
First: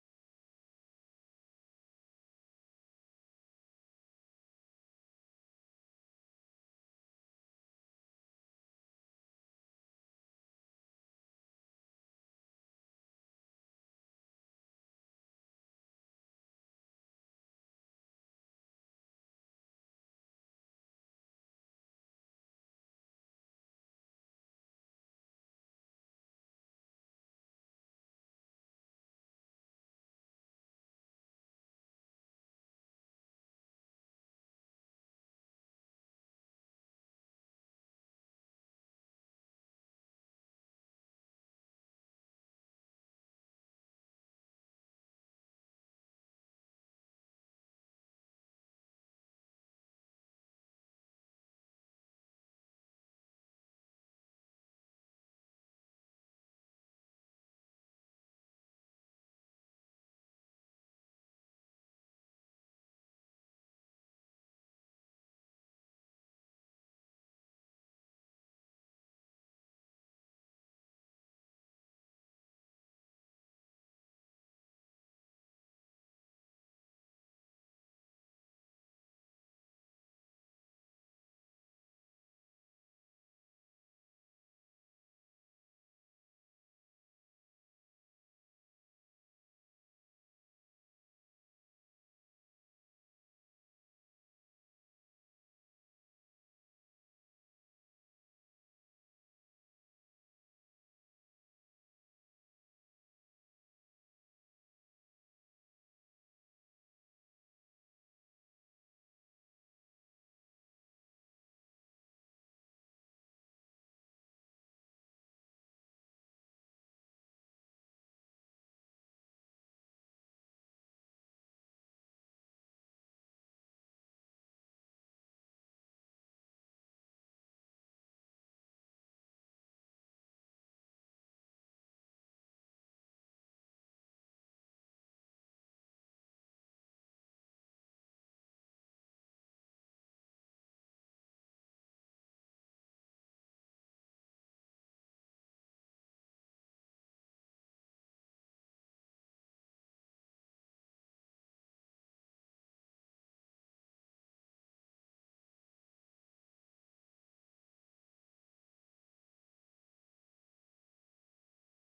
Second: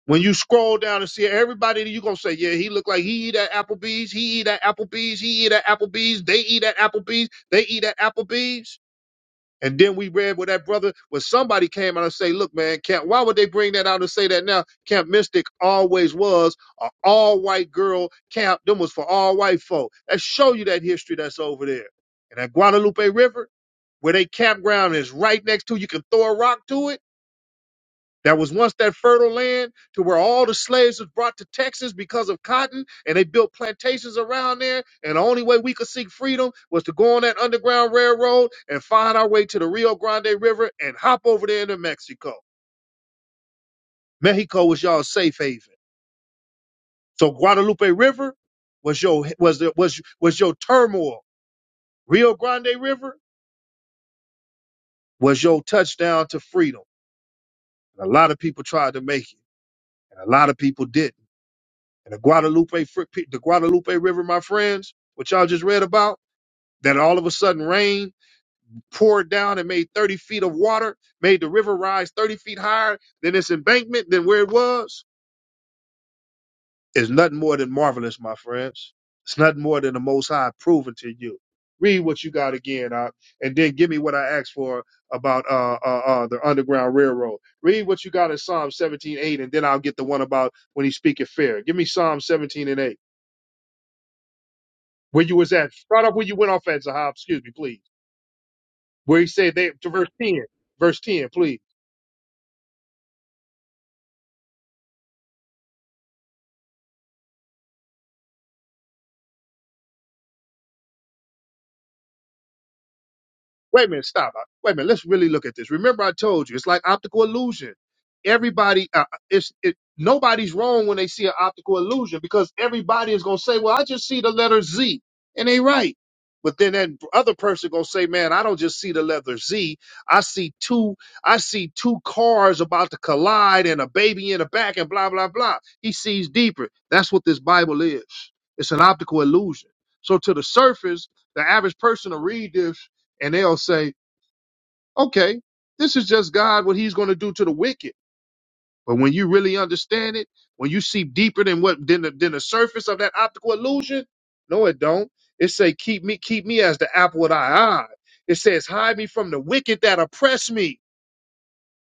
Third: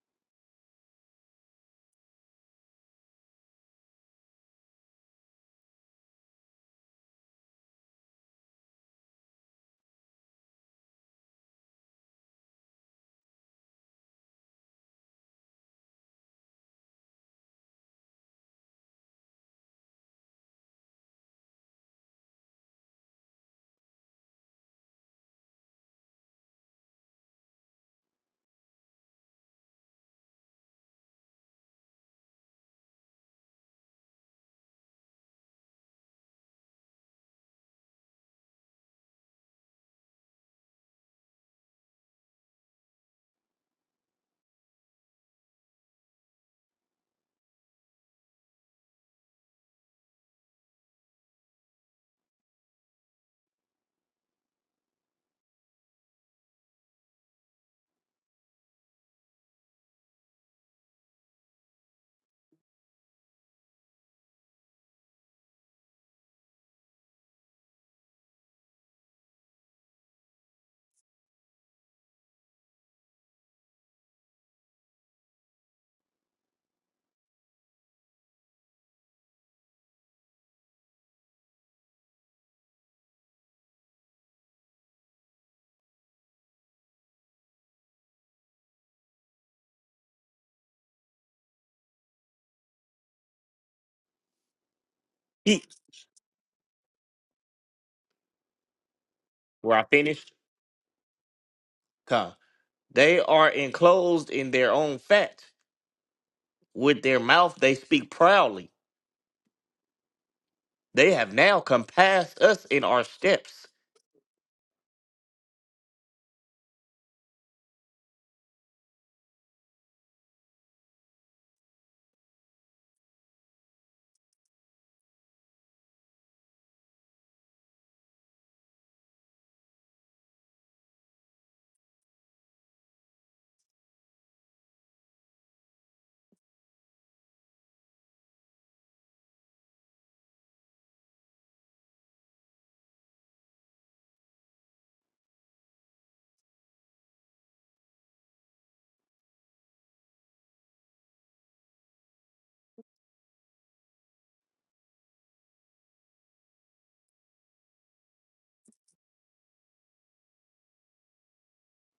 [SPEAKER 1] When you scroll down and see everybody, you're gonna say, Yeah, he looked like he eat at Applebee's, he eat at Applebee's, he eat at Applebee's, they eat at Applebee's, they eat at Applebee's. And then we read with that brother when somebody came out and say, look, man, Camp, why would they bring that out and say that now? Camp Mystic always was a all white girl camp. Them was for all white folk. That show you that history that's over there. And that Guadalupe River, where they campground is right next to, you can throw a rock to it that was once that fertile land to where all the slaves was brought to Texas because of cotton, and they built plantations around there. And the only way we could seek freedom was to go on that underground railroad and find our way to the Rio Grande River and hop over there into Mexico. Mexico was y'all's safe haven. So Guadalupe River was your was the, was was your turmoil. Rio Grande River was your touchdown to freedom. And a lot of people tried to make it, and a lot of people didn't. And the Guadalupe, fr- the Guadalupe River, my friends, what y'all just read about, that all of a sudden rain poured down and made 30 feet of water, made the river rise 30 feet higher than its embankment, than where it was, is nothing more than marvelous, my friends. It's nothing more than the Most High proven to you. Read what you got again, uh, and then give me what I asked for about uh, uh, uh, the Underground Railroad. Read what you got in Psalm 17:8, and then I'll get the one about when he's speaking fair. Give me Psalm 17 and 8. Where you was
[SPEAKER 2] Eat.
[SPEAKER 1] at. Start off where you went off at, Zahab. Excuse me, please. Where he said they
[SPEAKER 2] Where I
[SPEAKER 1] to verse
[SPEAKER 2] finished.
[SPEAKER 1] 10. Verse 10, please.
[SPEAKER 2] come. They are enclosed in their own fat. With their mouth they speak proudly. They have now compassed us in our steps.
[SPEAKER 1] Wait a minute, stop. Wait a minute, let's really look at this. Remember, I told you it's like optical illusion. Everybody, uh, uh, it's it, nobody's wrong when they see an optical illusion because everybody is gonna say, "Well, I just see the letter Z," and they right. But then that other person gonna say, "Man, I don't just see the letter Z. I see two. I see two cars about to collide and a baby in the back and blah blah blah." He sees deeper. That's what this Bible is. It's an optical illusion. So to the surface, the average person will read this and they'll say, okay, this is just God, what he's going to do to the wicked. But when you really understand it, when you see deeper than what than the, than the surface of that optical illusion, no, it don't. It say, keep me, keep me as the apple of thy eye. It says, hide me from the wicked that oppress me.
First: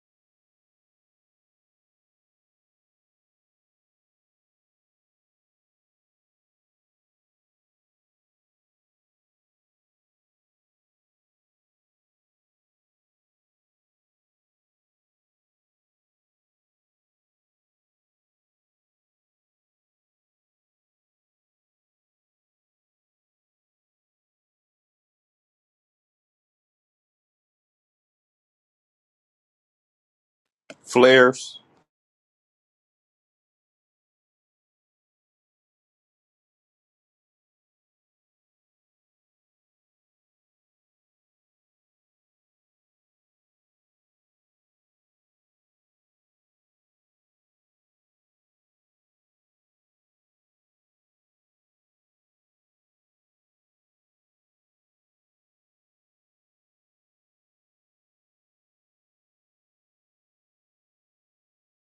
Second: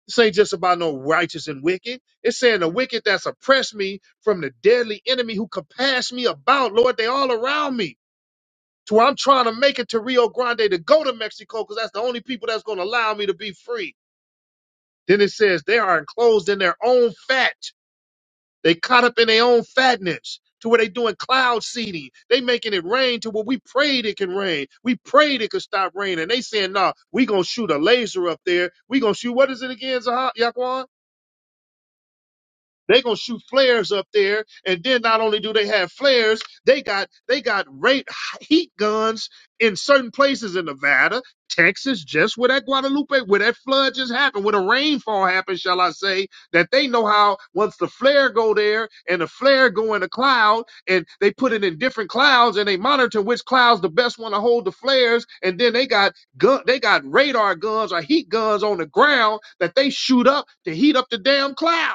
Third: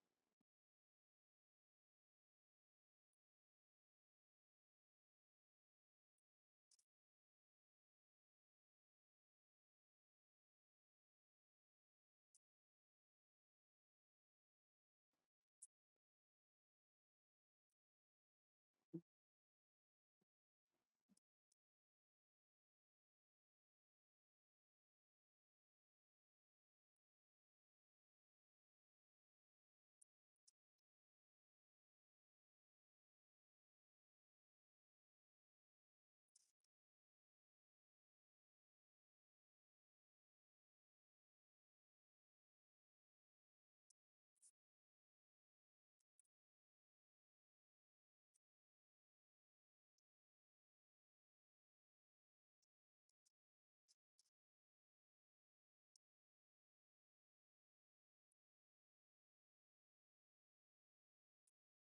[SPEAKER 1] This ain't just about no righteous and wicked. It's saying the wicked that's oppressed me from the deadly enemy who compass me about. Lord, they all around me to where I'm trying to make it to Rio Grande to go to Mexico because that's the only people that's going to allow me to be free. Then it says they are enclosed in their own fat. They caught up in their own fatness to where they doing cloud seeding. They making it rain to where we prayed it can rain. We prayed it could stop raining. They saying, no, nah, we gonna shoot a laser up there. We gonna shoot what is it again, Zah- Yaquan?
[SPEAKER 3] Flares.
[SPEAKER 1] They gonna shoot flares up there, and then not only do they have flares, they got they got rate heat guns in certain places in Nevada, Texas, just where that Guadalupe, where that flood just happened, where the rainfall happened, shall I say? That they know how once the flare go there and the flare go in a cloud, and they put it in different clouds, and they monitor which clouds the best one to hold the flares, and then they got gun, they got radar guns or heat guns on the ground that they shoot up to heat up the damn cloud.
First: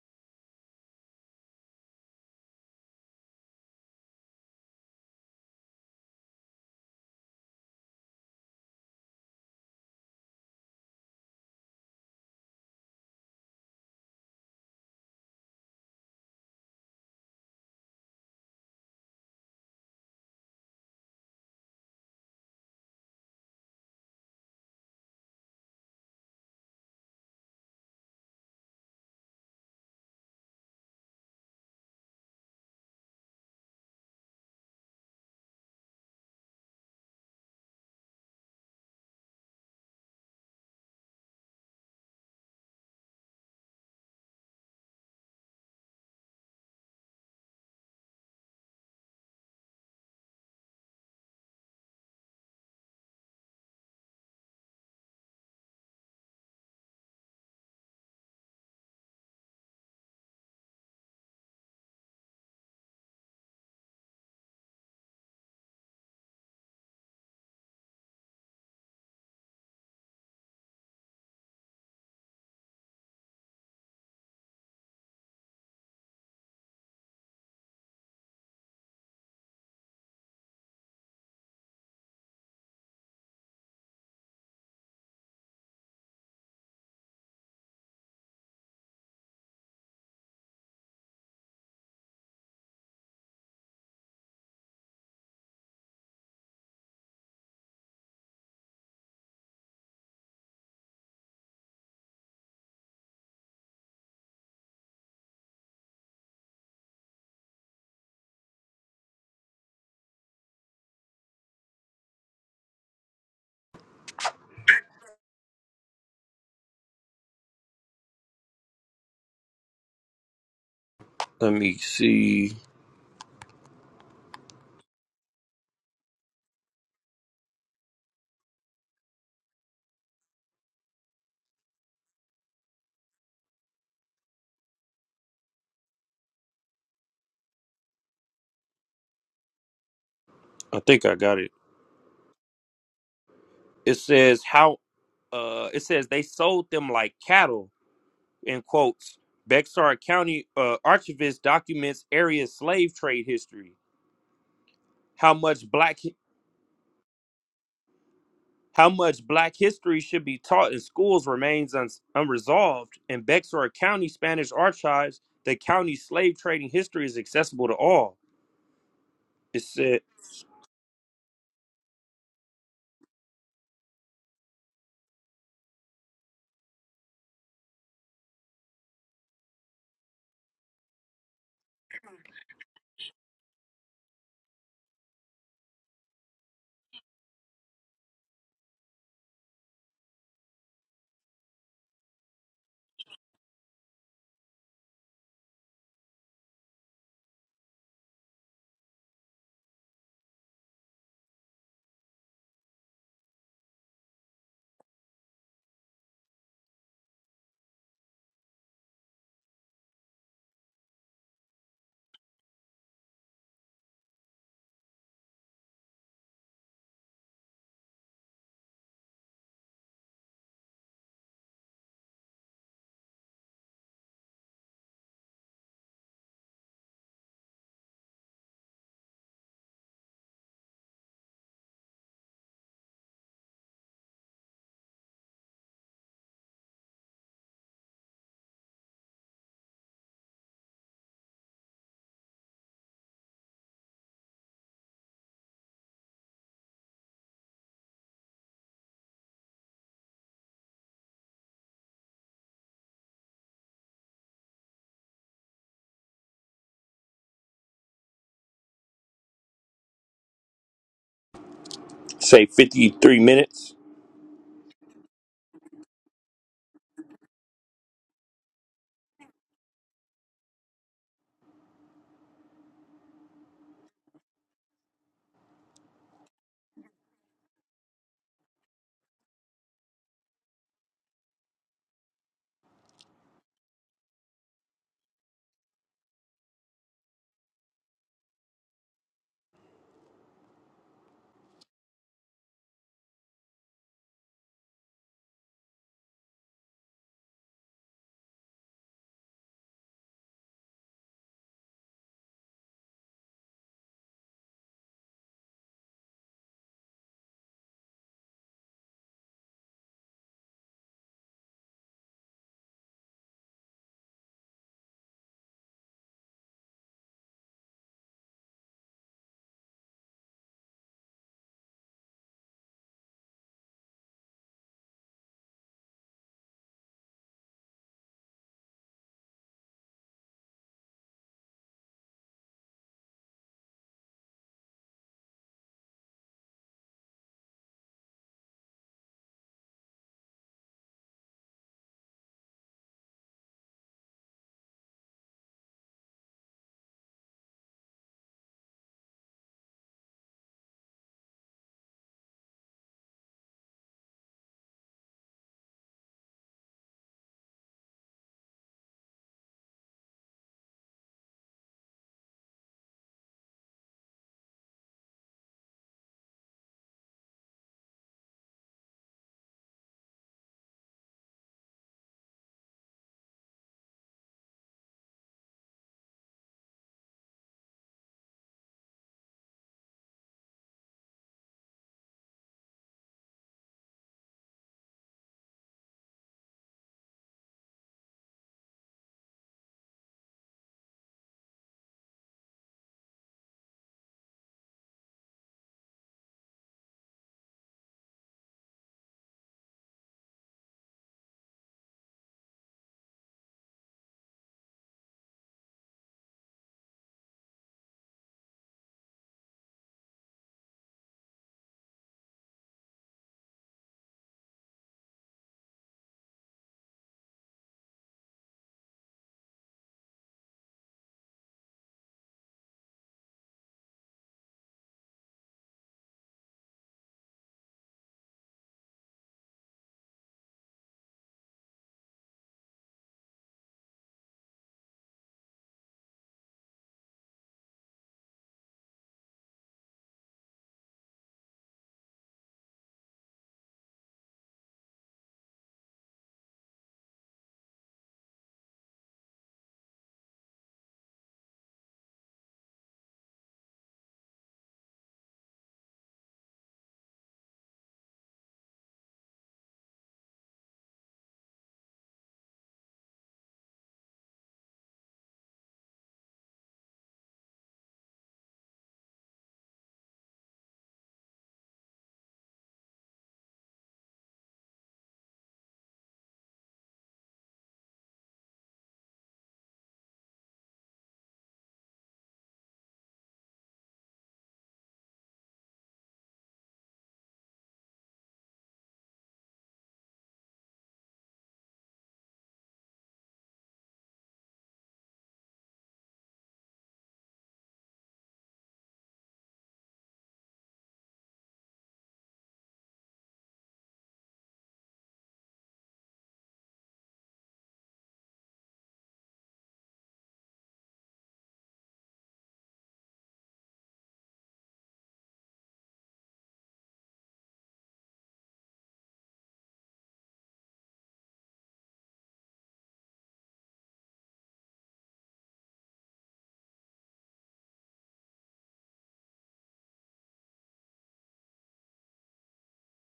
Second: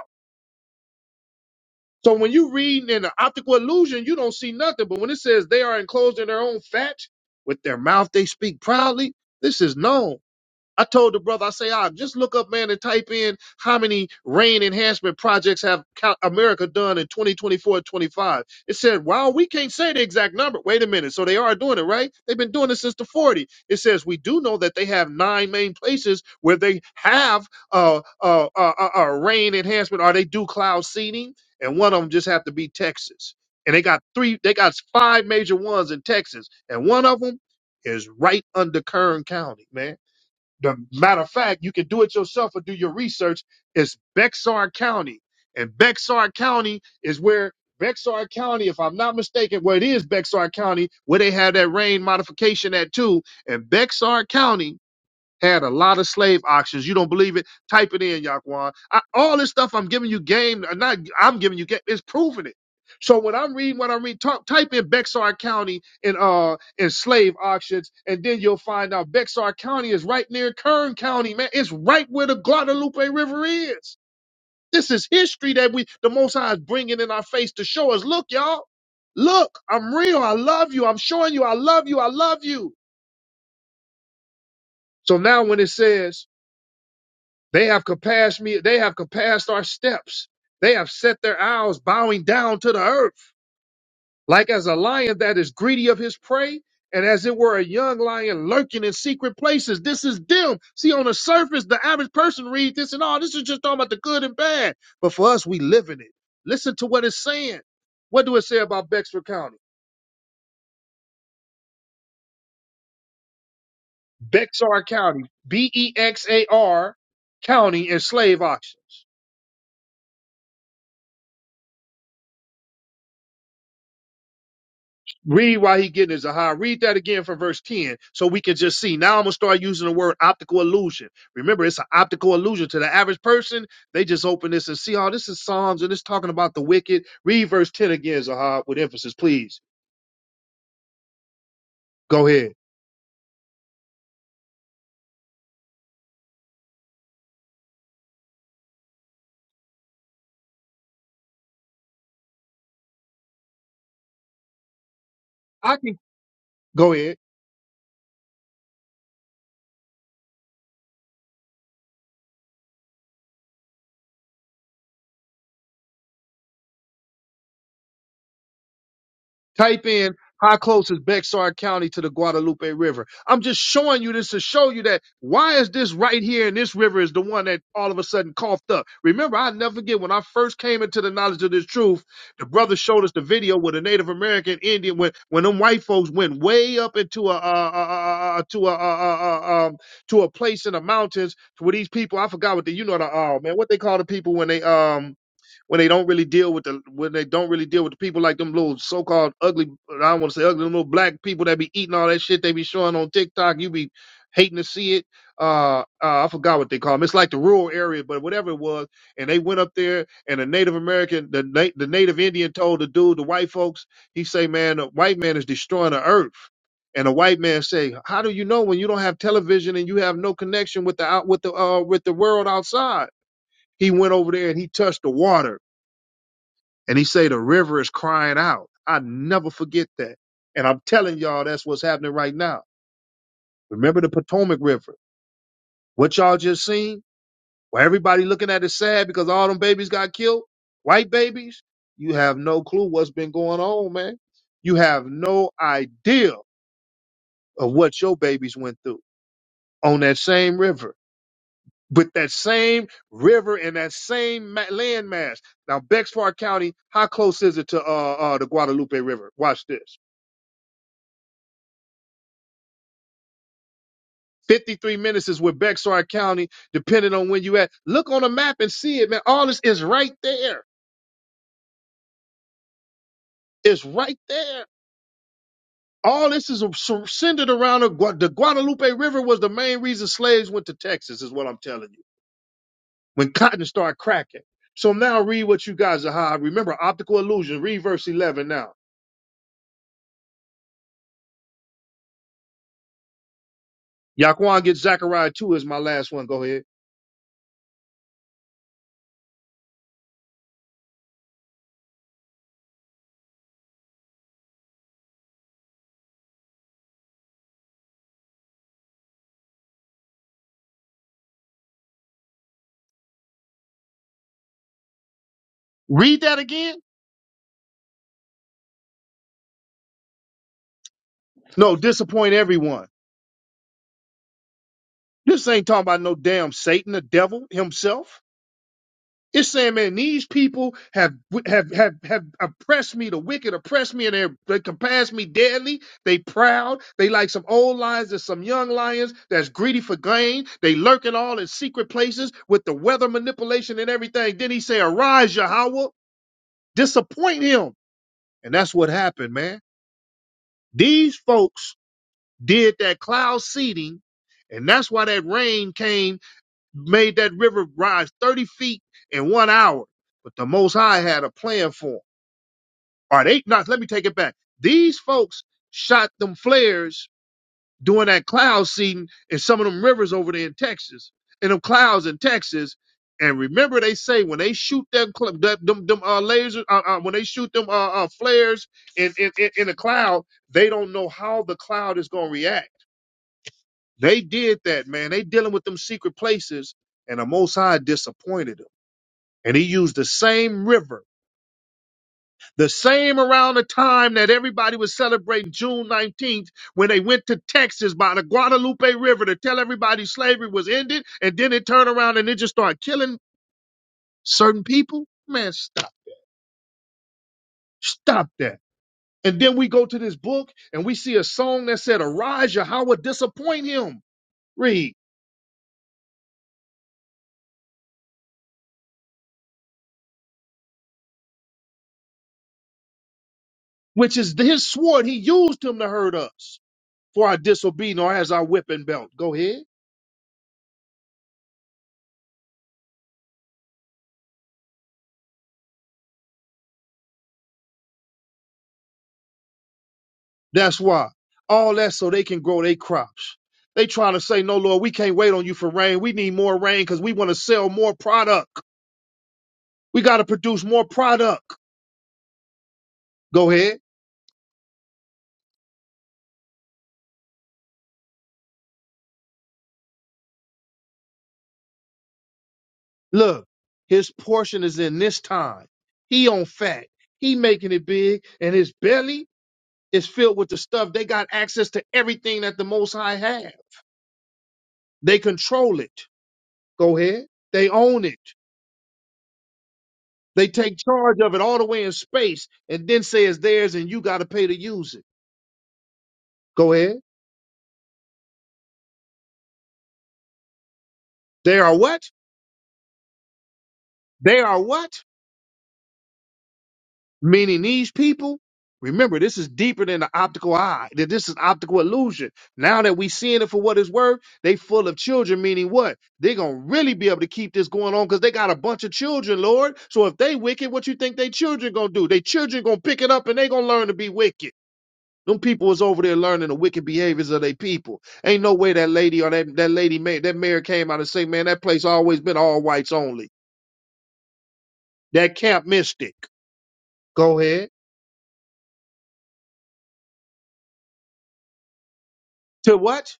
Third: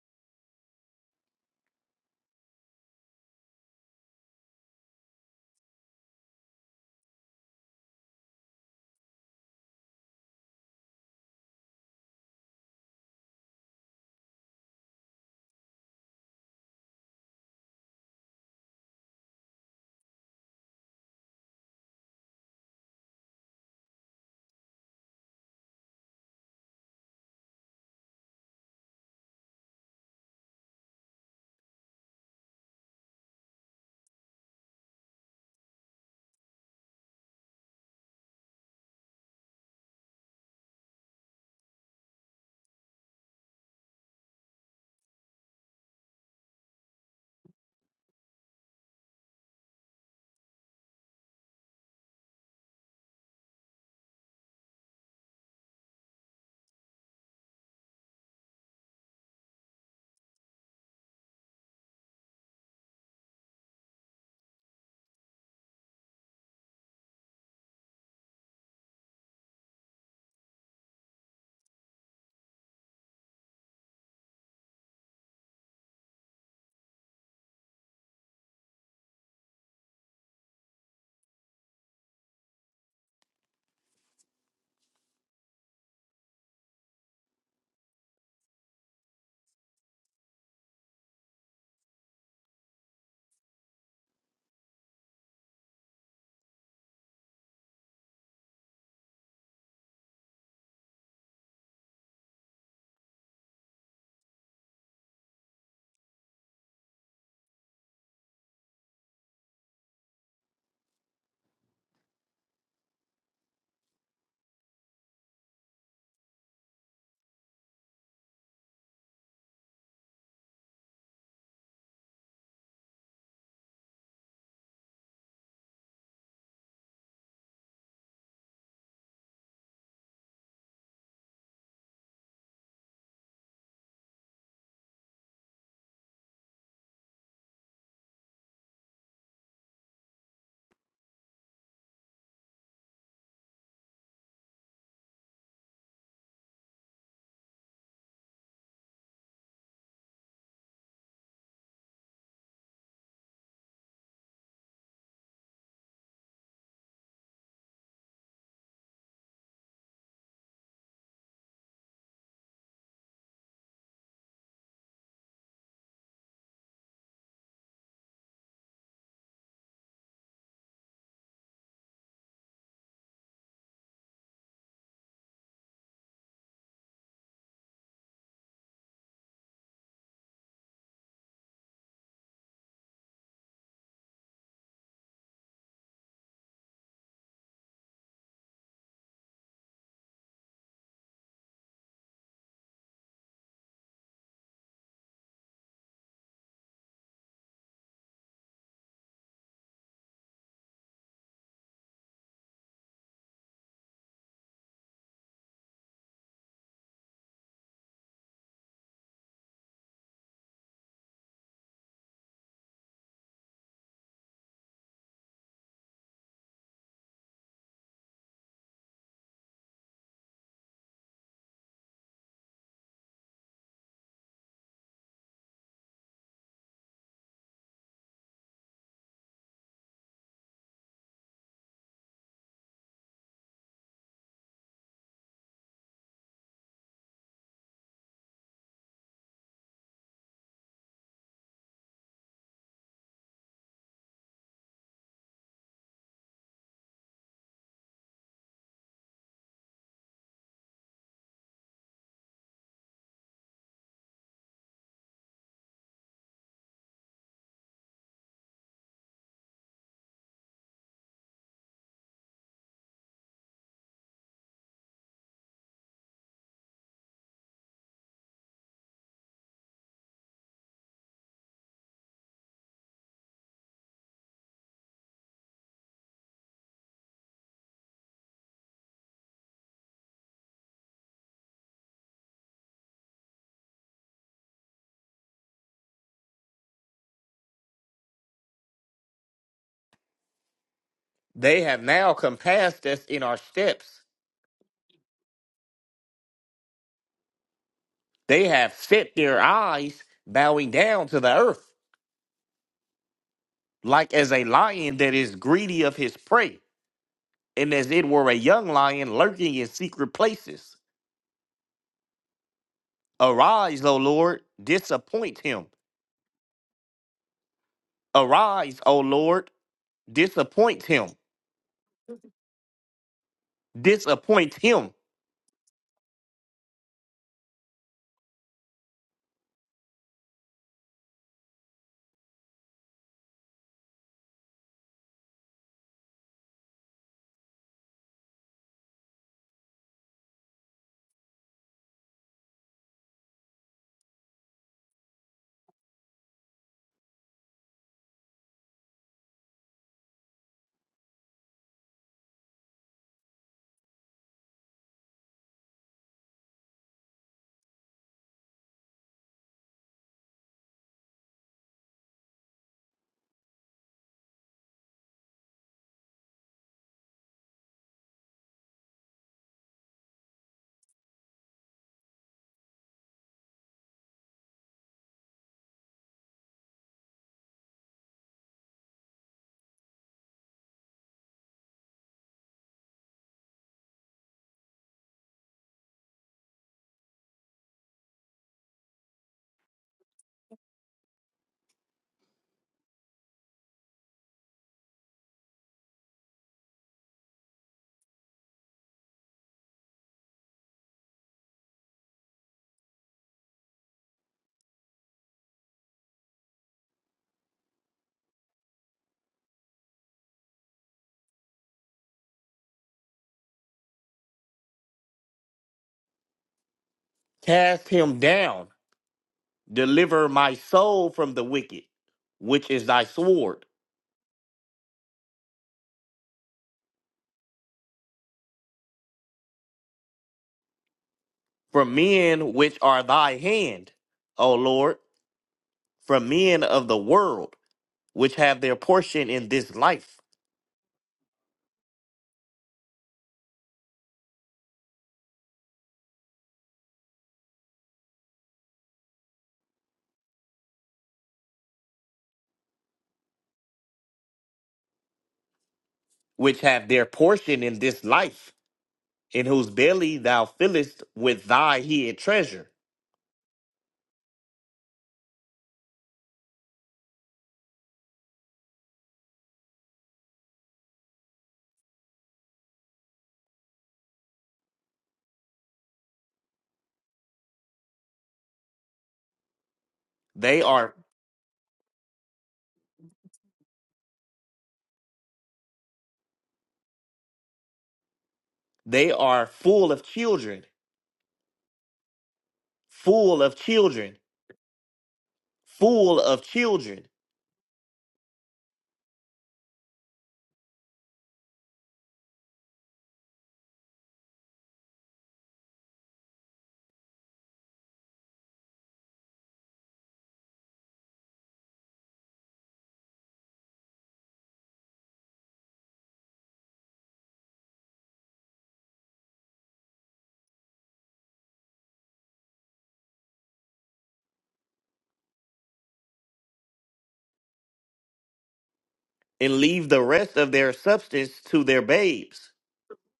[SPEAKER 1] So when you read in an optical illusion, you don't see nothing. But when it says they are enclosed in their own fat, with their mouth they speak proudly, this is known. I told the brother, I say, ah, just look up, man, and type in how many rain enhancement projects have co- America done in 2024 25. It said, wow, we can't say the exact number. Wait a minute. So they are doing it, right? They've been doing it since the '40s. It says, we do know that they have nine main places where they have uh, uh, uh, uh, uh, rain enhancement or they do cloud seeding. And one of them just have to be Texas. And they got three, they got five major ones in Texas. And one of them is right under Kern County, man the matter of fact, you can do it yourself or do your research. It's Bexar County. And Bexar County is where Bexar County, if I'm not mistaken, where it is Bexar County, where they had that rain modification at too. And Bexar County had a lot of slave auctions. You don't believe it? Type it in, Yaquan. I, all this stuff I'm giving you game, uh, not I'm giving you game. It's proving it. So when I'm reading what I'm reading, talk, type in Bexar County in uh in slave auctions, and then you'll find out Bexar County is right near Kern County, man. It's right where the Guadalupe River is. This is history that we the Most High is bringing in our face to show us. Look, y'all, look, I'm real. I love you. I'm showing you. I love you. I love you. So now when it says They have compassed me. They have compassed our steps. They have set their eyes bowing down to the earth, like as a lion that is greedy of his prey, and as it were a young lion lurking in secret places. This is them. See, on the surface, the average person reads this and all. This is just talking about the good and bad. But for us, we live in it. Listen to what it's saying. What do it say about Bexar County? Bexar County, B E X A R County, and slave auctions.
[SPEAKER 3] Let me see.
[SPEAKER 1] Read why he getting his aha. Read that again from verse 10 so we can just see. Now I'm going to start using the word optical illusion. Remember, it's an optical illusion. To the average person, they just open this and see, oh, this is Psalms and it's talking about the wicked. Read verse 10 again, Zahar, with emphasis, please.
[SPEAKER 3] I think I got it.
[SPEAKER 1] Go ahead.
[SPEAKER 3] It says how uh it says they sold them like cattle in quotes, Bexar County uh, archivist documents area slave trade history. How much
[SPEAKER 1] I can
[SPEAKER 3] black
[SPEAKER 1] go ahead.
[SPEAKER 3] how much black history should be taught in schools remains un- unresolved. In Bexar County Spanish archives, the county slave trading history is accessible to all. It
[SPEAKER 1] Type
[SPEAKER 3] said,
[SPEAKER 1] in how close is Bexar County to the Guadalupe River. I'm just showing you this to show you that why is this right here and this river is the one that all of a sudden coughed up. Remember, I never forget when I first came into the knowledge of this truth, the brother showed us the video with a Native American Indian when when them white folks went way up into a uh, uh, uh, uh, to a uh, uh, uh, um, to a place in the mountains where these people I forgot what the you know the uh, man what they call the people when they um when they don't really deal with the when they don't really deal with the people like them little so called ugly I don't want to say ugly them little black people that be eating all that shit they be showing on TikTok. You be hating to see it. Uh, uh I forgot what they call them. It's like the rural area, but whatever it was. And they went up there, and a Native American, the na- the Native Indian, told the dude, the white folks, he say, man, the white man is destroying the earth. And the white man say, how do you know when you don't have television and you have no connection with the out with the uh with the world outside? He went over there and he touched the water and he say the river is crying out. I never forget that. And I'm telling y'all, that's what's happening right now. Remember the Potomac River. What y'all just seen? Where everybody looking at it sad because all them babies got killed. White babies. You have no clue what's been going on, man. You have no idea of what your babies went through on that same river. With that same river and that same ma- landmass. Now, Bexar County, how close is it to uh, uh, the Guadalupe River? Watch this.
[SPEAKER 3] say 53 minutes.
[SPEAKER 1] 53 minutes is with Bexar County, depending on when you at. Look on a map and see it, man. All this is right there. It's right there. All this is centered around the, Gua- the Guadalupe River was the main reason slaves went to Texas, is what I'm telling you. When cotton started cracking. So now read what you guys are high. Remember, optical illusion. Read verse 11 now.
[SPEAKER 2] They have now compassed us in our steps.
[SPEAKER 1] Yaquan gets Zechariah 2 is my last one. Go ahead.
[SPEAKER 2] They have set their eyes, bowing down to the earth, like as a lion that is greedy of his prey, and as it were a young lion lurking in secret places. Arise, O Lord, disappoint him.
[SPEAKER 1] Read that again.
[SPEAKER 2] Arise, O Lord, disappoint him.
[SPEAKER 1] No, disappoint everyone.
[SPEAKER 2] Disappoint him
[SPEAKER 1] This ain't talking about no damn Satan, the devil himself. It's saying, man, these people have have have have oppressed me. The wicked oppressed me, and they they compass me deadly. They proud. They like some old lions and some young lions that's greedy for gain. They lurking all in secret places with the weather manipulation and everything. Then he say, "Arise, Yahweh, disappoint him." And that's what happened, man. These folks did that cloud seeding, and that's why that rain came made that river rise 30 feet in one hour. But the Most High had a plan for for 'em. Or they not, let me take it back. These folks shot them flares during that cloud seeding in some of them rivers over there in Texas, in them clouds in Texas. And remember, they say when they shoot them, cl- that- them, them uh, lasers, uh, uh, when they shoot them uh, uh, flares in, in, in in the cloud, they don't know how the cloud is going to react. They did that, man. They dealing with them secret places, and the Most High disappointed them. And he used the same river, the same around the time that everybody was celebrating June 19th when they went to Texas by the Guadalupe River to tell everybody slavery was ended. And then it turned around and it just started killing certain people. Man, stop. Stop that. And then we go to this book and we see a song that said, Arise, Yahweh, disappoint him. Read,
[SPEAKER 2] Cast him down. Deliver my soul from the wicked, which is thy sword,
[SPEAKER 1] which is his sword. He used him to hurt us for our disobedience or as our whipping belt. Go ahead.
[SPEAKER 2] from men which are thy hand, O Lord, from men of the world, which have their portion in this life,
[SPEAKER 1] That's why. All that so they can grow their crops. They trying to say, no, Lord, we can't wait on you for rain. We need more rain because we want to sell more product. We got to produce more product. Go ahead.
[SPEAKER 2] which have their portion in this life, in whose belly thou fillest with thy hid treasure.
[SPEAKER 1] Look, his portion is in this time. He on fat. He making it big and his belly is filled with the stuff. They got access to everything that the Most High have. They control it. Go ahead. They own it. They
[SPEAKER 2] They
[SPEAKER 1] take
[SPEAKER 2] are
[SPEAKER 1] charge of it all the way in space and then say it's theirs and you got to pay to use it. Go ahead.
[SPEAKER 2] they are full of children,
[SPEAKER 1] They are what?
[SPEAKER 2] full of children,
[SPEAKER 1] They are what?
[SPEAKER 2] full of children,
[SPEAKER 1] Meaning these people. Remember, this is deeper than the optical eye. That This is optical illusion. Now that we seeing it for what it's worth, they full of children, meaning what? They're gonna really be able to keep this going on because they got a bunch of children, Lord. So if they wicked, what you think they children gonna do? They children gonna pick it up and they gonna learn to be wicked. Them people was over there learning the wicked behaviors of their people. Ain't no way that lady or that, that lady ma- that mayor came out and say, man, that place always been all whites only. That camp mystic. Go ahead.
[SPEAKER 2] and leave the rest of their substance to their babes.
[SPEAKER 1] to what?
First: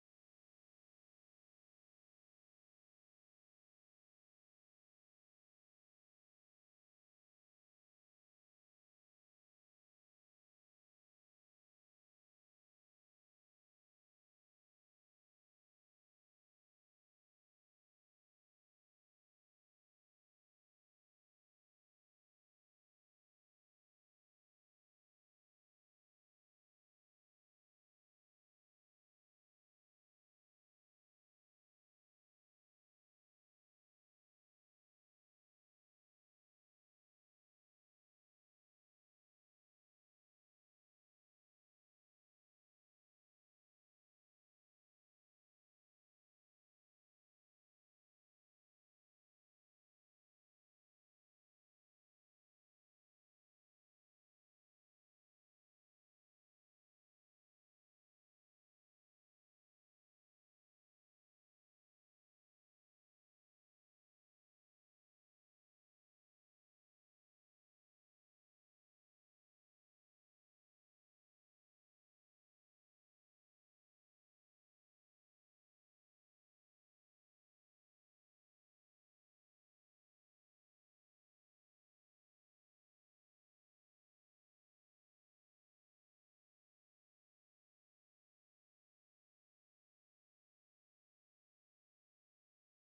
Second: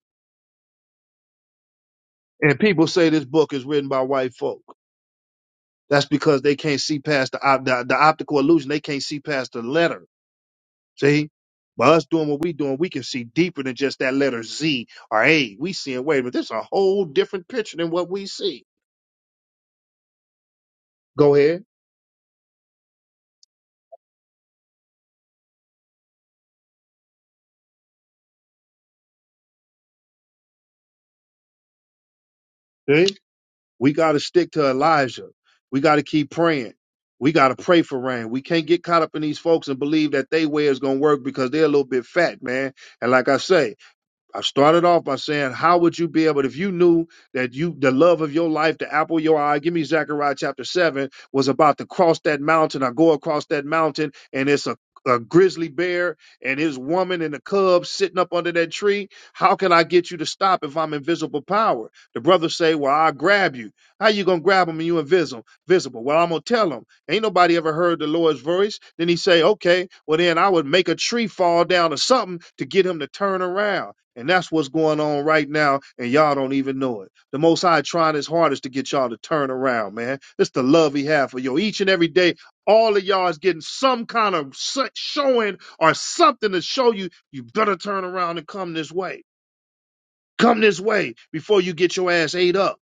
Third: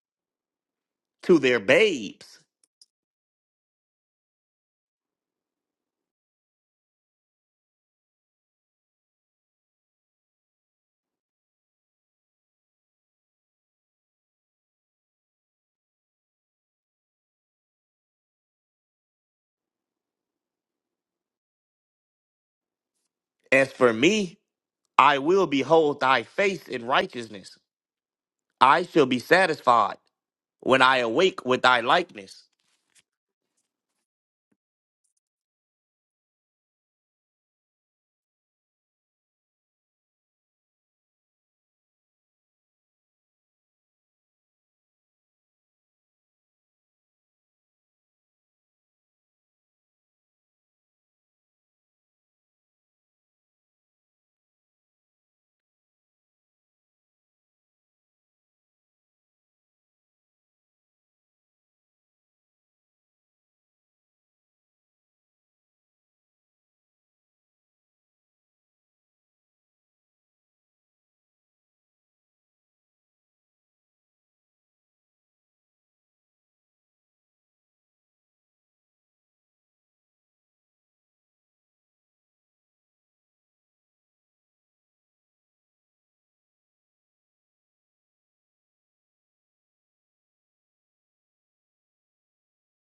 [SPEAKER 2] to their babes.
[SPEAKER 1] And people say this book is written by white folk. That's because they can't see past the op- the, the optical illusion. They can't see past the letter. See, by us doing what we doing, we can see deeper than just that letter Z or A. We seeing wait, but this is a whole different picture than what we see. Go ahead.
[SPEAKER 2] As for me, I will behold thy face in righteousness. I shall be satisfied when I awake with thy likeness.
[SPEAKER 1] See? We got to stick to Elijah. We got to keep praying. We got to pray for rain. We can't get caught up in these folks and believe that they way is gonna work because they're a little bit fat, man. And like I say. I started off by saying, how would you be able if you knew that you the love of your life, the apple of your eye, give me Zechariah chapter seven, was about to cross that mountain or go across that mountain, and it's a a grizzly bear and his woman and the cubs sitting up under that tree. How can I get you to stop if I'm invisible power? The brothers say, Well, I'll grab you. How you gonna grab him and you invisible visible? Well, I'm gonna tell him. Ain't nobody ever heard the Lord's voice. Then he say, Okay, well then I would make a tree fall down or something to get him to turn around. And that's what's going on right now, and y'all don't even know it. The Most High trying his hardest to get y'all to turn around, man. It's the love he have for you. Each and every day, all of y'all is getting some kind of showing or something to show you you better turn around and come this way. Come this way before you get your ass ate up.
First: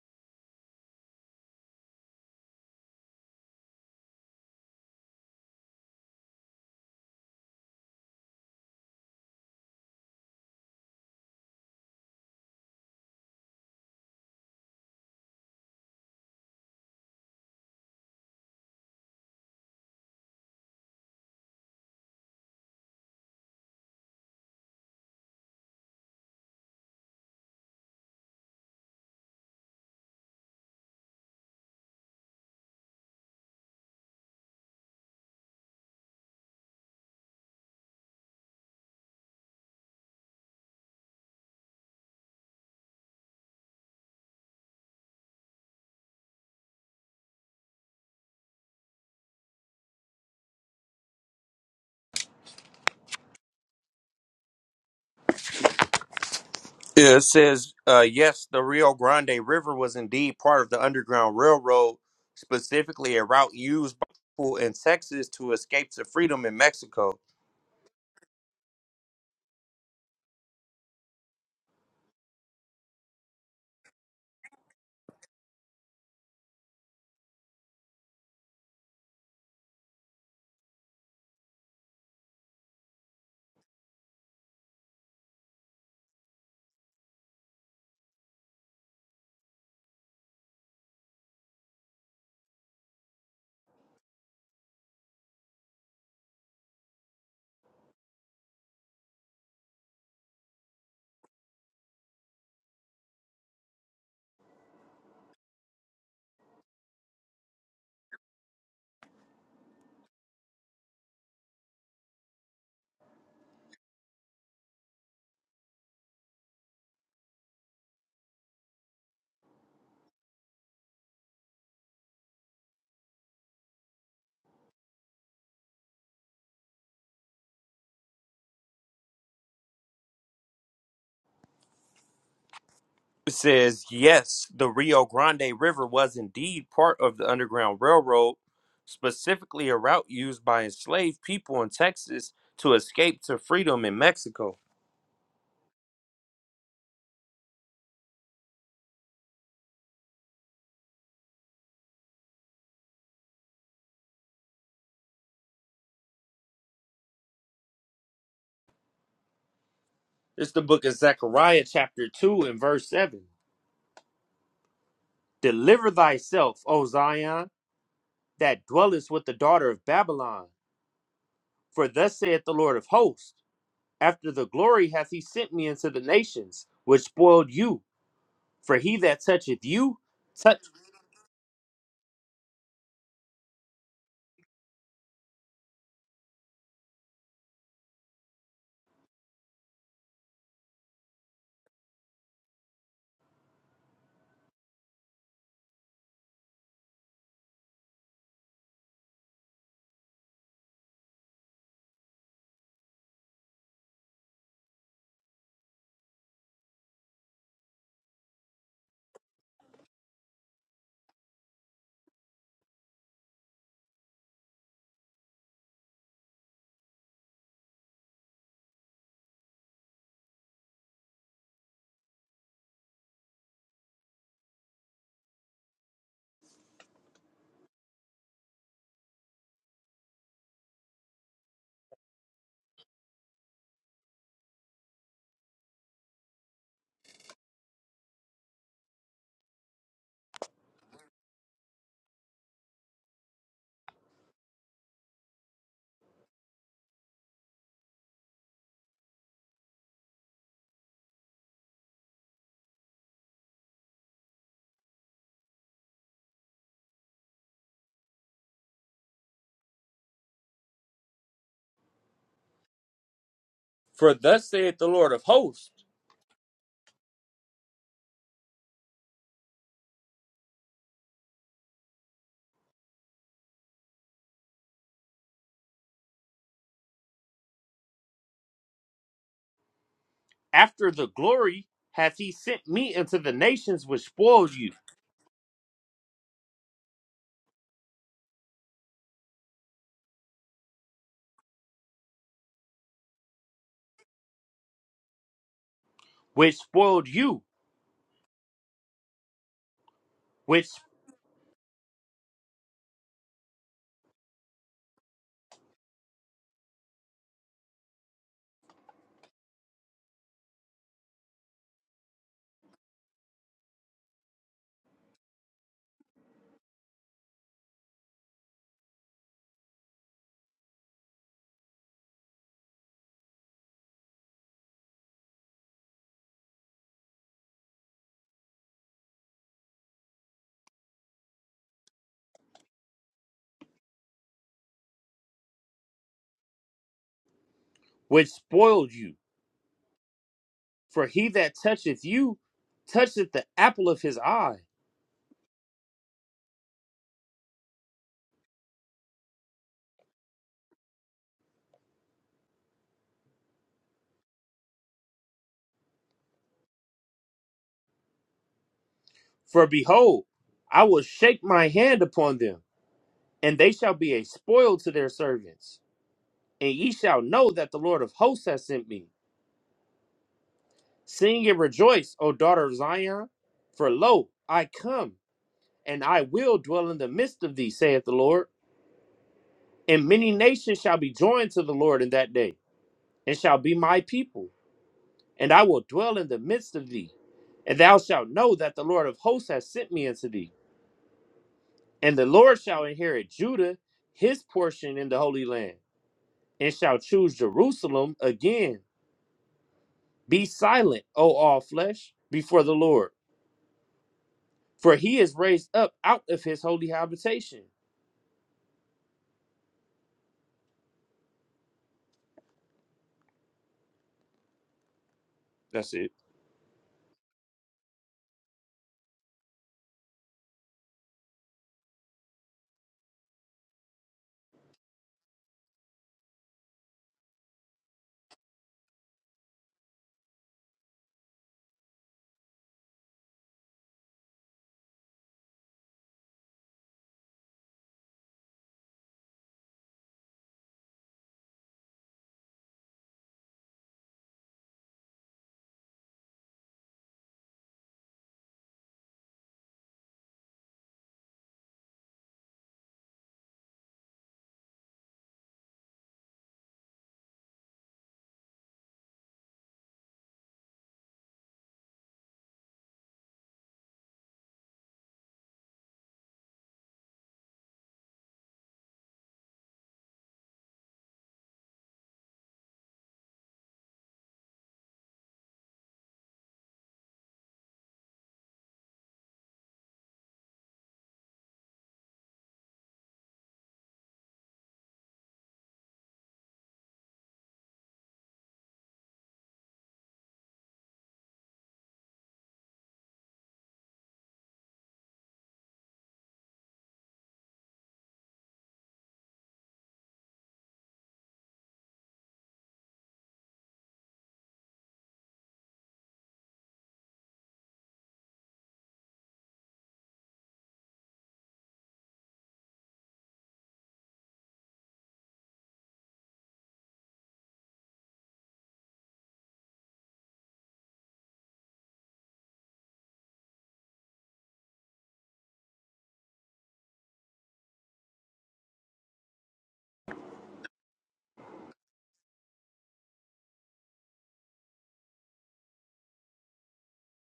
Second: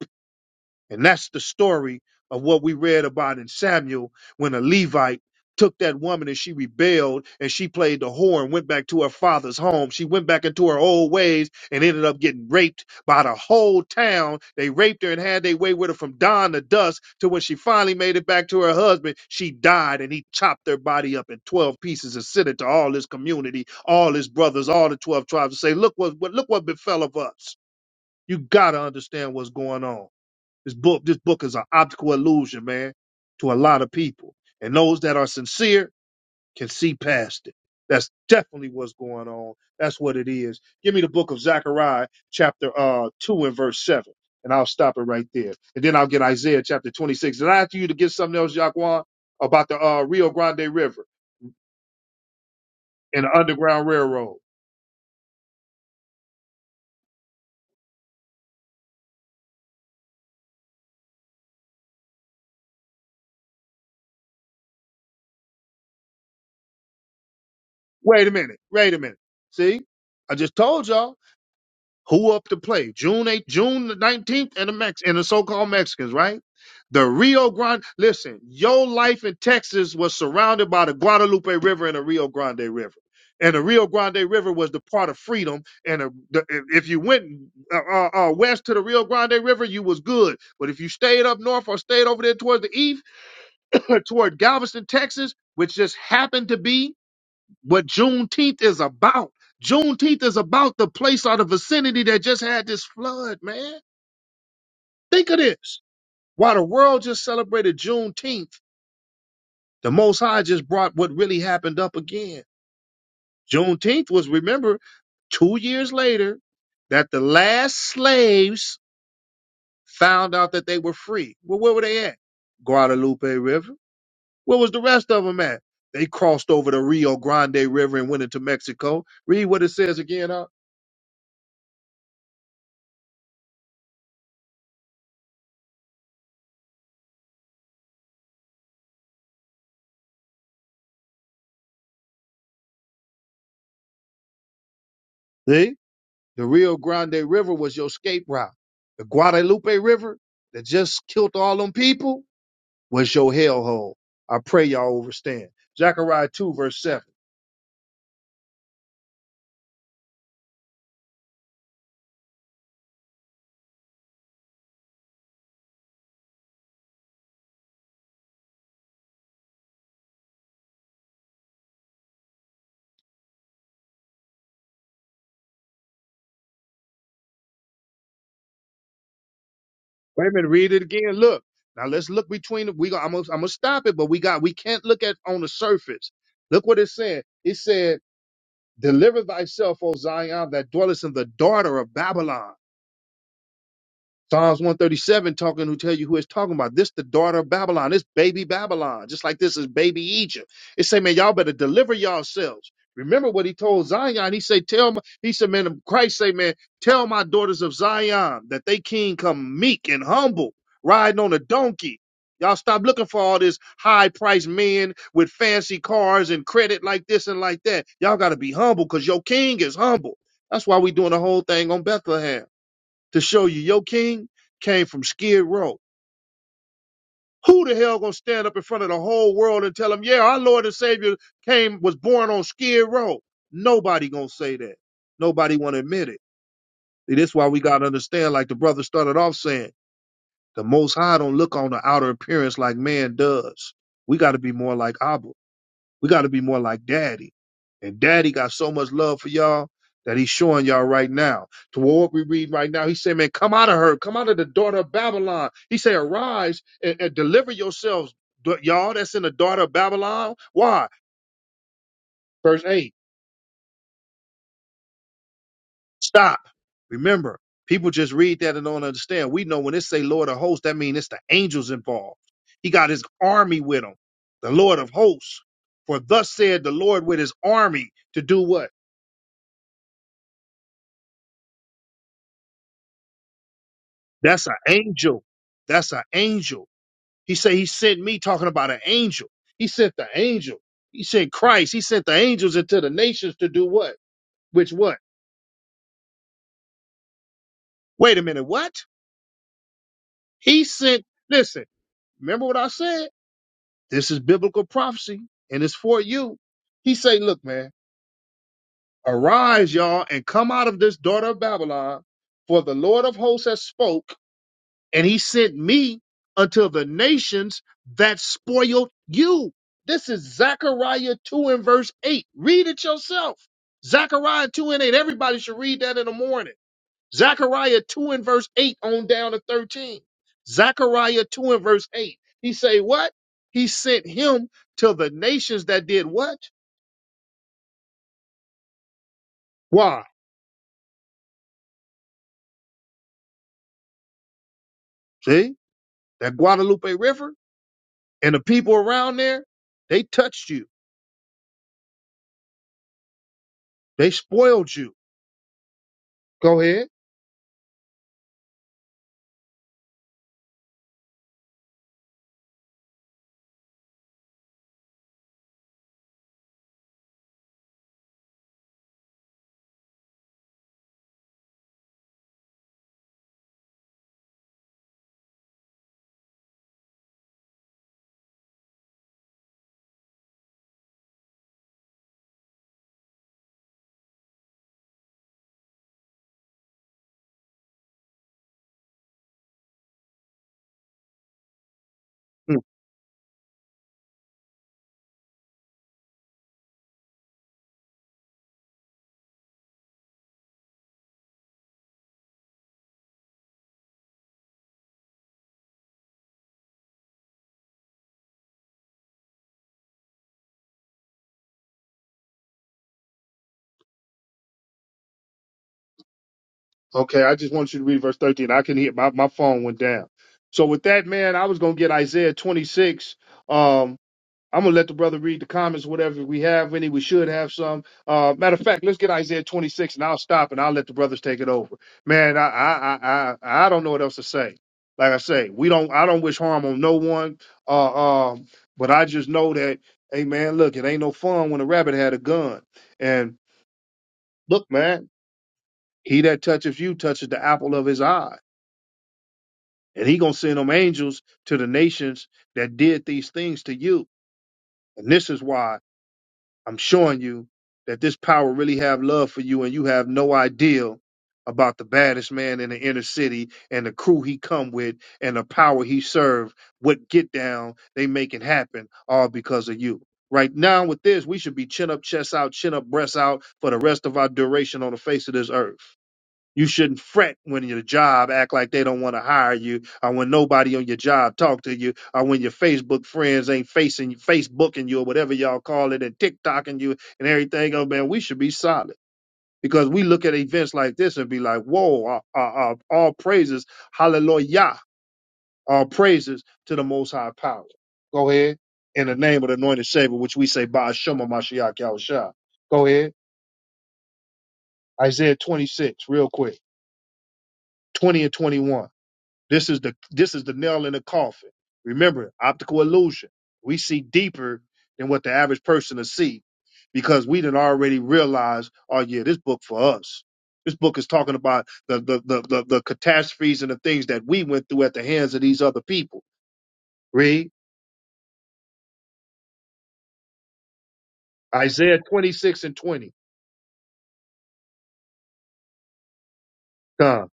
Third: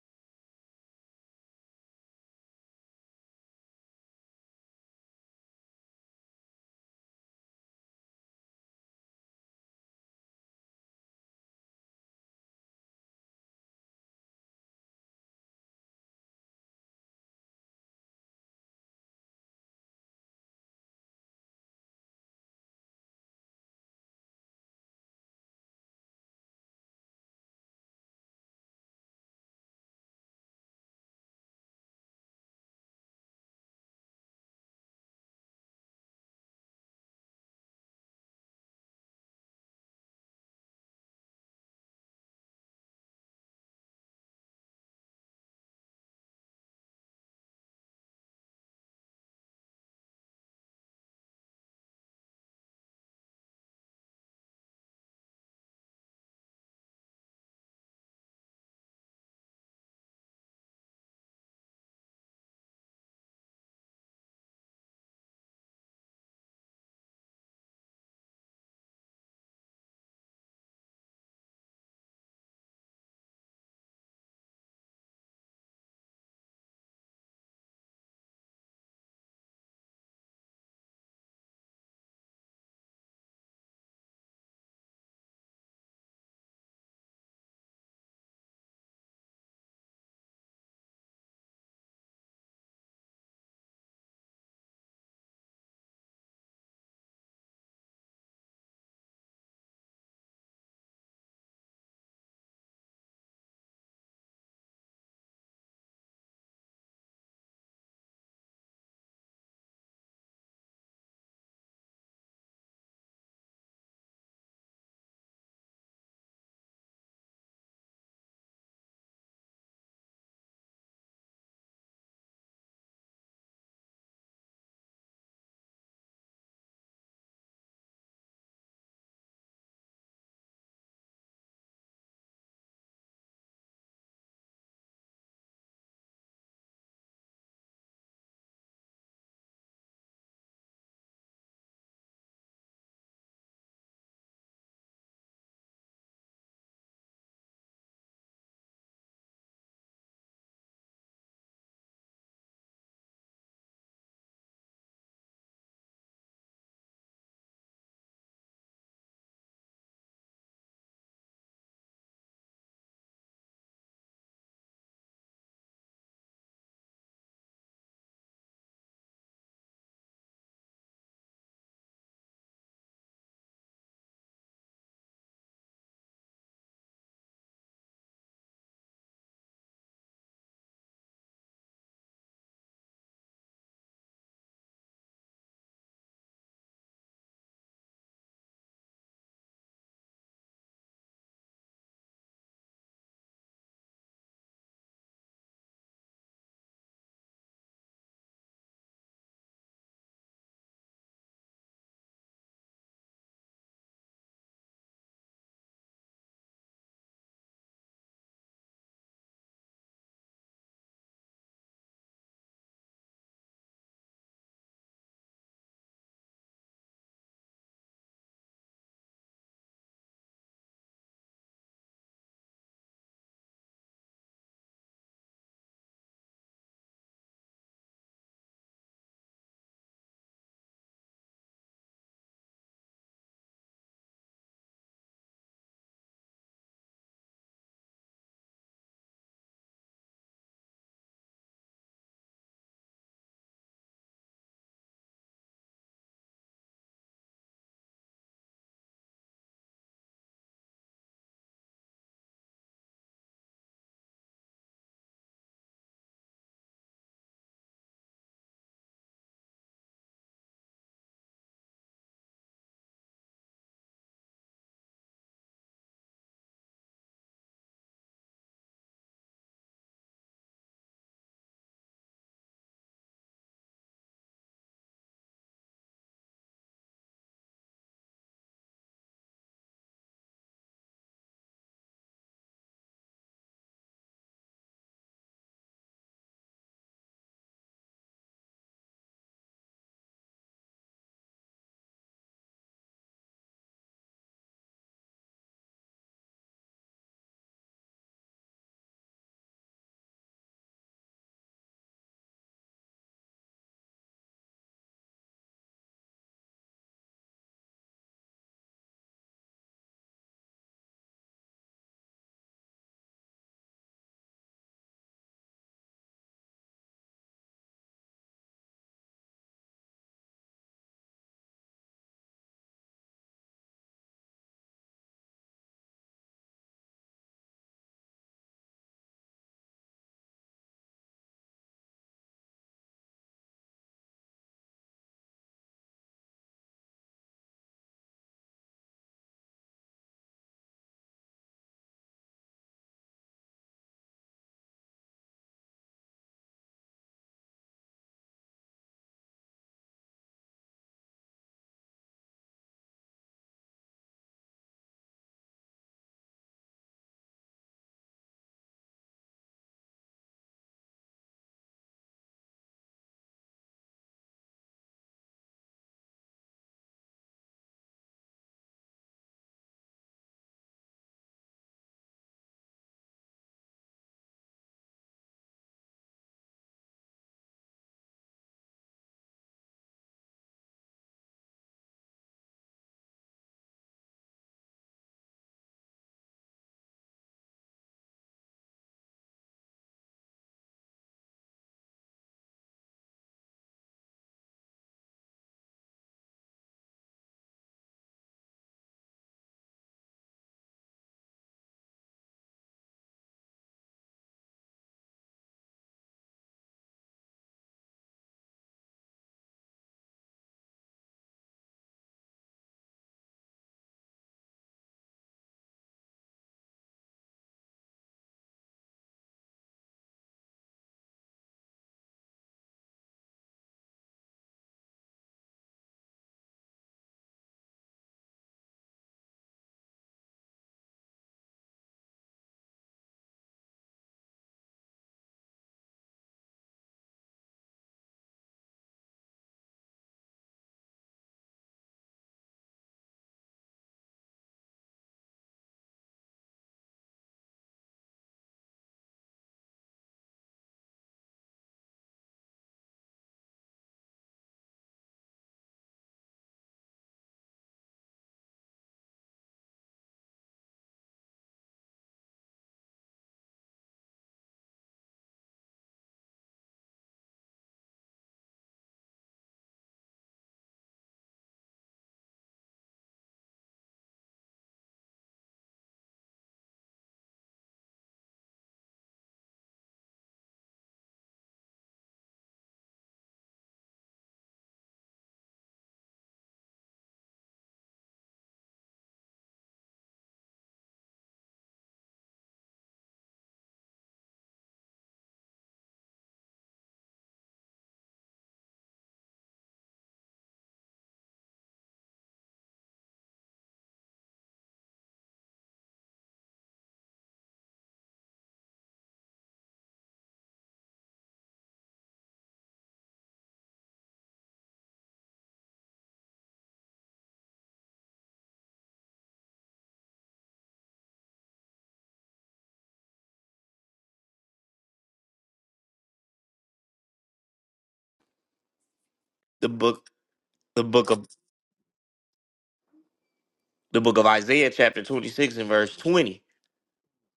[SPEAKER 1] And that's the story of what we read about in Samuel when a Levite took that woman and she rebelled and she played the whore and went back to her father's home. She went back into her old ways and ended up getting raped by the whole town. They raped her and had their way with her from dawn to dusk to when she finally made it back to her husband. She died and he chopped her body up in 12 pieces and sent it to all his community, all his brothers, all the 12 tribes and say, look what, what look what befell of us. You got to understand what's going on. This book, this book is an optical illusion, man, to a lot of people. And those that are sincere can see past it. That's definitely what's going on. That's what it is. Give me the book of Zechariah, chapter uh two and verse seven. And I'll stop it right there. And then I'll get Isaiah chapter 26. And I ask you to get something else, Jaquan, about the uh, Rio Grande River and the Underground Railroad.
[SPEAKER 3] Yeah, It says, uh, yes, the Rio Grande River was indeed part of the Underground Railroad, specifically a route used by people in Texas to escape to freedom in Mexico.
[SPEAKER 1] Wait a minute. Wait a minute. See? I just told y'all. Who up to play? June 8th, June the 19th, and the Mex and the so-called Mexicans, right? The Rio Grande. Listen, your life in Texas was surrounded by the Guadalupe River and the Rio Grande River. And the Rio Grande River was the part of freedom. And the, the, if if you went uh, uh, uh, west to the Rio Grande River, you was good. But if you stayed up north or stayed over there towards the east, toward Galveston, Texas, which just happened to be what Juneteenth is about. Juneteenth is about the place or the vicinity that just had this flood, man. Think of this. While the world just celebrated Juneteenth, the Most High just brought what really happened up again. Juneteenth was, remember, two years later that the last slaves found out that they were free. Well, where were they at? Guadalupe River. Where was the rest of them at? They crossed over the Rio Grande River and went into Mexico. Read what it says again, huh?
[SPEAKER 3] says, yes, the Rio Grande River was indeed part of the Underground Railroad, specifically a route used by enslaved people in Texas to escape to freedom in Mexico.
[SPEAKER 1] See? The Rio Grande River was your escape route. The Guadalupe River that just killed all them people was your hellhole. I pray y'all understand. Zechariah 2, verse 7.
[SPEAKER 3] It's the book of Zechariah, chapter 2, and verse 7. Deliver thyself, O Zion, that dwellest with the daughter of Babylon. For thus saith the Lord of hosts After the glory hath he sent me into the nations, which spoiled you. For he that toucheth you,
[SPEAKER 1] Wait a minute,
[SPEAKER 3] touch.
[SPEAKER 1] read it again. Look. Now let's look between the, we got, I'm gonna I'm gonna stop it, but we got we can't look at on the surface. Look what it said. It said, Deliver thyself, O Zion, that dwellest in the daughter of Babylon. Psalms 137 talking who tell you who it's talking about. This the daughter of Babylon. This baby Babylon. Just like this is baby Egypt. It say, man, y'all better deliver yourselves. Remember what he told Zion. He say, tell my, he said, man, Christ say, man, tell my daughters of Zion that they king come meek and humble, riding on a donkey. Y'all stop looking for all this high priced men with fancy cars and credit like this and like that. Y'all gotta be humble because your king is humble. That's why we doing the whole thing on Bethlehem to show you your king came from Skid Row. Who the hell gonna stand up in front of the whole world and tell them, yeah, our Lord and Savior came was born on Skid Row? Nobody gonna say that. Nobody wanna admit it. See, this is why we gotta understand, like the brother started off saying, the Most High don't look on the outer appearance like man does. We gotta be more like Abba. We got to be more like daddy. And daddy got so much love for y'all that he's showing y'all right now. To what we read right now, he said, Man, come out of her. Come out of the daughter of Babylon. He said, Arise and, and deliver yourselves, d- y'all that's in the daughter of Babylon. Why? Verse 8.
[SPEAKER 3] For thus saith the Lord of hosts.
[SPEAKER 1] Stop. Remember, people just read that and don't understand. We know when it say Lord of hosts, that means it's the angels involved. He got his army with him, the Lord of hosts. For thus said the Lord with his army to do what?
[SPEAKER 3] After the glory hath he sent me into the nations which
[SPEAKER 1] That's
[SPEAKER 3] spoiled
[SPEAKER 1] an
[SPEAKER 3] you,
[SPEAKER 1] angel. That's an angel. He said he sent me talking about an angel. He sent the angel. He sent Christ. He sent the angels into the nations to do what? Which what?
[SPEAKER 3] which spoiled you,
[SPEAKER 1] Wait a minute. What? He
[SPEAKER 3] which
[SPEAKER 1] sent. Listen. Remember what I said? This is biblical prophecy, and it's for you. He say, look, man, arise, y'all, and come out of this daughter of Babylon, for the Lord of hosts has spoke. and he sent me unto the nations that spoiled you. This is Zechariah 2 and verse 8. Read it yourself. Zechariah 2 and 8. Everybody should read that in the morning. Zechariah 2 and verse 8 on down to 13. Zechariah 2 and verse 8. He say what? He sent him to the nations that did what?
[SPEAKER 3] which spoiled you.
[SPEAKER 1] Why?
[SPEAKER 3] For he that toucheth you toucheth the apple of his eye.
[SPEAKER 1] See? That Guadalupe River and the people around there, they touched you. They spoiled you. Go ahead.
[SPEAKER 3] For behold, I will shake my hand upon them, and they shall be a spoil to their servants. And ye shall know that the Lord of hosts hath sent me. Sing and rejoice, O daughter of Zion, for lo, I come, and I will dwell in the midst of thee, saith the Lord. And many nations shall be joined to the Lord in that day, and shall be my people, and I will dwell in the midst of thee. And thou shalt know that the Lord of hosts has sent me unto thee. And the
[SPEAKER 1] Hmm.
[SPEAKER 3] Lord shall inherit Judah, his portion in the Holy Land, and shall choose Jerusalem again. Be silent, O all flesh, before the Lord, for he is raised up out of his holy habitation. That's it.
[SPEAKER 1] Okay, I just want you to read verse 13. I can hear my, my phone went down. So with that, man, I was gonna get Isaiah 26. Um, I'm gonna let the brother read the comments, whatever we have any. We should have some. Uh, matter of fact, let's get Isaiah 26, and I'll stop and I'll let the brothers take it over. Man, I I I I, I don't know what else to say. Like I say, we don't. I don't wish harm on no one. Uh, um, but I just know that, hey man, look, it ain't no fun when a rabbit had a gun. And look, man, he that touches you touches the apple of his eye. and he gonna send them angels to the nations that did these things to you and this is why i'm showing you that this power really have love for you and you have no idea about the baddest man in the inner city and the crew he come with and the power he serve what get down they make it happen all because of you right now with this we should be chin up chest out chin up breast out for the rest of our duration on the face of this earth you shouldn't fret when your job act like they don't want to hire you, or when nobody on your job talk to you, or when your Facebook friends ain't facing Facebooking you or whatever y'all call it and TikToking you and everything. Oh man, we should be solid because we look at events like this and be like, "Whoa! Uh, uh, uh, all praises, hallelujah! All praises to the Most High Power." Go ahead in the name of the Anointed Savior, which we say, "Ba Shema Mashiach Yahushua." Go ahead, Isaiah 26, real quick, 20 and 21. This is the this is the nail in the coffin. Remember, optical illusion. We see deeper than what the average person will see because we didn't already realize, oh yeah, this book for us. This book is talking about the the, the the the catastrophes and the things that we went through at the hands of these other people. Read
[SPEAKER 2] The book the book of
[SPEAKER 1] Isaiah 26 and 20.
[SPEAKER 2] the book of Isaiah chapter 26 and verse 20.
[SPEAKER 1] Come,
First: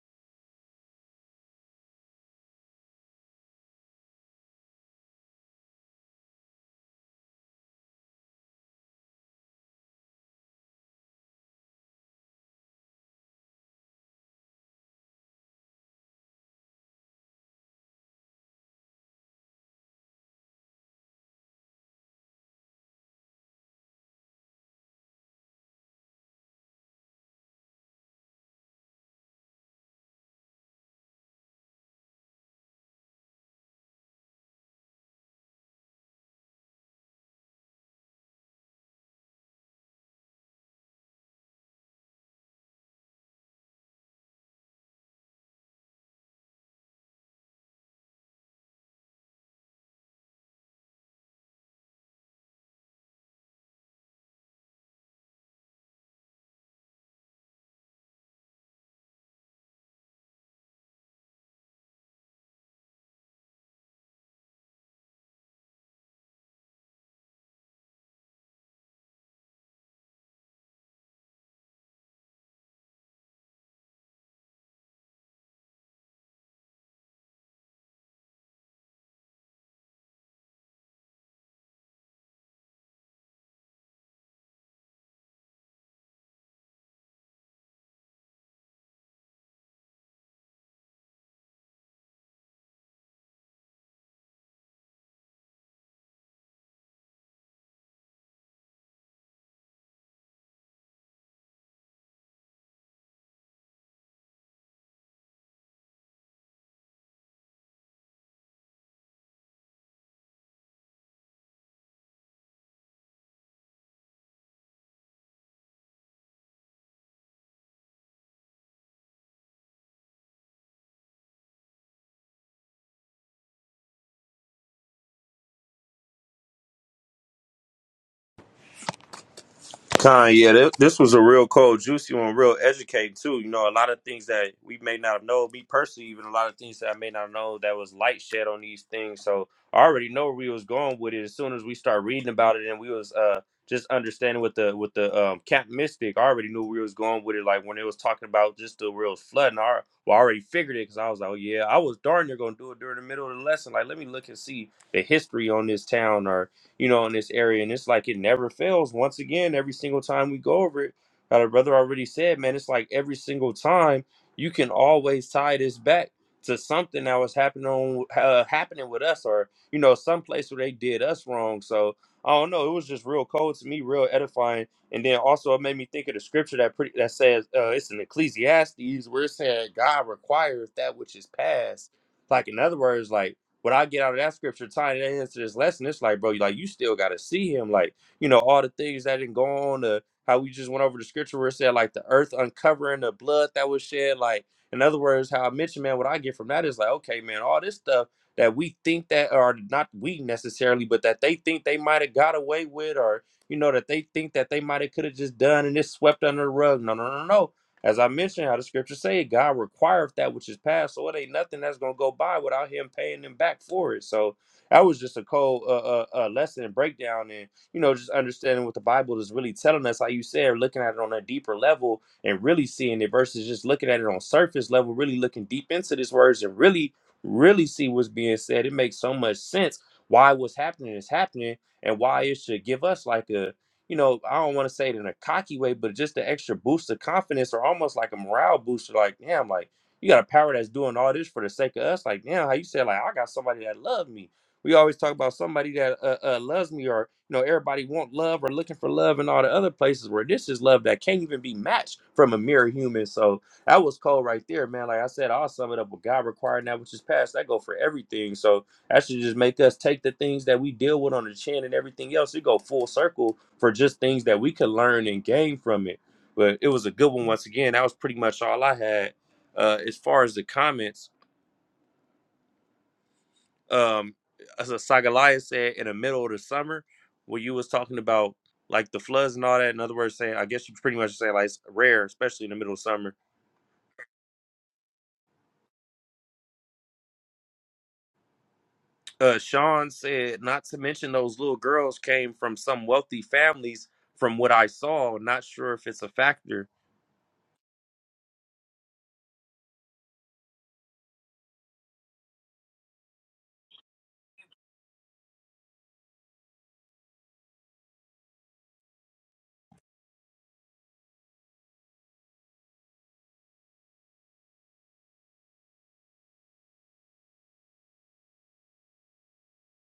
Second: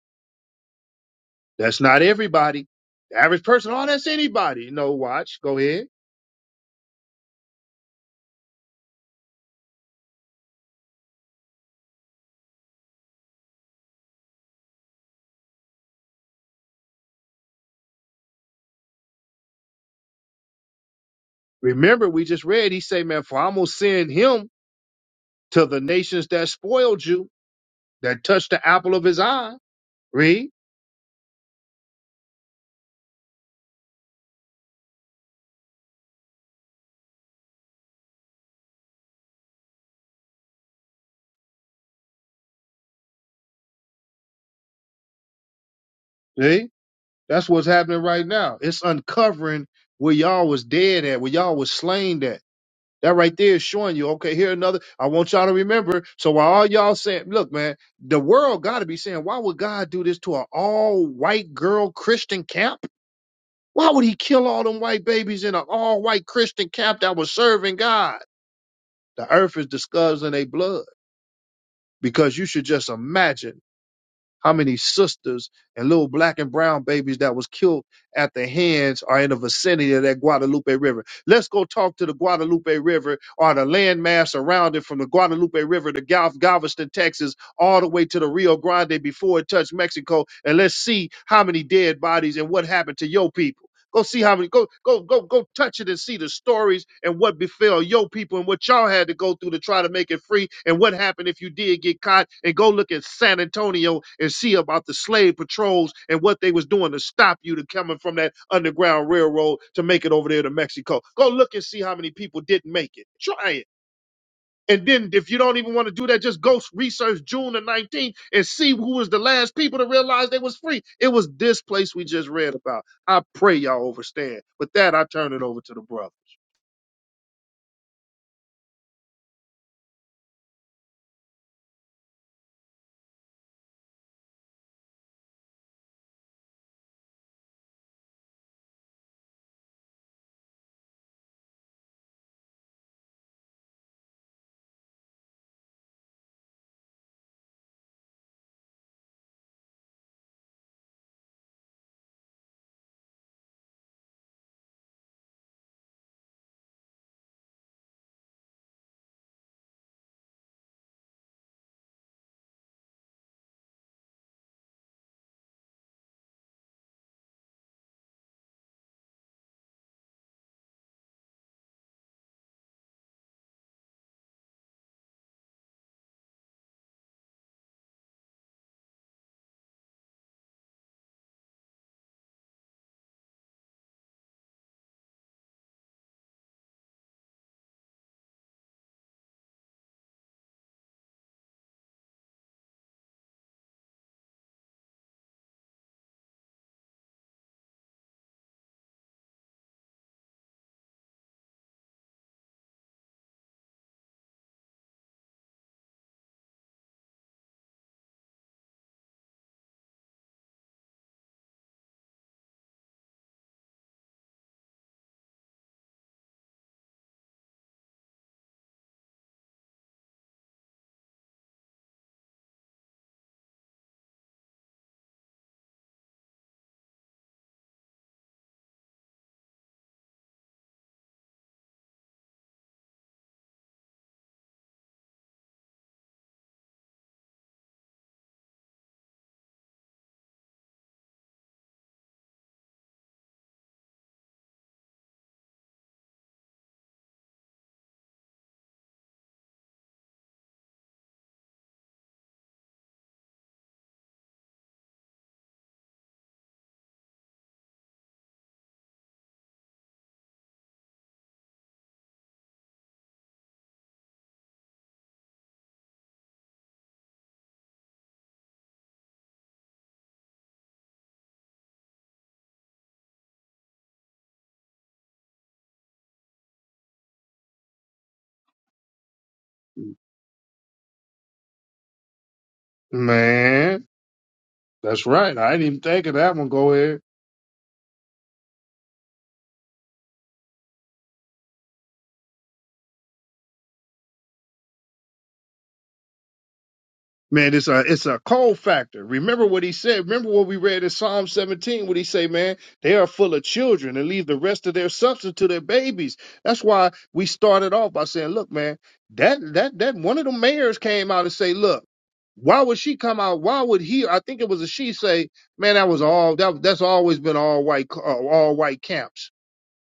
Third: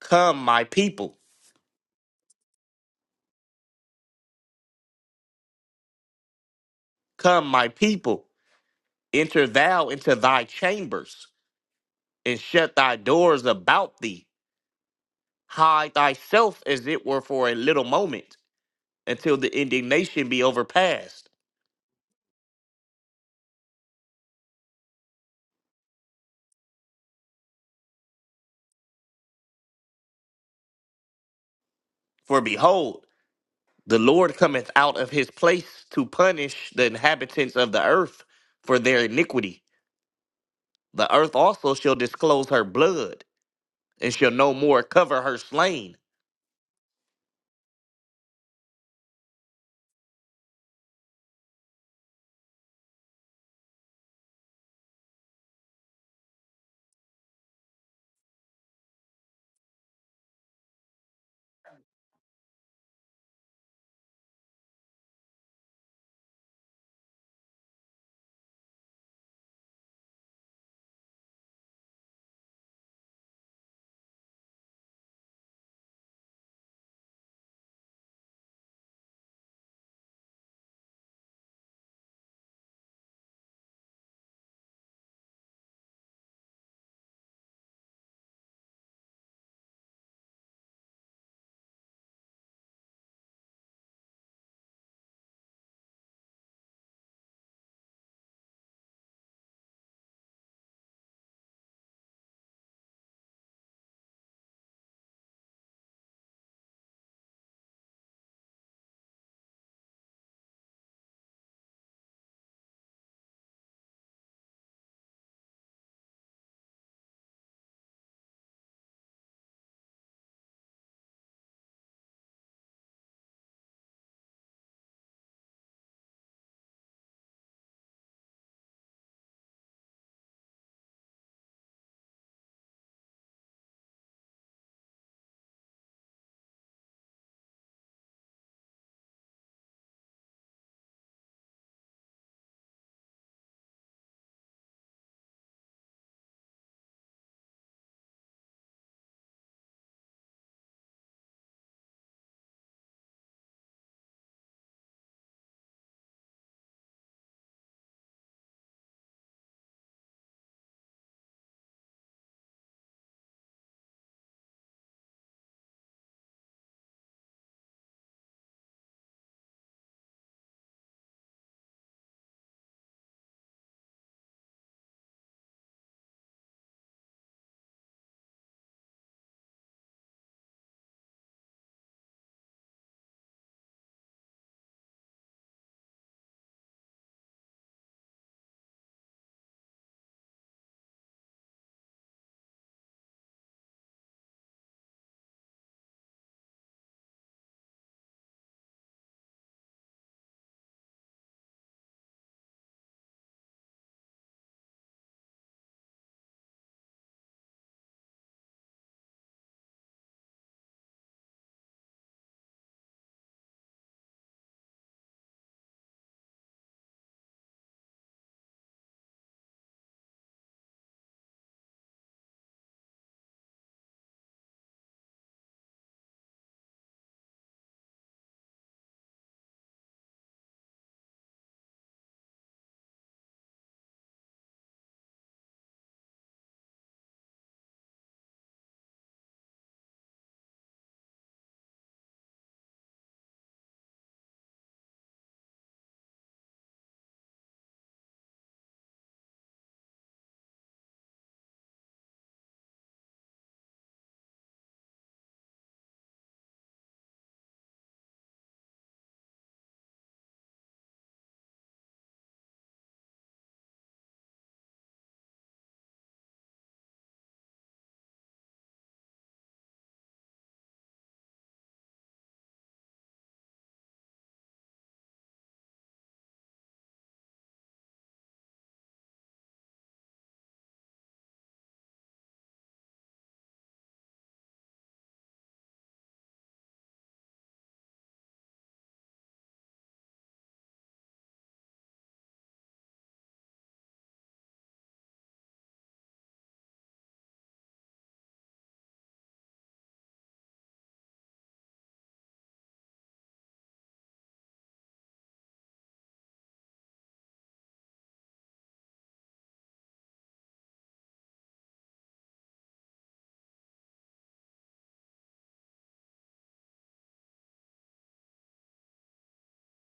[SPEAKER 2] Come my people,
[SPEAKER 1] that's not everybody. The average person, oh, that's anybody. No, watch. Go ahead.
[SPEAKER 2] come my people, enter thou into thy chambers and shut thy doors about thee. Hide thyself as it were for a little moment until the indignation be overpast.
[SPEAKER 1] Remember, we just read, he say, man, for I'm gonna send him to the nations that spoiled you that touched the apple of his eye. Read,
[SPEAKER 2] For behold, The Lord cometh out of his place to punish the inhabitants of the earth for their iniquity. The earth also shall disclose her blood, and shall no more cover her slain.
[SPEAKER 1] see? That's what's happening right now. It's uncovering where y'all was dead at, where y'all was slain at. That right there is showing you, okay, here another. I want y'all to remember. So while all y'all saying, look, man, the world got to be saying, why would God do this to an all white girl Christian camp? Why would he kill all them white babies in an all white Christian camp that was serving God? The earth is discussing in a blood because you should just imagine how many sisters and little black and brown babies that was killed at the hands or in the vicinity of that Guadalupe River. Let's go talk to the Guadalupe River or the landmass around it from the Guadalupe River to Gal- Galveston, Texas, all the way to the Rio Grande before it touched Mexico, and let's see how many dead bodies and what happened to your people. Go see how many. Go go go go touch it and see the stories and what befell your people and what y'all had to go through to try to make it free and what happened if you did get caught. And go look at San Antonio and see about the slave patrols and what they was doing to stop you to coming from that underground railroad to make it over there to Mexico. Go look and see how many people didn't make it. Try it. And then if you don't even want to do that, just go research June the 19th and see who was the last people to realize they was free. It was this place we just read about. I pray y'all overstand. With that, I turn it over to the brother.
[SPEAKER 3] Con, yeah, th- this was a real cold, juicy one, real educating too. You know, a lot of things that we may not know, me personally, even a lot of things that I may not know that was light shed on these things. So I already know where we was going with it as soon as we start reading about it and we was uh just understanding with the with the um cap mystic. I already knew where we was going with it. Like when it was talking about just the real flooding, I, al- well, I already figured it because I was like, oh yeah, I was darn near gonna do it during the middle of the lesson. Like let me look and see the history on this town you know, in this area. And it's like it never fails. Once again, every single time we go over it, uh, the brother already said, man, it's like every single time you can always tie this back to something that was happening on uh, happening with us, or you know, some place where they did us wrong. So I don't know. It was just real cold to me, real edifying. And then also it made me think of the scripture that pretty that says uh, it's in Ecclesiastes where it said God requires that which is past. Like in other words, like what I get out of that scripture tying it into this lesson, it's like, bro, like you still gotta see him. Like, you know, all the things that didn't go on, uh, how we just went over the scripture where it said like the earth uncovering the blood that was shed. Like, in other words, how I mentioned, man, what I get from that is like, okay, man, all this stuff that we think that are not we necessarily, but that they think they might have got away with, or you know, that they think that they might have could have just done and it's swept under the rug. No, no, no, no. As I mentioned, how the scriptures say, God requireth that which is past, so it ain't nothing that's gonna go by without Him paying them back for it. So that was just a cold uh, uh, uh, lesson and breakdown, and you know, just understanding what the Bible is really telling us. How you said, looking at it on a deeper level and really seeing it versus just looking at it on surface level. Really looking deep into these words and really, really see what's being said. It makes so much sense why what's happening is happening and why it should give us like a you know, I don't want to say it in a cocky way, but just the extra boost of confidence or almost like a morale booster. Like, damn, like you got a power that's doing all this for the sake of us. Like, damn, how you said, like, I got somebody that love me. We always talk about somebody that uh, uh, loves me or, you know, everybody want love or looking for love and all the other places where this is love that can't even be matched from a mere human. So that was cold right there, man. Like I said, I'll sum it up with God requiring that which is past. That go for everything. So that should just make us take the things that we deal with on the chin and everything else. It go full circle for just things that we could learn and gain from it. But it was a good one once again. That was pretty much all I had. Uh, as far as the comments, um, as Sagalaya said in the middle of the summer, when you was talking about like the floods and all that, in other words, saying I guess you pretty much saying like it's rare, especially in the middle of summer.
[SPEAKER 1] Man, that's right. I didn't even think of that one. Go ahead.
[SPEAKER 3] Uh, Sean said not to mention those little girls came from some wealthy families. From what I saw, not sure if it's a factor
[SPEAKER 1] Man, it's a it's a cold factor. Remember what he said. Remember what we read in Psalm 17. What he say, man, they are full of children and leave the rest of their substance to their babies. That's why we started off by saying, look, man, that that that one of the mayors came out and say, look, why would she come out? Why would he? I think it was a she say, man, that was all that that's always been all white uh, all white camps.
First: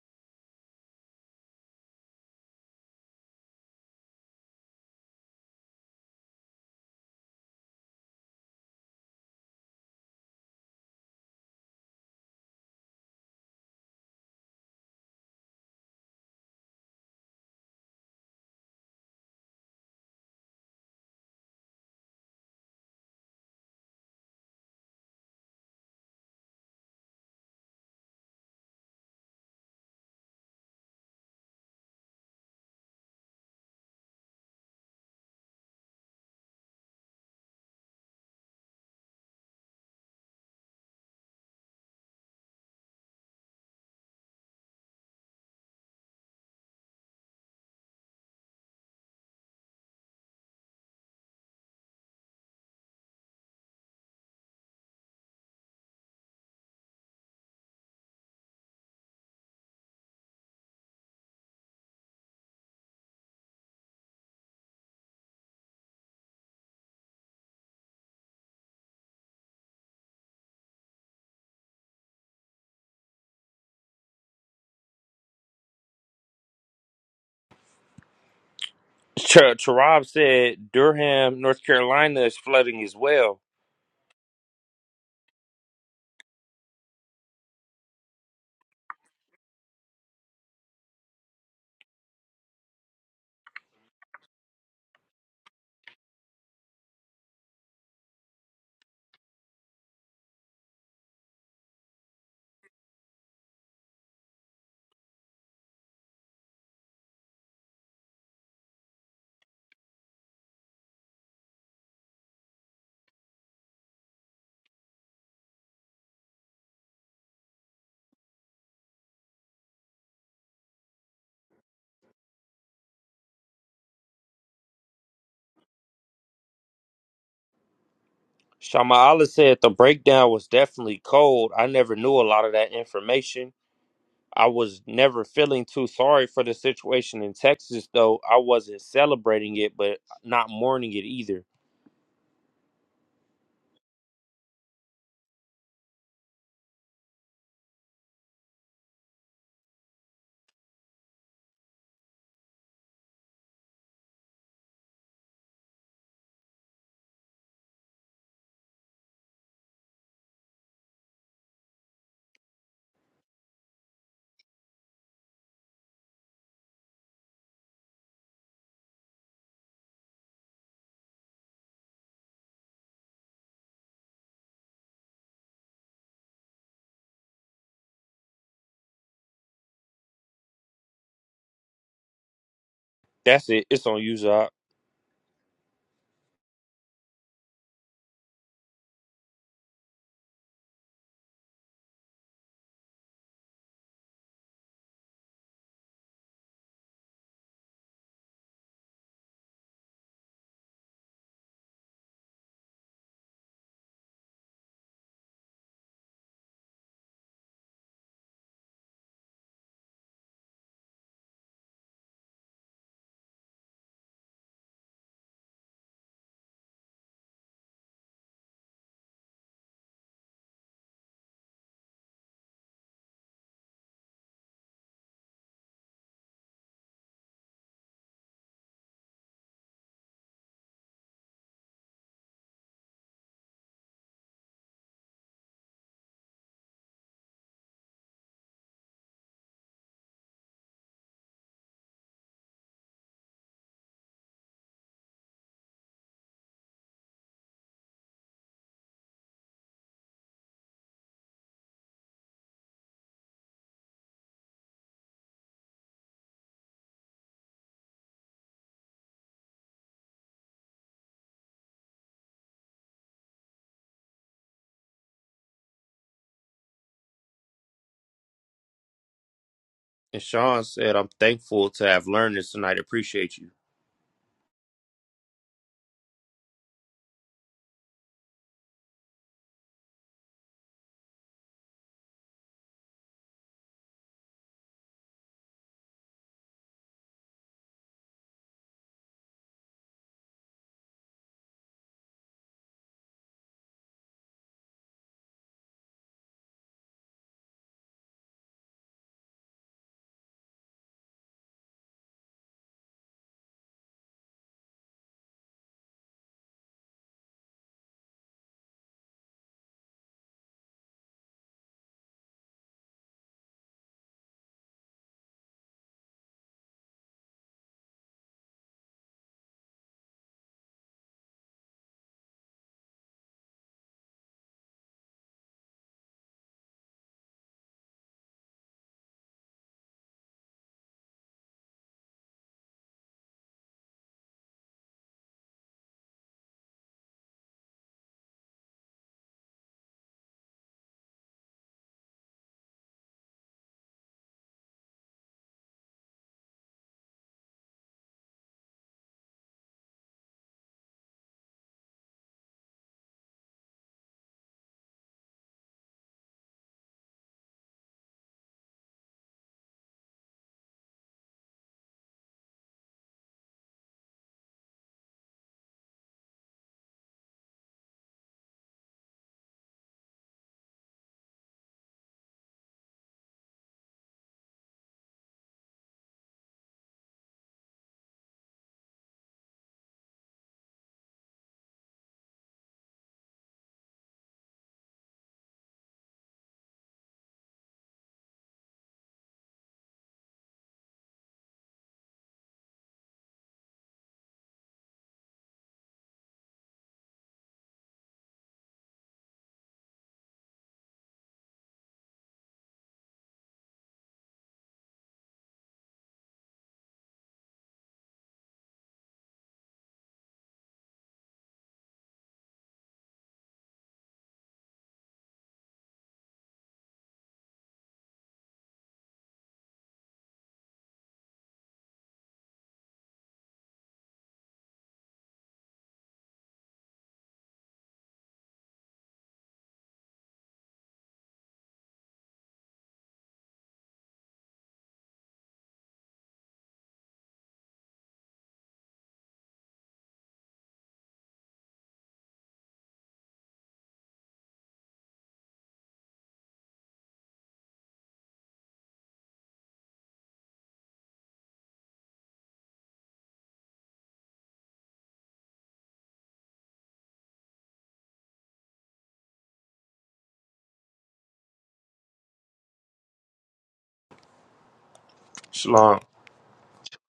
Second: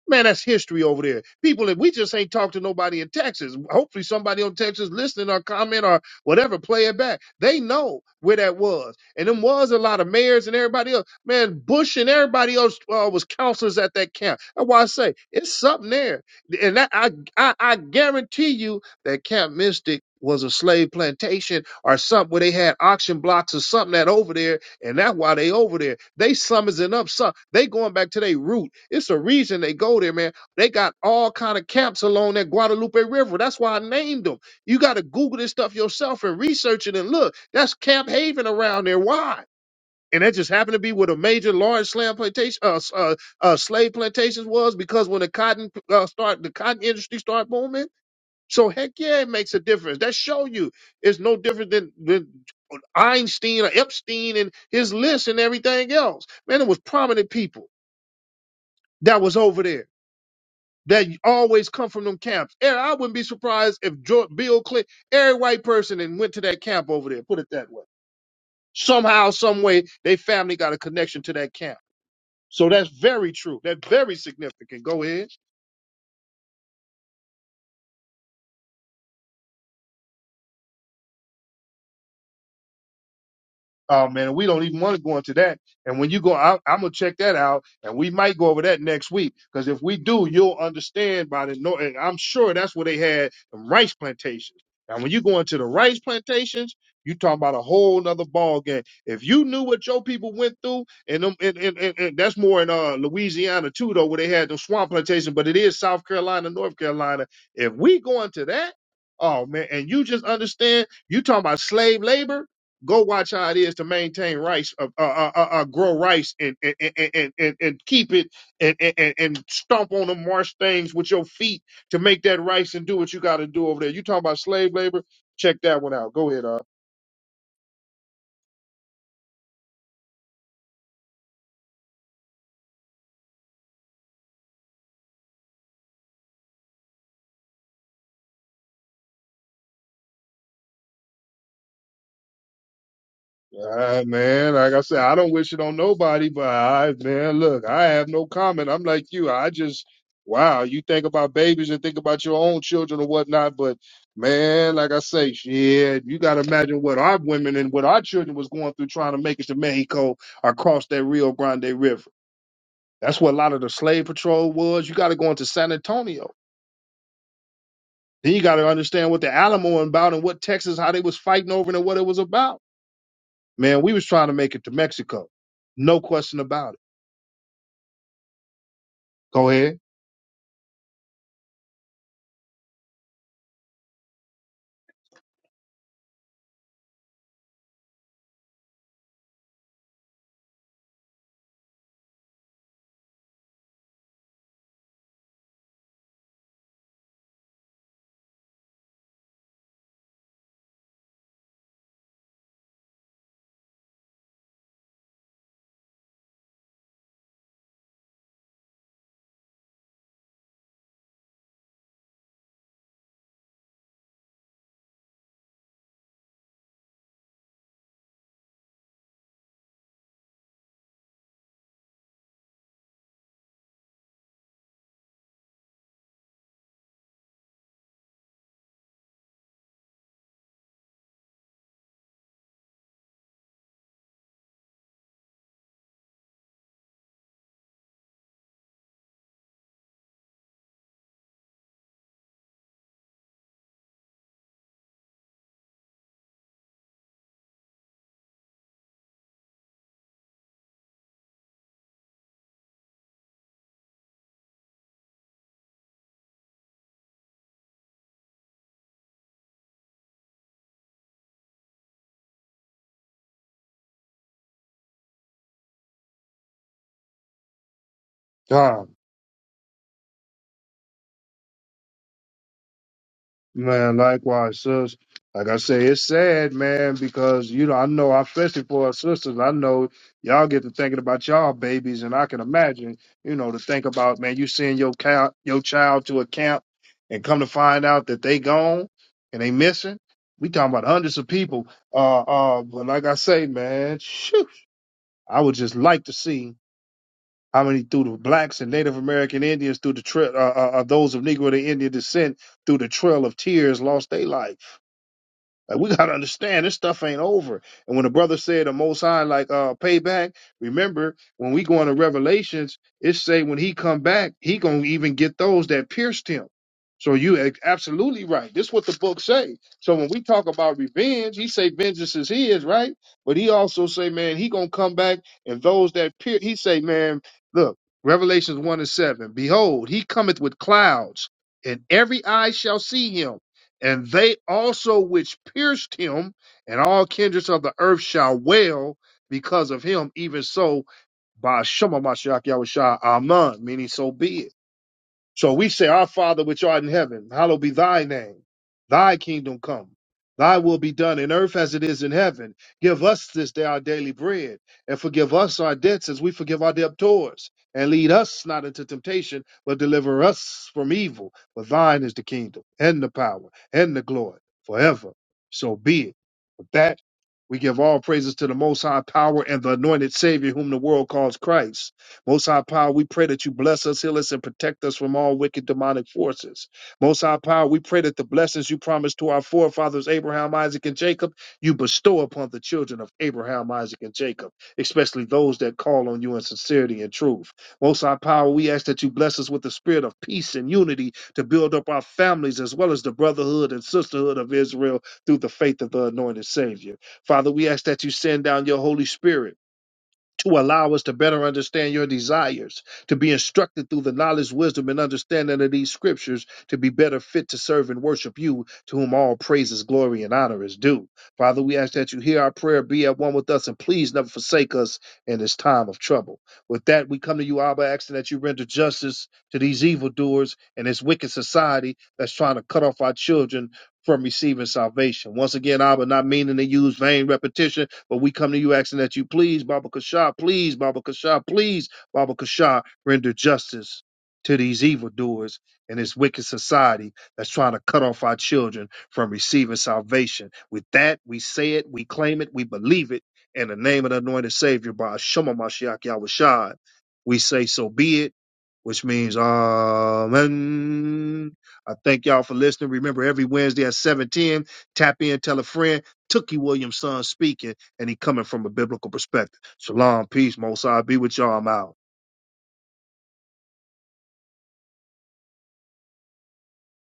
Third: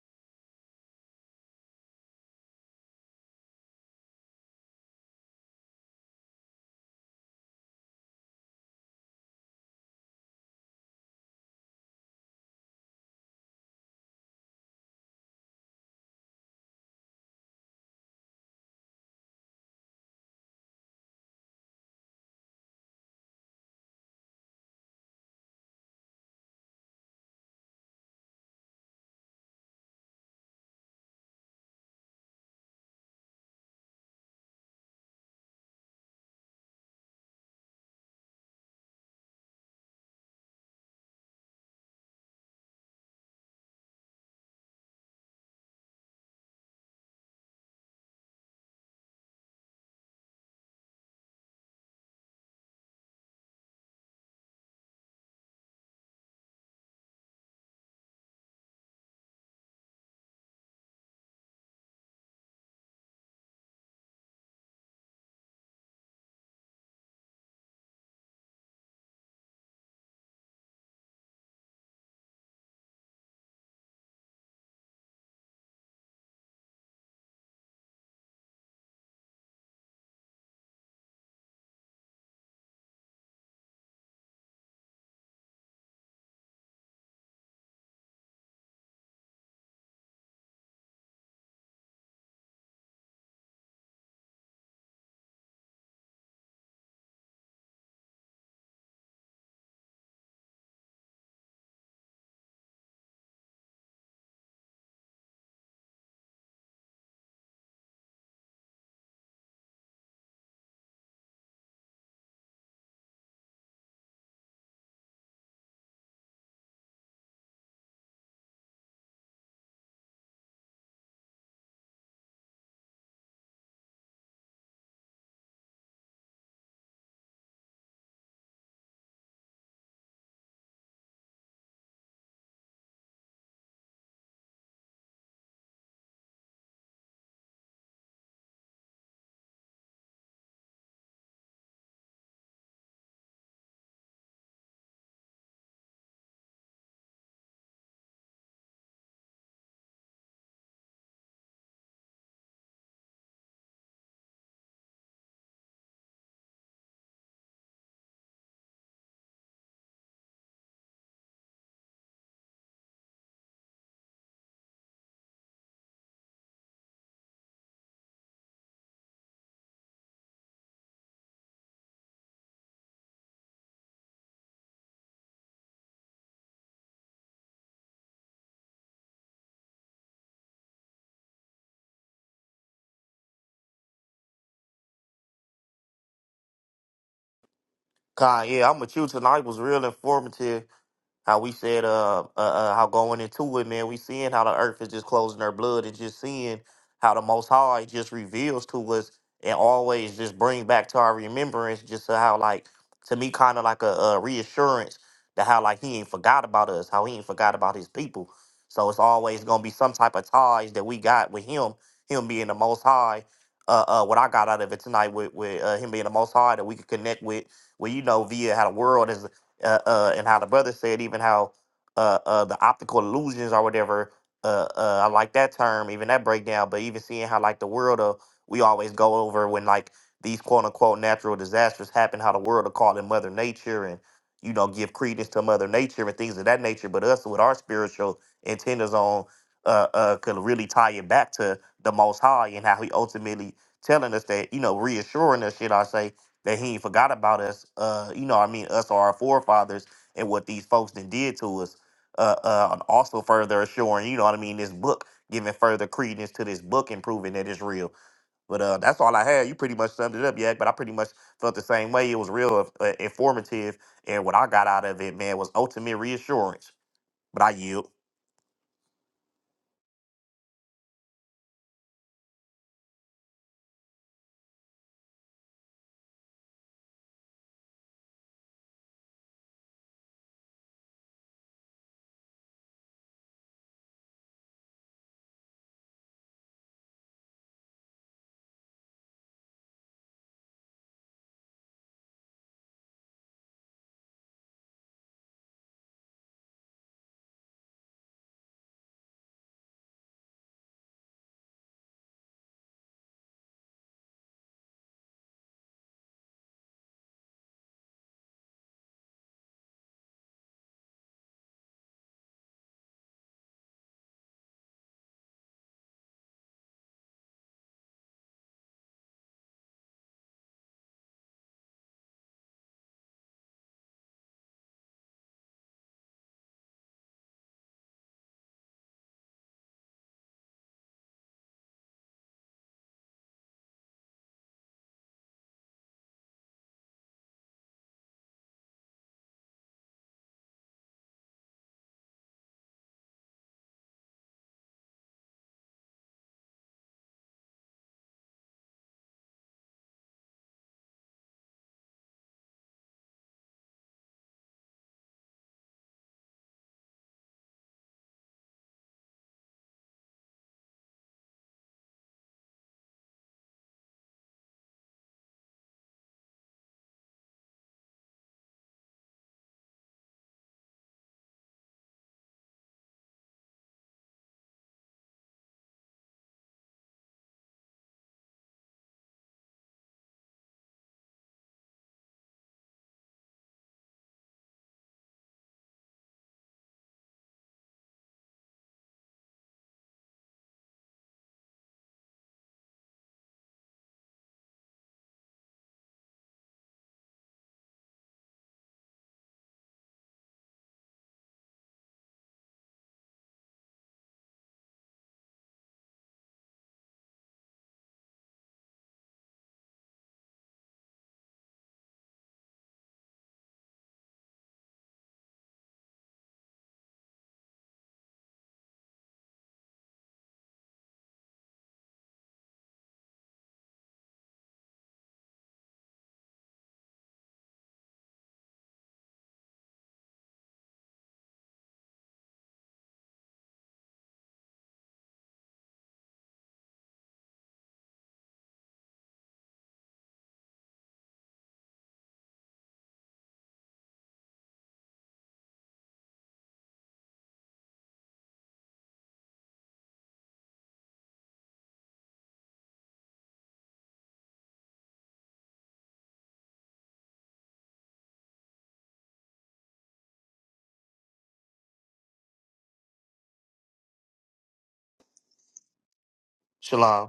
[SPEAKER 1] Man, that's history over there. People that we just ain't talked to nobody in Texas. Hopefully somebody on Texas listening or comment or whatever, play it back. They know where that was. And them was a lot of mayors and everybody else. Man, Bush and everybody else uh, was counselors at that camp. That's why I say it's something there. And that, I, I I guarantee you that Camp Mystic was a slave plantation or something where they had auction blocks or something that over there and that's why they over there. They summoning up some. They going back to their root. It's a reason they go there, man. They got all kind of camps along that Guadalupe River. That's why I named them. You got to Google this stuff yourself and research it and look. That's Camp Haven around there. Why? And that just happened to be where the major large slam plantation, uh, s- uh, uh, slave plantations was because when the cotton uh, start, the cotton industry start booming so heck yeah, it makes a difference. That show you it's no different than, than Einstein or Epstein and his list and everything else. Man, it was prominent people that was over there that always come from them camps. And I wouldn't be surprised if George, Bill Clinton, every white person and went to that camp over there. Put it that way. Somehow, some way, they family got a connection to that camp. So that's very true. That's very significant. Go ahead.
[SPEAKER 3] Ch- Charab said Durham, North Carolina is flooding as well.
[SPEAKER 1] Oh man, we don't even want to go into that. And when you go, I, I'm gonna check that out, and we might go over that next week. Because if we do, you'll understand by the no. And I'm sure that's where they had the rice plantations. And when you go into the rice plantations, you talk about a whole nother ball game. If you knew what your people went through, and them, and, and, and, and that's more in uh, Louisiana too, though, where they had the swamp plantation. But it is South Carolina, North Carolina. If we go into that, oh man, and you just understand, you talking about slave labor Go watch how it is to maintain rice, uh, uh, uh, uh, uh, grow rice, and and, and, and, and keep it, and, and and and stomp on the marsh things with your feet to make that rice and do what you got to do over there. You talking about slave labor? Check that one out. Go ahead, uh.
[SPEAKER 3] Shama Allah said the breakdown was definitely cold. I never knew a lot of that information. I was never feeling too sorry for the situation in Texas, though. I wasn't celebrating it, but not mourning it either.
[SPEAKER 1] Uh, man, like I said, I don't wish it on nobody, but I, man, look, I have no comment. I'm like you. I just, wow, you think about babies and think about your own children or whatnot, but man, like I say, shit, you got to imagine what our women and what our children was going through trying to make it to Mexico across that Rio Grande River. That's what a lot of the slave patrol was. You got to go into San Antonio. Then you got to understand what the Alamo about and what Texas, how they was fighting over it and what it was about. Man, we was trying to make it to Mexico. No question about it. Go ahead.
[SPEAKER 3] That's it. It's on you, Zach.
[SPEAKER 2] God, yeah, I'm with you tonight. was real informative. How we said, uh, uh, uh, how going into it, man, we seeing how the earth is just closing her blood and just seeing how the Most High just reveals to us and always just bring back to our remembrance just how, like, to me, kind of like a, a reassurance that how, like, He ain't forgot about us, how He ain't forgot about His people. So it's always gonna be some type of ties that we got with Him, Him being the Most High. Uh, uh, what I got out of it tonight with with uh, Him being the Most High that we could connect with well, you know, via how the world is uh, uh, and how the brother said, even how uh, uh, the optical illusions or whatever. Uh, uh, I like that term, even that breakdown. But even seeing how like the world of we always go over when like these quote unquote natural disasters happen, how the world will call it Mother Nature and you know give credence to Mother Nature and things of that nature. But us with our spiritual antennas on uh, uh, could really tie it back to the Most High and how He ultimately telling us that you know reassuring us, should I say, that he ain't forgot about us. Uh, you know, what I mean, us or our forefathers and what these folks then did to us. Uh, uh, and also further assuring, you know what I mean, this book, giving further credence to this book and proving that it's real. But uh, that's all I had. You pretty much summed it up, yeah. But I pretty much felt the same way. It was real uh, uh, informative, and what I got out of it, man, was ultimate reassurance. But I yield.
[SPEAKER 1] Ah,
[SPEAKER 3] And Sean said, I'm thankful to have learned this tonight. Appreciate you.
[SPEAKER 1] man, likewise, sis. Like I say, it's sad, man, because you know, I know I especially for our sisters, I know y'all get to thinking about y'all babies, and I can imagine, you know, to think about, man, you send your count your child to a camp and come to find out that they gone and they missing. We talking about hundreds of people. Uh uh, but like I say, man, shoot, I would just like to see How many through the blacks and Native American Indians through the trail, uh, uh, uh, those of Negro to Indian descent through the Trail of Tears lost their life? Like we gotta understand this stuff ain't over. And when the brother said the most high like uh payback, remember when we go into Revelations, it say when he come back, he gonna even get those that pierced him. So you a- absolutely right. This what the book say. So when we talk about revenge, he say vengeance is his, right? But he also say, man, he gonna come back and those that pier he say, man, look, Revelations one and seven, behold, he cometh with clouds, and every eye shall see him and they also which pierced him, and all kindreds of the earth shall wail because of him. Even so, by Shema Mashiach Yahushua, Amen. Meaning, so be it. So we say, Our Father which art in heaven, hallowed be thy name. Thy kingdom come. Thy will be done in earth as it is in heaven. Give us this day our daily bread, and forgive us our debts as we forgive our debtors. And lead us not into temptation, but deliver us from evil. For thine is the kingdom, and the power, and the glory, forever. So be it. With that, we give all praises to the Most High Power and the anointed Savior, whom the world calls Christ. Most High Power, we pray that you bless us, heal us, and protect us from all wicked demonic forces. Most High Power, we pray that the blessings you promised to our forefathers, Abraham, Isaac, and Jacob, you bestow upon the children of Abraham, Isaac, and Jacob, especially those that call on you in sincerity and truth. Most High Power, we ask that you bless us with the spirit of peace and unity to build up our families as well as the brotherhood and sisterhood of Israel through the faith of the anointed Savior. Father, we ask that you send down your Holy Spirit to allow us to better understand your desires, to be instructed through the knowledge, wisdom, and understanding of these scriptures, to be better fit to serve and worship you, to whom all praises, glory, and honor is due. Father, we ask that you hear our prayer, be at one with us, and please never forsake us in this time of trouble. With that, we come to you, Abba, asking that you render justice to these evildoers and this wicked society that's trying to cut off our children. From receiving salvation. Once again, Abba, not meaning to use vain repetition but we come to you asking that you please, Baba Kasha, please, Baba Kasha, please, Baba Kasha, render justice to these evildoers and this wicked society that's trying to cut off our children from receiving salvation. With that, we say it, we claim it, we believe it. In the name of the anointed Savior, by Shema Mashiach Yahushua, we say, so be it, which means, Amen. I thank y'all for listening. Remember, every Wednesday at 710, tap in, tell a friend. Tookie Williams, son, speaking and he coming from a biblical perspective. Shalom, peace, Mosai, be with y'all. I'm out.
[SPEAKER 3] Shalom.
[SPEAKER 2] Shalom.